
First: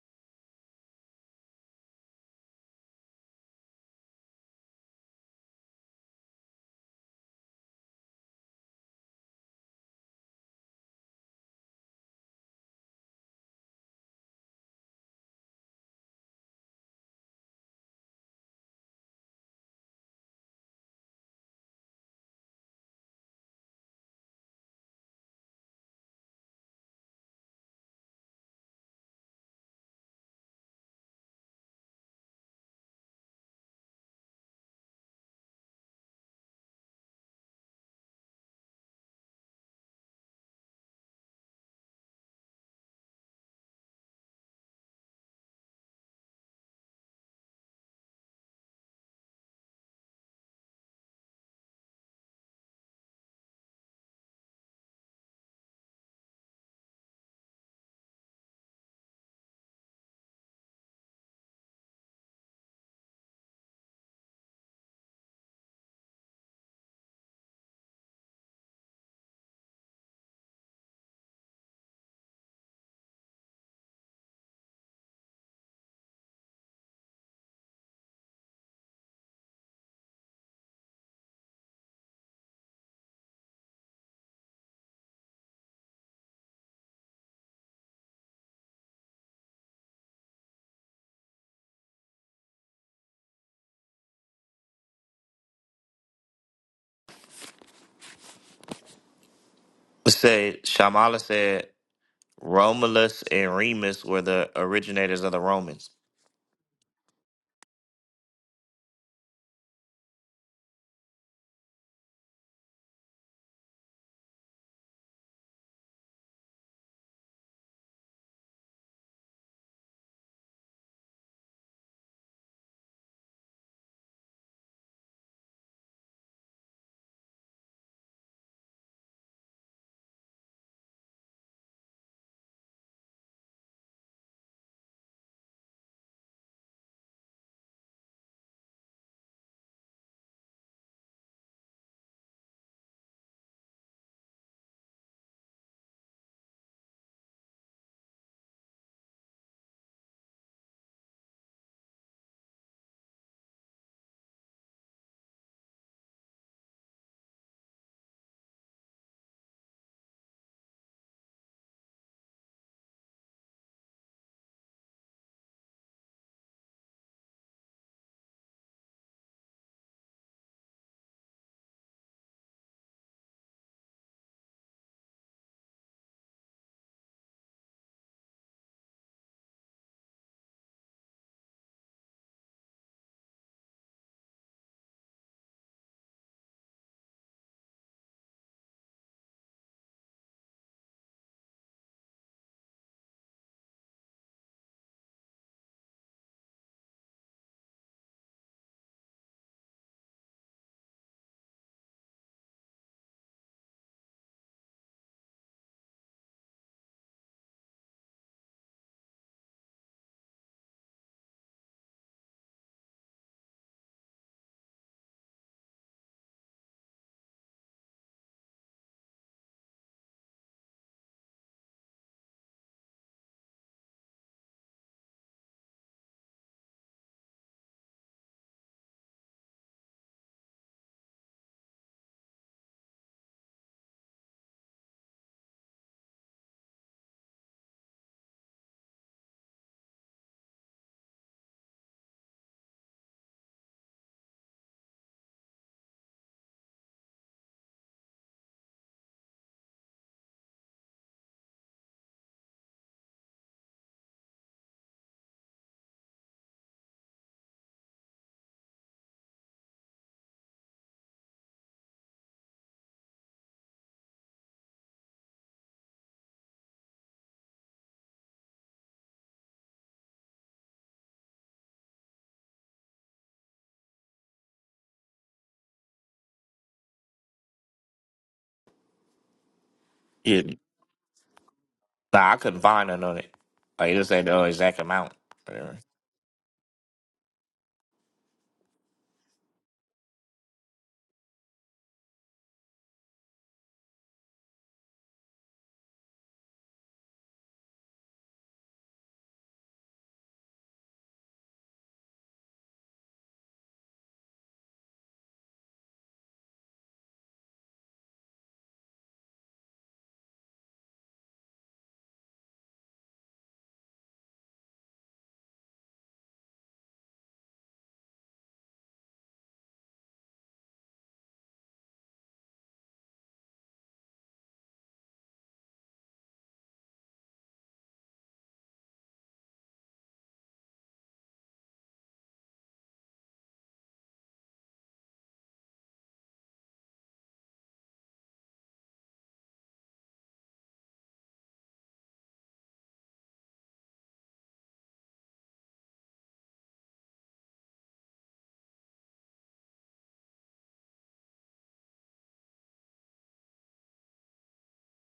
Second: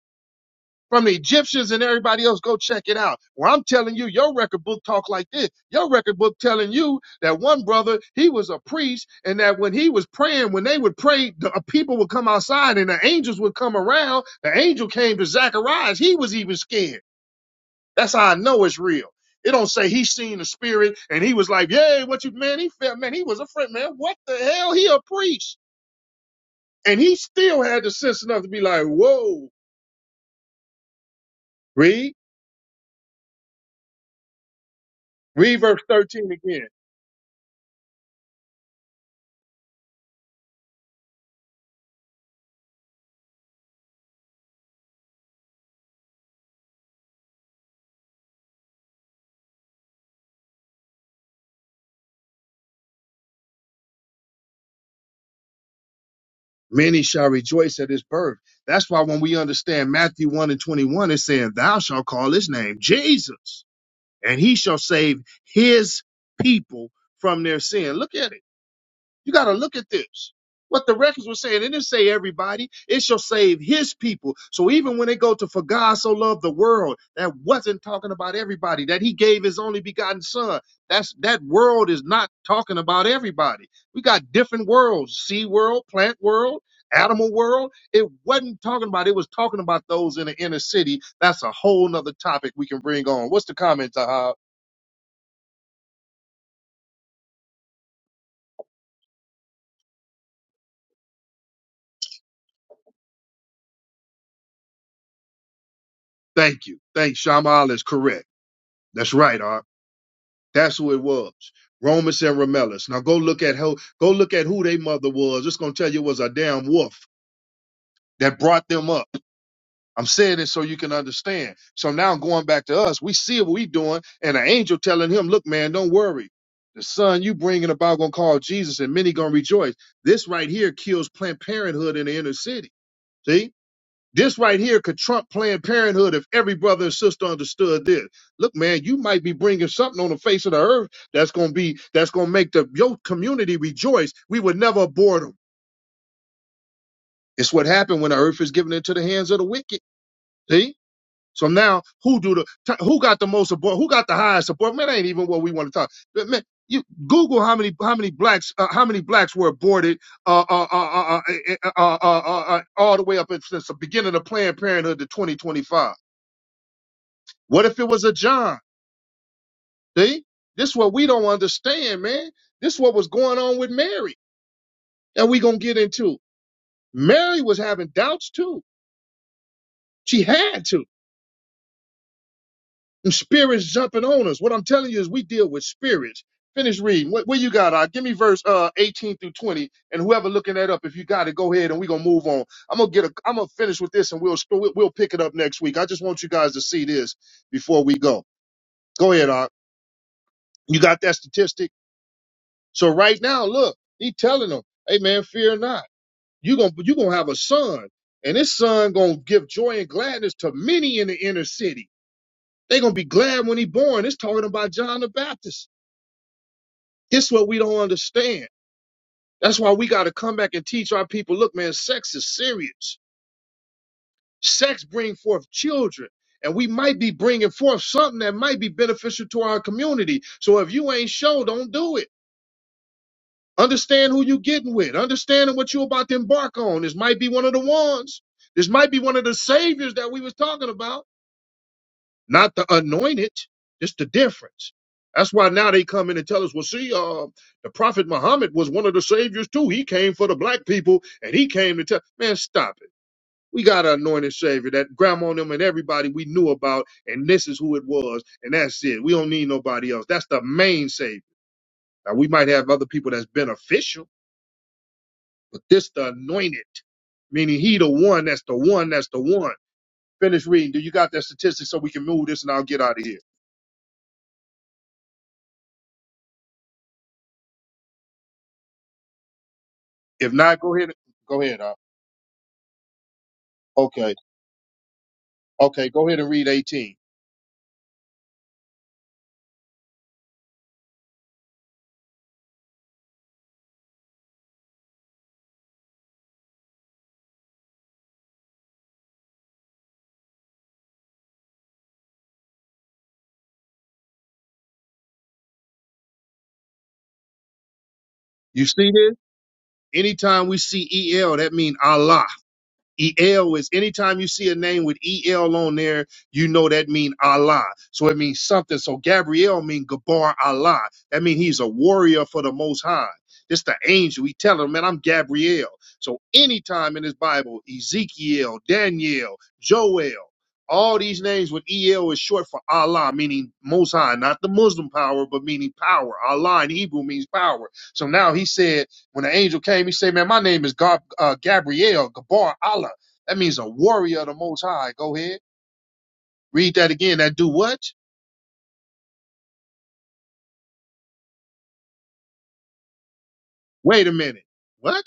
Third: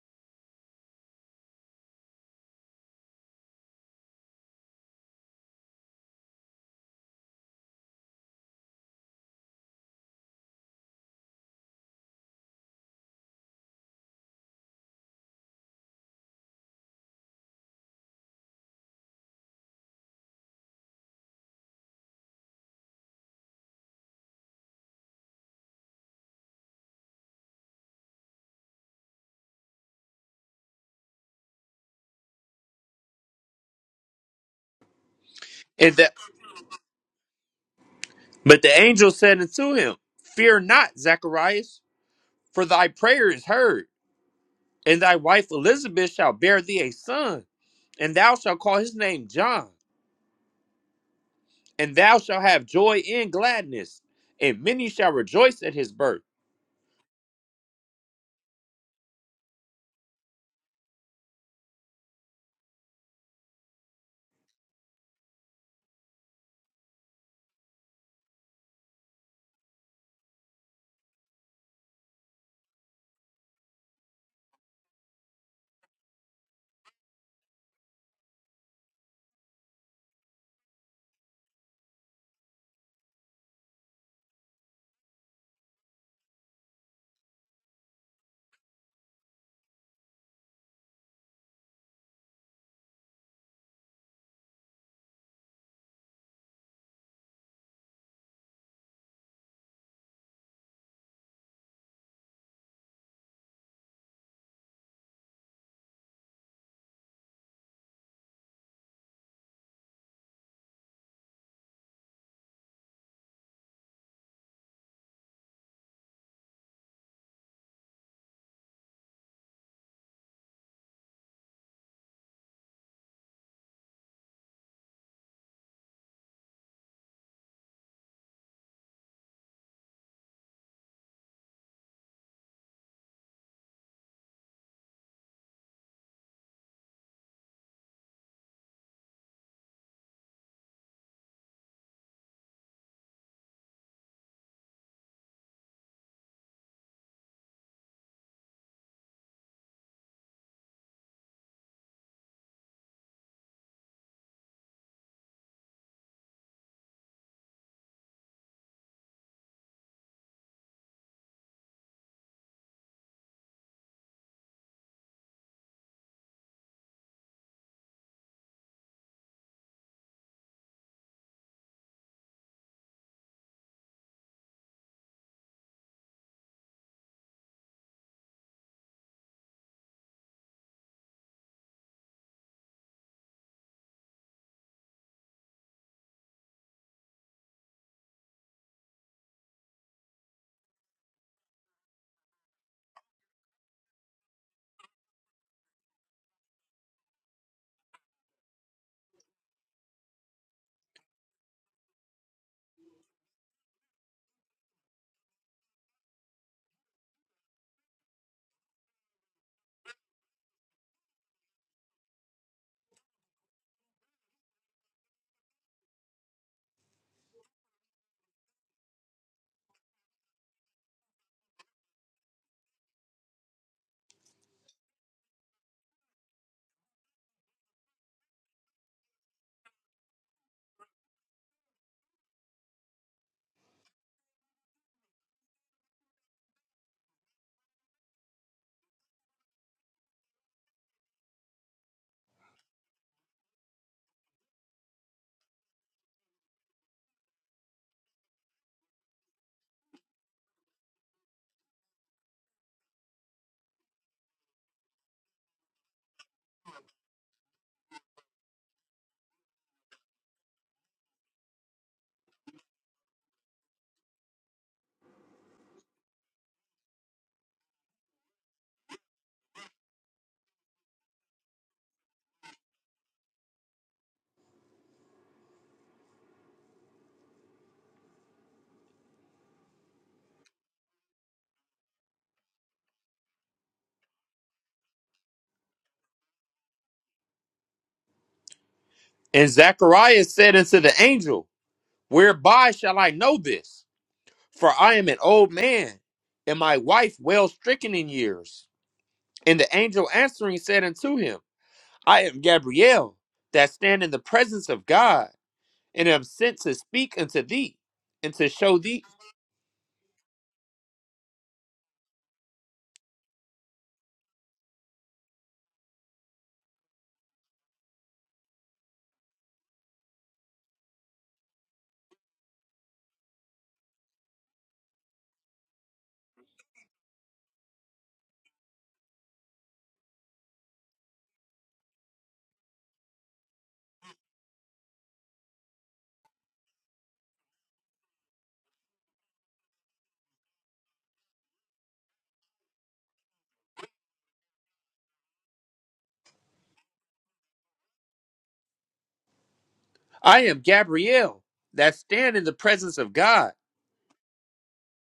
[SPEAKER 1] from the Egyptians and everybody else. Go check it out. Well, I'm telling you, your record book talk like this. Your record book telling you that one brother, he was a priest and that when he was praying, when they would pray, the uh, people would come outside and the angels would come around. The angel came to Zacharias. He was even scared. That's how I know it's real. It don't say he seen the spirit and he was like, yay, what you, man, he felt, man, he was afraid, man, what the hell? He a priest. And he still had the sense enough to be like, whoa, read, read verse
[SPEAKER 2] And the,
[SPEAKER 1] 13 again.
[SPEAKER 2] but the angel said unto him, Fear not, Zacharias, for thy prayer is heard, and thy wife Elizabeth shall bear thee a son and thou shalt call his name John, and thou shalt have joy and gladness, and many shall rejoice at his birth.
[SPEAKER 1] Many shall rejoice at his birth. That's why when we understand Matthew 1 and 21, it's saying, Thou shalt call his name Jesus, and he shall save his people from their sin. Look at it. You got to look at this. What the records were saying, it didn't say everybody. It shall save his people. So even when they go to for God so loved the world, that wasn't talking about everybody. That he gave his only begotten son. That's that world is not talking about everybody. We got different worlds: sea world, plant world, animal world. It wasn't talking about. It was talking about those in the inner city. That's a whole nother topic we can bring on. What's the comment, Tahab?
[SPEAKER 3] Say Shamala said. Romulus and Remus were the originators of the Romans.
[SPEAKER 1] Thank you. Thanks. Shamal is correct. That's right, Ar. That's who it was. Romus and Remellis. Now go look at how go look at who their mother was. It's gonna tell you it was a damn wolf that brought them up. I'm saying it so you can understand. So now going back to us, we see what we doing, and an angel telling him, "Look, man, don't worry. The son you bringing about gonna call Jesus, and many gonna rejoice." This right here kills Planned Parenthood in the inner city. See? This right here could trump Planned Parenthood if every brother and sister understood this. Look, man, you might be bringing something on the face of the earth that's gonna be that's gonna make the your community rejoice. We would never abhor them. It's what happened when the earth is given into the hands of the wicked. See. So now, who do the t- who got the most abhor? Who got the highest support? Man, that ain't even what we want to talk. But man, you Google how many how many blacks uh, how many blacks were aborted uh, uh, uh, uh, uh, eh, eh, uh, uh, uh, uh, all the way up since the beginning of Planned Parenthood to 2025. What if it was a John? See, this is what we don't understand, man. This is what was going on with Mary, and we gonna get into. Mary was having doubts too. She had to. And spirits jumping on us. What I'm telling you is we deal with spirits. Finish reading. What, what you got? Uh, give me verse uh 18 through 20, and whoever looking that up, if you got it, go ahead, and we gonna move on. I'm gonna get a. I'm gonna finish with this, and we'll we'll we'll pick it up next week. I just want you guys to see this before we go. Go ahead, Ark. You got that statistic? So right now, look, he telling them, "Hey man, fear not. You are gonna you gonna have a son, and this son gonna give joy and gladness to many in the inner city. They gonna be glad when he born." It's talking about John the Baptist. It's what we don't understand. That's why we got to come back and teach our people. Look, man, sex is serious. Sex bring forth children. And we might be bringing forth something that might be beneficial to our community. So if you ain't sure, don't do it. Understand who you getting with. Understanding what you're about to embark on. This might be one of the ones. This might be one of the saviors that we was talking about. Not the anointed. Just the difference. That's why now they come in and tell us, well, see, uh, the Prophet Muhammad was one of the saviors too. He came for the black people and he came to tell. Man, stop it. We got an anointed savior that grandma and them and everybody we knew about, and this is who it was, and that's it. We don't need nobody else. That's the main savior. Now we might have other people that's beneficial But this the anointed, meaning he the one that's the one that's the one. Finish reading. Do you got that statistic so we can move this and I'll get out of here? If
[SPEAKER 3] Yeah.
[SPEAKER 1] not, go ahead. Go ahead. Al.
[SPEAKER 3] Nah, I couldn't find none on it. Like, it just
[SPEAKER 1] okay.
[SPEAKER 3] ain't the uh, exact amount. Whatever.
[SPEAKER 1] Okay. Go ahead and read 18.
[SPEAKER 2] And Zacharias said unto the angel, Whereby shall I know this? For I am an old man, and my wife well stricken in years. And the angel answering said unto him, I am Gabriel, that stand in the presence of God, and am sent to speak unto thee, and to
[SPEAKER 1] You
[SPEAKER 2] show
[SPEAKER 1] see
[SPEAKER 2] thee.
[SPEAKER 1] this? Anytime we see EL, that means Allah. EL is anytime you see a name with EL on there, you know that mean Allah. So it means something. So Gabriel mean Gabar Allah. That means he's a warrior for the Most High. It's the angel. He telling him, man, I'm Gabriel. So anytime in his Bible, Ezekiel, Daniel, Joel, all these names with EL is short for Allah, meaning Most High, not the Muslim power, but meaning power. Allah in Hebrew means power. So now he said, when the angel came, he said, Man, my name is Gab- uh, Gabriel, Gabar Allah. That means a warrior of the Most High. Go ahead. Read that again. That do what?
[SPEAKER 2] I am Gabriel, that stand in the presence of God
[SPEAKER 1] Wait a minute. What?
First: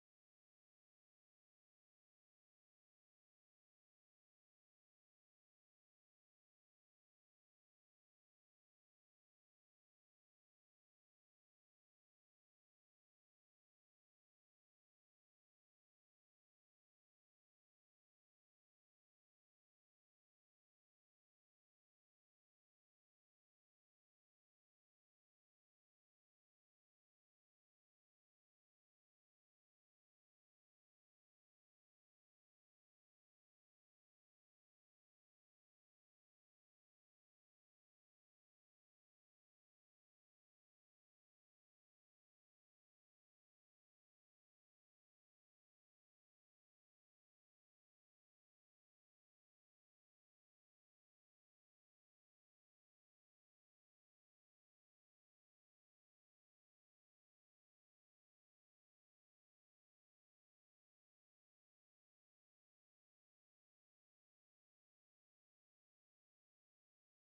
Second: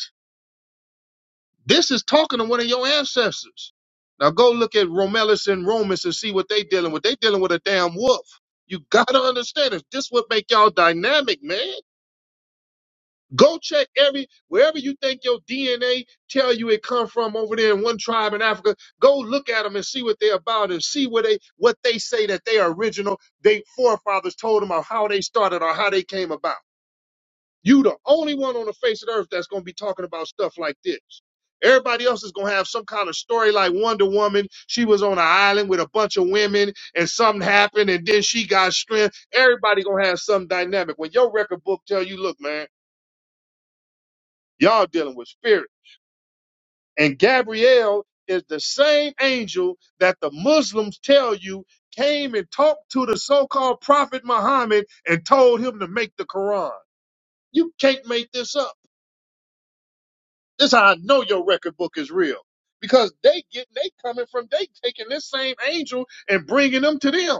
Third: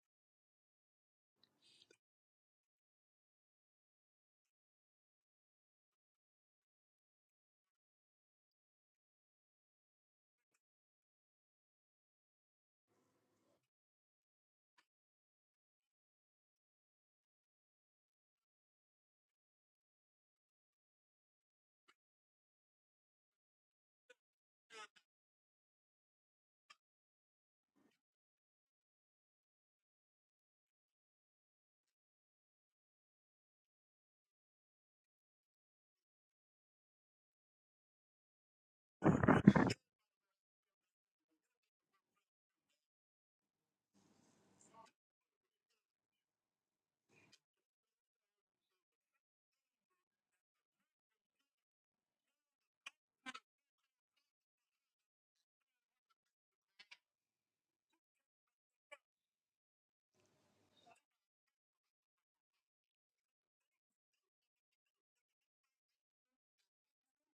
[SPEAKER 1] This is talking to one of your ancestors. Now go look at Romulus and Romans and see what they dealing with. They dealing with a damn wolf. You gotta understand this. This would make y'all dynamic, man. Go check every wherever you think your DNA tell you it come from over there in one tribe in Africa. Go look at them and see what they're about and see what they what they say that they are original. They forefathers told them of how they started or how they came about. You the only one on the face of the earth that's gonna be talking about stuff like this. Everybody else is gonna have some kind of story like Wonder Woman. She was on an island with a bunch of women and something happened and then she got strength. Everybody gonna have some dynamic. When your record book tell you, look, man. Y'all dealing with spirit. And Gabriel is the same angel that the Muslims tell you came and talked to the so-called prophet Muhammad and told him to make the Quran. You can't make this up. This is how I know your record book is real. Because they getting, they coming from, they taking this same angel and bringing them to them.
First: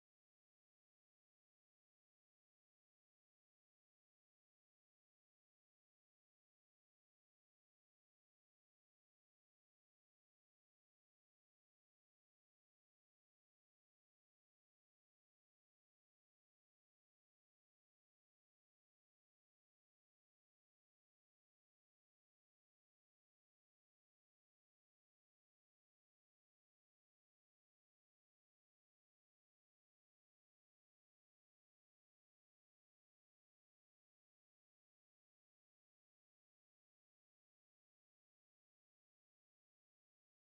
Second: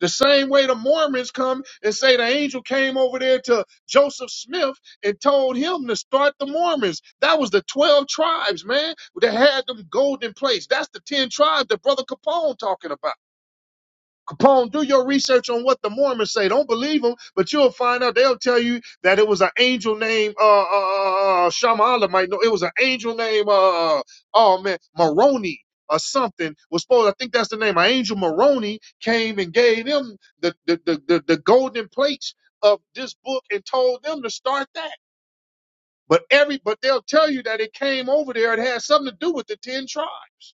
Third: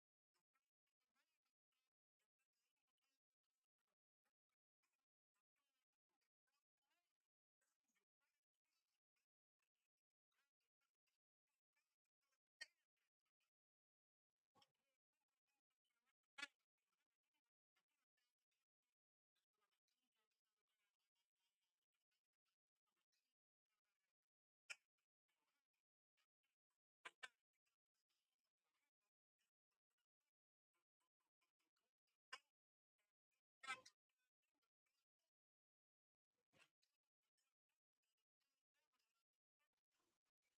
[SPEAKER 1] The same way the Mormons come and say the angel came over there to Joseph Smith and told him to start the Mormons. That was the 12 tribes, man, that had them golden plates. That's the 10 tribes that Brother Capone talking about. Capone, do your research on what the Mormons say. Don't believe them, but you'll find out. They'll tell you that it was an angel named uh, uh, uh Shamala. Might know it was an angel named uh, uh, oh man, Moroni or something was supposed. I think that's the name. An angel Moroni came and gave them the the the, the, the golden plates of this book and told them to start that. But every but they'll tell you that it came over there. It had something to do with the ten tribes.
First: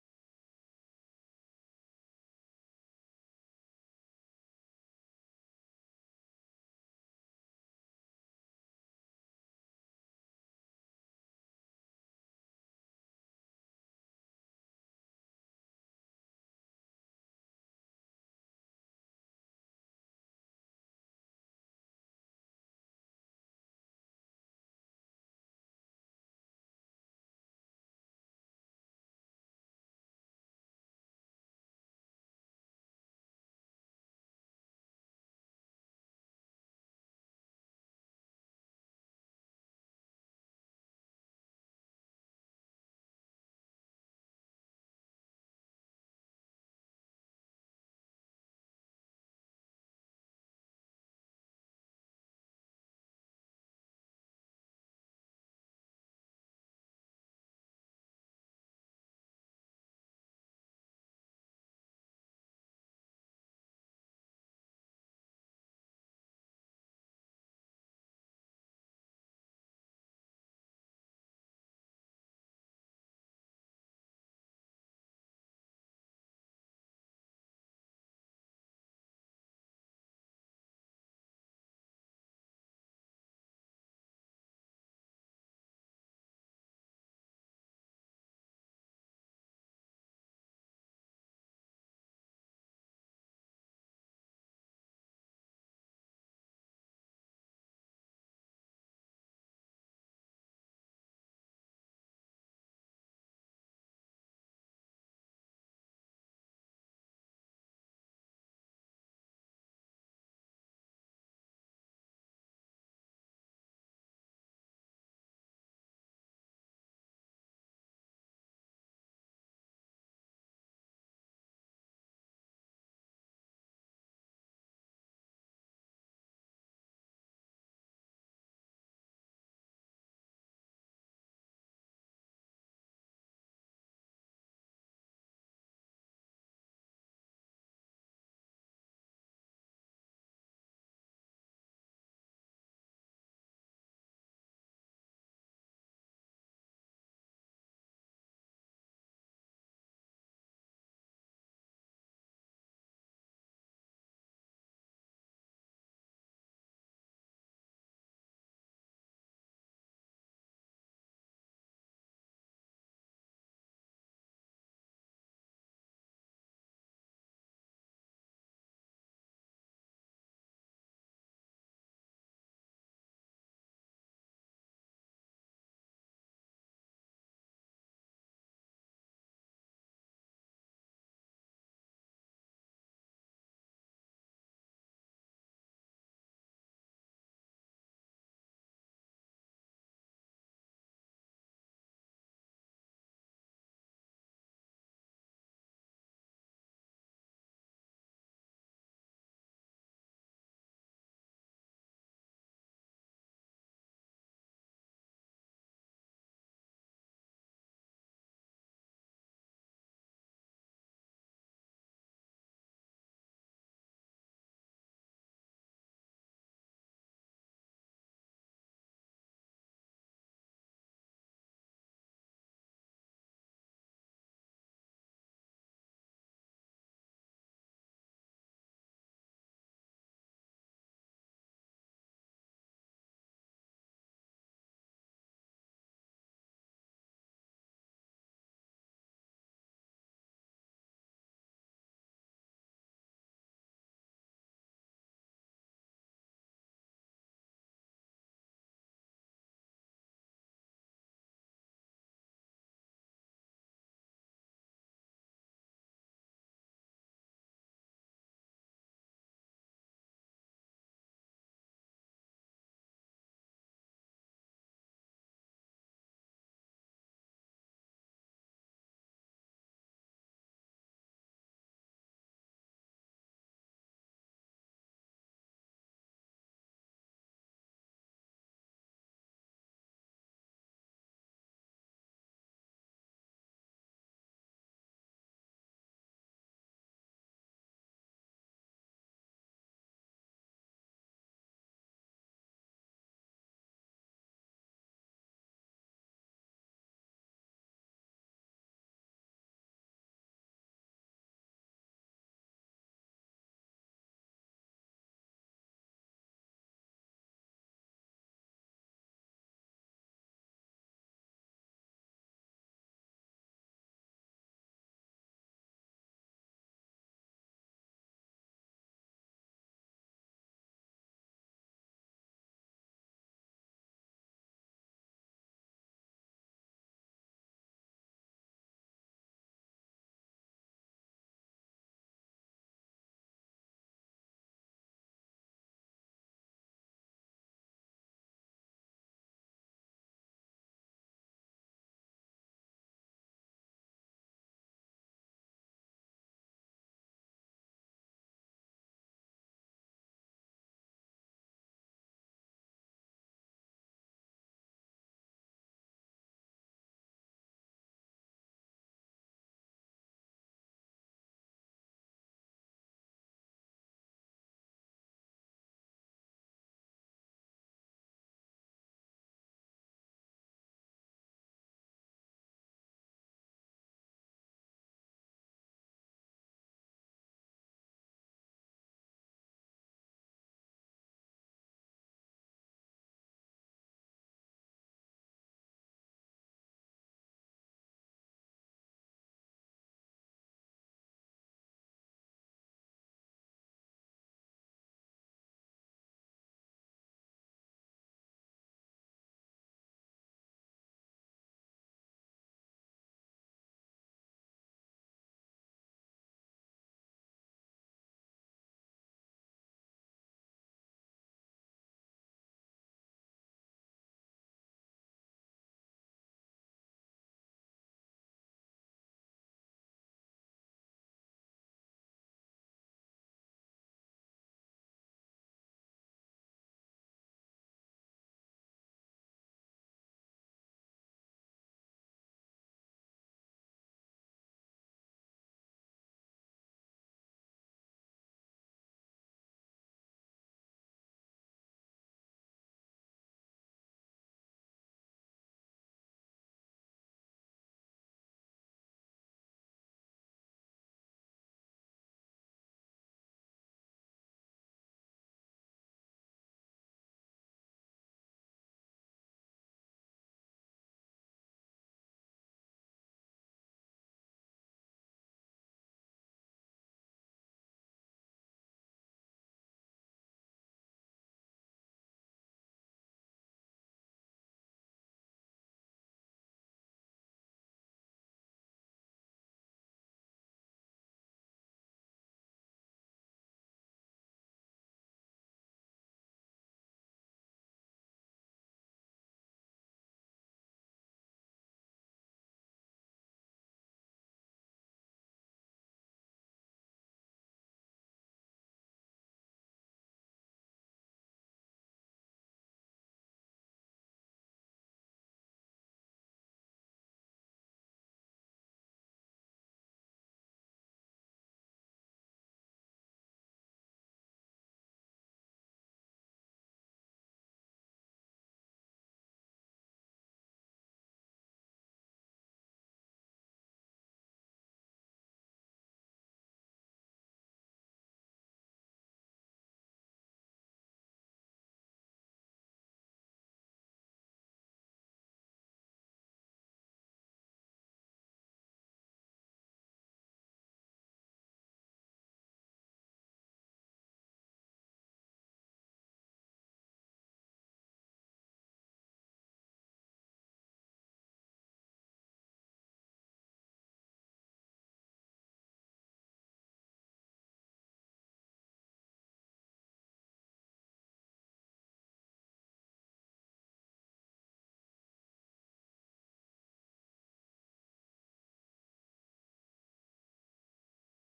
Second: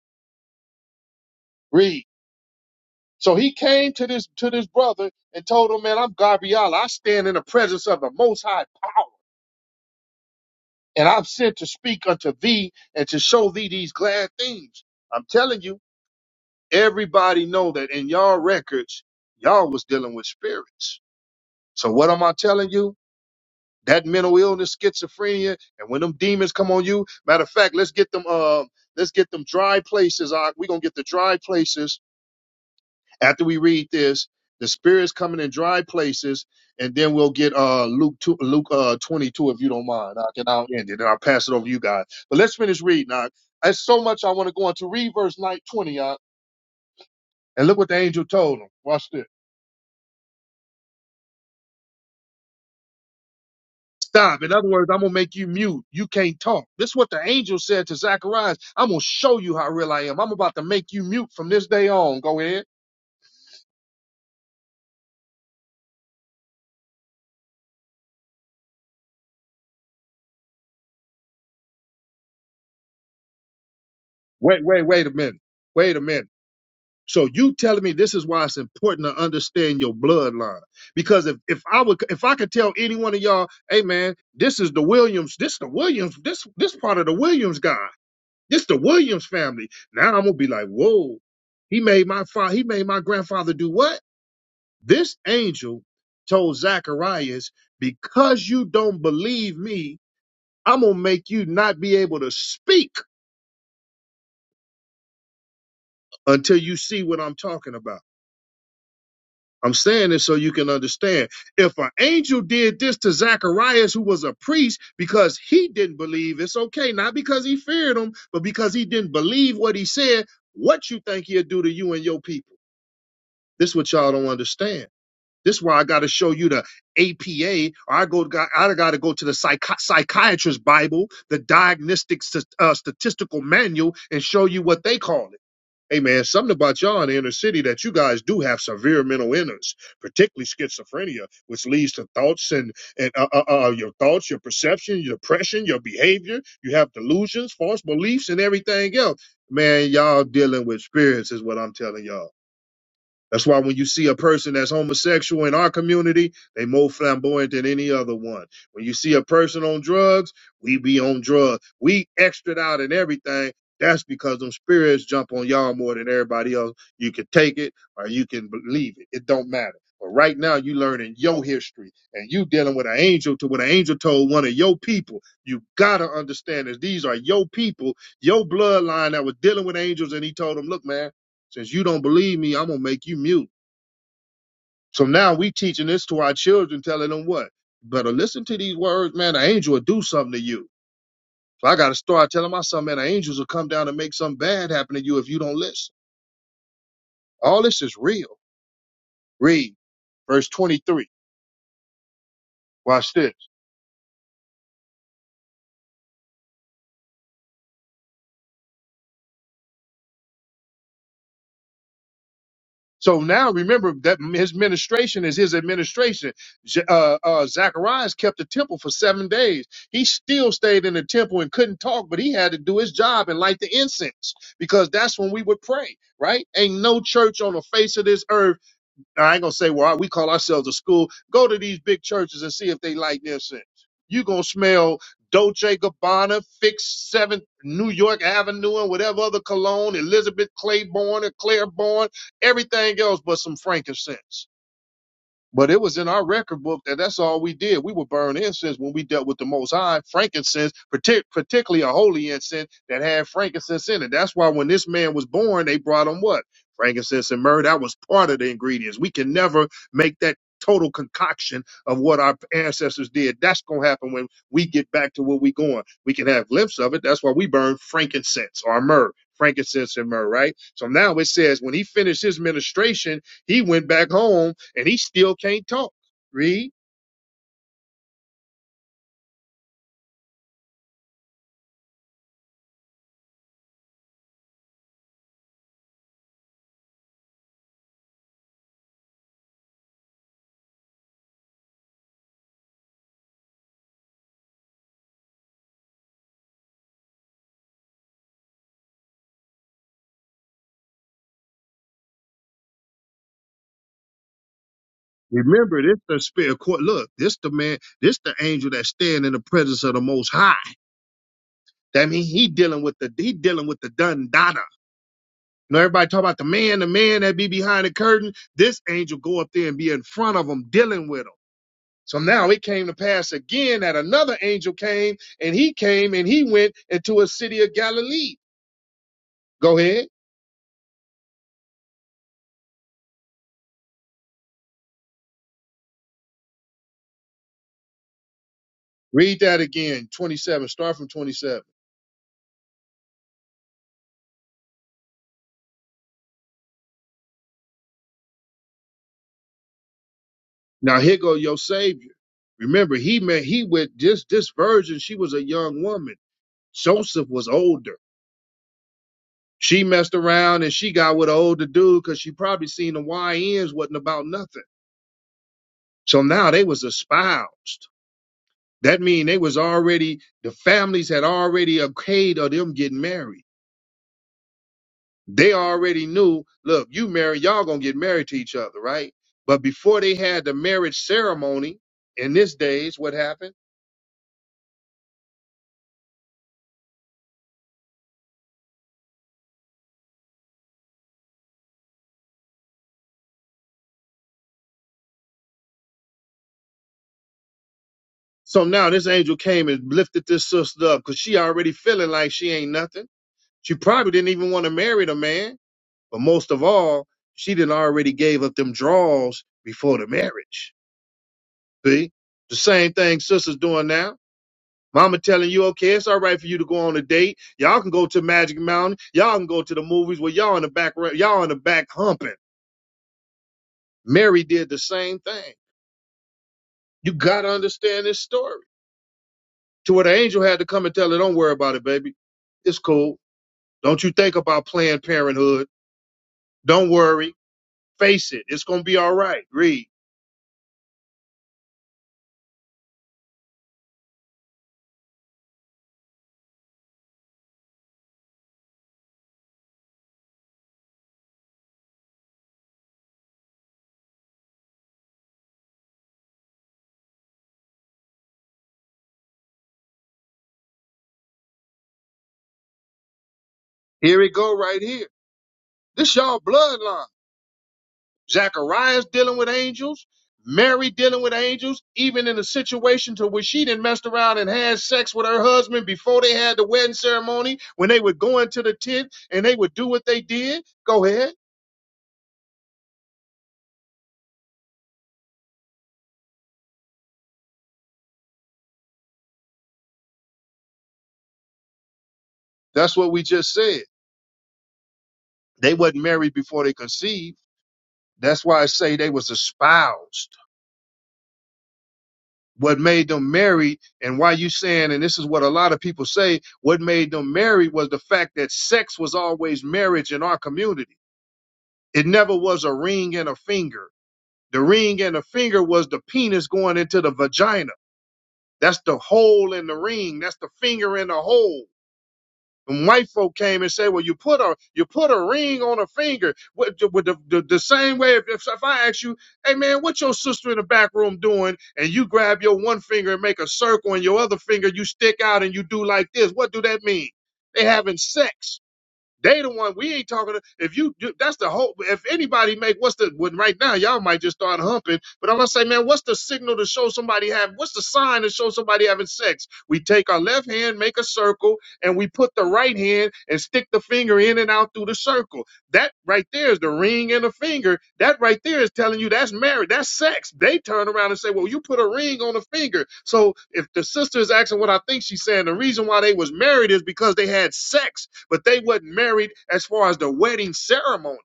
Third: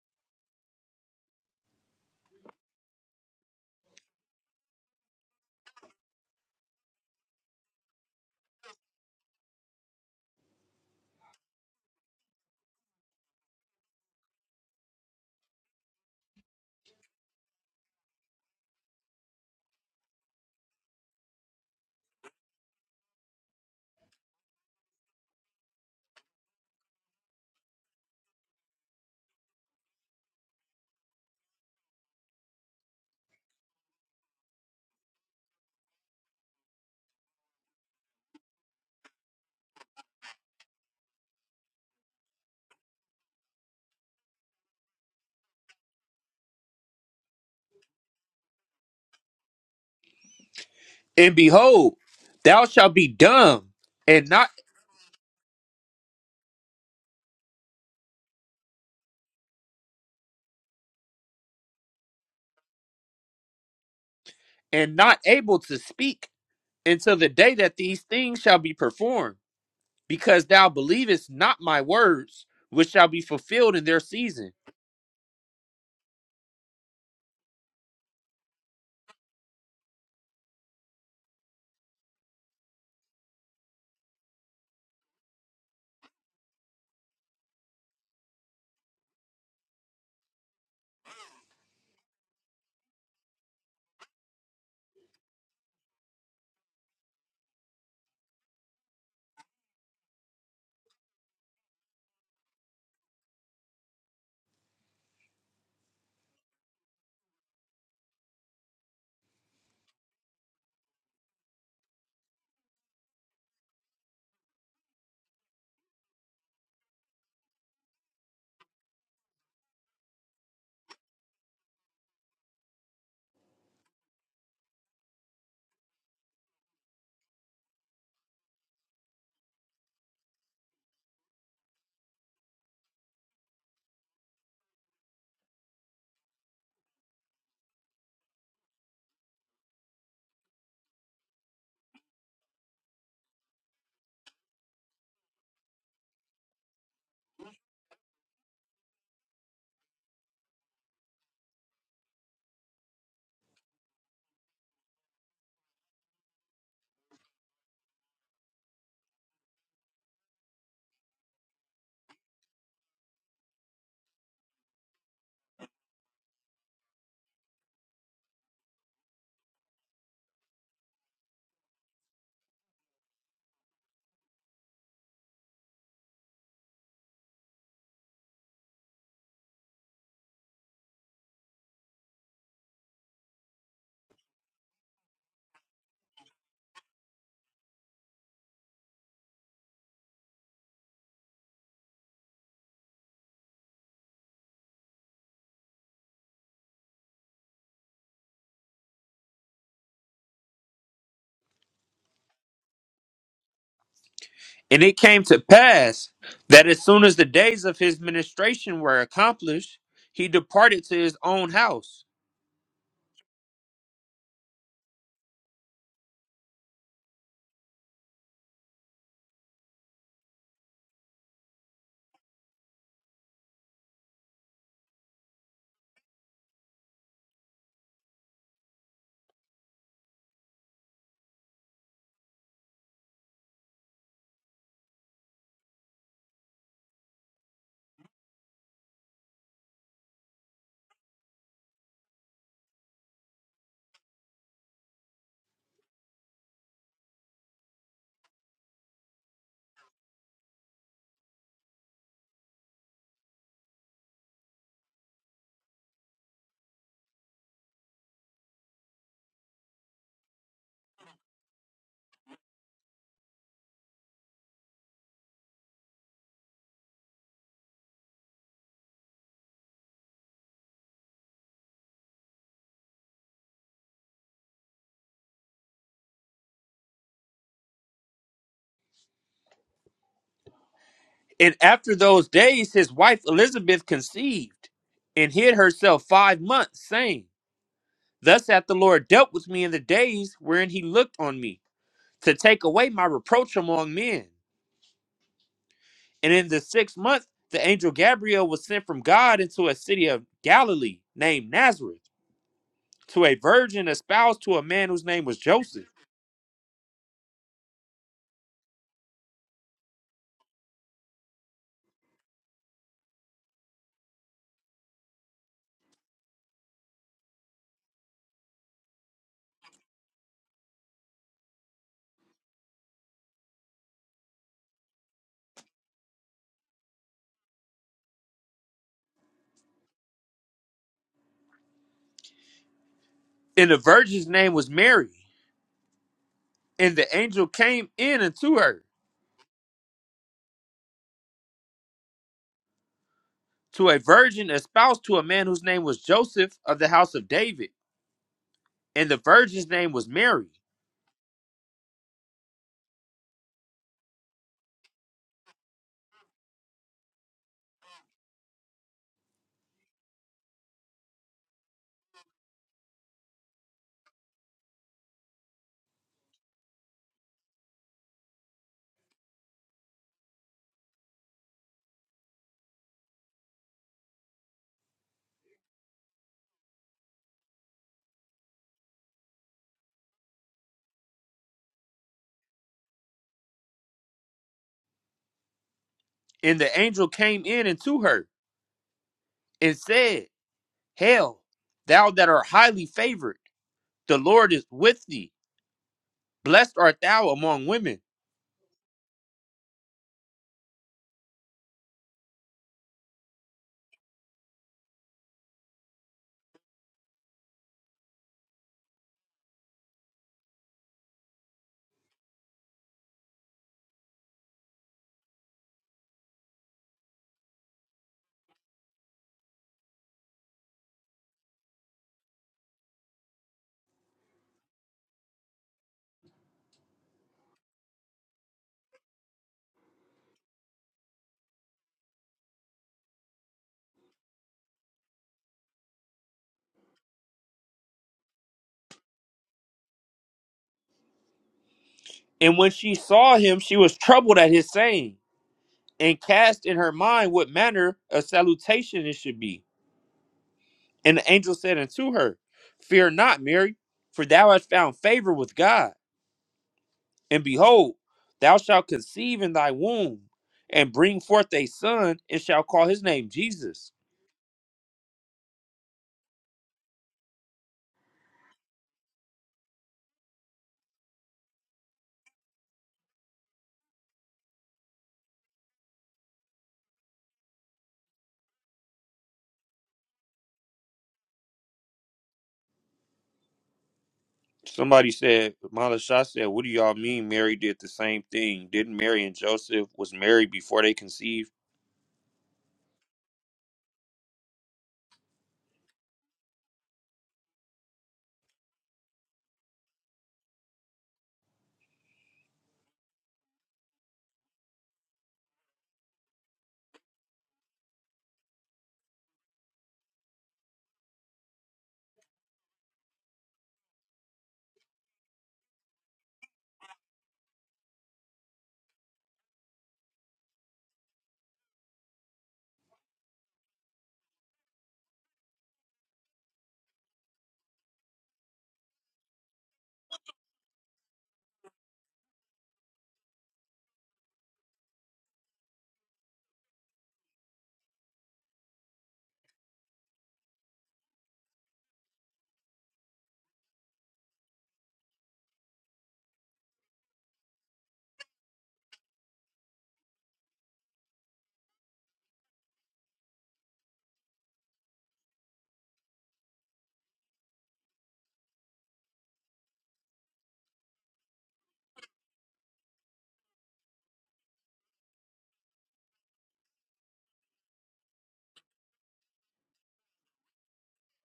[SPEAKER 1] Read. So he came to this to this brother and told him, Man, I'm Gabriel. I stand in the presence of the most high power, and I'm sent to speak unto thee and to show thee these glad things. I'm telling you, everybody know that in y'all records, y'all was dealing with spirits. So what am I telling you? That mental illness, schizophrenia, and when them demons come on you, matter of fact, let's get them uh let's get them dry places. Uh, we gonna get the dry places After we read this, the Spirit is coming in dry places, and then we'll get uh Luke two, Luke uh twenty two if you don't mind. I can I'll end it and I'll pass it over to you guys. But let's finish reading. Now, there's so much I want to go into. Read verse nine twenty, uh, and look what the angel told him. Watch this.
[SPEAKER 2] And behold, thou shalt be dumb and
[SPEAKER 1] Stop.
[SPEAKER 2] not
[SPEAKER 1] In other words, I'm gonna make you mute. You can't talk. This is what the angel said to Zacharias. I'm gonna show you how real I am. I'm about to make you mute from this day on. Go ahead.
[SPEAKER 2] and not able to speak until the day that these things shall be performed, because thou believest not my words, which shall be fulfilled in their season.
[SPEAKER 1] Wait, wait, wait a minute. Wait a minute. So you telling me this is why it's important to understand your bloodline. Because if, if I would if I could tell any one of y'all, hey man, this is the Williams, this the Williams, this this part of the Williams guy. This the Williams family. Now I'm gonna be like, whoa, he made my father, he made my grandfather do what? This angel told Zacharias, because you don't believe me, I'm gonna make you not be able to speak until you see what I'm talking about. I'm saying this so you can understand. If an angel did this to Zacharias, who was a priest, because he didn't believe, it's okay. Not because he feared him, but because he didn't believe what he said. What you think he'll do to you and your people? This what y'all don't understand. This why I got to show you the APA. Or I go. I got to go to the psych- psychiatrist Bible, the diagnostic st- uh, statistical manual, and show you what they call it. Hey man, something about y'all in the inner city that you guys do have severe mental illness, particularly schizophrenia, which leads to thoughts and and uh, uh, uh, your thoughts, your perception, your depression, your behavior. You have delusions, false beliefs, and everything else. Man, y'all dealing with spirits is what I'm telling y'all. That's why when you see a person that's homosexual in our community, they more flamboyant than any other one. When you see a person on drugs, we be on drugs. We extra out and everything. That's because them spirits jump on y'all more than everybody else. You can take it or you can believe it. It don't matter. But right now you learning your history and you dealing with an angel to what an angel told one of your people. You gotta understand this. These are your people, your bloodline that was dealing with angels, and he told them, look, man. Since you don't believe me, I'm gonna make you mute. So now we teaching this to our children, telling them what? Better listen to these words, man. An angel will do something to you. So I gotta start telling my son, man, the angels will come down and make something bad happen to you if you don't listen. All this is real. Read verse 23. Watch this.
[SPEAKER 2] And it came to pass that as soon as the days of his ministration were accomplished, he departed to his own house.
[SPEAKER 1] So now remember that his ministration is his administration. Z- Uh, uh, Zacharias kept the temple for seven days. He still stayed in the temple and couldn't talk, but he had to do his job and light the incense because that's when we would pray, right? Ain't no church on the face of this earth now, I ain't gonna say, well, we call ourselves a school. Go to these big churches and see if they lighten their scent. you gonna smell Dolce Gabbana, Fix Seventh New York Avenue, and whatever other cologne, Elizabeth Claiborne and Claiborne, everything else but some frankincense. But it was in our record book that that's all we did. We would burn incense when we dealt with the Most High, frankincense, partic- particularly a holy incense that had frankincense in it. That's why when this man was born, they brought him what? Frankincense and myrrh. That was part of the ingredients. We can never make that total concoction of what our ancestors did. That's going to happen when we get back to where we are going. We can have glimpse of it. That's why we burn frankincense or myrrh, frankincense and myrrh, right? So now it says when he finished his ministration, he went back home and he still can't talk. Read.
[SPEAKER 2] And after those days his wife Elizabeth conceived and hid herself five months, saying, Thus hath the Lord dealt with me in the days wherein he looked on me, to take away my reproach among men. And in the sixth month, the angel Gabriel was sent from God into a city of Galilee named Nazareth, to a virgin espoused to a man whose name was
[SPEAKER 1] Remember,
[SPEAKER 2] Joseph.
[SPEAKER 1] this the spirit court. Look, this the man, this the angel that stand in the presence of the most high. That mean he dealing with the he dealing with the done dada. You know, everybody talk about the man, the man that be behind the curtain. This angel go up there and be in front of him, dealing with him. So now it came to pass again that another angel came and he came and he went into a city of Galilee. Go ahead.
[SPEAKER 2] And the virgin's name was Mary. And the angel came in unto her,
[SPEAKER 1] Read that again. 27. Start from 27.
[SPEAKER 2] to a virgin espoused to a man whose name was Joseph of the house of David. And the virgin's name was Mary.
[SPEAKER 1] Now here go your savior. Remember, he met he with this this virgin, she was a young woman. Joseph was older. She messed around and she got with an older dude because she probably seen the YNs wasn't about nothing. So now they was espoused. That mean they was already the families had already okayed of them getting married. They already knew, look, you marry, y'all gonna get married to each other, right? But before they had the marriage ceremony, in this days, what happened?
[SPEAKER 2] And the angel came in unto her and said, Hail, thou that art highly favored, the Lord is with thee. Blessed art thou among women.
[SPEAKER 1] So now this angel came and lifted this sister up because she already feeling like she ain't nothing. She probably didn't even want to marry the man, but most of all, she didn't already gave up them draws before the marriage. See, the same thing sisters doing now. Mama telling you, okay, it's all right for you to go on a date. Y'all can go to Magic Mountain. Y'all can go to the movies where y'all in the back, y'all in the back humping. Mary did the same thing. You gotta understand this story. To where the angel had to come and tell her, don't worry about it, baby. It's cool Don't you think about Planned Parenthood. Don't worry. Face it. It's going to be all right. Read.
[SPEAKER 2] And when she saw him, she was troubled at his saying, and cast in her mind what manner of salutation it should be. And the angel said unto her, Fear not, Mary, for thou hast found favor with God. And behold, thou shalt conceive in thy womb, and bring forth a son, and shall call his name Jesus
[SPEAKER 1] Here it go right here. This y'all bloodline. Zachariah's dealing with angels. Mary dealing with angels, even in a situation to where she didn't messed around and had sex with her husband before they had the wedding ceremony, when they would go into the tent and they would do what they did. Go ahead.
[SPEAKER 2] Somebody said, Mala Shah said, What do y'all mean Mary did the same thing? Didn't Mary and Joseph was married before they conceived?
[SPEAKER 1] That's what we just said. They wasn't married before they conceived. That's why I say they was espoused. what made them married and why you saying and this is what a lot of people say what made them married was the fact that sex was always marriage in our community it never was a ring and a finger the ring and the finger was the penis going into the vagina that's the hole in the ring that's the finger in the hole and white folk came and said, "Well, you put a you put a ring on a finger." With, the, with the, the, the same way, if, if if I ask you, "Hey man, what your sister in the back room doing?" and you grab your one finger and make a circle, and your other finger you stick out and you do like this, what do that mean? They having sex. They the one we ain't talking to. If you, do that's the whole. If anybody make what's the when right now y'all might just start humping. But I'm gonna say, man, what's the signal to show somebody have? What's the sign to show somebody having sex? We take our left hand, make a circle, and we put the right hand and stick the finger in and out through the circle. That right there is the ring and the finger. That right there is telling you that's marriage. That's sex. They turn around and say, well, you put a ring on a finger. So if the sister is asking what I think she's saying, the reason why they was married is because they had sex but they wasn't married as far as the wedding ceremony.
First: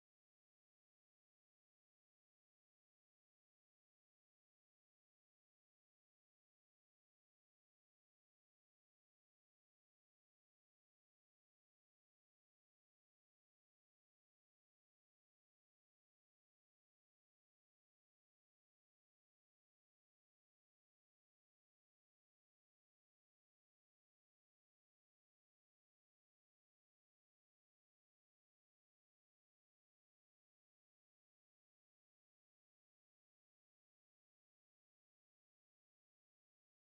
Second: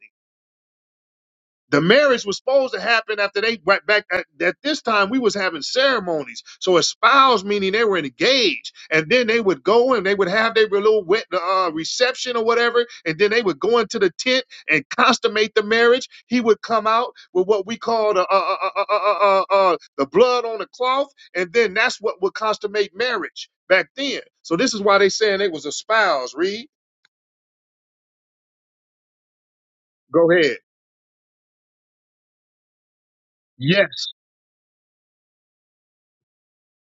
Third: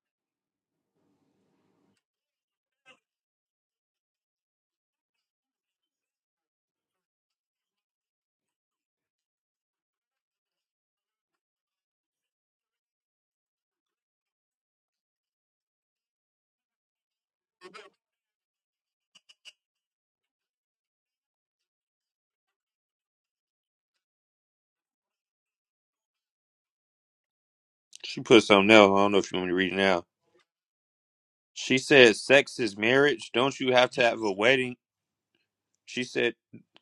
[SPEAKER 1] The marriage was supposed to happen after they went back at, at this time we was having ceremonies. So espoused meaning they were engaged, and then they would go and they would have their little wet, uh, reception or whatever, and then they would go into the tent and consummate the marriage. He would come out with what we call the uh, uh, uh, uh, uh, uh, uh, uh, the blood on the cloth, and then that's what would consummate marriage back then. So this is why they saying they was espoused. Read.
[SPEAKER 2] She put something else. I don't know if you want me to read it now.
[SPEAKER 1] Go ahead.
[SPEAKER 2] She said, Sex is marriage. Don't you have to
[SPEAKER 1] Yes.
[SPEAKER 2] have a wedding? She said,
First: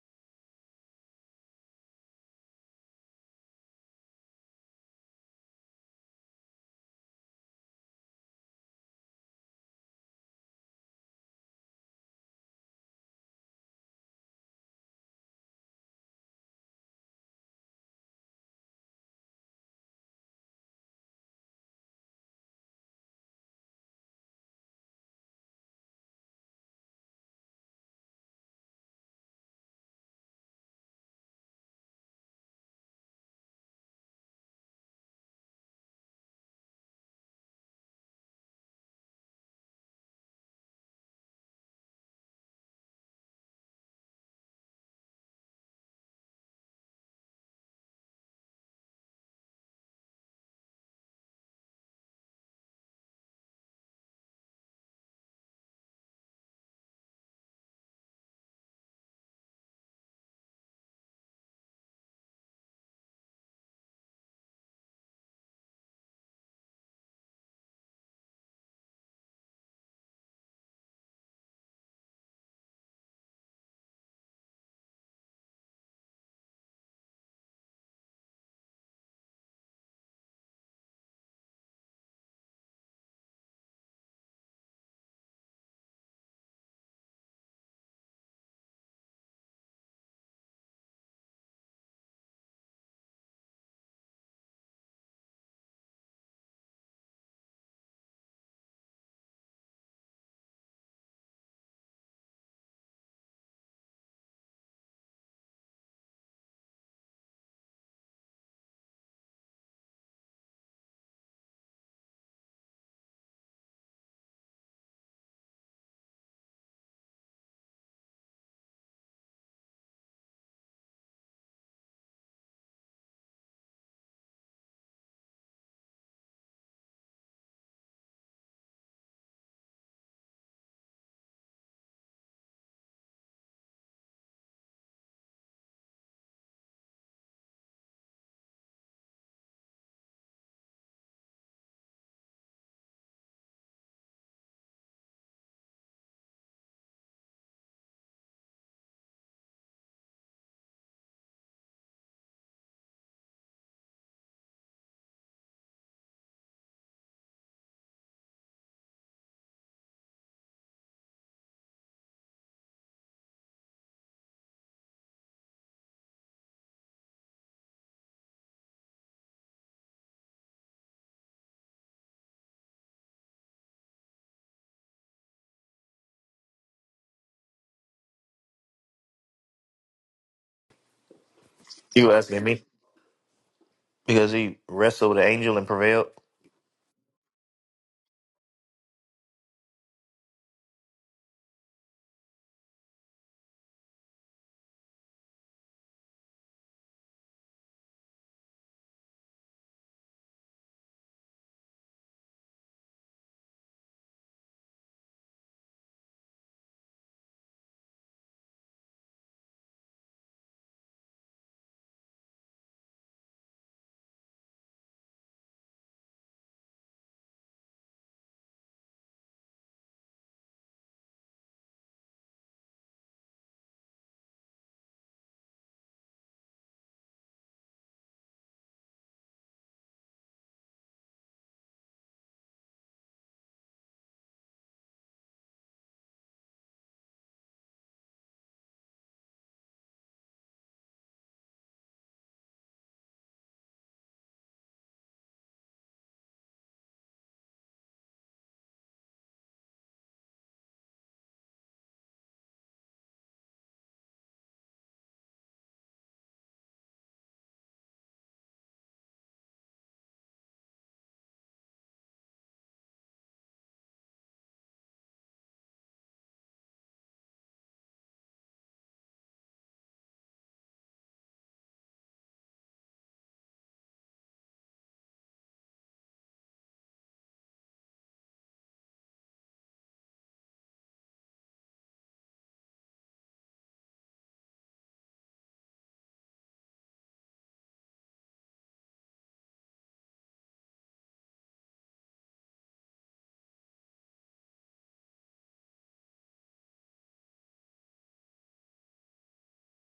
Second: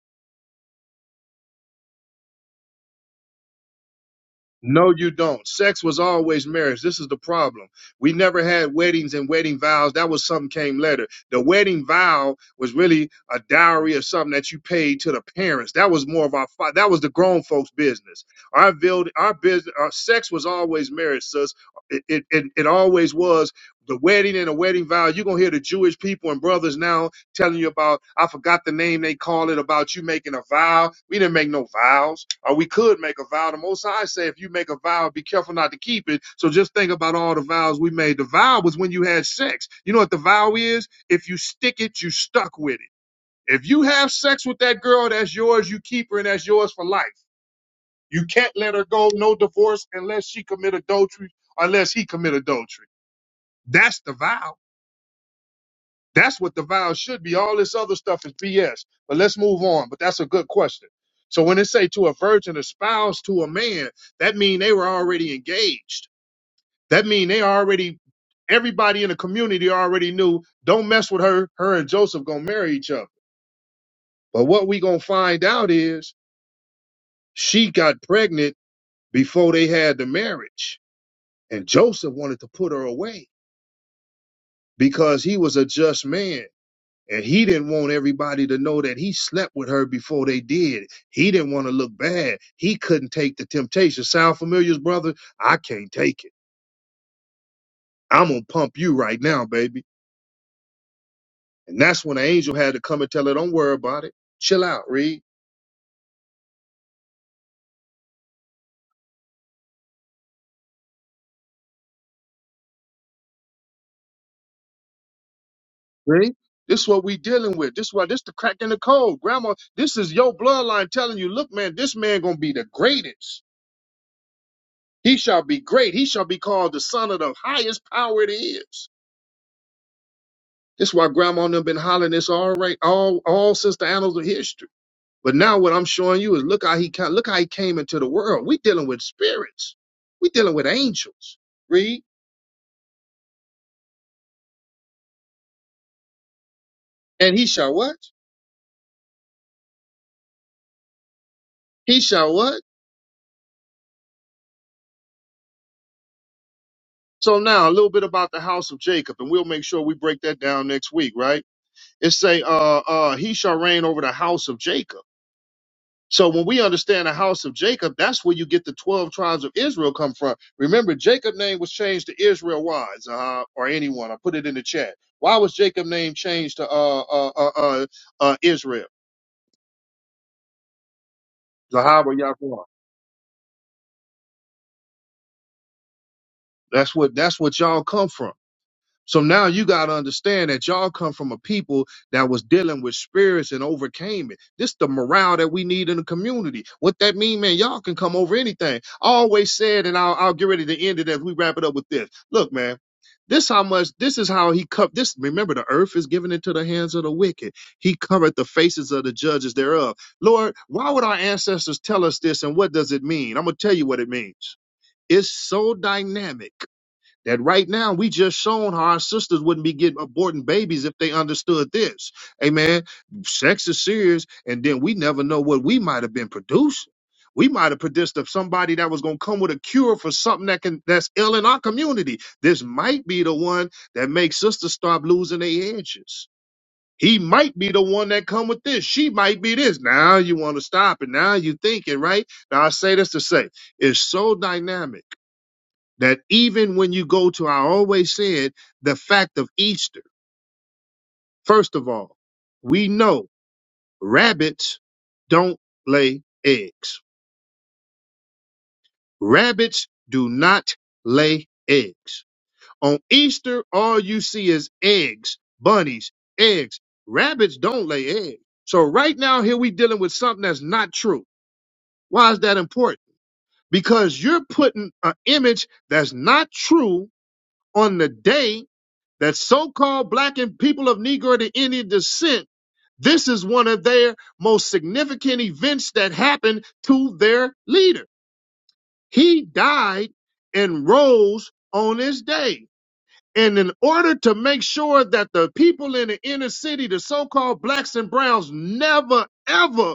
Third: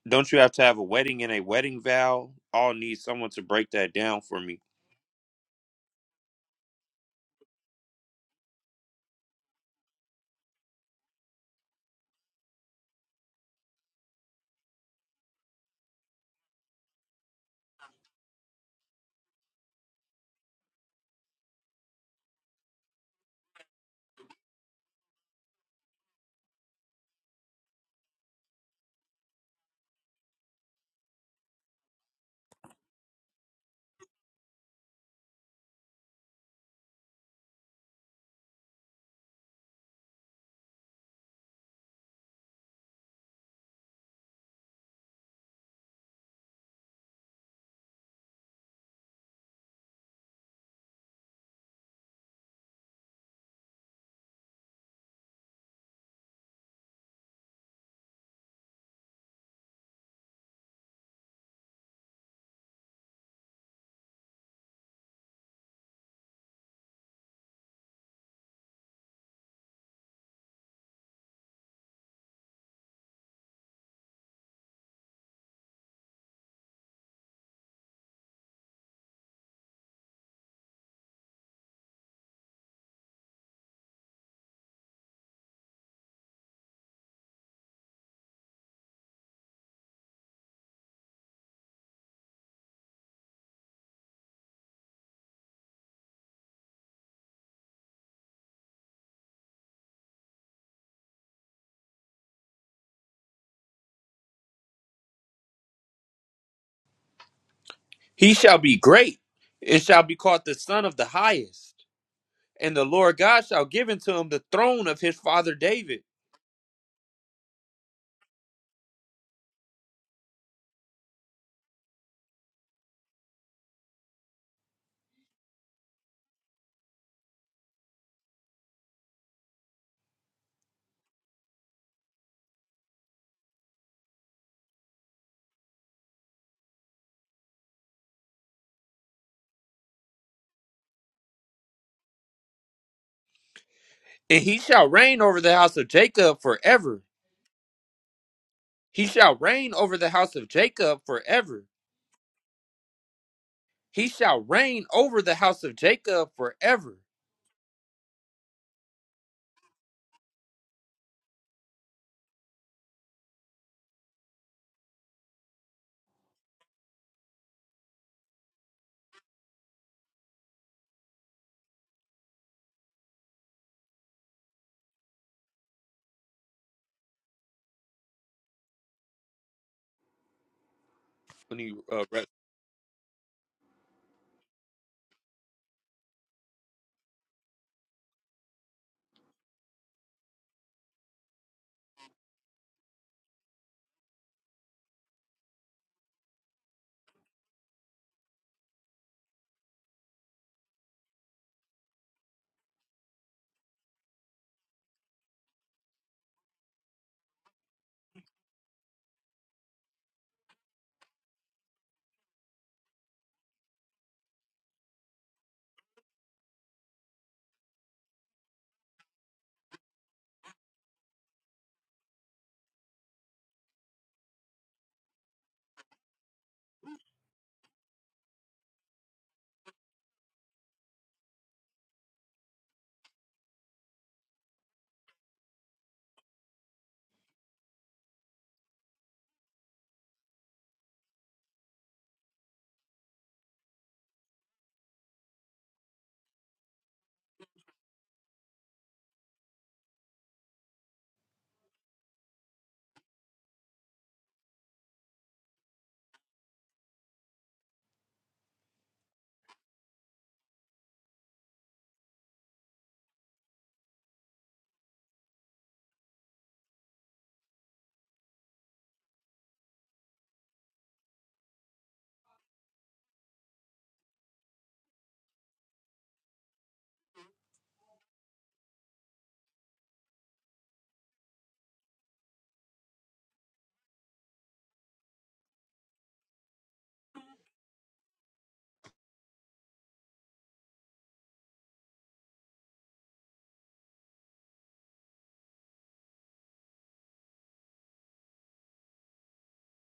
[SPEAKER 2] Don't you have to have a wedding and a wedding vow? I'll need someone to break that down for me.
[SPEAKER 1] No, you don't. Sex was always marriage. This is the problem. We never had weddings and wedding vows. That was something came later. The wedding vow was really a dowry or something that you paid to the parents. That was more of our fa- that was the grown folks' business. Our build our business our sex was always marriage, sis. It it, it, it always was the wedding and the wedding vow. You're gonna hear the Jewish people and brothers now telling you about, I forgot the name they call it, about you making a vow. We didn't make no vows, or we could make a vow. The Most High say, if you make a vow, be careful not to keep it. So just think about all the vows we made. The vow was when you had sex. You know what the vow is? If you stick it, you stuck with it. If you have sex with that girl, that's yours. You keep her, and that's yours for life. You can't let her go. No divorce unless she commit adultery, unless he commit adultery. That's the vow. That's what the vows should be. All this other stuff is BS. But let's move on. But that's a good question. So when it say to a virgin espoused to a man, that mean they were already engaged. That mean they already everybody in the community already knew don't mess with her. Her and Joseph gonna marry each other. But what we gonna find out is she got pregnant before they had the marriage, and Joseph wanted to put her away because he was a just man. And he didn't want everybody to know that he slept with her before they did. He didn't want to look bad. He couldn't take the temptation. Sound familiar, brother? I can't take it. I'm going to pump you right now, baby. And that's when the angel had to come and tell her, don't worry about it. Chill out, Reed.
[SPEAKER 2] He shall be great. It shall be called the Son of the Highest. And the Lord God shall give unto him the throne of his father David.
[SPEAKER 1] Reed? This is what we dealing with. This what this the crack in the code. Grandma, this is your bloodline telling you, look, man, this man going to be the greatest. He shall be great. He shall be called the son of the highest power it is. This is why grandma and them been hollering this all right, all all since the annals of history. But now what I'm showing you is look how he ca- look how he came into the world. We dealing with spirits. We dealing with angels. Read.
[SPEAKER 2] And he shall reign over the house of Jacob forever
[SPEAKER 1] And he shall what?
[SPEAKER 2] He shall reign over the house of Jacob forever.
[SPEAKER 1] He shall what?
[SPEAKER 2] He shall reign over the house of Jacob forever.
[SPEAKER 1] So now a little bit about the house of Jacob, and we'll make sure we break that down next week, right? It say, uh, uh, he shall reign over the house of Jacob. So when we understand the house of Jacob, that's where you get the 12 tribes of Israel come from. Remember, Jacob's name was changed to Israel. Why? Uh, or anyone. I put it in the chat. Why was Jacob's name changed to uh, uh, uh, uh, uh, Israel?
[SPEAKER 2] When he uh,
[SPEAKER 1] Zahab
[SPEAKER 3] You
[SPEAKER 1] or
[SPEAKER 2] read-
[SPEAKER 3] asking me?
[SPEAKER 1] Yahuwah.
[SPEAKER 3] Because he wrestled the angel and prevailed?
[SPEAKER 1] That's what that's what y'all come from. So now you got to understand that y'all come from a people that was dealing with spirits and overcame it. This the morale that we need in the community. What that mean, man? Y'all can come over anything. I always said, and I'll, I'll get ready to end it as we wrap it up with this. Look, man, this how much. This is how he cup. This remember, the earth is given into the hands of the wicked. He covered the faces of the judges thereof. Lord, why would our ancestors tell us this, and what does it mean? I'm gonna tell you what it means. It's so dynamic that right now we just shown how our sisters wouldn't be getting aborting babies if they understood this. Amen. Sex is serious, and then we never know what we might have been producing. We might have produced of somebody that was gonna come with a cure for something that can that's ill in our community. This might be the one that makes sisters stop losing their edges. He might be the one that come with this. She might be this. Now you want to stop it. Now you thinking, right? Now I say this to say it's so dynamic that even when you go to, I always said the fact of Easter. First of all, we know rabbits don't lay eggs. Rabbits do not lay eggs. On Easter, all you see is eggs, bunnies, eggs. Rabbits don't lay eggs. So right now, here we dealing with something that's not true. Why is that important? Because you're putting an image that's not true on the day that so-called black and people of Negro to Indian descent, this is one of their most significant events that happened to their leader. He died and rose on this day. And in order to make sure that the people in the inner city, the so-called blacks and browns, never ever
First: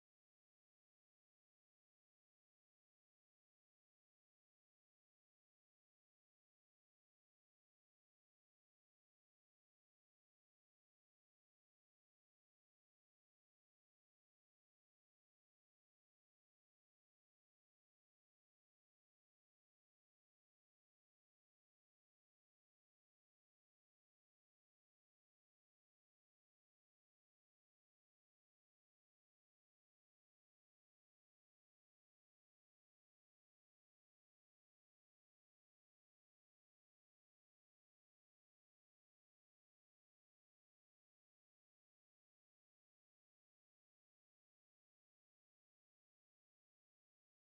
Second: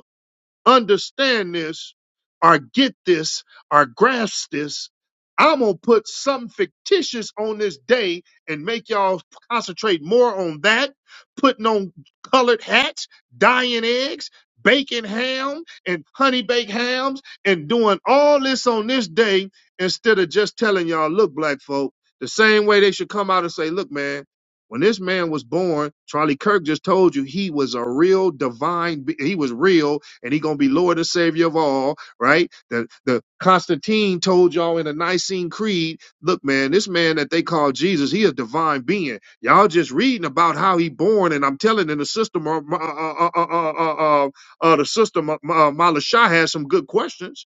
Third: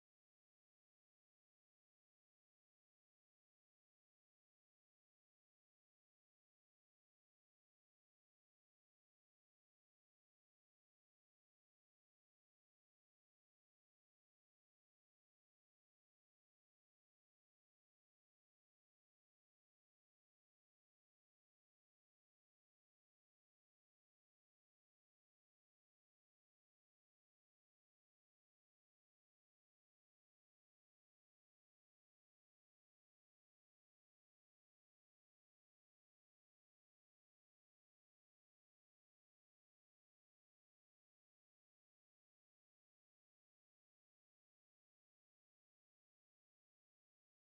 [SPEAKER 1] understand this or get this or grasp this, I'm going to put something fictitious on this day and make y'all concentrate more on that, putting on colored hats, dyeing eggs, baking ham and honey baked hams, and doing all this on this day instead of just telling y'all, look, black folk, the same way they should come out and say, look, man, when this man was born, Charlie Kirk just told you he was a real divine, be- he was real and he gonna be Lord and Savior of all, right? The the Constantine told y'all in the Nicene Creed, look, man, this man that they call Jesus, he a divine being. Y'all just reading about how he born, and I'm telling in the system, uh, uh, uh, uh, uh, uh, uh, uh, uh, the system, uh, uh, Mala Shah has some good questions.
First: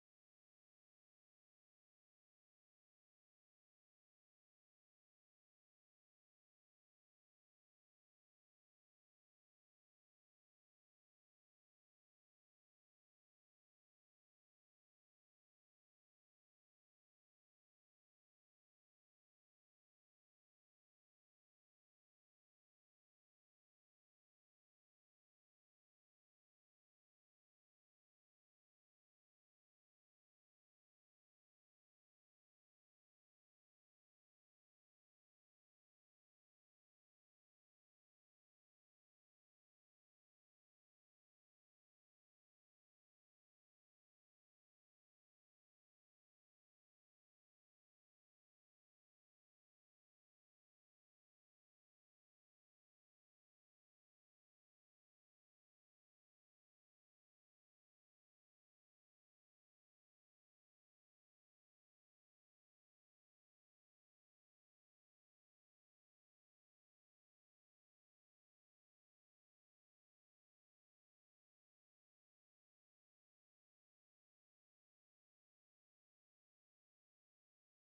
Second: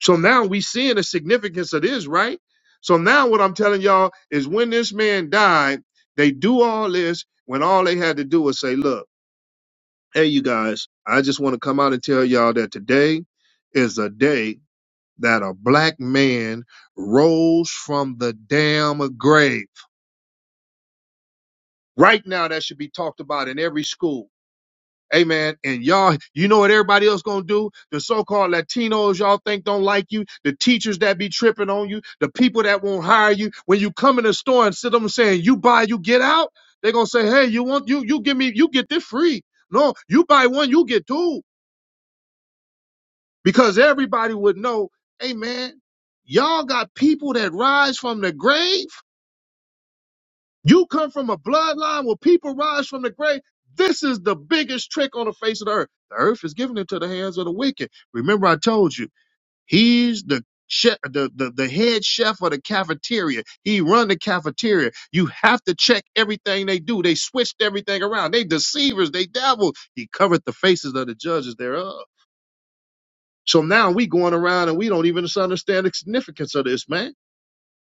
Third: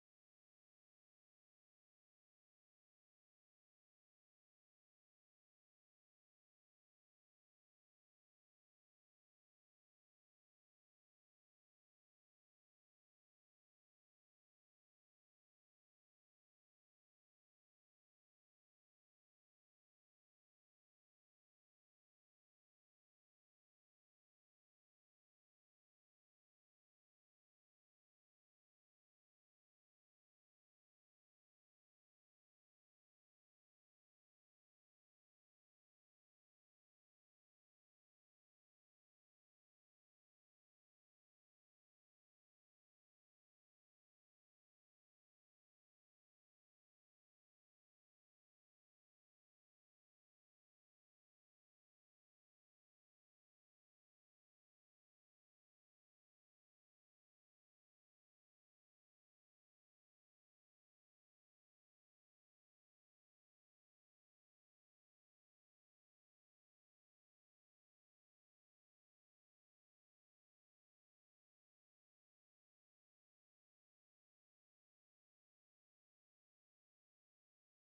[SPEAKER 1] So now we seeing the significance of this, right? So now what I'm telling y'all is when this man died, they do all this when all they had to do was say, look. Hey, you guys, I just want to come out and tell y'all that today is a day that a black man rose from the damn grave. Right now, that should be talked about in every school. Amen. And y'all, you know what everybody else gonna do? The so-called Latinos y'all think don't like you, the teachers that be tripping on you, the people that won't hire you. When you come in the store and sit them saying, you buy, you get out, they gonna say, hey, you want, you, you give me, you get this free. No, you buy one, you get two. because everybody would know, hey man, y'all got people that rise from the grave. You come from a bloodline where people rise from the grave. This is the biggest trick on the face of the earth. The earth is given into the hands of the wicked. Remember, I told you, he's the chef, the, the, the head chef of the cafeteria. He run the cafeteria. You have to check everything they do. They switched everything around. They deceivers, they devils. He covered the faces of the judges thereof. So now we going around and we don't even understand the significance of this, man.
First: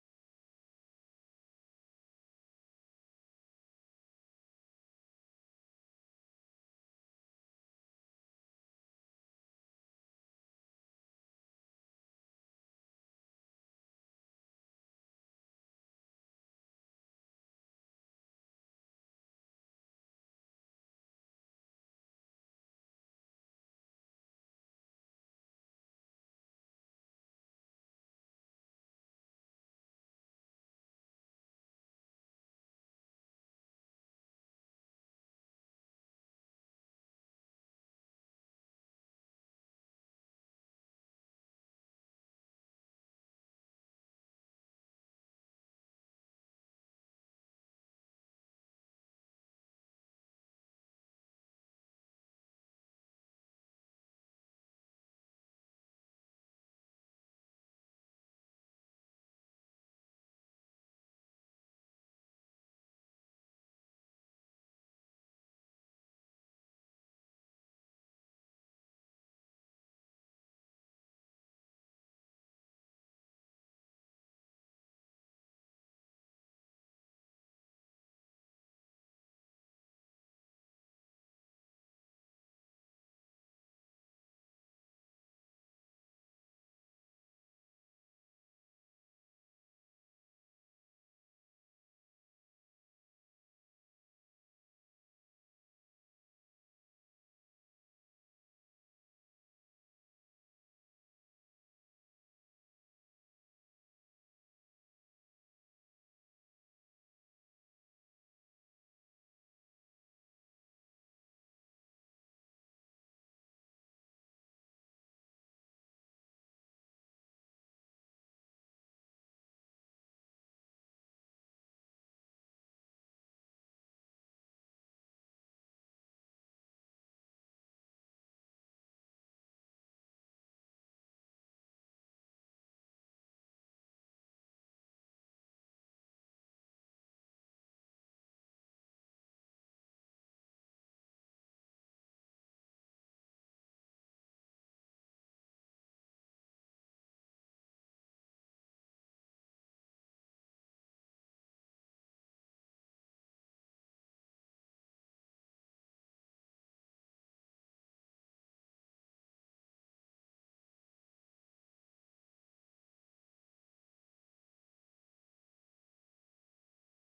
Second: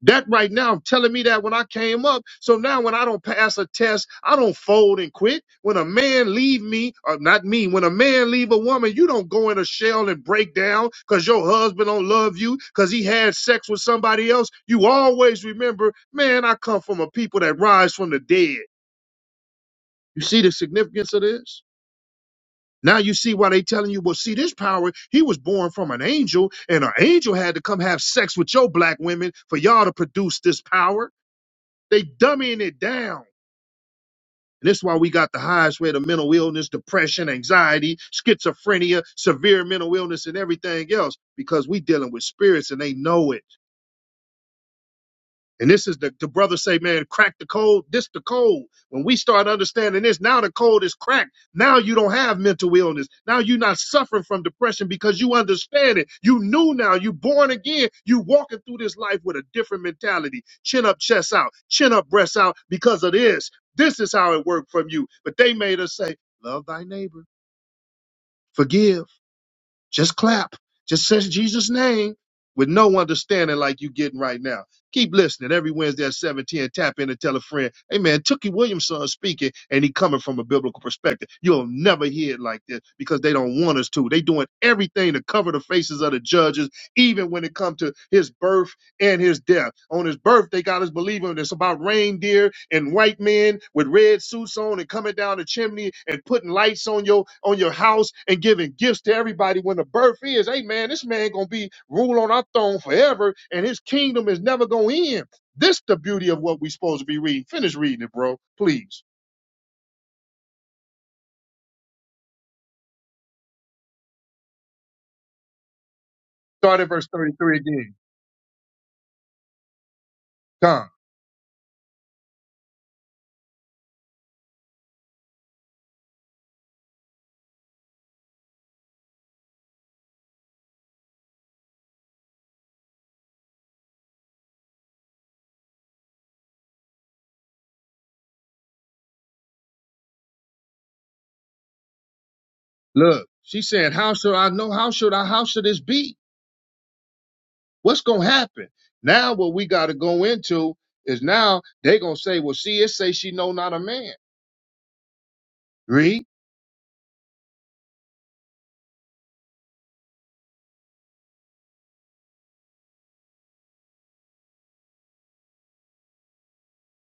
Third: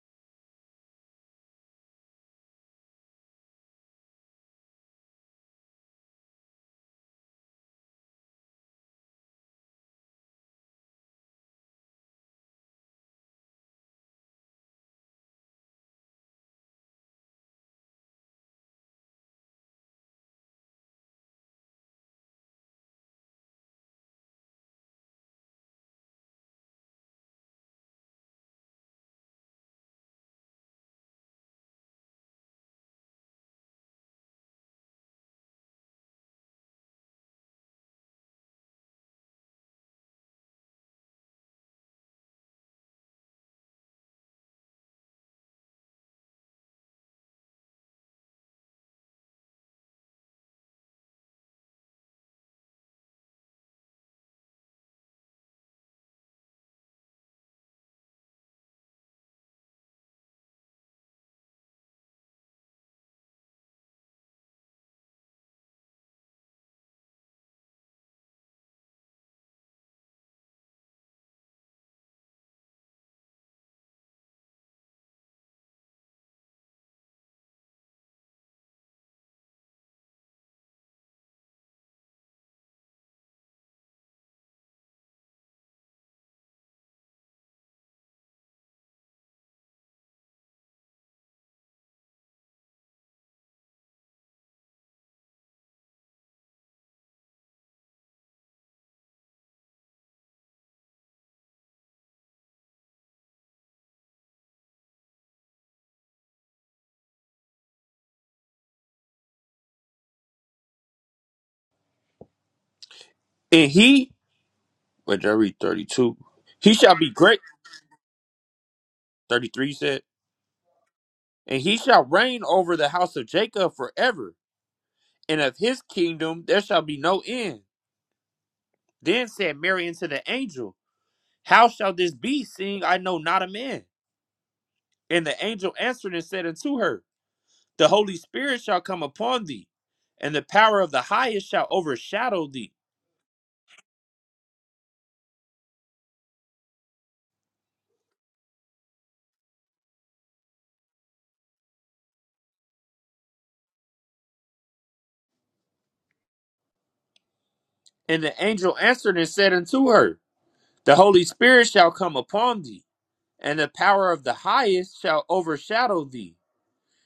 [SPEAKER 1] That right now telling me that when I came up. So now when I don't pass a test, I don't fold and quit. When a man leave me, or not me, when a man leave a woman, you don't go in a shell and break down because your husband don't love you because he had sex with somebody else. You always remember, man, I come from a people that rise from the dead. You see the significance of this? Now you see why they telling you, well, see, this power, he was born from an angel, and an angel had to come have sex with your black women for y'all to produce this power. They dumbing it down. And that's why we got the highest rate of mental illness, depression, anxiety, schizophrenia, severe mental illness, and everything else, because we dealing with spirits and they know it. And this is the, the brother say, man, crack the code. This the code. When we start understanding this, now the code is cracked. Now you don't have mental illness. Now you're not suffering from depression because you understand it. You knew now. You born again. You walking through this life with a different mentality. Chin up, chest out. Chin up, breast out. Because of this, this is how it worked from you. But they made us say, love thy neighbor, forgive. Just clap. Just say Jesus' name with no understanding like you getting right now. Keep listening. Every Wednesday at 710, tap in and tell a friend, hey man, Tookie Williamson speaking, and he coming from a biblical perspective. You'll never hear it like this because they don't want us to. They doing everything to cover the faces of the judges, even when it comes to his birth and his death. On his birthday, God is believing it's about reindeer and white men with red suits on and coming down the chimney and putting lights on your on your house and giving gifts to everybody when the birth is. Hey man, this man gonna be rule on our throne forever, and his kingdom is never gonna end. This the beauty of what we supposed to be reading. Finish reading it, bro. Please.
[SPEAKER 2] and he, wait, did I read thirty-two? He
[SPEAKER 1] Start at
[SPEAKER 2] shall
[SPEAKER 1] verse
[SPEAKER 2] be great.
[SPEAKER 1] 33 again.
[SPEAKER 2] Thirty-three you said,
[SPEAKER 1] Come.
[SPEAKER 2] and he shall reign over the house of Jacob forever, and of his kingdom there shall be no end. Then said Mary unto the angel, How shall this be, seeing I know not a man? And the angel answered and said unto her, The Holy Spirit shall come upon thee, and the power of the highest shall overshadow thee.
[SPEAKER 1] Look. She said, How should I know? How should I? How should this be? What's gonna happen? Now what we gotta go into is now they gonna say, Well, see, it say she know not a man. Read.
[SPEAKER 2] And the angel answered and said unto her, The Holy Spirit shall come upon thee, and the power of the highest shall overshadow thee.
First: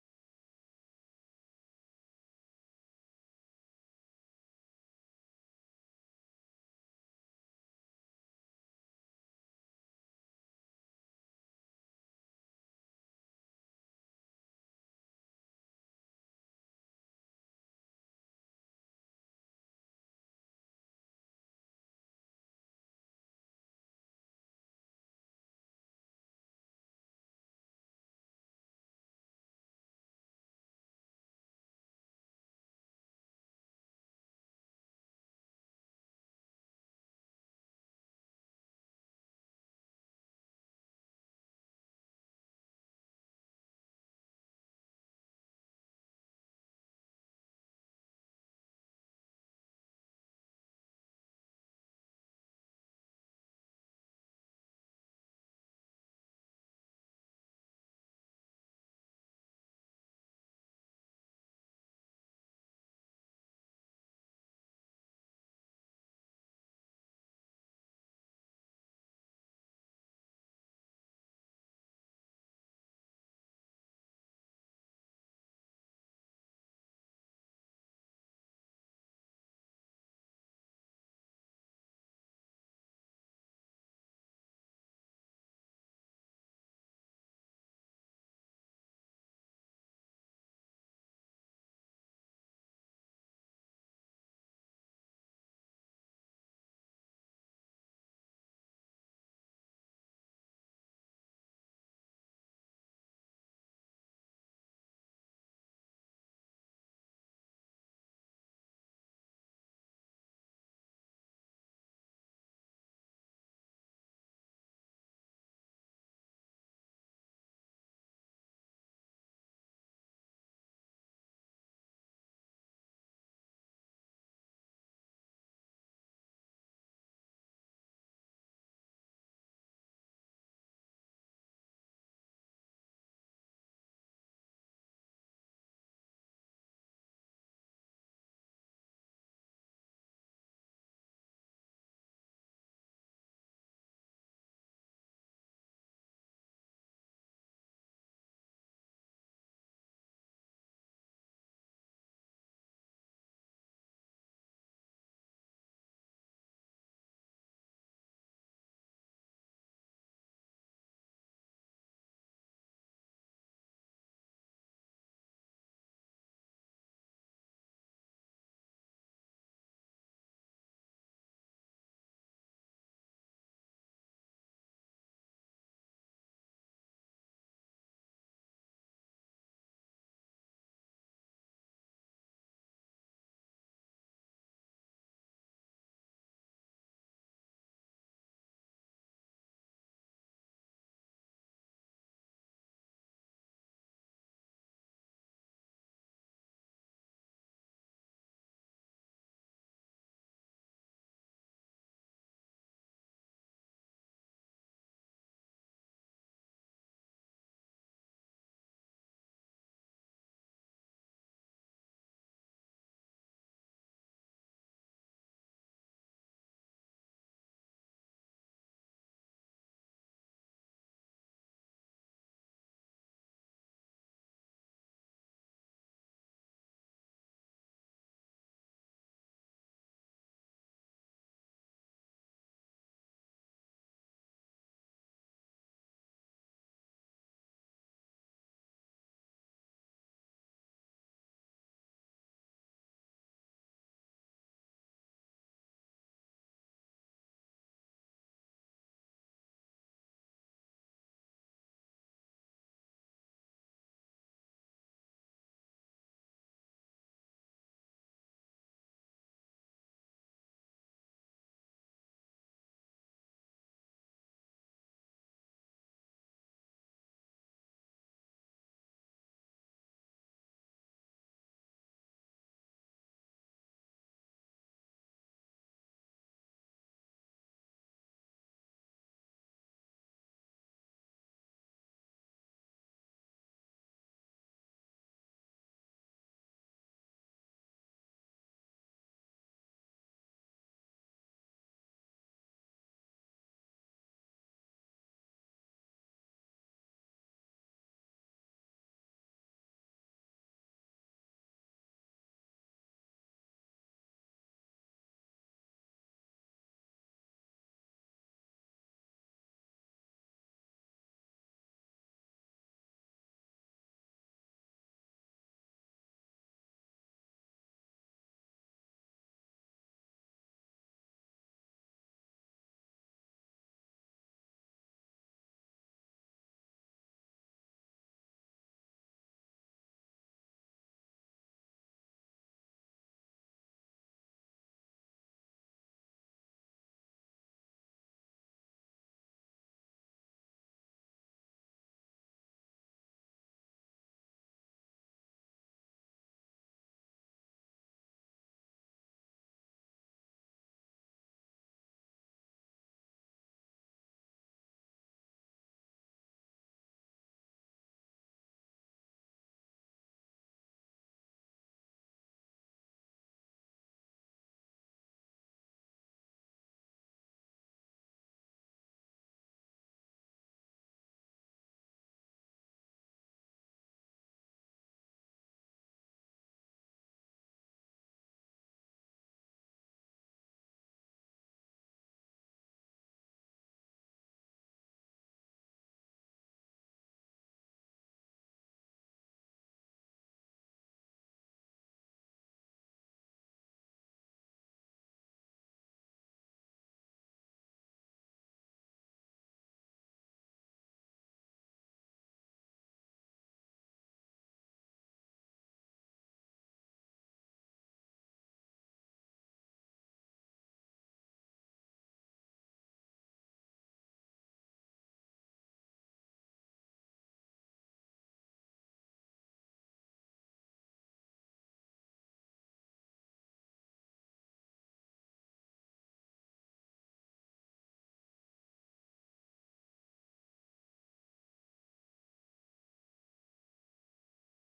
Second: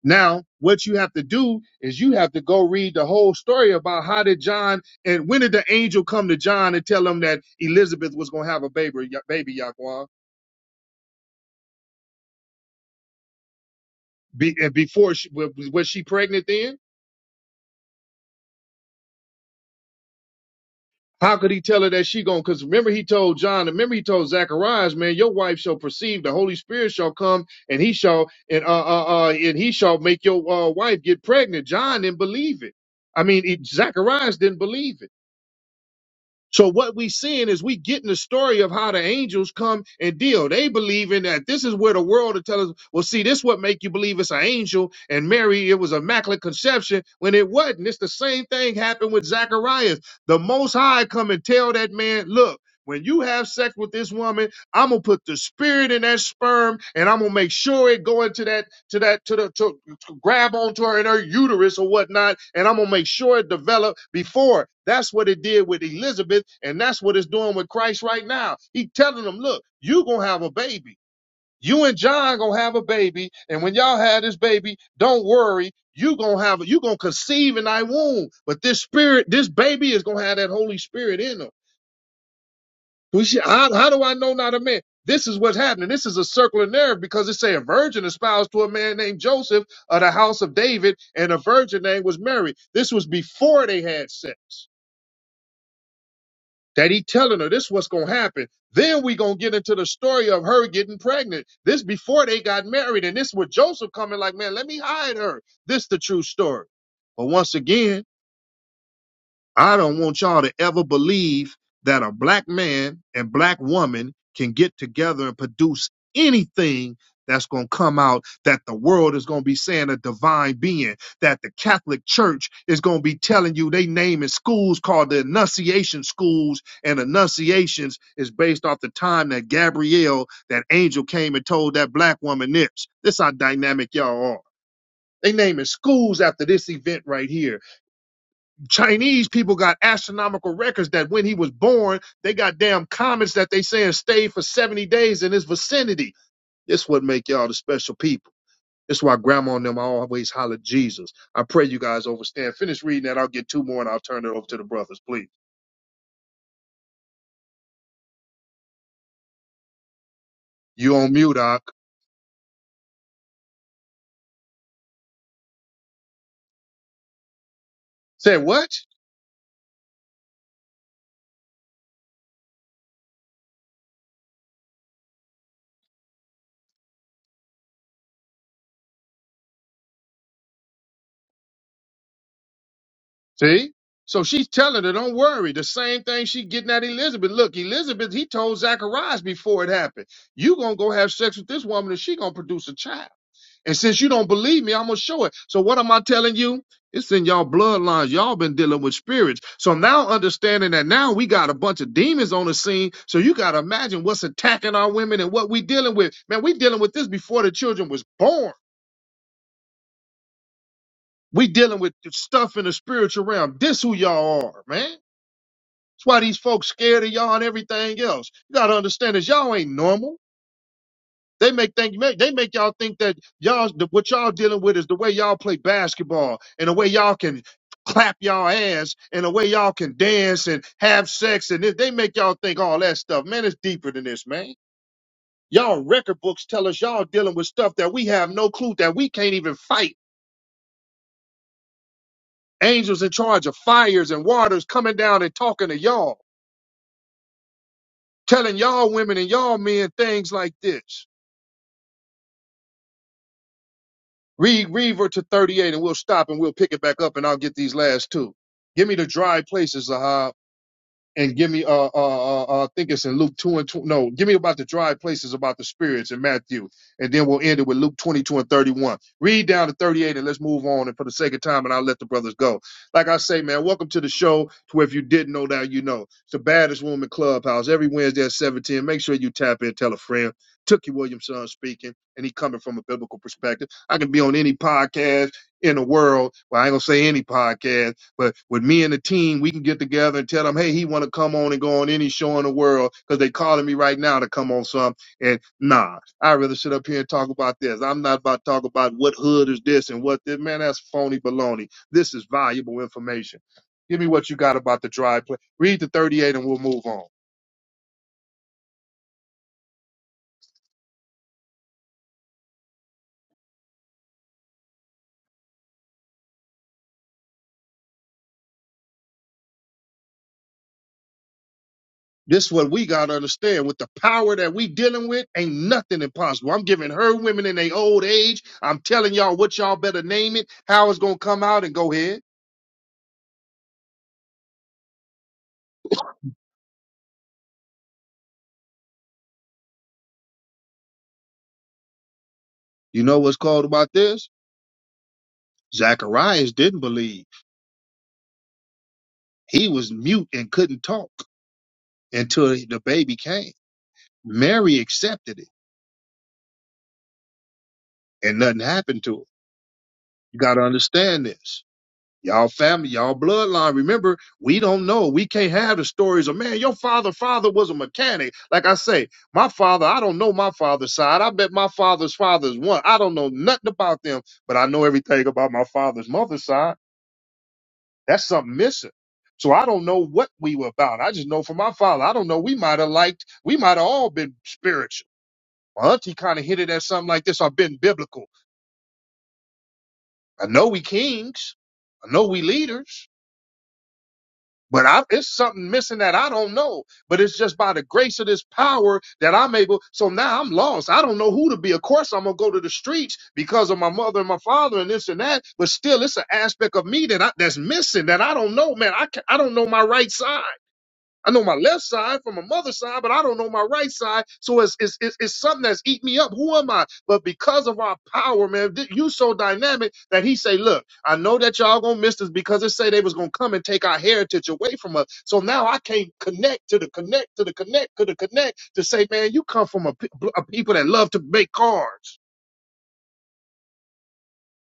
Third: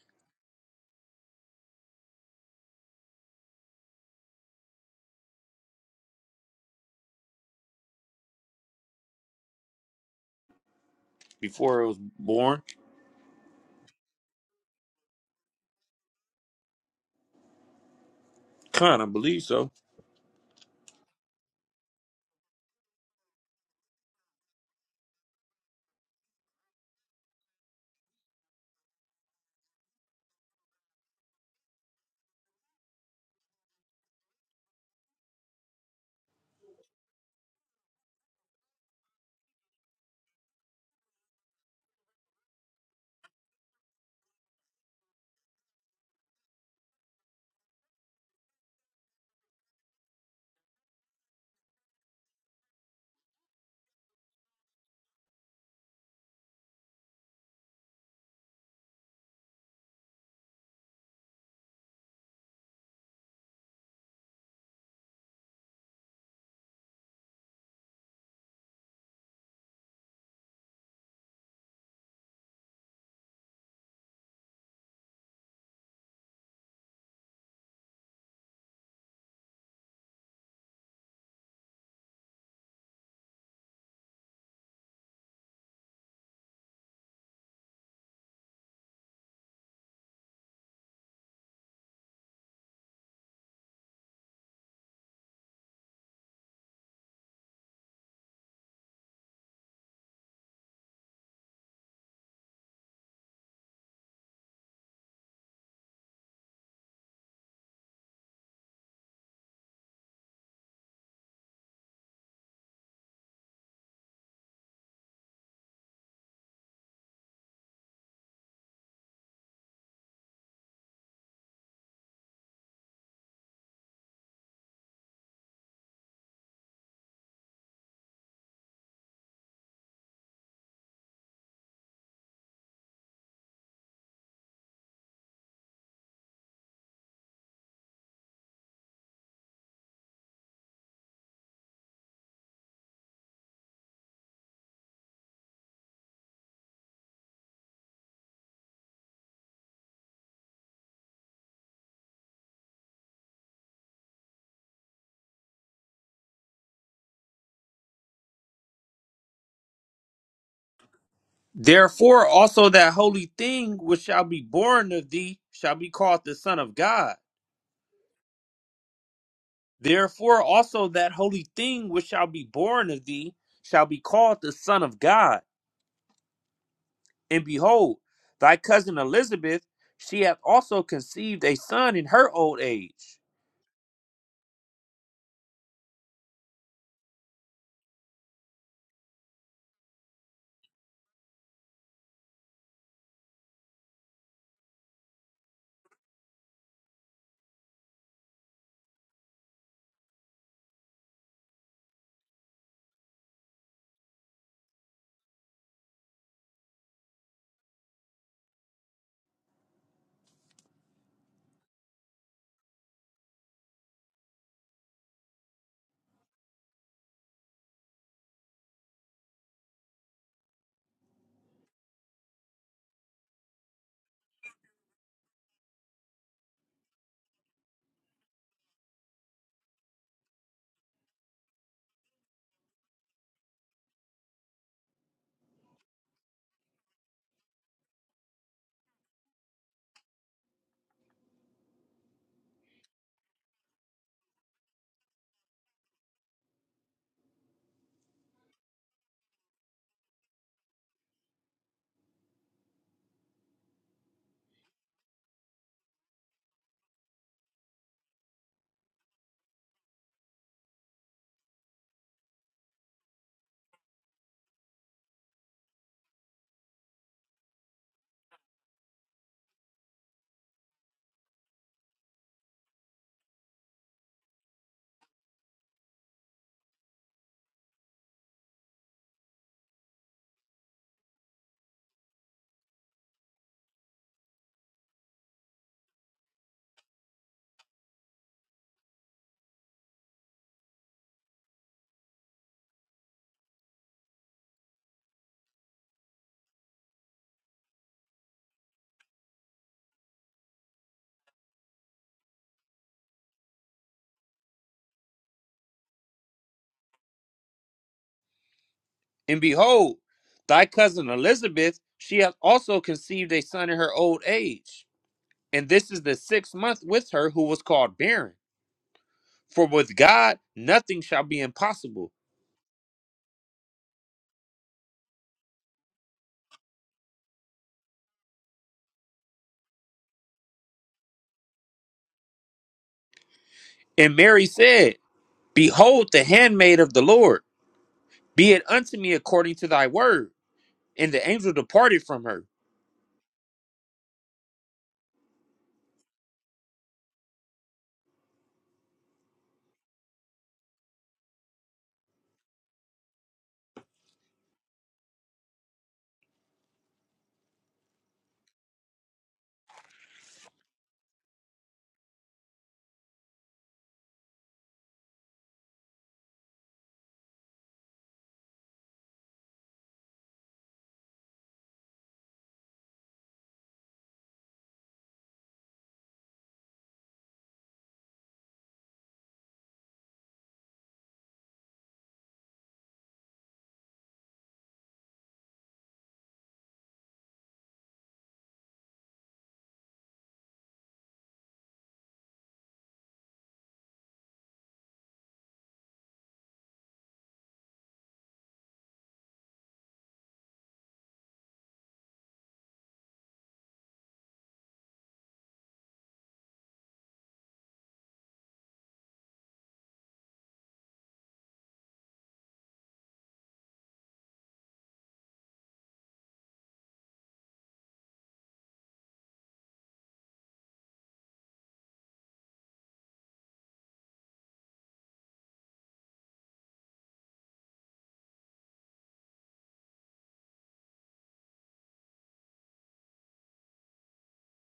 [SPEAKER 1] Now, what you have to do is you have to go read the whole story about how did John and when did the angel come to John and tell him that Elizabeth was gonna have a baby, baby Yaquan?
[SPEAKER 2] Before it was born,
[SPEAKER 1] Be, and before she was was she pregnant then?
[SPEAKER 2] kind of believe so.
[SPEAKER 1] How could he tell her that she going? Because remember he told John, remember he told Zacharias, man, your wife shall perceive the Holy Spirit shall come, and he shall and uh uh, uh and he shall make your uh, wife get pregnant. John didn't believe it. I mean, it, Zacharias didn't believe it. So what we seeing is we getting the story of how the angels come and deal. They believing that this is where the world will tell us, well, see, this what make you believe it's an angel and Mary, it was immaculate conception when it wasn't. It's the same thing happened with Zacharias. The most high come and tell that man, look, when you have sex with this woman, I'm gonna put the spirit in that sperm and I'm gonna make sure it go into that to that to the to, grab onto her in her uterus or whatnot, and I'm gonna make sure it developed before. That's what it did with Elizabeth, and that's what it's doing with Christ right now. He telling them, look, you gonna have a baby. You and John gonna have a baby, and when y'all have this baby, don't worry. You gonna have you gonna conceive in thy womb, but this spirit, this baby is gonna have that Holy Spirit in him. We should, how, how do I know not a man? This is what's happening. This is a circular narrative because it say a virgin espoused to a man named Joseph of the house of David, and a virgin name was Mary. This was before they had sex. That he telling her this what's gonna happen. Then we gonna get into the story of her getting pregnant. This before they got married, and this with Joseph coming like, man, let me hide her. This the true story. But once again, I don't want y'all to ever believe that a black man and black woman can get together and produce anything that's going to come out that the world is going to be saying a divine being, that the Catholic Church is going to be telling you they naming schools called the Annunciation schools, and Annunciations is based off the time that Gabrielle, that angel, came and told that black woman this. This how dynamic y'all are. They naming schools after this event right here Chinese people got astronomical records that when he was born, they got damn comets that they saying stayed for 70 days in his vicinity. This would make y'all the special people. That's why grandma and them always holler Jesus. I pray you guys overstand. Finish reading that. I'll get two more and I'll turn it over to the brothers, please. You on mute, Doc.
[SPEAKER 2] Therefore also that holy thing which shall be born of thee shall be called the Son of God.
[SPEAKER 1] Say what?
[SPEAKER 2] Therefore also that holy thing which shall be born of thee shall be called the Son of God. And behold, thy cousin Elizabeth, she hath also conceived a son in her old age.
[SPEAKER 1] See? So she's telling her, don't worry. The same thing she getting at Elizabeth. Look, Elizabeth, he told Zacharias before it happened, you gonna go have sex with this woman and she gonna produce a child. And since you don't believe me, I'm gonna show it. So what am I telling you? It's in y'all bloodlines. Y'all been dealing with spirits. So now understanding that now we got a bunch of demons on the scene. So you gotta imagine what's attacking our women and what we dealing with. Man, we dealing with this before the children was born. We dealing with stuff in the spiritual realm. This who y'all are, man. That's why these folks scared of y'all and everything else. You gotta understand this. Y'all ain't normal. They make think they make y'all think that y'all that what y'all dealing with is the way y'all play basketball and the way y'all can clap y'all ass and the way y'all can dance and have sex and it- they make y'all think all that stuff. Man, it's deeper than this, man. Y'all record books tell us y'all dealing with stuff that we have no clue that we can't even fight. Angels in charge of fires and waters coming down and talking to y'all, telling y'all women and y'all men things like this. Read Reaver to 38 and we'll stop and we'll pick it back up and I'll get these last two. Give me the dry places, Zahab and give me uh uh uh, uh I think it's in Luke two and two. No, give me about the dry places about the spirits in Matthew, and then we'll end it with Luke twenty two and thirty one. Read down to thirty eight, and let's move on. And for the sake of time, and I'll let the brothers go. Like I say, man, welcome to the show. To where if you didn't know now, you know it's the baddest room in clubhouse every Wednesday at seven ten Make sure you tap in, tell a friend. Tookie Williamson speaking, and he coming from a biblical perspective. I can be on any podcast in the world. Well, I ain't gonna say any podcast but with me and the team, we can get together and tell them, hey, he want to come on and go on any show in the world because they calling me right now to come on some. And nah, I'd rather sit up here and talk about this. I'm not about to talk about what hood is this and what this. Man, that's phony baloney. This is valuable information. Give me what you got about the dry play. Read the 38 and we'll move on.
[SPEAKER 2] And behold, thy cousin Elizabeth, she hath also conceived a son in her old age. And this is the sixth month with her who was called barren. For with God nothing shall be impossible.
[SPEAKER 1] This is what we got to understand. With the power that we dealing with, ain't nothing impossible. I'm giving her women in their old age. I'm telling y'all what y'all better name it, how it's going to come out, and go ahead.
[SPEAKER 2] And Mary said, Behold, the handmaid of the Lord, be it unto me according to thy word. And the angel departed from her.
[SPEAKER 1] You know what's called about this? Zacharias didn't believe. He was mute and couldn't talk until the baby came. Mary accepted it and nothing happened to her. You got to understand this. Y'all family, y'all bloodline. Remember, we don't know. We can't have the stories of man. Your father, father was a mechanic. Like I say, my father. I don't know my father's side. I bet my father's father's one. I don't know nothing about them, but I know everything about my father's mother's side. That's something missing. So I don't know what we were about. I just know from my father. I don't know. We might have liked, we might have all been spiritual. My auntie kind of hinted at something like this. I've been biblical. I know we kings. I know we leaders. But I, it's something missing that I don't know. But it's just by the grace of this power that I'm able. So now I'm lost. I don't know who to be. Of course, I'm going to go to the streets because of my mother and my father and this and that. But still, it's an aspect of me that I, that's missing that I don't know, man. I, can, I don't know my right side. I know my left side from my mother's side, but I don't know my right side. So it's it's it's, it's something that's eating me up. Who am I? But because of our power, man, th- you so dynamic that he say, look, I know that y'all gonna miss this because it say they was gonna come and take our heritage away from us. So now I can't connect to the connect to the connect to the connect to say, man, you come from a, pe- a people that love to make cars.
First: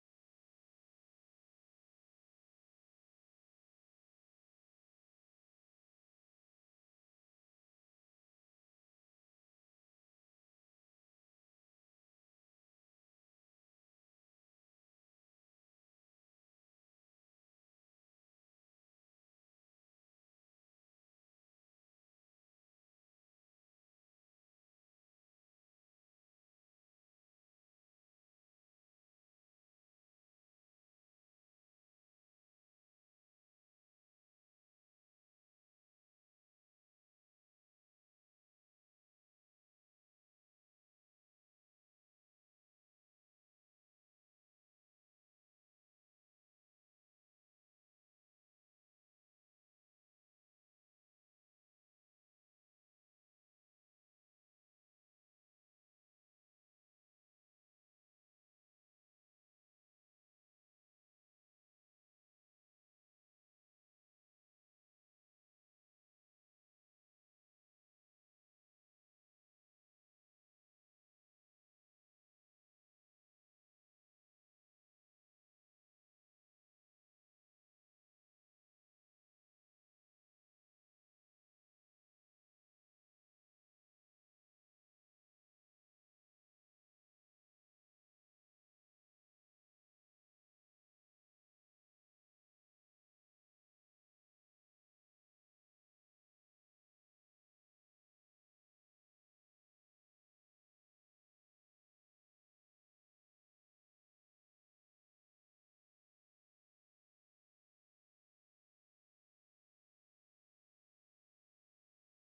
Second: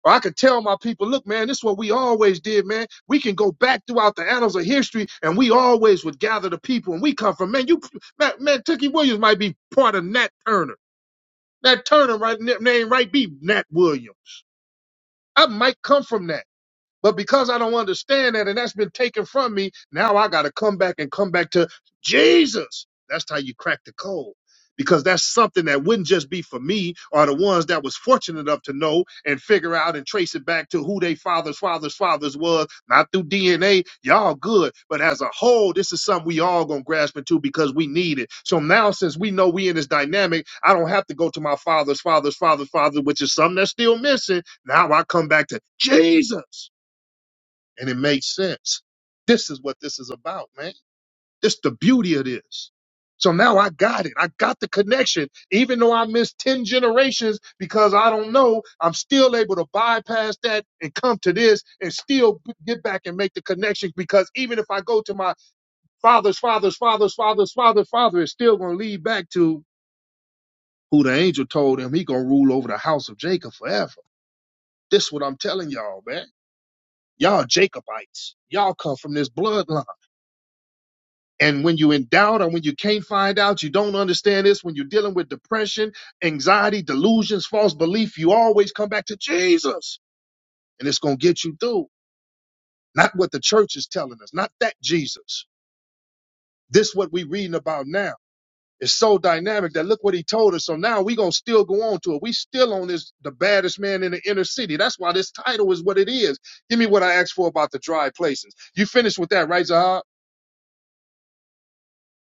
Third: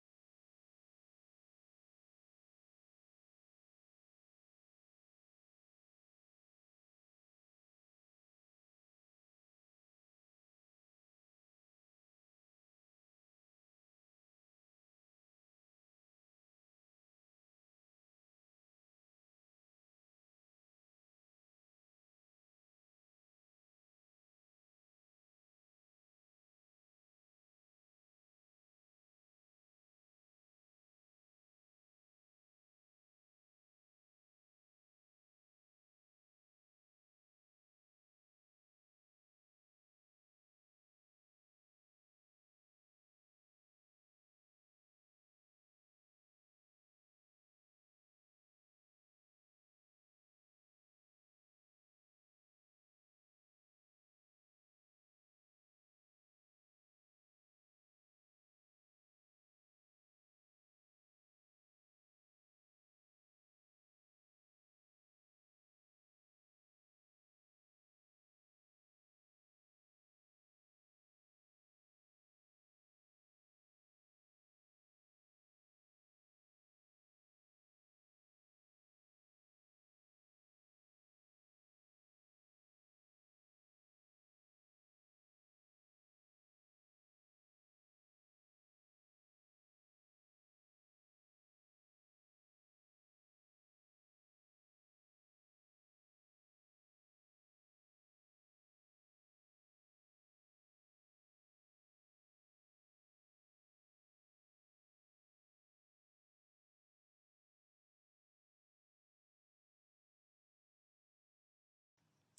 [SPEAKER 1] Or I could tell my people, look, man, this is what we always did, man. We can go back throughout the annals of history, and we always would gather the people, and we come from, man, you, man, man Tookie Williams might be part of Nat Turner. Nat Turner right, name right be Nat Williams. I might come from that. But because I don't understand that and that's been taken from me, now I got to come back and come back to Jesus. That's how you crack the code. Because that's something that wouldn't just be for me or the ones that was fortunate enough to know and figure out and trace it back to who they fathers, fathers, fathers was, not through DNA. Y'all good. But as a whole, this is something we all gonna grasp into because we need it. So now since we know we in this dynamic, I don't have to go to my father's, father's, father's, father, which is something that's still missing. Now I come back to Jesus and it made sense. This is what this is about, man. This the beauty of this. So now I got it. I got the connection. Even though I missed 10 generations because I don't know, I'm still able to bypass that and come to this and still b- get back and make the connection because even if I go to my father's father's father's father's father's father, it's still going to lead back to who the angel told him he going to rule over the house of Jacob forever. This what I'm telling y'all, man. Y'all Jacobites. Y'all come from this bloodline And when you are in doubt or when you can't find out, you don't understand this, when you're dealing with depression, anxiety, delusions, false belief, you always come back to Jesus and it's going to get you through. Not what the church is telling us, not that Jesus. This what we reading about now. It's so dynamic that look what he told us. So now we going to still go on to it. We still on this, the baddest man in the inner city. That's why this title is what it is. Give me what I asked for about the dry places. You finished with that, right, Zahab?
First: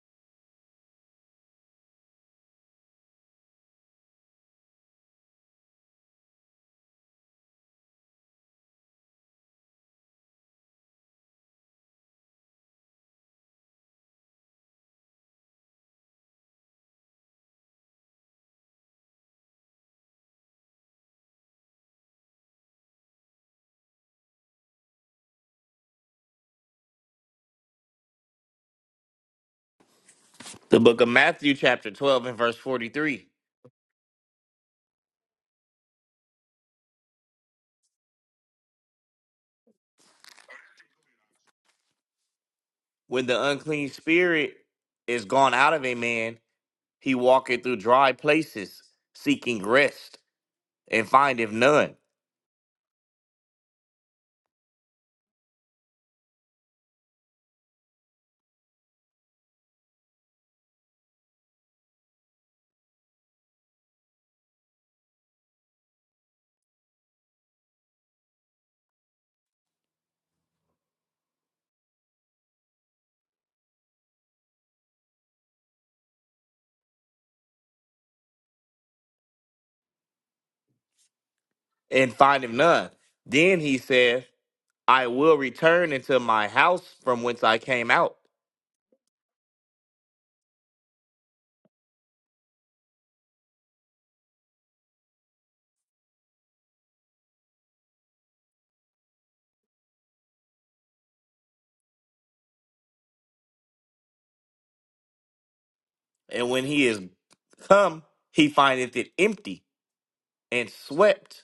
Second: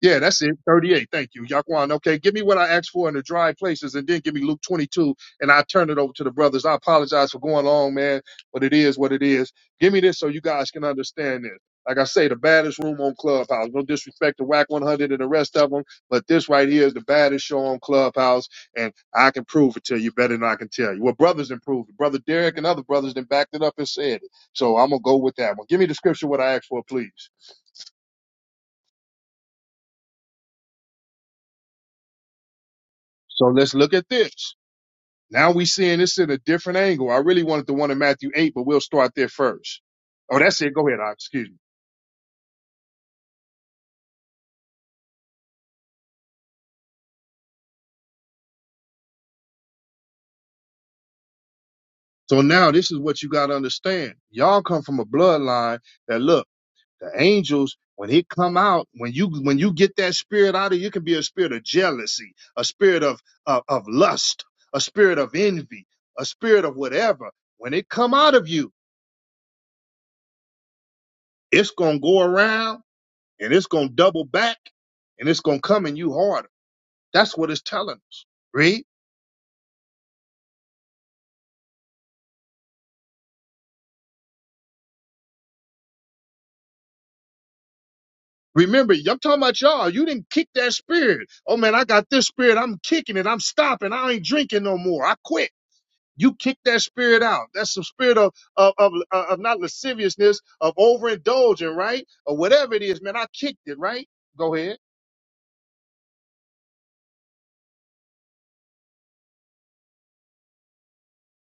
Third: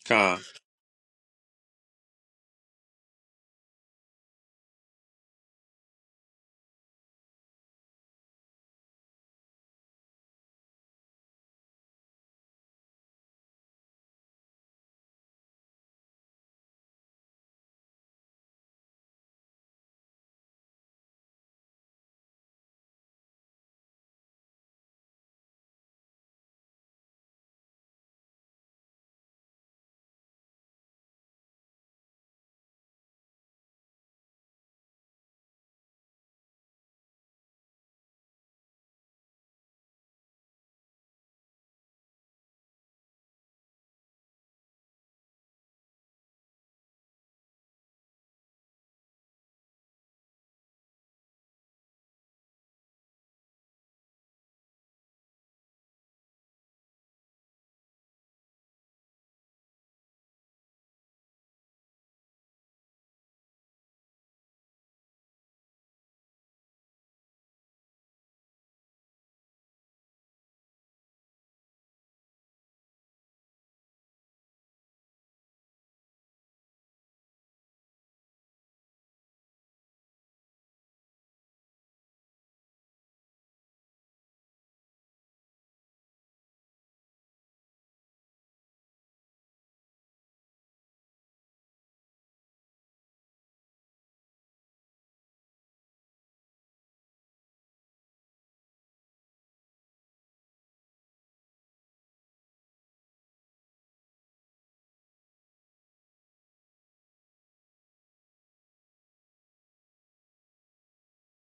[SPEAKER 1] Yeah,
[SPEAKER 2] Con.
[SPEAKER 1] that's it. 38. Thank you, Yaquan. Okay, give me what I asked for in the dry places and then give me Luke 22 and i turn it over to the brothers. I apologize for going long, man, but it is what it is. Give me this so you guys can understand this. Like I say, the baddest room on Clubhouse. No disrespect to WAC 100 and the rest of them, but this right here is the baddest show on Clubhouse, and I can prove it to you better than I can tell you. Well, brothers improved it. Brother Derek and other brothers then backed it up and said it. So I'm going to go with that one. Give me the scripture what I asked for, please.
[SPEAKER 3] The book of Matthew, chapter 12, and verse 43.
[SPEAKER 1] So let's look at this. Now we seeing this in a different angle. I really wanted the one in Matthew 8, but we'll start there first. Oh, that's it. Go ahead, Ox. Excuse me.
[SPEAKER 3] When the unclean spirit is gone out of a man, he walketh through dry places, seeking rest, and findeth none.
[SPEAKER 1] So now this is what you got to understand. Y'all come from a bloodline that look, the angels, when it come out, when you, when you get that spirit out of you, it can be a spirit of jealousy, a spirit of, of, of lust, a spirit of envy, a spirit of whatever. When it come out of you, it's going to go around and it's going to double back and it's going to come in you harder. That's what it's telling us. Read.
[SPEAKER 3] And findeth none. Then he saith, I will return into my house from whence I came out.
[SPEAKER 1] Remember, I'm talking about y'all. You didn't kick that spirit. Oh man, I got this spirit. I'm kicking it. I'm stopping. I ain't drinking no more. I quit. You kick that spirit out. That's the spirit of of of, uh, of not lasciviousness, of overindulging, right? Or whatever it is, man. I kicked it, right? Go ahead.
[SPEAKER 3] And when he is come, he findeth it empty and swept.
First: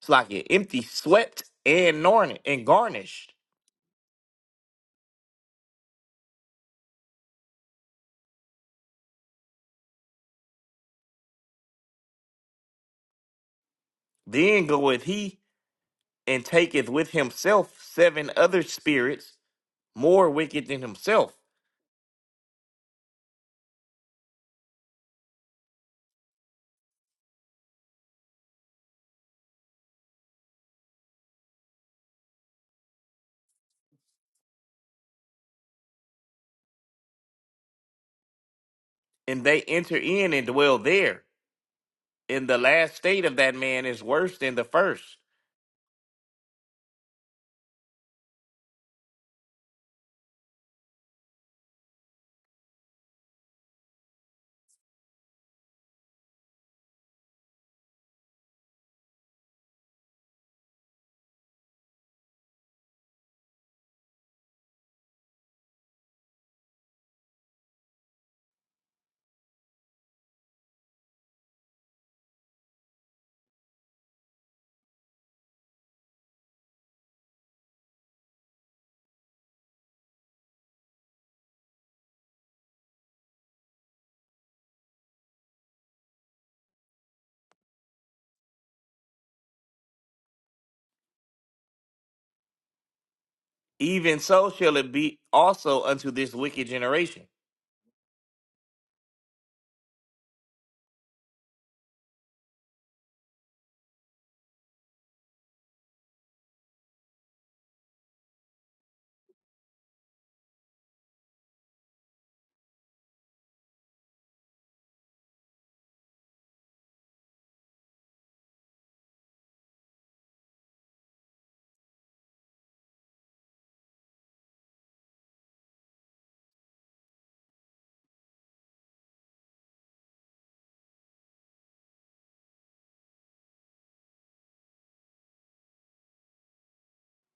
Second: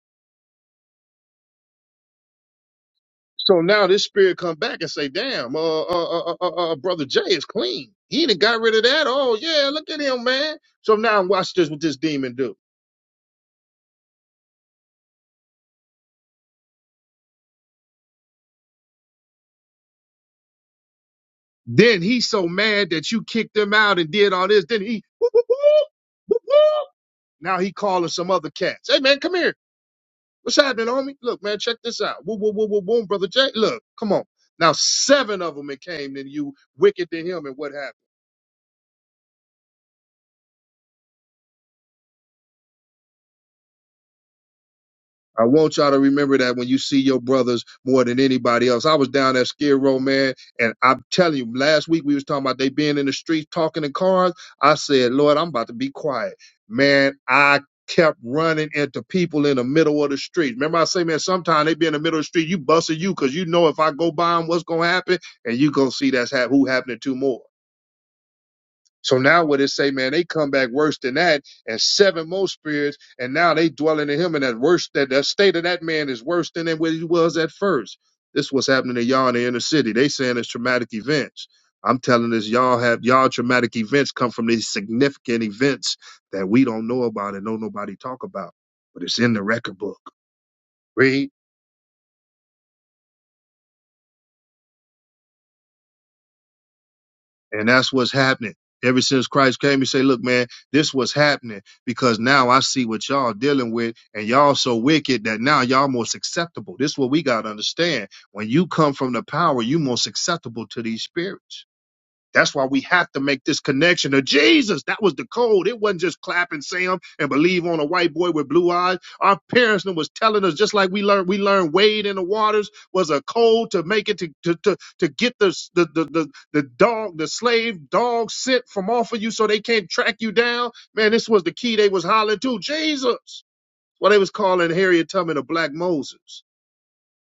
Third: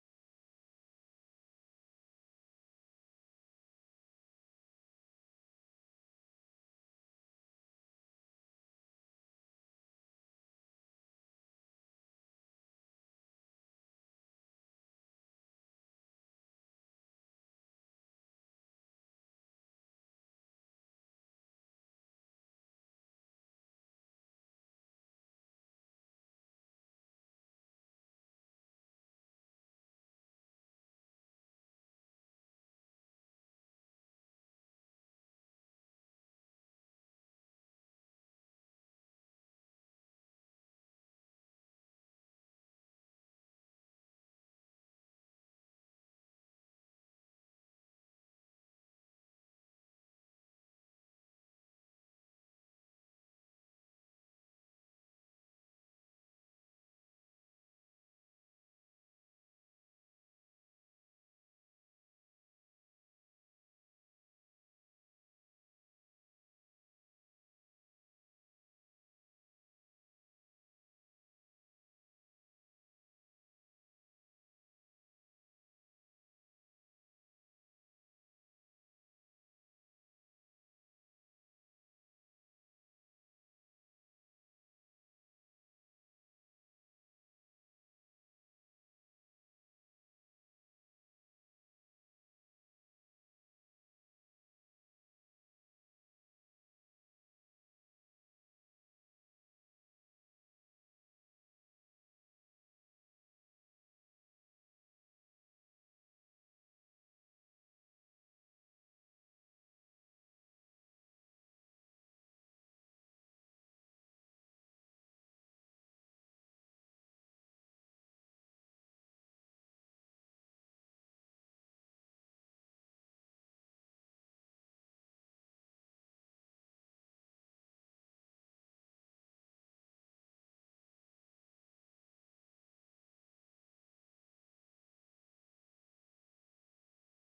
[SPEAKER 3] It's like it empty, swept and garnished and garnished.
[SPEAKER 1] So now this spirit come back and say, "Damn, uh, uh, uh, uh, uh uh, brother Jay is clean. He done got rid of that. Oh yeah, look at him, man." So now watch this. What this demon do?
[SPEAKER 3] Then goeth he and taketh with himself seven other spirits more wicked than himself,
[SPEAKER 1] Then he's so mad that you kicked him out and did all this. Then he, whoop, whoop, whoop, whoop, whoop. now he calling some other cats. Hey man, come here. What's happening, homie? Look, man, check this out. Whoop, whoop, whoop, whoop, boom, brother Jay. Look, come on. Now seven of them it came to you, wicked to him, and what happened?
[SPEAKER 3] and they enter in and dwell there. And the last state of that man is worse than the first.
[SPEAKER 1] I want y'all to remember that when you see your brothers more than anybody else. I was down at Skid Row, man, and I'm telling you, last week we was talking about they being in the streets talking in cars. I said, Lord, I'm about to be quiet. Man, I kept running into people in the middle of the street. Remember I say, man, sometimes they be in the middle of the street, you busting you because you know if I go by them, what's going to happen, and you going to see that's ha- who happening to more. So now what it say, man, they come back worse than that, and seven more spirits, and now they dwelling in him, and that worse that the state of that man is worse than what he was at first. This is what's happening to y'all in the inner city. They saying it's traumatic events. I'm telling this, y'all have y'all traumatic events come from these significant events that we don't know about and don't nobody talk about, but it's in the record book. Read.
[SPEAKER 3] Even so shall it be also unto this wicked generation.
[SPEAKER 1] And that's what's happening. Ever since Christ came, he say, look, man, this was happening because now I see what y'all dealing with and y'all so wicked that now y'all most acceptable. This is what we got to understand. When you come from the power, you most acceptable to these spirits. That's why we have to make this connection to Jesus. That was the code. It wasn't just clap and Sam and believe on a white boy with blue eyes. Our parents done was telling us, just like we learned, we learned Wade in the waters was a code to make it to to to, to get the, the the the the dog, the slave dog sent from off of you so they can't track you down. Man, this was the key they was hollering to Jesus. What they was calling Harriet Tubman a black Moses.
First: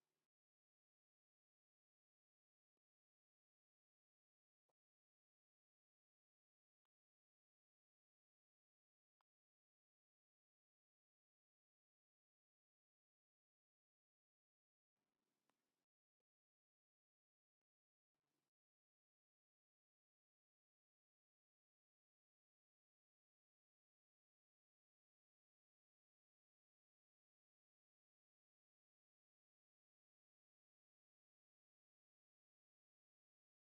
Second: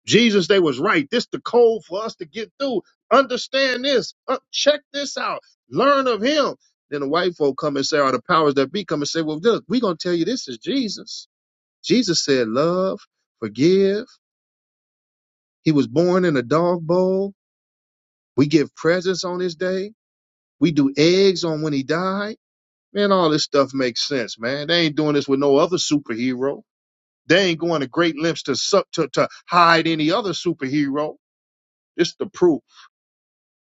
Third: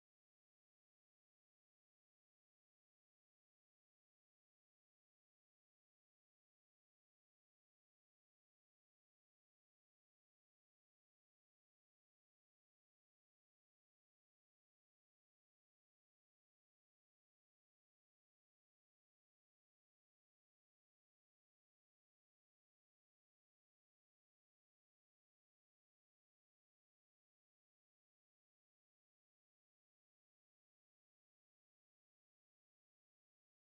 [SPEAKER 1] Jesus, they was right. This the code for us to get through. Understand this. Uh, check this out. Learn of him. Then the white folk come and say, or the powers that be come and say, well, look, we going to tell you this is Jesus. Jesus said, love, forgive. He was born in a dog bowl. We give presents on his day. We do eggs on when he died. Man, all this stuff makes sense, man. They ain't doing this with no other superhero. They ain't going to great lengths to, sup- to, to hide any other superhero. This the proof.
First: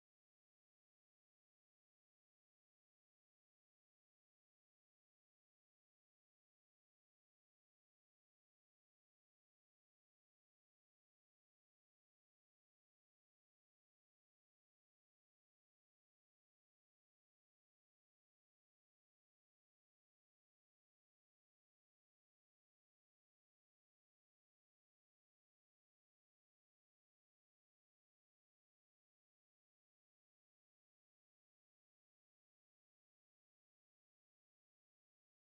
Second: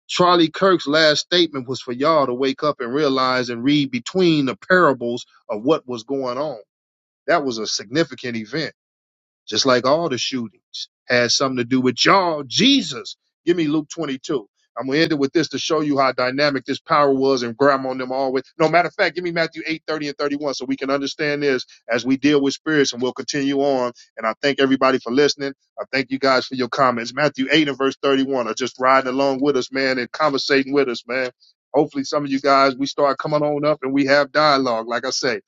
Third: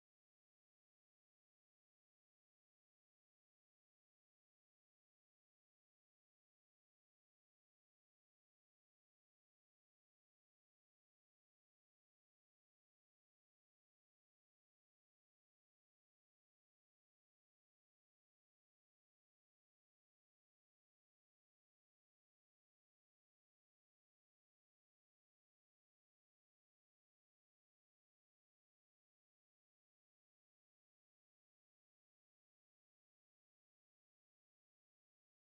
[SPEAKER 1] Charlie Kirk's last statement was for y'all to wake up and realize and read between the parables of what was going on. That was a significant event just like all the shootings, has something to do with y'all. Jesus, give me Luke 22. I'm gonna end it with this to show you how dynamic this power was and grandma on them always. No matter of fact, give me Matthew 8:30 and 31 so we can understand this as we deal with spirits and we'll continue on. And I thank everybody for listening. I thank you guys for your comments. Matthew 8 and verse 31 are just riding along with us, man, and conversating with us, man. Hopefully some of you guys we start coming on up and we have dialogue, like I say.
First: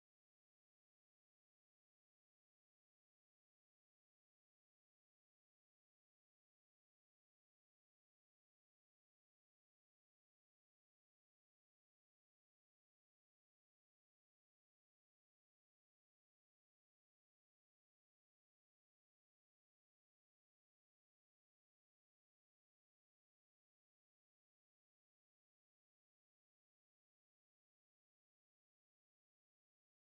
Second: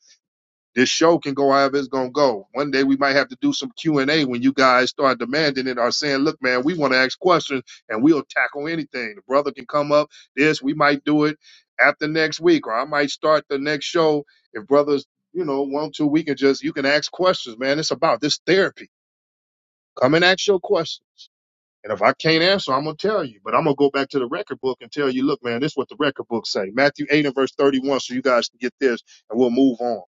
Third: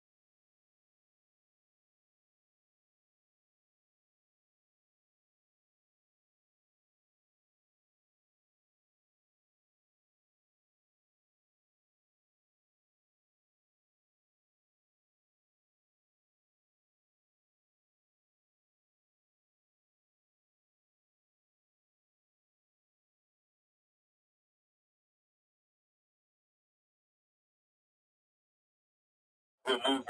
[SPEAKER 1] This show can go however it's gonna go. One day we might have to do some Q and A when you guys start demanding it or saying, "Look, man, we want to ask questions and we'll tackle anything." The brother can come up. This we might do it after next week, or I might start the next show if brothers, you know, want to. We can just you can ask questions, man. It's about this therapy. Come and ask your questions. And if I can't answer, I'm gonna tell you. But I'm gonna go back to the record book and tell you, look, man, this is what the record book say. Matthew 8 and verse 31, so you guys can get this and we'll move on.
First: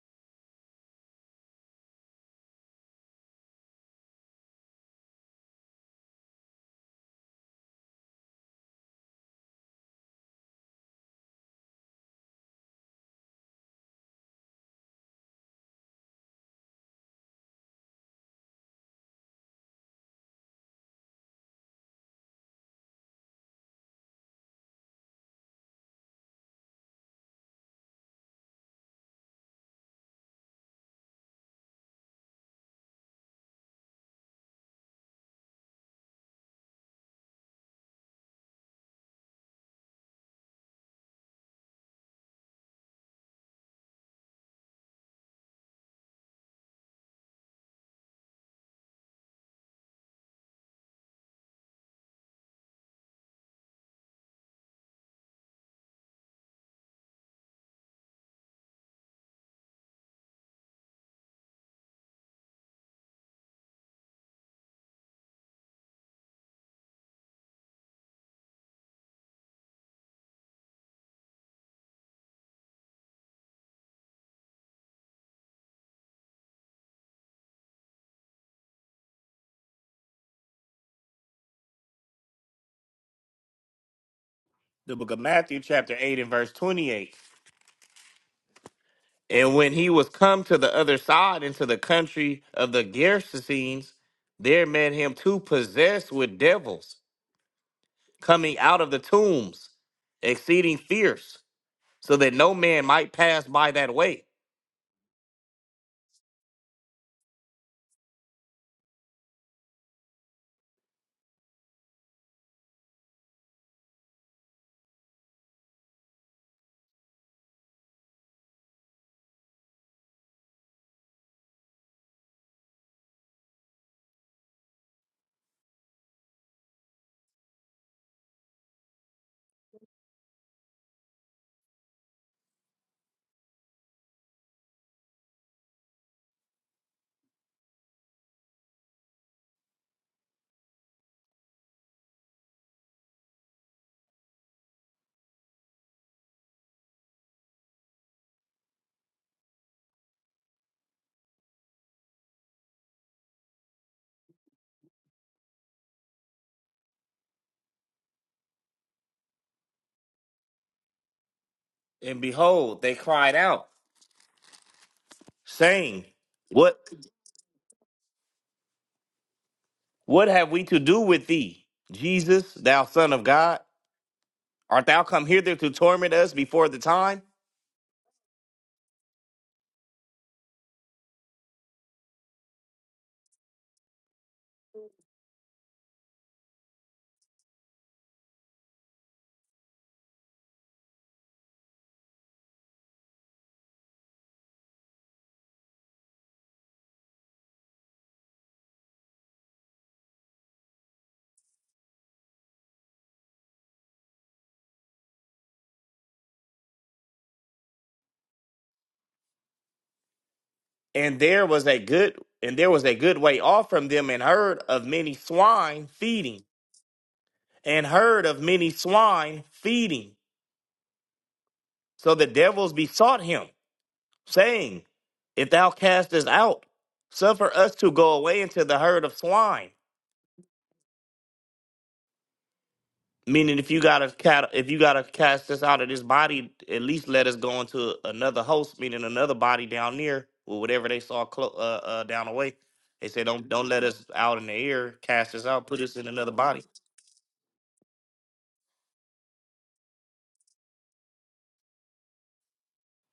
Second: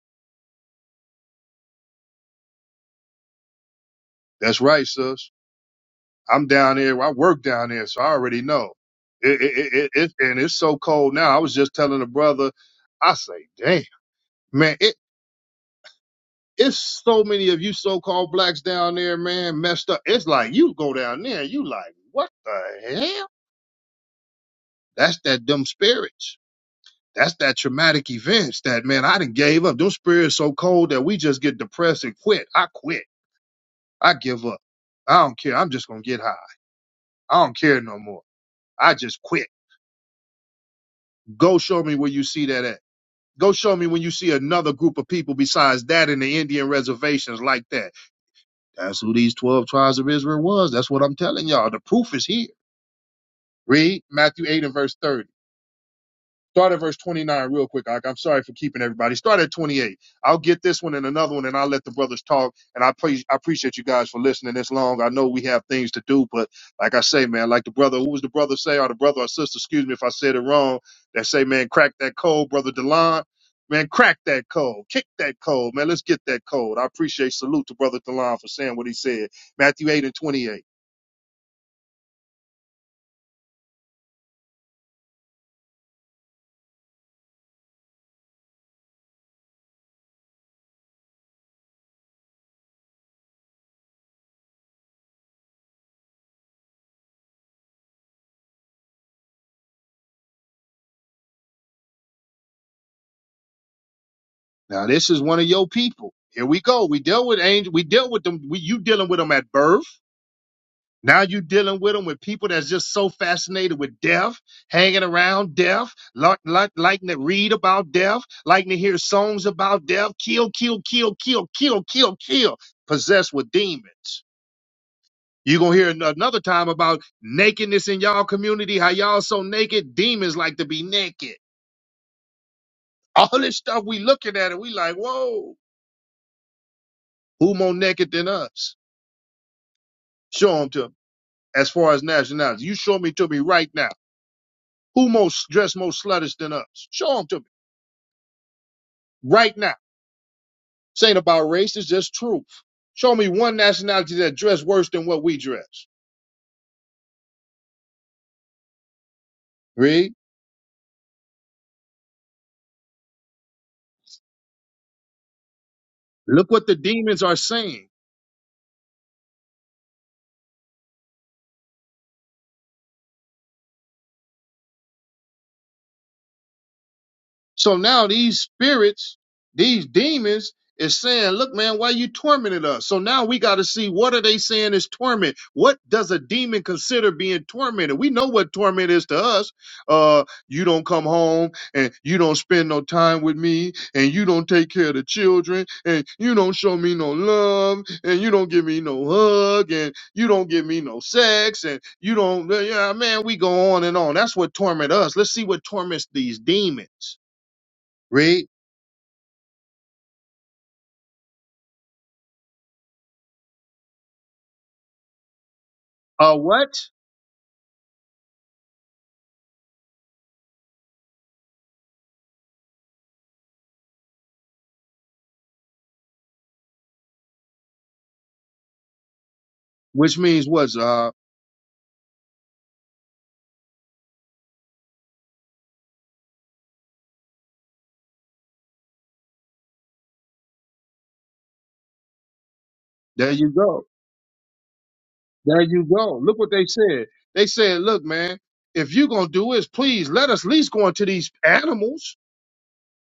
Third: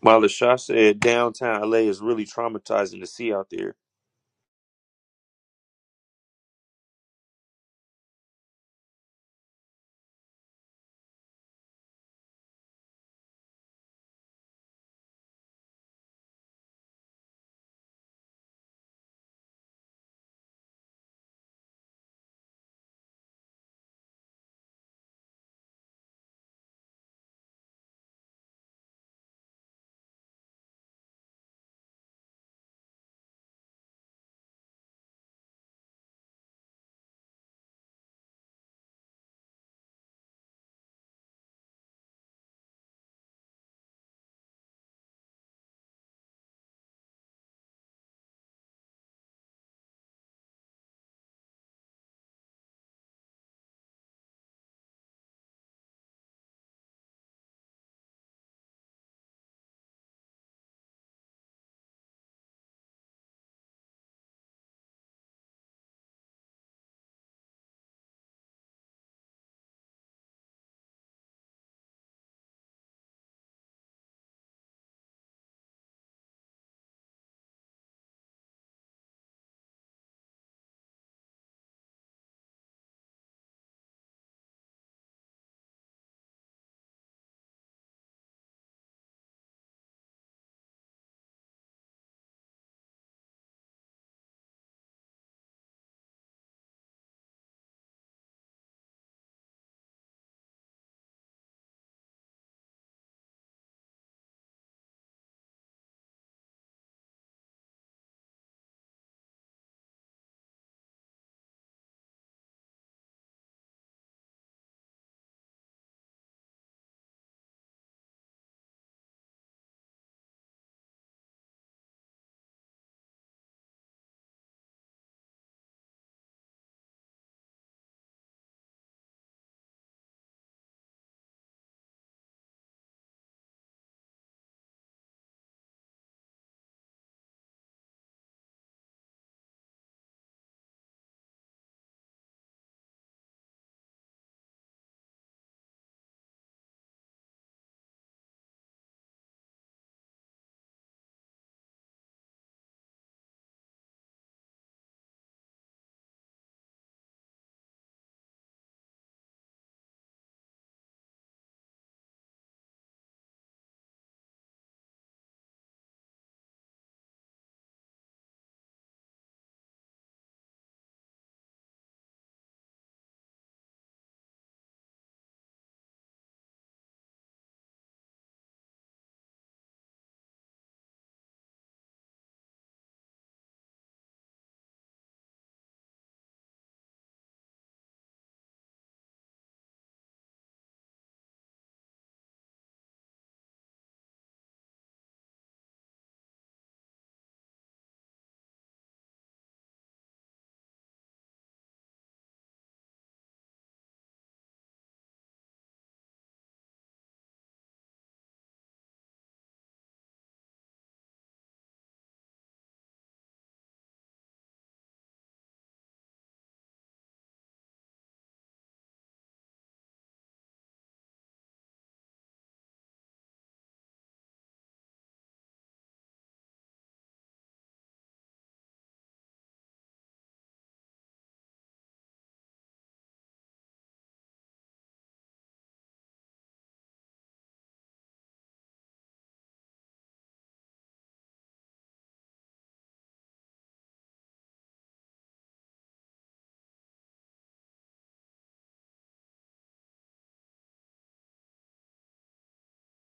[SPEAKER 2] While Lashaw said downtown LA is really traumatizing to see out there.
[SPEAKER 1] That's right, sis. I'm down there. I work down there, so I already know. It, it, it, it, it- and it's so cold now. I was just telling a brother, I say, damn, man, it, it's so many of you so-called blacks down there, man, messed up. It's like you go down there, you like, what the hell? That's that dumb spirits. That's that traumatic events that man, I done gave up. Them spirits so cold that we just get depressed and quit. I quit. I give up. I don't care. I'm just gonna get high. I don't care no more. I just quit. Go show me where you see that at. Go show me when you see another group of people besides that in the Indian reservations like that. That's who these 12 tribes of Israel was. That's what I'm telling y'all. The proof is here. Read Matthew 8 and verse 30. Start at verse 29 real quick. I'm sorry for keeping everybody. Start at 28. I'll get this one and another one, and I'll let the brothers talk. And I, pre- I appreciate you guys for listening this long. I know we have things to do, but like I say, man, like the brother, who was the brother say, or the brother or sister, excuse me if I said it wrong, that say, man, crack that code, brother Delon. Man, crack that code. Kick that code. Man, let's get that code. I appreciate salute to brother Delon for saying what he said. Matthew 8 and 28.
[SPEAKER 3] The book of Matthew, chapter 8, and verse 28. And when he was come to the other side into the country of the Gerasenes, there met him two possessed with devils, coming out of the tombs, exceeding fierce, so that no man might pass by that way.
[SPEAKER 1] Now, this is one of your people. Here we go. We dealt with angel. We dealt with them. We, you dealing with them at birth. Now you're dealing with them with people that's just so fascinated with death, hanging around death, like, like, liking to read about death, liking to hear songs about death, kill, kill, kill, kill, kill, kill, kill, possessed with demons. You're going to hear an- another time about nakedness in y'all community, how y'all so naked, demons like to be naked. All this stuff we looking at and we like, whoa, who more naked than us? Show them to me. As far as nationality, you show me to me right now. Who most dressed most sluttish than us? Show them to me right now. This ain't about race. It's just truth. Show me one nationality that dressed worse than what we dress. Read.
[SPEAKER 3] And behold, they cried out, saying,
[SPEAKER 1] Look what the
[SPEAKER 3] What
[SPEAKER 1] demons are saying.
[SPEAKER 3] what have we to do with thee, Jesus, thou Son of God? Art thou come hither to torment us before the time?
[SPEAKER 1] So now these spirits, these demons, is saying, "Look, man, why you tormented us?" So now we got to see what are they saying is torment. What does a demon consider being tormented? We know what torment is to us. Uh, you don't come home, and you don't spend no time with me, and you don't take care of the children, and you don't show me no love, and you don't give me no hug, and you don't give me no sex, and you don't. Yeah, man, we go on and on. That's what torment us. Let's see what torments these demons. Read
[SPEAKER 3] and there was a good and there was a good way off from them and heard of many swine
[SPEAKER 1] uh
[SPEAKER 3] feeding
[SPEAKER 1] what?
[SPEAKER 3] and heard of many swine feeding so the devils besought him saying if thou cast us out suffer us to go away into the herd of swine
[SPEAKER 1] Which means what? Uh,
[SPEAKER 3] meaning if you gotta cat- if you gotta cast us out of this body at least let us go into another host meaning another body down there or whatever they saw clo- uh, uh, down the way they said
[SPEAKER 1] there
[SPEAKER 3] don't
[SPEAKER 1] you
[SPEAKER 3] don't let
[SPEAKER 1] go.
[SPEAKER 3] us out in the air cast us
[SPEAKER 1] There
[SPEAKER 3] out put
[SPEAKER 1] you
[SPEAKER 3] us in
[SPEAKER 1] go.
[SPEAKER 3] another
[SPEAKER 1] Look what
[SPEAKER 3] body
[SPEAKER 1] they said. They said, look, man, if you're gonna do this, please let us at least go into these animals.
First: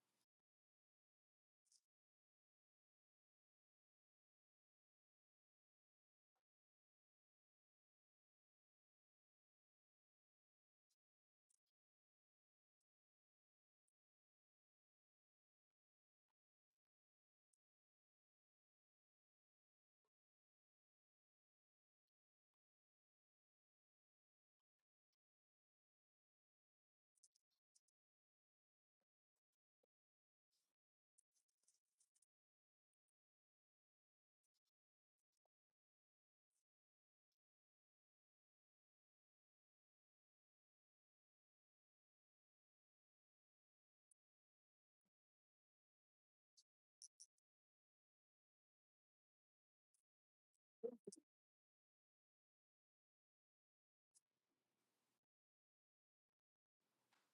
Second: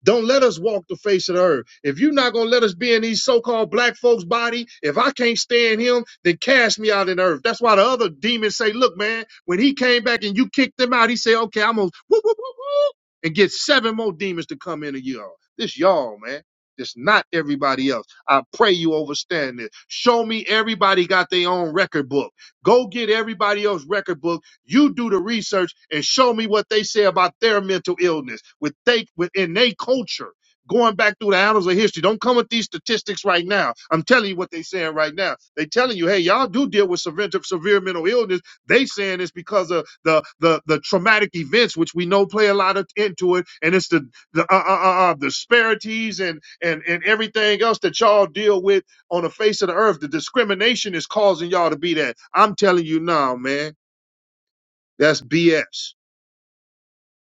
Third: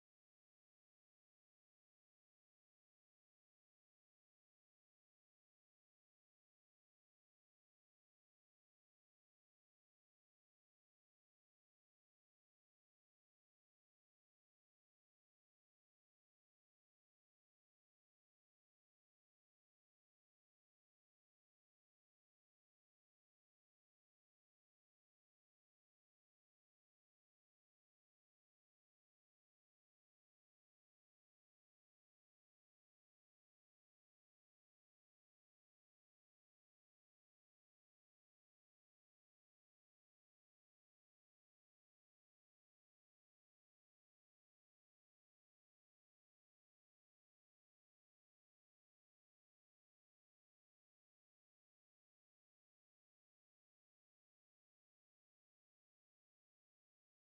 [SPEAKER 1] Don't let us walk the face of the earth. If you're not gonna let us be in these so-called black folks' body, if I can't stand him, then cast me out in the earth. That's why the other demons say, "Look, man, when he came back and you kicked him out, he said, okay, I'm gonna whoop, whoop, whoop, whoop, and get seven more demons to come in a year. This y'all, man. This not everybody else. I pray you overstand this. Show me everybody got their own record book. Go get everybody else's record book you do the research and show me what they say about their mental illness with they within their culture. Going back through the annals of history, don't come with these statistics right now. I'm telling you what they're saying right now. They telling you, hey, y'all do deal with severe, severe mental illness. They saying it's because of the the the traumatic events, which we know play a lot of, into it, and it's the the uh, uh, uh, uh, disparities and and and everything else that y'all deal with on the face of the earth. The discrimination is causing y'all to be that. I'm telling you now, man. That's BS.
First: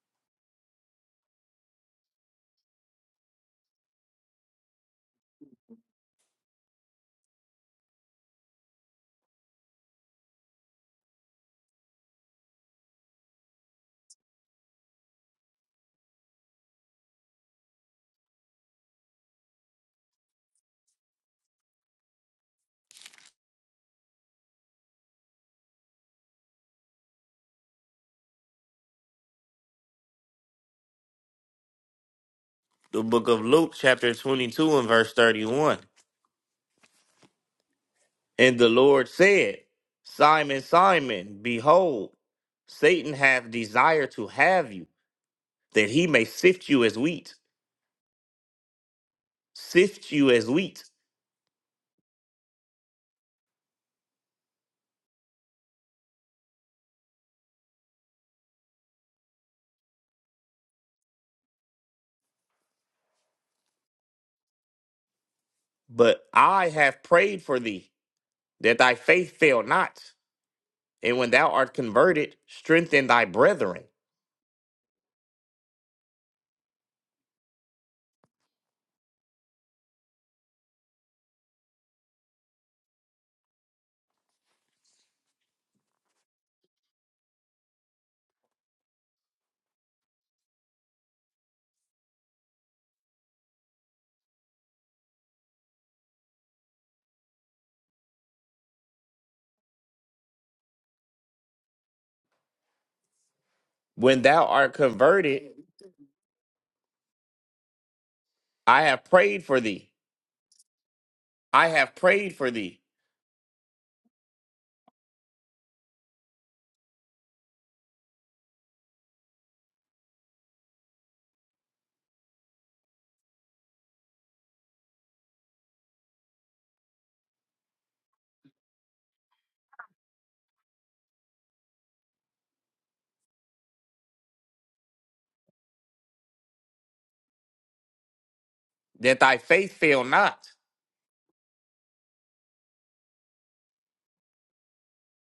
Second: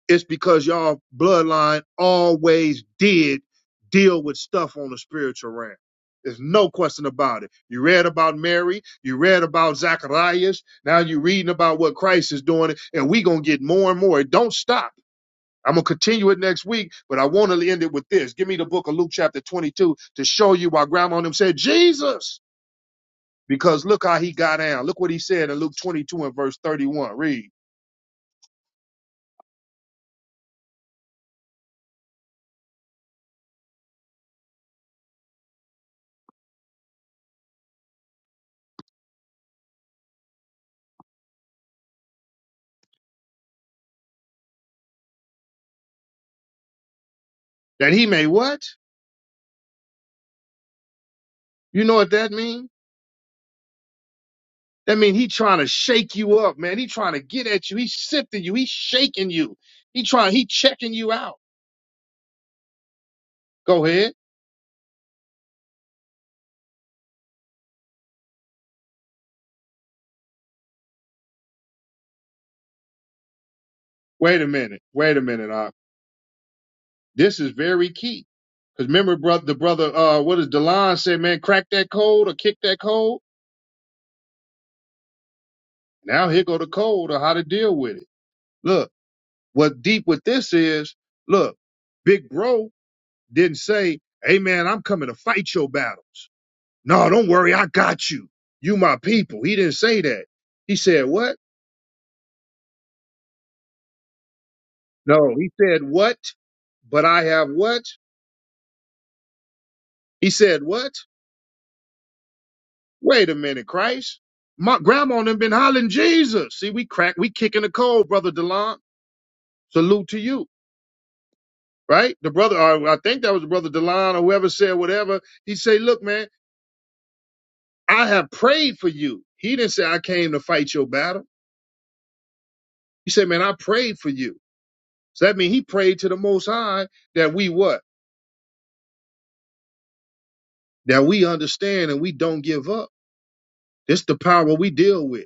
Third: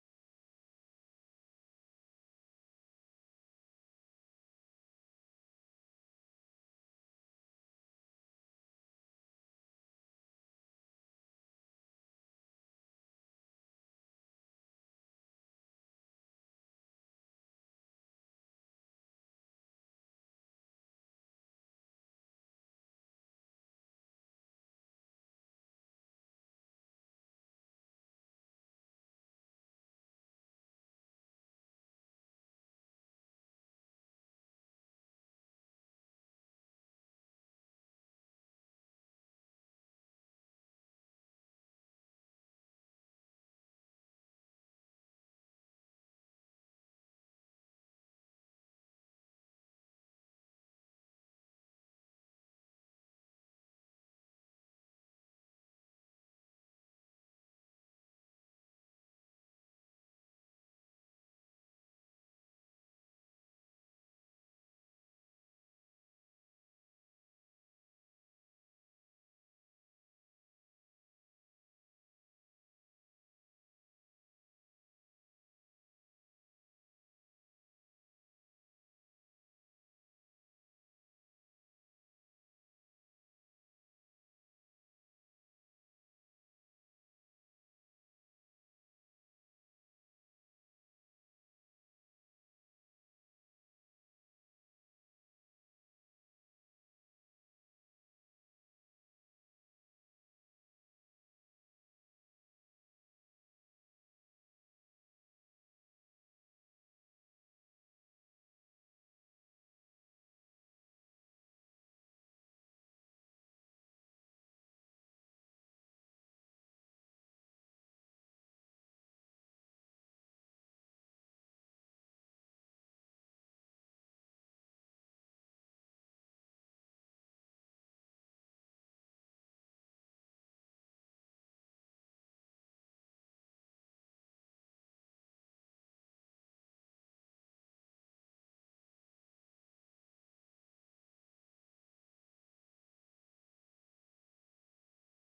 [SPEAKER 1] It's because y'all bloodline always did deal with stuff on the spiritual realm. There's no question about it. You read about Mary, you read about Zacharias, now you're reading about what Christ is doing, and we're gonna get more and more. It don't stop. I'm gonna continue it next week, but I want to end it with this. Give me the book of Luke chapter 22 to show you why grandma and them said Jesus, because look how he got down. Look what he said in Luke 22 and verse 31. Read
[SPEAKER 3] the book of Luke, chapter 22, and verse 31. And the Lord said, Simon, Simon, behold, Satan hath desired to have you, that he may sift you as wheat,
[SPEAKER 1] that he may what?
[SPEAKER 3] sift you as wheat.
[SPEAKER 1] You know what that means? That mean he trying to shake you up, man. He trying to get at you. He's sifting you. He's shaking you. He trying. He checking you out. Go ahead.
[SPEAKER 3] But I have prayed for thee, that thy faith fail not. And when thou art converted, strengthen thy brethren.
[SPEAKER 1] Wait a minute. Wait a minute. Uh, this is very key. Cause remember, brother, the brother, uh, what does Delon say, man? Crack that code or kick that code. Now here go the code or how to deal with it. Look, what deep with this is. Look, Big Bro didn't say, "Hey man, I'm coming to fight your battles." No, don't worry, I got you. You my people. He didn't say that. He said what?
[SPEAKER 3] When thou art
[SPEAKER 1] No,
[SPEAKER 3] converted,
[SPEAKER 1] he said, What? But I have what?
[SPEAKER 3] I have prayed for thee.
[SPEAKER 1] He said, What?
[SPEAKER 3] I have prayed for thee,
[SPEAKER 1] Wait a minute, Christ. My grandma and them been hollering Jesus. See, we crack, we kicking the cold, brother Delon. Salute to you, right? The brother, or I think that was brother Delon or whoever said whatever. He say, Look, man, I have prayed for you. He didn't say, I came to fight your battle. He said, Man, I prayed for you. So that means he prayed to the Most High that we what?
[SPEAKER 3] that thy faith fail not.
[SPEAKER 1] That we understand and we don't give up. This the power we deal with.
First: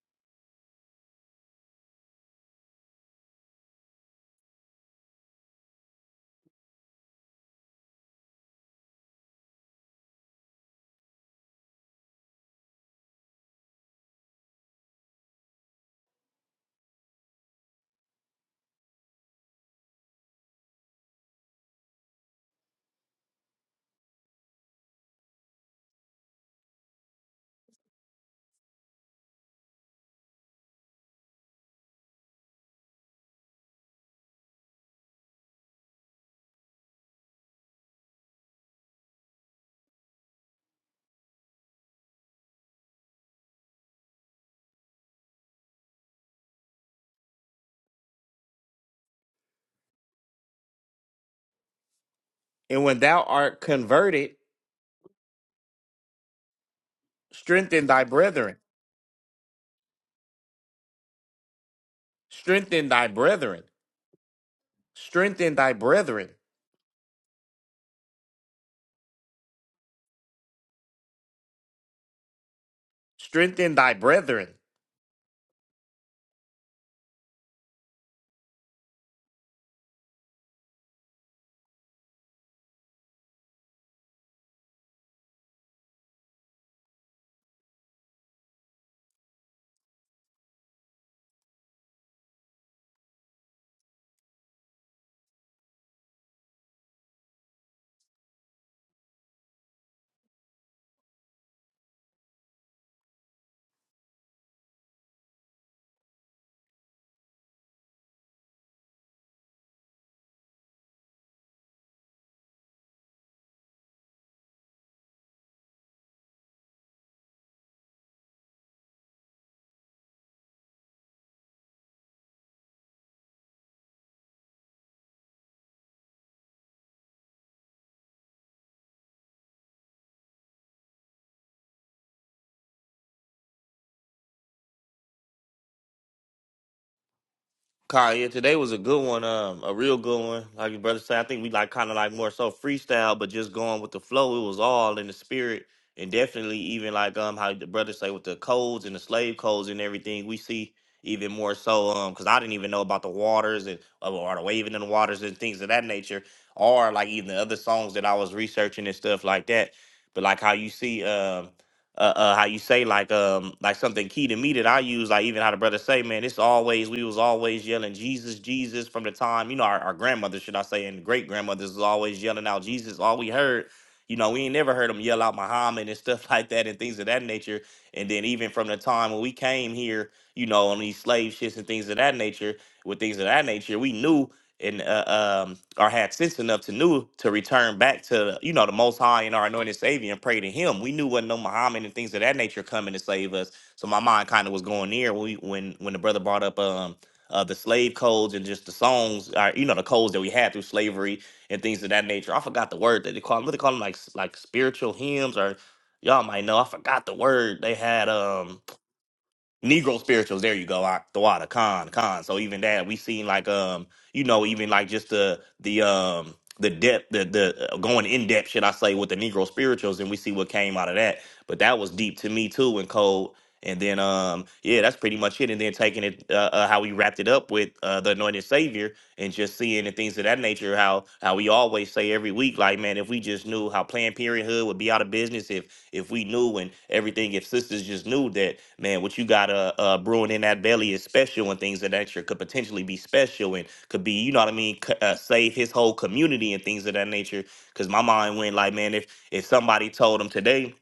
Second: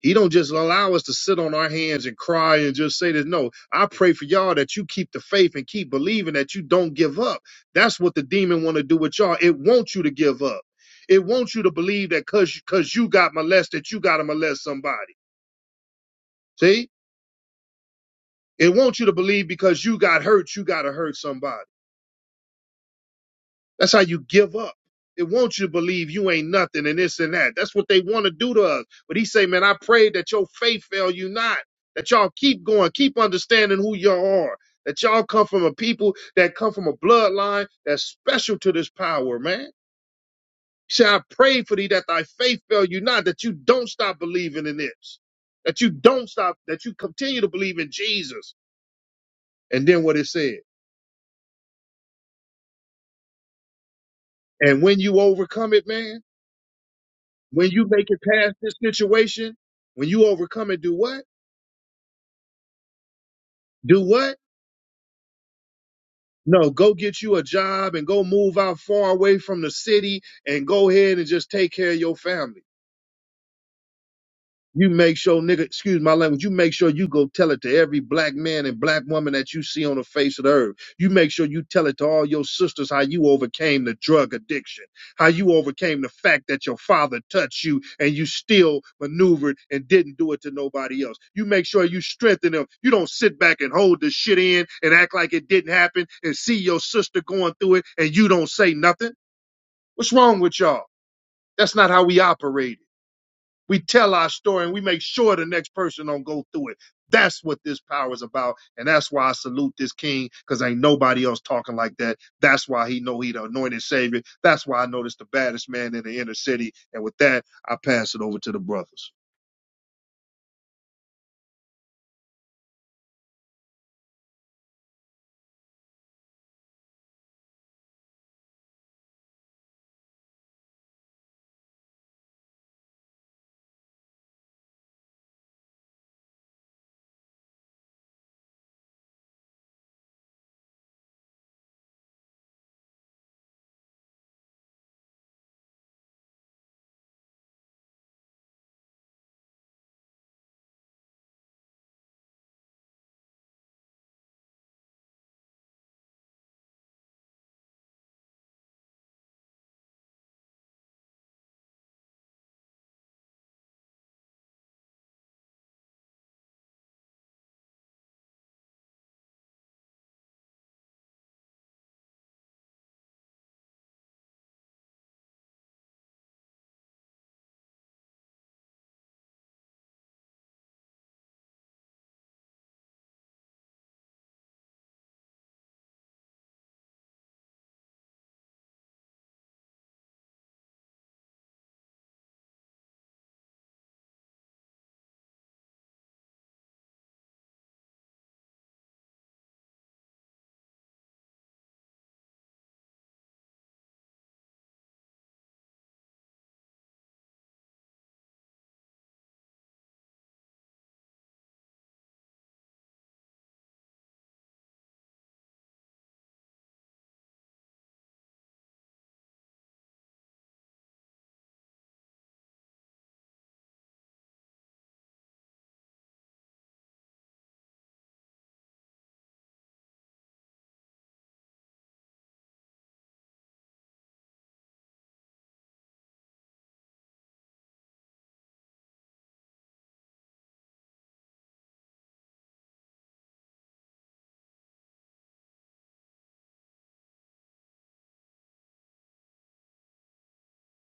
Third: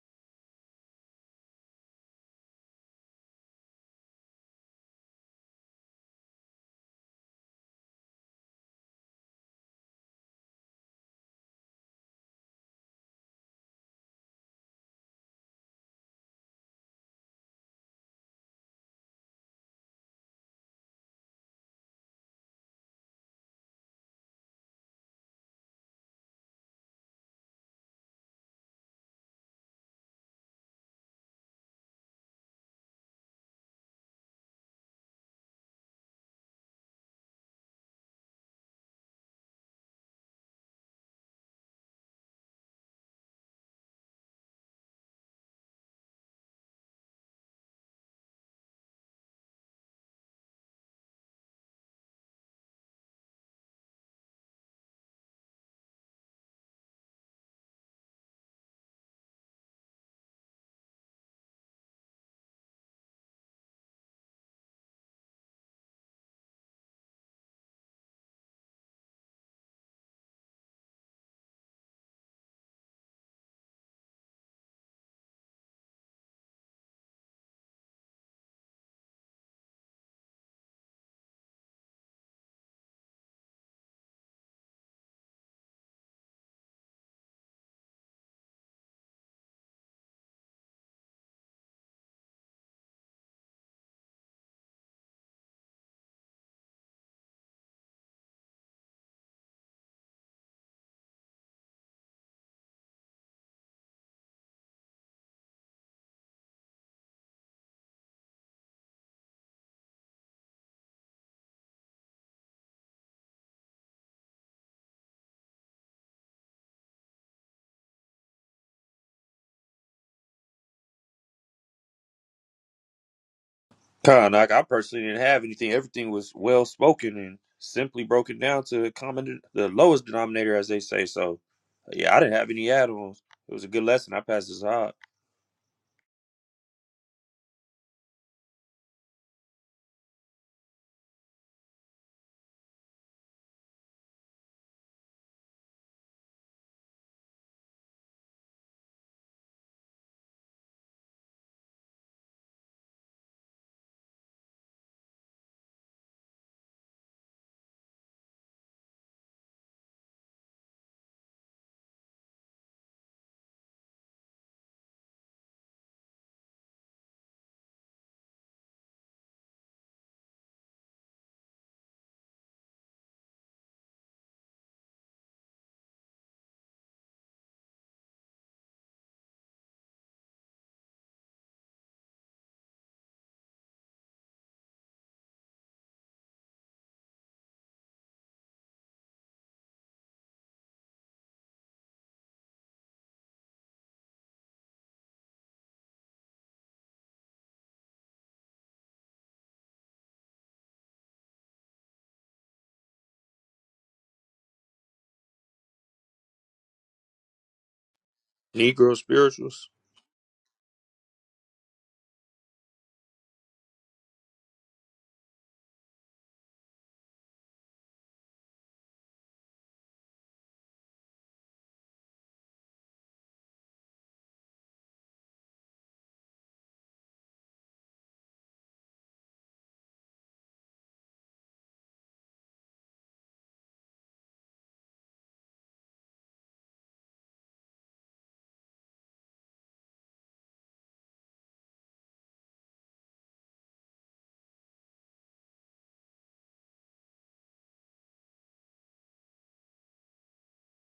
[SPEAKER 1] He don't just allow us to sit on our hands and cry and just say this. No, I pray for y'all that you keep the faith and keep believing that you don't give up. That's what the demon want to do with y'all. It wants you to give up. It wants you to believe that cause, cause you got molested, you gotta molest somebody. See? It wants you to believe because you got hurt, you gotta hurt somebody. That's how you give up. It wants you to believe you ain't nothing and this and that. That's what they want to do to us. But he say, man, I pray that your faith fail you not, that y'all keep going, keep understanding who y'all are, that y'all come from a people that come from a bloodline that's special to this power, man. He said, I pray for thee that thy faith fail you not, that you don't stop believing in this, that you don't stop, that you continue to believe in Jesus. And then what it said,
[SPEAKER 3] And when thou art converted,
[SPEAKER 1] and when you overcome it, man When
[SPEAKER 3] strengthen
[SPEAKER 1] you
[SPEAKER 3] thy
[SPEAKER 1] make it past
[SPEAKER 3] brethren,
[SPEAKER 1] this situation, when you overcome it, do what?
[SPEAKER 3] strengthen thy brethren,
[SPEAKER 1] Do what?
[SPEAKER 3] strengthen thy brethren,
[SPEAKER 1] No, go get you a job and go move out far away from the city and go ahead and just take care of your family.
[SPEAKER 3] strengthen thy brethren.
[SPEAKER 1] You make sure, nigga, excuse my language, you make sure you go tell it to every black man and black woman that you see on the face of the earth. You make sure you tell it to all your sisters how you overcame the drug addiction, how you overcame the fact that your father touched you and you still maneuvered and didn't do it to nobody else. You make sure you strengthen them. You don't sit back and hold this shit in and act like it didn't happen and see your sister going through it and you don't say nothing. What's wrong with y'all? That's not how we operate. We tell our story and we make sure the next person don't go through it. That's what this power is about. And that's why I salute this king, because ain't nobody else talking like that. That's why he know he the anointed savior. That's why I know this the baddest man in the inner city. And with that, I pass it over to the brothers.
[SPEAKER 2] Con, like I personally didn't have anything. Everything was well spoken and simply broken down to a common the lowest denominator, as they say. So, yeah, I didn't have any add-ons. It was a good lesson. I passed this hard.
[SPEAKER 3] Kyle, yeah, today was a good one, um, a real good one. Like your brother said, I think we like kind of like more so freestyle, but just going with the flow. It was all in the spirit, and definitely even like um how the brother say with the codes and the slave codes and everything. We see even more so um because I didn't even know about the waters and or the waving in the waters and things of that nature, or like even the other songs that I was researching and stuff like that. But like how you see, um uh, uh how you say like um like something key to me that I use like even how the brother say man it's always we was always yelling Jesus Jesus from the time you know our, our grandmother should I say and great grandmothers was always yelling out Jesus all we heard you know we ain't never heard them yell out Muhammad and stuff like that and things of that nature and then even from the time when we came here you know on these slave ships and things of that nature with things of that nature we knew and uh, um, or had sense enough to knew to return back to you know the Most High and our anointed Savior and pray to Him. We knew wasn't no Muhammad and things of that nature coming to save us. So my mind kind of was going there when we, when when the brother brought up um uh, the slave codes and just the songs, uh, you know, the codes that we had through slavery and things of that nature. I forgot the word that they call them. What they call them, like like spiritual hymns, or y'all might know. I forgot the word they had. Um,
[SPEAKER 2] Negro spirituals.
[SPEAKER 3] Negro spirituals. There you go. I, Thawada, Khan, Khan. So even that we seen like um, you know, even like just the the um the depth, the the uh, going in depth, should I say, with the Negro spirituals, and we see what came out of that. But that was deep to me too, and cold. And then um, yeah, that's pretty much it. And then taking it uh, uh, how we wrapped it up with uh, the Anointed Savior, and just seeing the things of that nature. How how we always say every week, like man, if we just knew how Planned Parenthood would be out of business, if if we knew and everything, if sisters just knew that, man, what you got uh, uh, brewing in that belly is special and things of that nature could potentially be special and could be, you know what I mean, c- uh, save his whole community and things of that nature. Because my mind went like, man, if if somebody told him today,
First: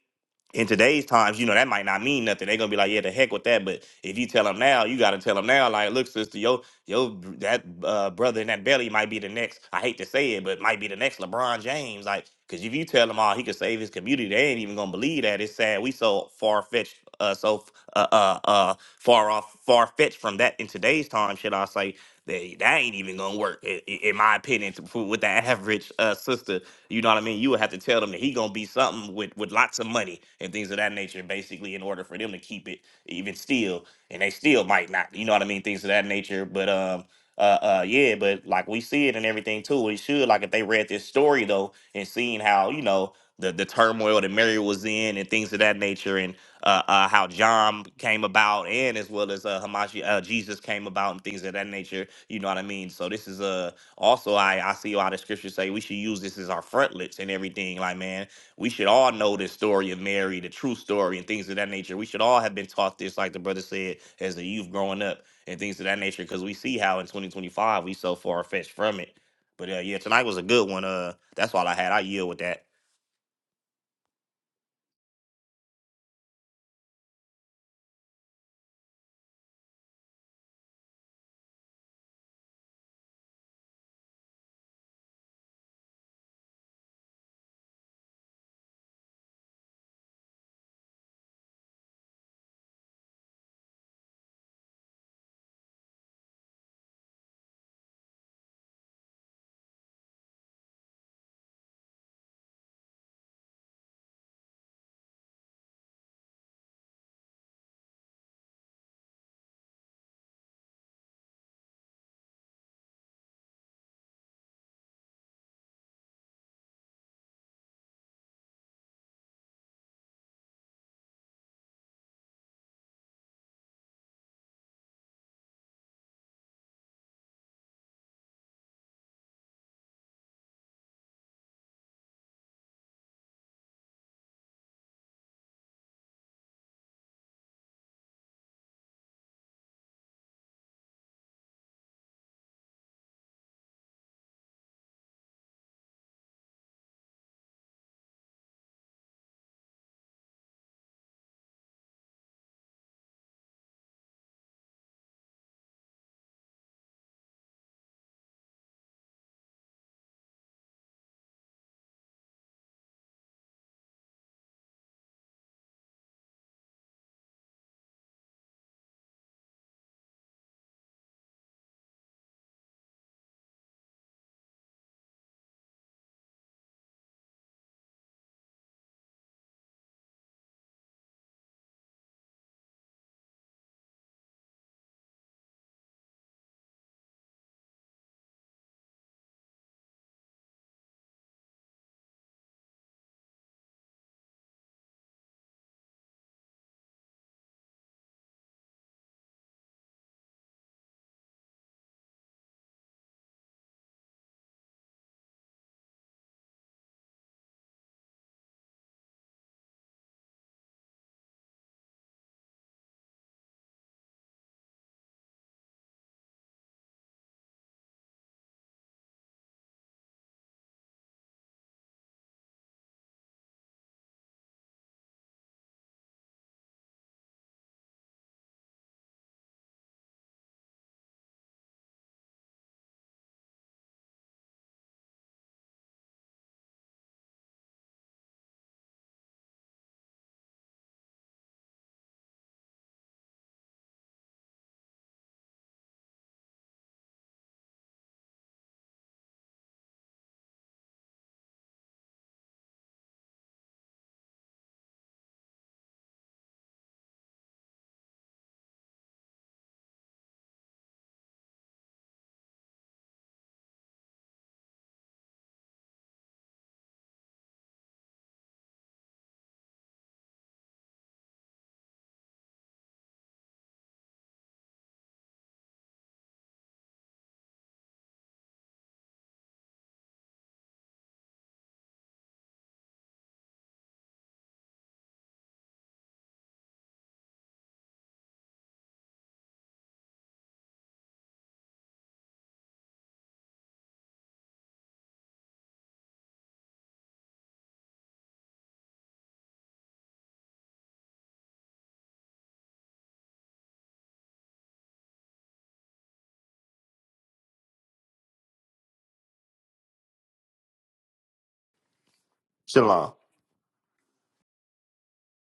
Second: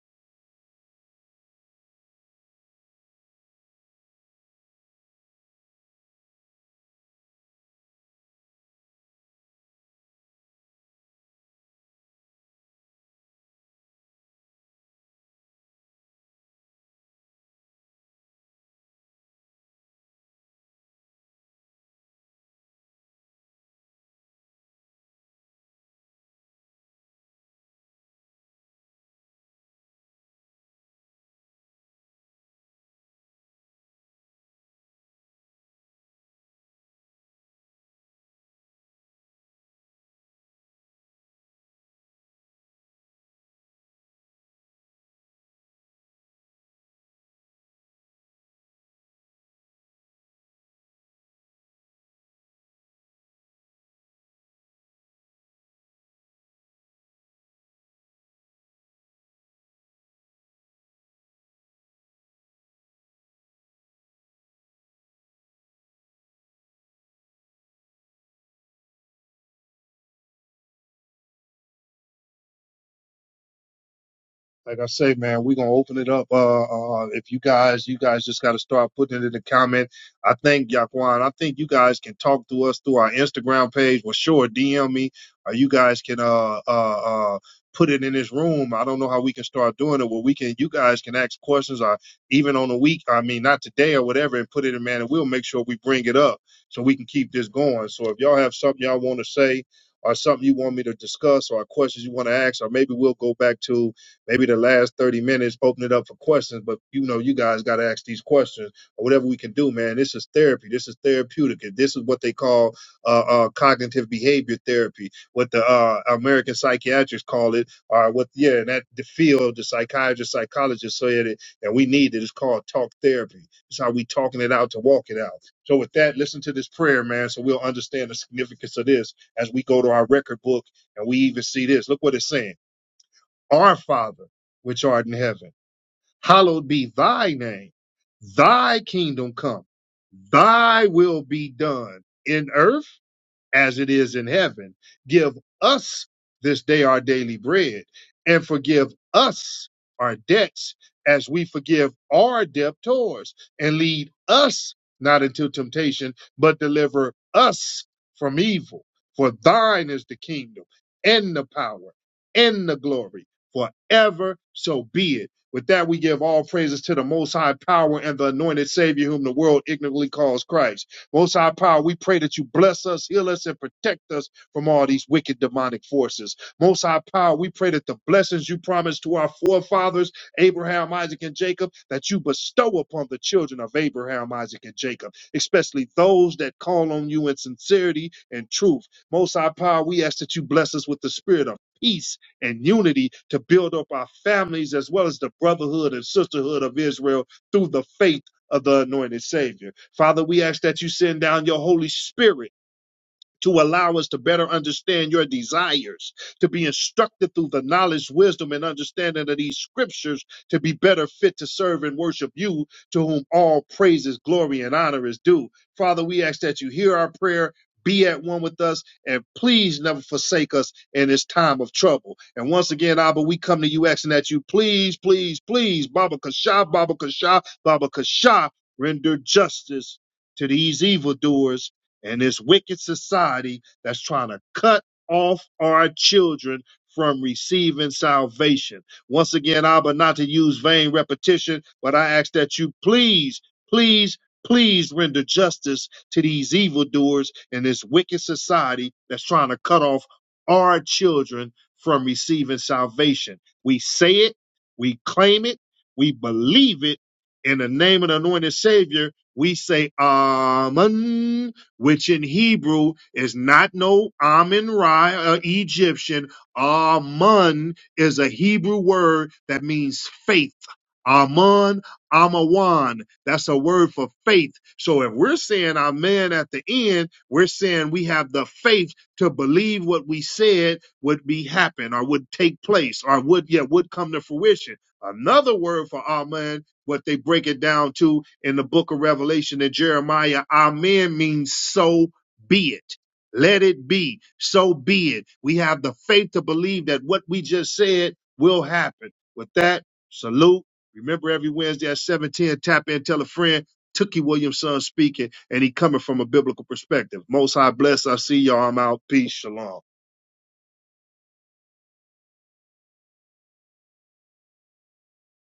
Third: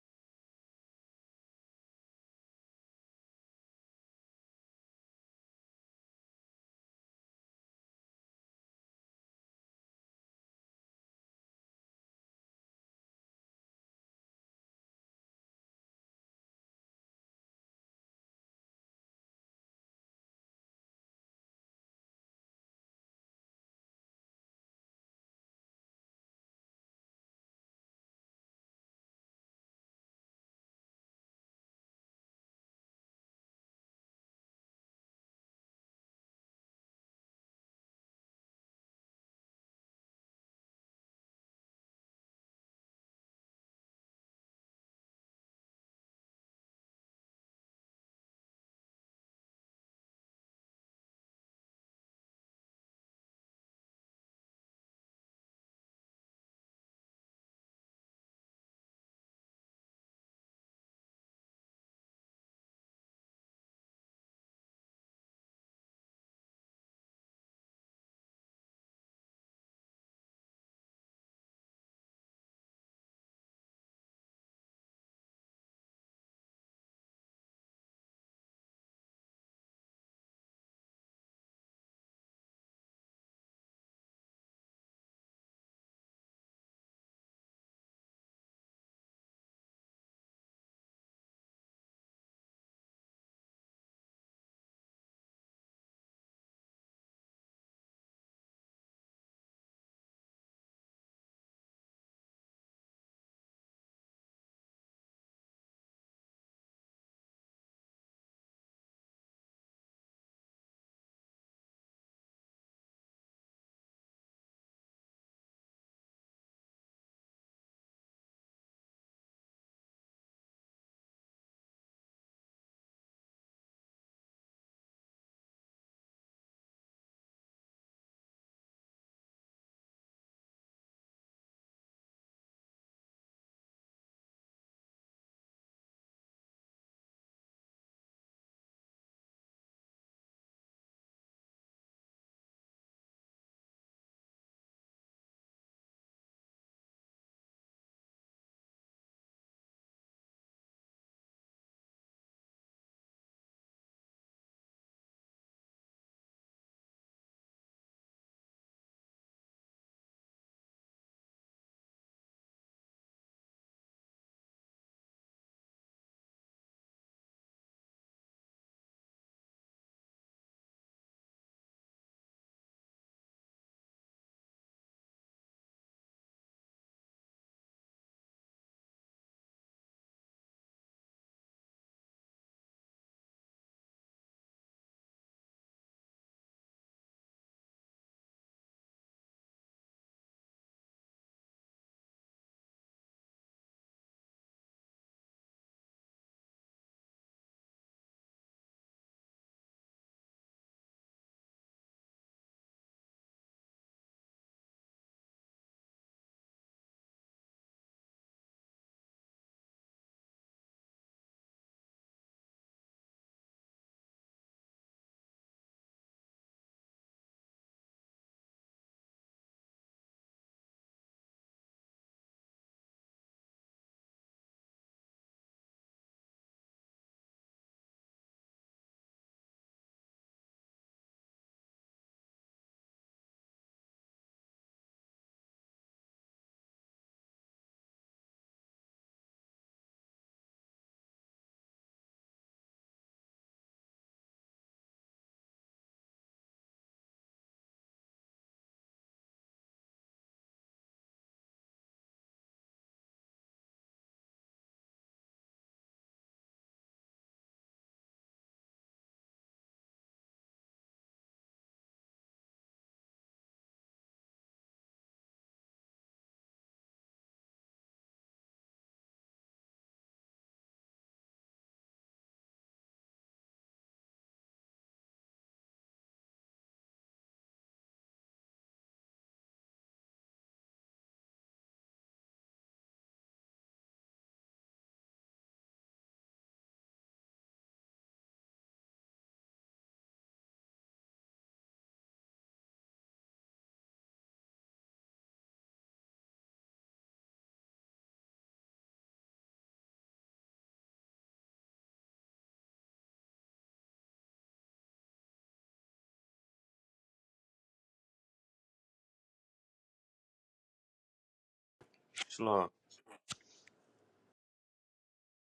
[SPEAKER 3] in today's times, you know, that might not mean nothing. They're gonna be like, yeah, the heck with that. But if you tell them now, you gotta tell them now, like, look, sister, yo, yo, that uh, brother in that belly might be the next. I hate to say it, but might be the next LeBron James. Like, cause if you tell them all he could save his community, they ain't even gonna believe that. It's sad. We so far fetched, uh, so uh, uh, uh, far off, far fetched from that in today's time. Should I say? That, that ain't even gonna work, i- i- in my opinion, to- for- with the average uh, sister you know what I mean? You would have to tell them that he gonna be something with with lots of money and things of that nature, basically, in order for them to keep it even still, and they still might not. You know what I mean? Things of that nature. But um, uh, uh, yeah. But like we see it and everything too. It should like if they read this story though and seeing how you know the the turmoil that Mary was in and things of that nature and uh, uh, how John came about, and as well as uh, Hamashi, uh, Jesus came about, and things of that nature. You know what I mean? So this is a. Also, I, I see a lot of scriptures say we should use this as our frontlets and everything. Like, man, we should all know the story of Mary, the true story, and things of that nature. We should all have been taught this, like the brother said, as a youth growing up and things of that nature, because we see how in 2025 we so far fetched from it. But uh, yeah, tonight was a good one. Uh, that's all I had. I yield with that.
[SPEAKER 1] like I say, man, we're gonna open it up. Uh, uh, if you guys, you guys just gotta start putting it in the comment. I think Yaquan, I think you guys can talk to us through our Instagram page. Well, sure, DM me, or you guys can uh uh uh put it in this room. I don't know how we can start doing it. Well, we can. You guys can ask questions, or even on the week. I mean, not today or whatever, and put it in, man, and we'll make sure we bring it up so we can keep this going. So if y'all have something y'all want to say. Or something you want me to discuss, or questions you want to ask, or maybe we'll go back to Maybe the last 30 minutes, open it up for questions, but you know, you guys got to ask these questions or whatever we can do, man. This is therapy. This is therapeutic. This is what they call uh, uh, cognitive behavior therapy, what the uh, American psychiatrists call it, or what, yeah, and that the field, the psychiatrist, psychologist said it, and we need it. It's called talk therapy. It's how we talking it out to walk it out. So with that, listen to this prayer, man, so we'll understand the significance of this as we go to our record book and we even see this. Look what it's saying. Our Father, which art in heaven, hallowed be thy name. Thy kingdom come. Thy will be done in earth as it is in heaven. Give us this day our daily bread, and forgive us our debts as we forgive our debtors, and lead us not into temptation, but deliver us from evil. For thine is the kingdom, and the power, and the glory, forever. So be it. With that, we give all praises to the Most High Power and the anointed Savior, whom the world ignorantly calls Christ most High Power, we pray that you bless us, heal us, and protect us from all these wicked demonic forces. Most High Power, we pray that the blessings you promised to our forefathers, Abraham, Isaac, and Jacob, that you bestow upon the children of Abraham, Isaac, and Jacob, especially those that call on you in sincerity and truth. Most High Power, we ask that you bless us with the spirit of peace and unity to build up our families as well as the brotherhood and sisterhood of Israel through the faith of the anointed Savior. Father, we ask that you send down your Holy Spirit to allow us to better understand your desires, to be instructed through the knowledge, wisdom, and understanding of these scriptures, to be better fit to serve and worship you, to whom all praises, glory, and honor is due. Father, we ask that you hear our prayer. Be at one with us and please never forsake us in this time of trouble. And once again, Abba, we come to you asking that you please, please, please, Baba Kasha, Baba Kasha, Baba Kasha, render justice to these evildoers and this wicked society that's trying to cut off our children from receiving salvation. Once again, Abba, not to use vain repetition, but I ask that you please, please, please render justice to these evildoers and this wicked society that's trying to cut off our children from receiving salvation. We say it, we claim it, we believe it. In the name of the anointed Savior, we say, Amen which in Hebrew is not no Amun Ra, uh, Egyptian. Amun is a Hebrew word that means faith. Amun, Amawan. That's a word for faith. So if we're saying Amen at the end, we're saying we have the faith to believe what we said would be happen or would take place or would yeah would come to fruition. Another word for Amen what they break it down to in the book of Revelation and Jeremiah. Amen means so be it. Let it be. So be it. We have the faith to believe that what we just said will happen. With that, salute. Remember every Wednesday at 710, tap in, tell a friend. Tookie Williamson speaking, and he coming from a biblical perspective. Most High bless. I see y'all. I'm out. Peace. Shalom.
[SPEAKER 2] Shalom.
[SPEAKER 3] Shalom.